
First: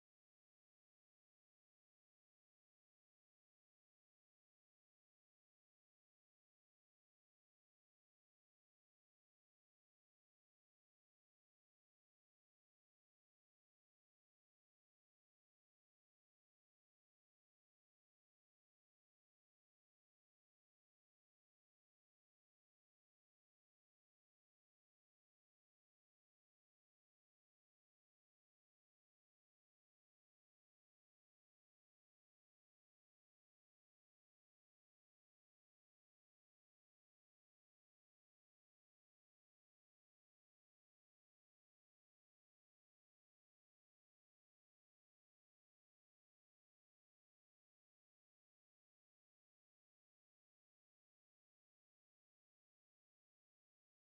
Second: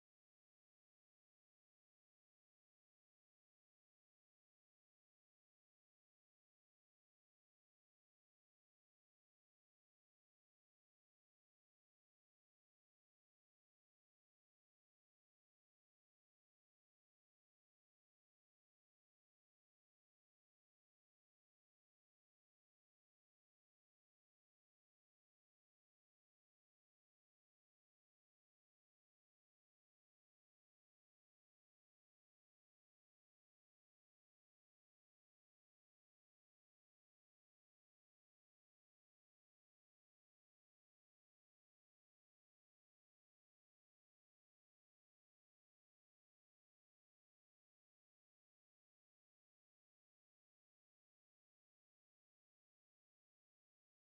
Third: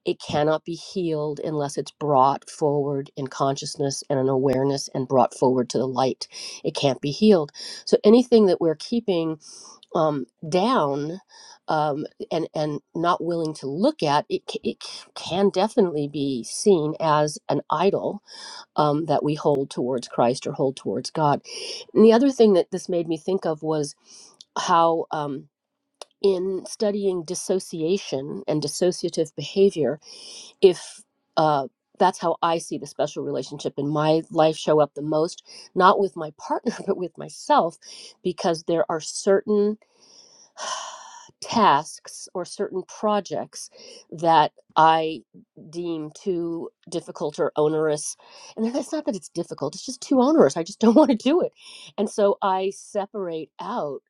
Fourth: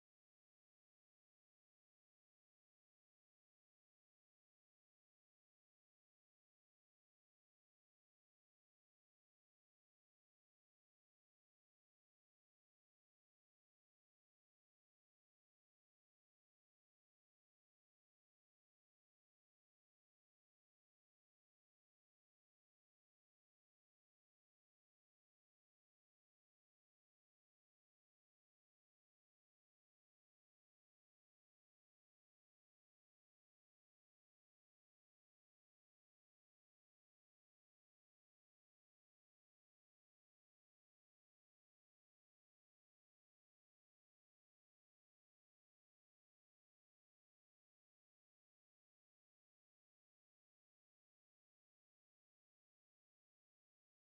A: it cannot be healed unless it's brought forward in consciousness and an awareness and brought forward to the light. It can't be healed. So anything that we're keeping um, down um, and and not willing to look at, it, ca- it c- can definitely be seen as an idol um, that we hold towards Christ or hold towards God. And the other thing that this made me think of was how, um, in studying dissociation and dissociative behavior, if uh, that's how I see the special relationship in my life show up the most, not with my partner, but with myself, because there are certain tasks or certain projects that I deem too difficult or onerous. And then it's not that it's difficult, it's just too onerous. I just don't want to do it. And so I separate out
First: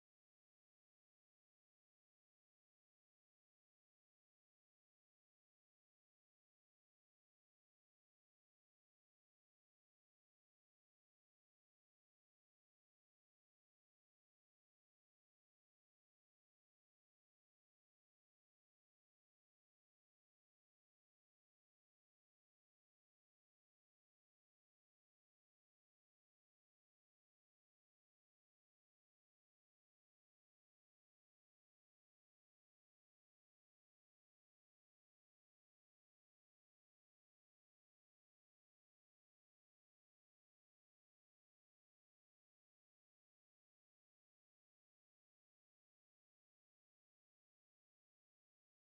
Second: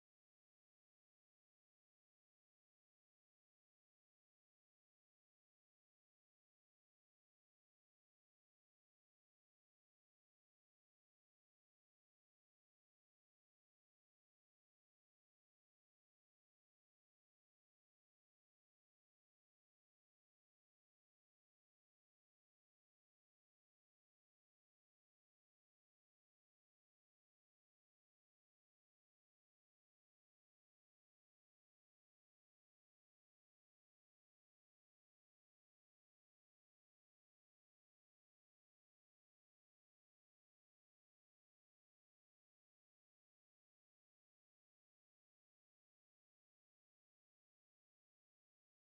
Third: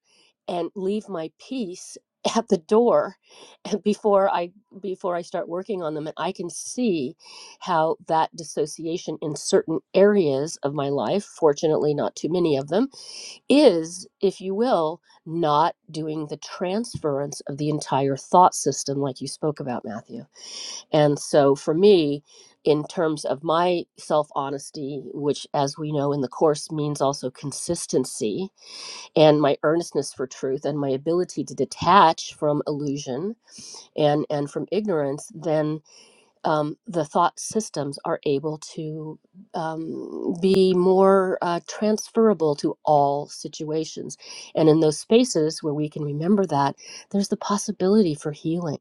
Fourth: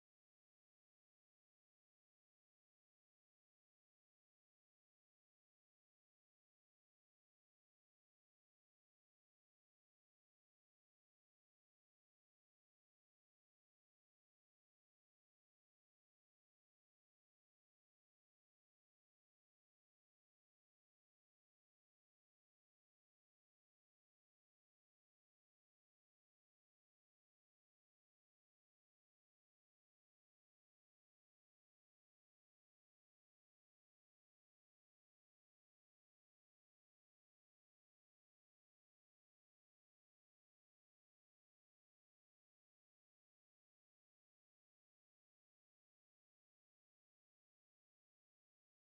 A: and leave my piece at the door before I before I start working on them and I can see how that dissociation in certain areas of my life fortunately not too many of them is, if you will, not doing the transference of the entire thought system like you spoke about, Matthew. And so for me, in terms of my self honesty, which, as we know in the Course, means also consistency and my earnestness for truth and my ability to detach from illusion and, and from ignorance, then um, the thought systems are able to um, be more uh, transferable to all situations. And in those spaces where we can remember that, there's the possibility for healing.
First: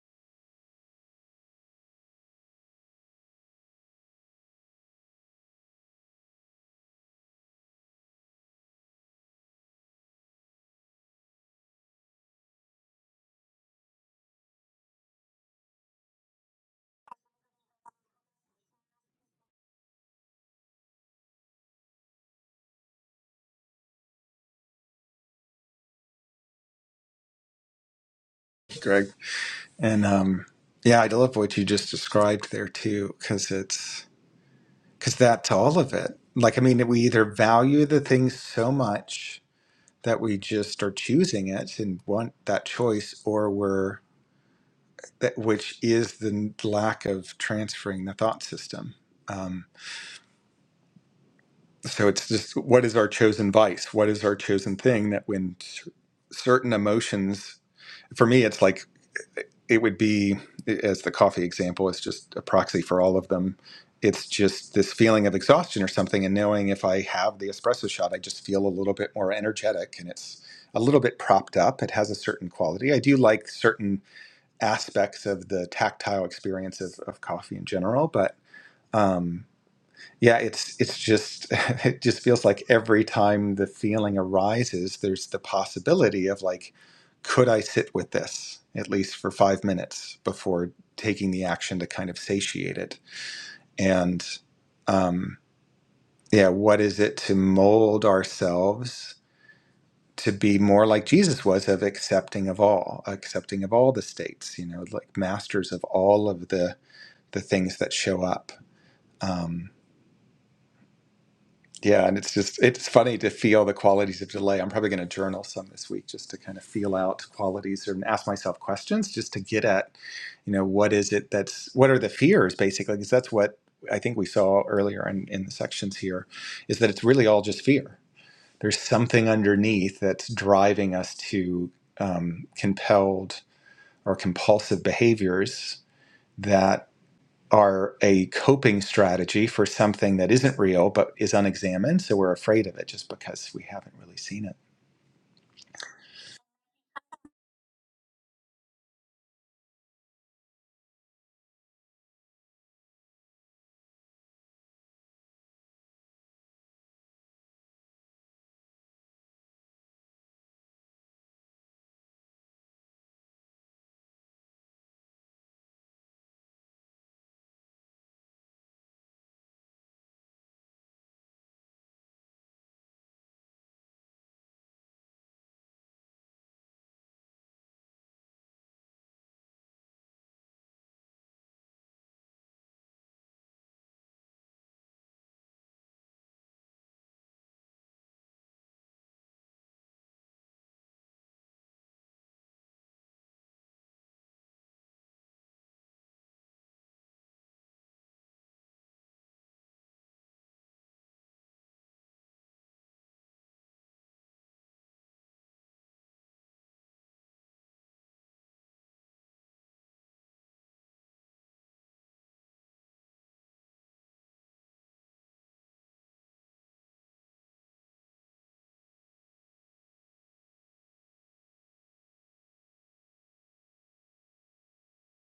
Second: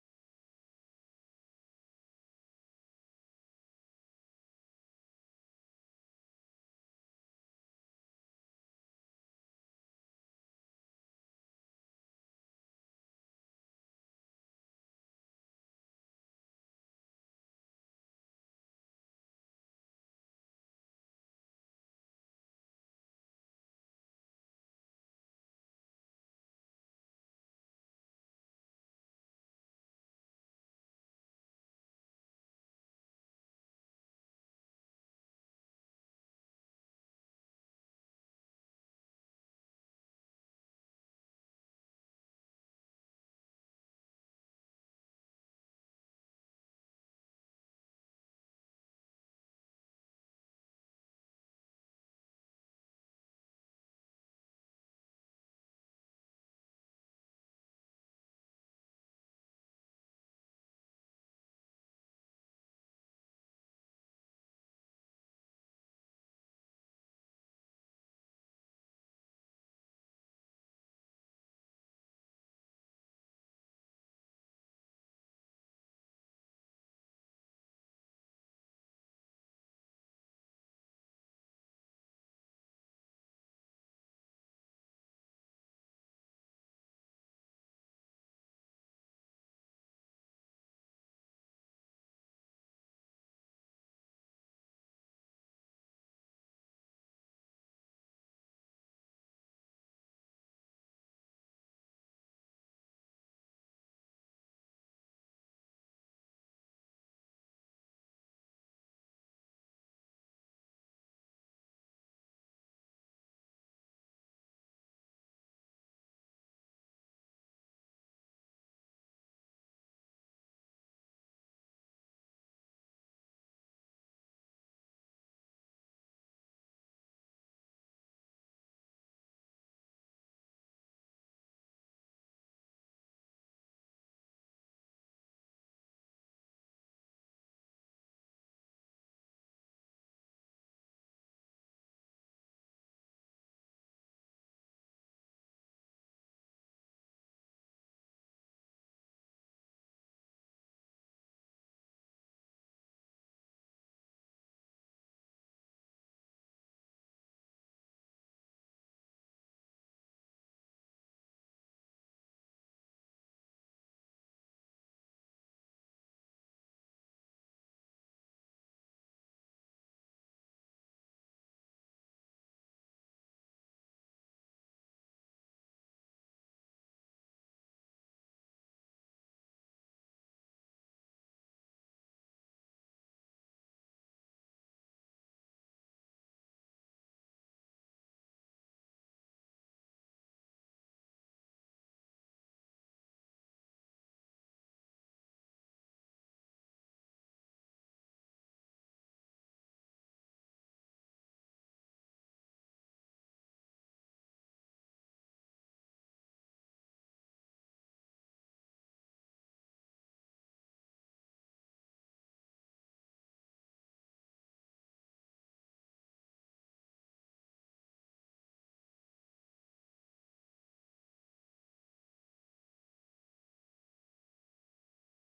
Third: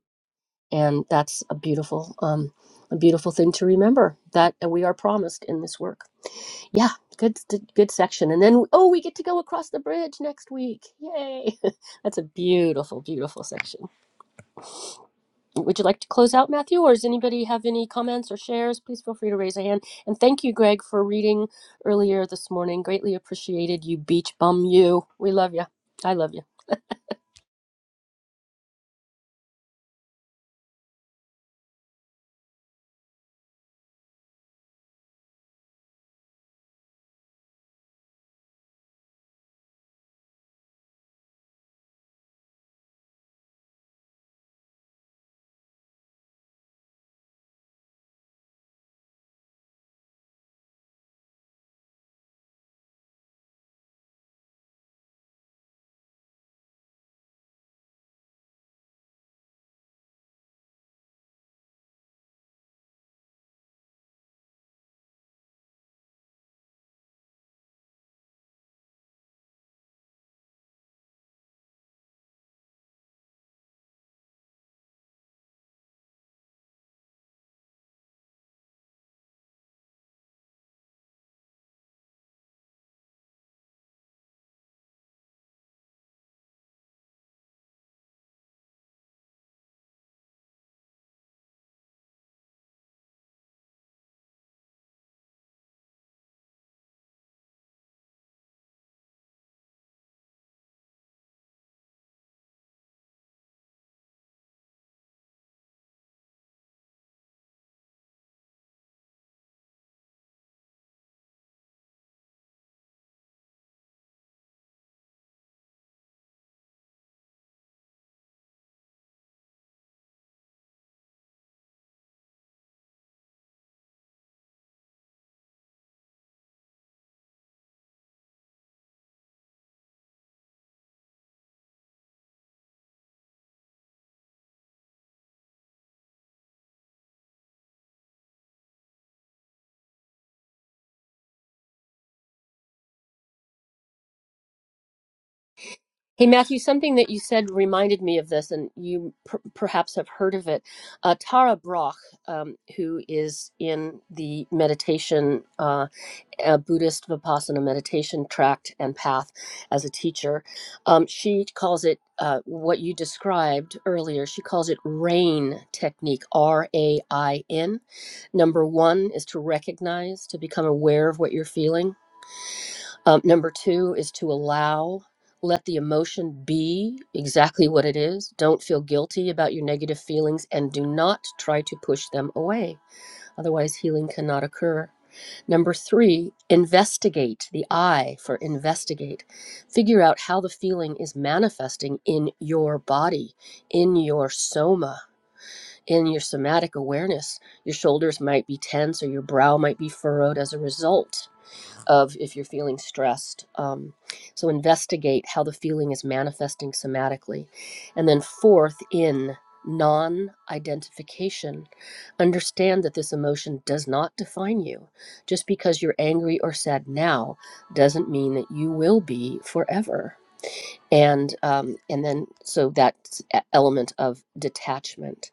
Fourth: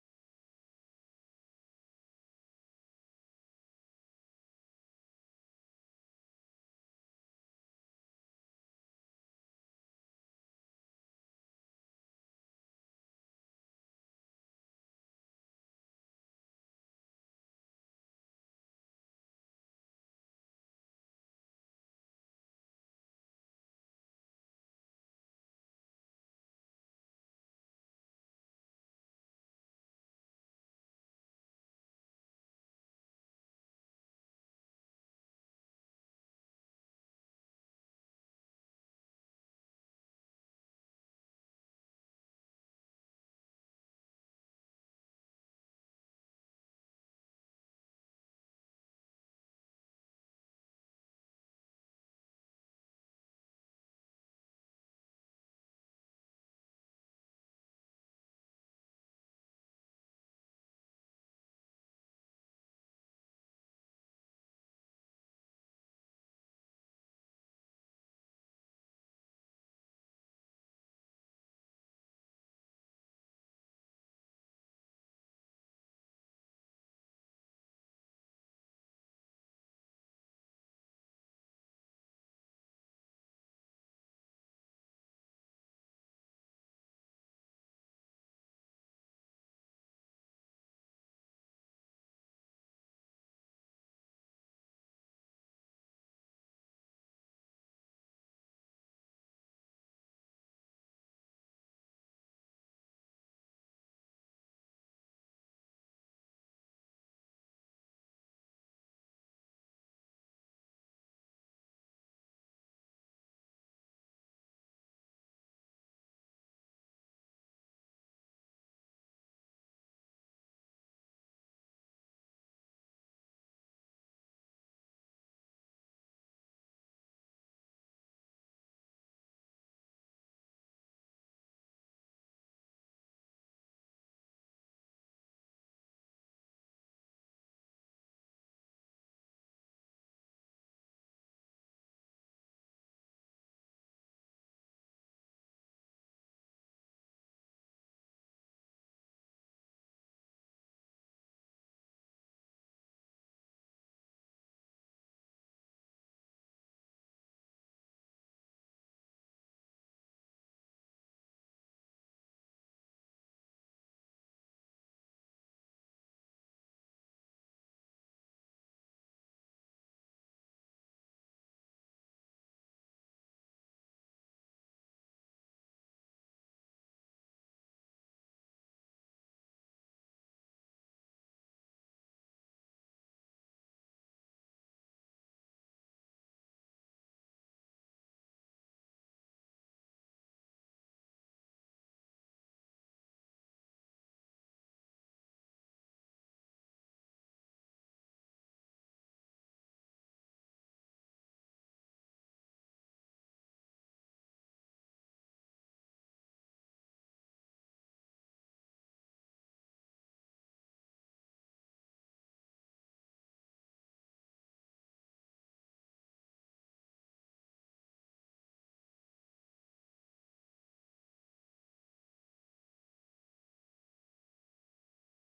A: And that's a beautiful, um, a beautiful thing to remember that uh, we are promised in this work. Yeah, good, good section. And then, oh, we get to go across the bridge next week. Yay! that's a beautiful, beautiful section. Would you like to close out, Matthew, or does anybody have any comments or shares? Please feel free to raise a hand. And thank you, Greg, for reading earlier this morning. Greatly appreciated you, beach bum. You, we love you. I love you.
D: Greg and um, yeah, I love what you just described there too, because it's because that's all of it. Like, I mean, we either value the thing so much that we just are choosing it and want that choice, or we're that which is the lack of transferring the thought system. Um, so it's just what is our chosen vice? What is our chosen thing that when cer- certain emotions, for me, it's like it would be, as the coffee example, it's just a proxy for all of them. It's just this feeling of exhaustion or something, and knowing if I have the espresso shot, I just feel a little bit more energetic and it's a little bit propped up. It has a certain quality. I do like certain aspects of the tactile experience of, of coffee in general. But um, yeah, it's it's just it just feels like every time the feeling arises, there's the possibility of like, could I sit with this at least for five minutes before taking the action to kind of satiate it? And um, yeah, what is it to mold ourselves? to be more like Jesus was of accepting of all, accepting of all the states, you know, like masters of all of the the things that show up. Um, yeah, and it's just it's funny to feel the qualities of delay. I'm probably going to journal some this week just to kind of feel out qualities or ask myself questions just to get at, you know, what is it that's what are the fears basically? Because that's what I think we saw earlier in, in the sections here, is that it's really all just fear. There's something underneath that's driving us to um, compelled or compulsive behaviors that. are a coping strategy for something that isn't real but is unexamined. So we're afraid of it just because we haven't really seen it.
A: Hey, Matthew, something that you said reminded me of this, and you per- perhaps have heard of it. Uh, Tara Brach, um, who is in the meditation. uh, a Buddhist Vipassana meditation tract and path as a teacher. Um, she calls it uh, what you described earlier. She calls it RAIN technique, R A I N. Number one is to recognize, to become aware of what you're feeling. Um, number two is to allow. Let the emotion be exactly what it is. Don't feel guilty about your negative feelings and do not try to push them away. Otherwise, healing cannot occur. Number three, investigate the I for investigate. Figure out how the feeling is manifesting in your body, in your soma, in your somatic awareness. Your shoulders might be tense or your brow might be furrowed as a result of if you're feeling stressed. Um, so investigate how the feeling is manifesting somatically. And then, fourth, in non identification, understand that this emotion does not define you. Just because you're angry or sad now doesn't mean that you will be forever. And um, and then so that element of detachment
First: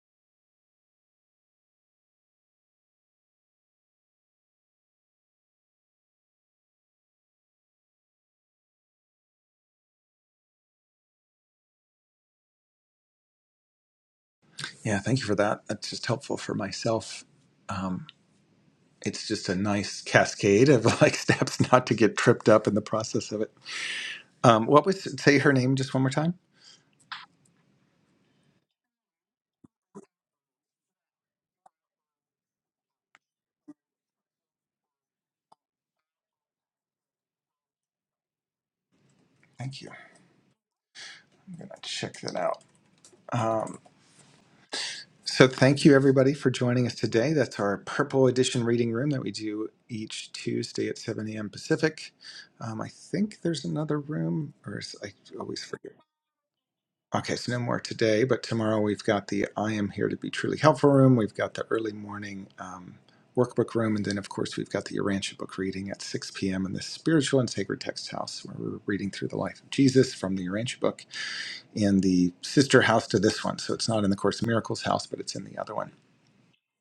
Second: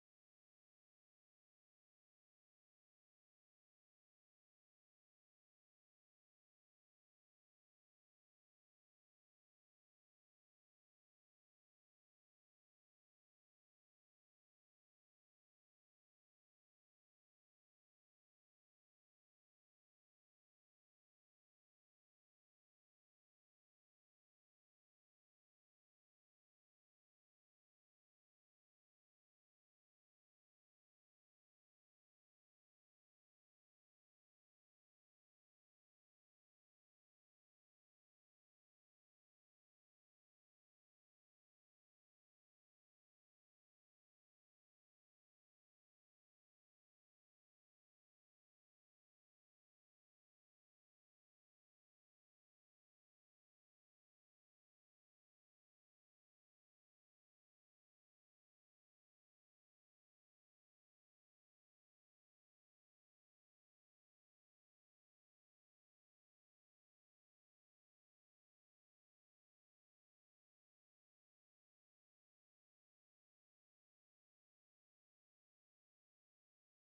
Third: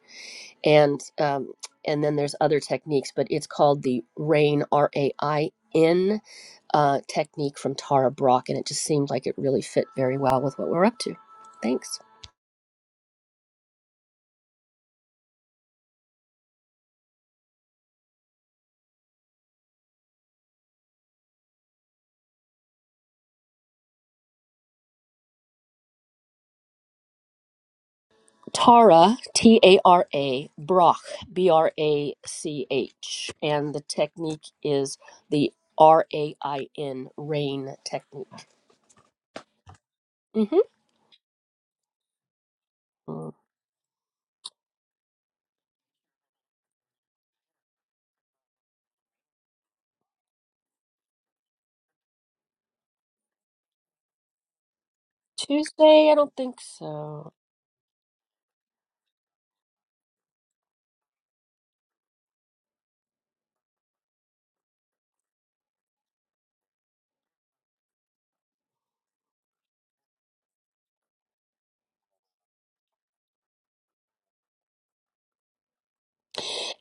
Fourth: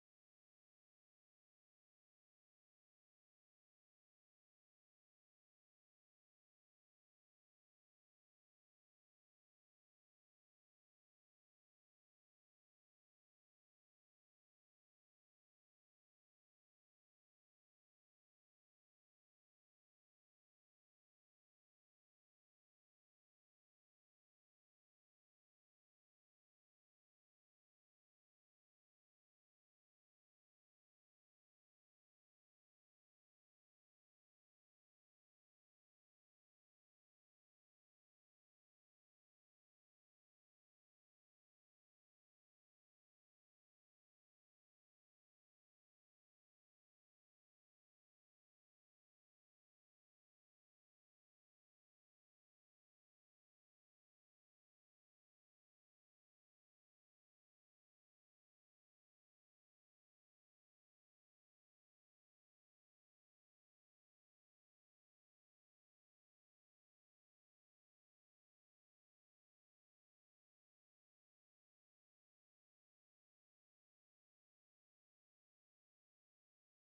A: and um, and then there's other techniques, but it's called the RAIN R A I N uh, technique from Tara Brock, and it just seemed like it really fit very well with what we're up to. Thanks,
D: Yeah, thank you for that. That's just helpful for myself. Um, it's just a nice cascade of like steps not to get tripped up in the process of it. Um, what was say her name just one more time?
A: Tara T A R A Brock B R A C H, and the technique is the R A I N RAIN RAIN technique.
D: Thank you. I'm
A: Mm-hmm.
D: gonna check that out. So, thank you everybody for joining us today. That's our Purple Edition reading room that we do each Tuesday at 7 a.m. Pacific. Um, I think there's another room, or is, I always forget.
A: Tuesday, I don't think so.
D: Okay, so no more today, but tomorrow we've got the I Am Here to Be Truly Helpful room. We've got the early morning um, workbook room. And then, of course, we've got the Urantia book reading at 6 p.m. in the Spiritual and Sacred Text House, where we're reading through the life of Jesus from the Urantia book in the sister house to this one. So, it's not in the Course in Miracles house, but it's in the other one.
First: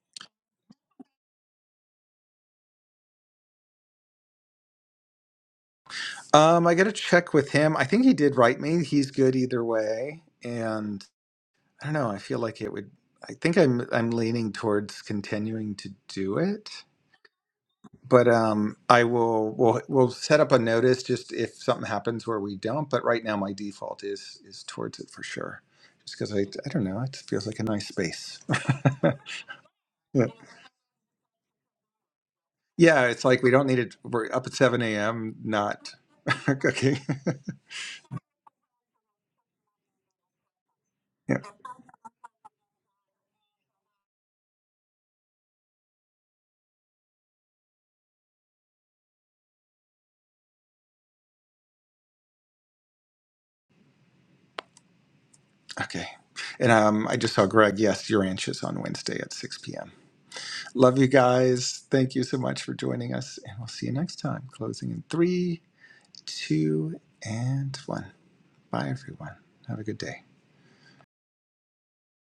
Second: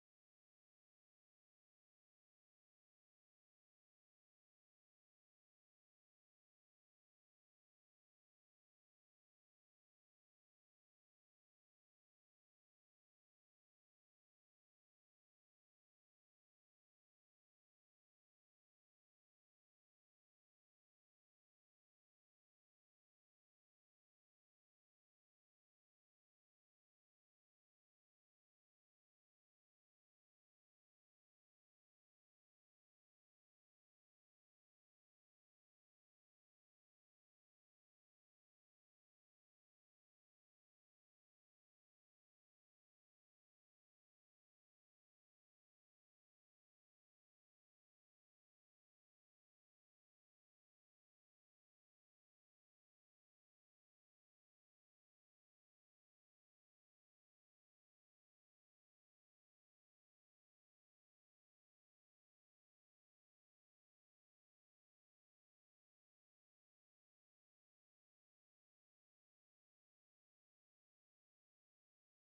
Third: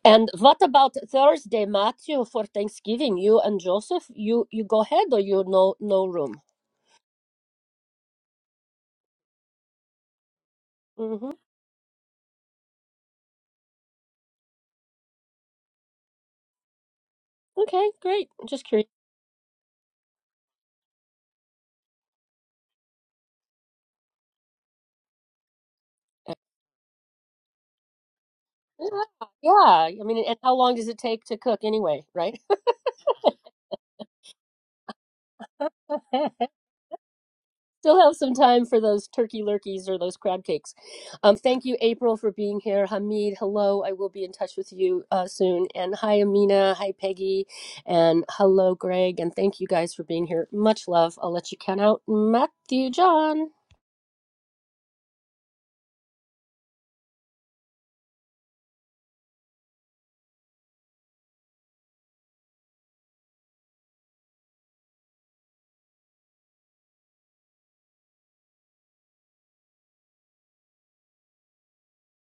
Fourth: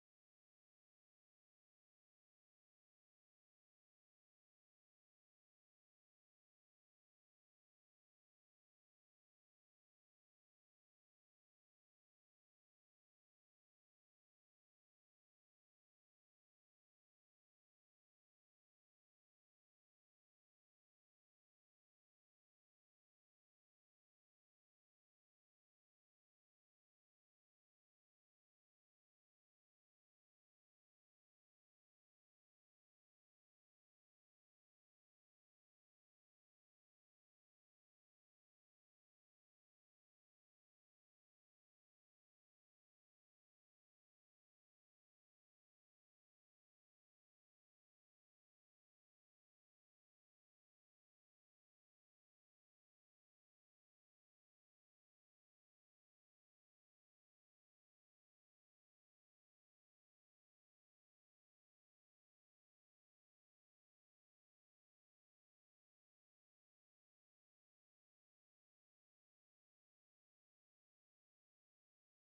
A: And what about Thursday, Matthew, for Thanksgiving? You and Joseph, you you go ahead, or you no no room?
D: Um, I got to check with him. I think he did write me. He's good either way, and
A: hmm
D: I don't know. I feel like it would. I think I'm I'm leaning towards continuing to do it,
A: Okay,
D: but
A: great. I'm just
D: um,
A: curious.
D: I will we'll we'll set up a notice just if something happens where we don't. But right now, my default is is towards it for sure, just because I I don't know. It feels like a nice space.
A: Yeah, yeah. I mean,
D: yeah,
A: and how long does it take to cook anyway? Right?
D: Yeah, it's like we don't need it. We're up at seven a.m. Not okay.
A: Still have some time for those turkey lurkeys or those crab cakes. Um, thank you, April, for being here. Hamid, hello. I will be in touch with you uh, soon. And hi, Amina. Hi, Peggy. And hello, Greg. And thank you guys for being here. Much love. I'll let you count out Matthew John.
D: Okay. And um, I just saw Greg. Yes, your ranch is on Wednesday at 6 p.m. Love you guys. Thank you so much for joining us. And we'll see you next time. Closing in three, two, and one. Bye, everyone. Have a good day.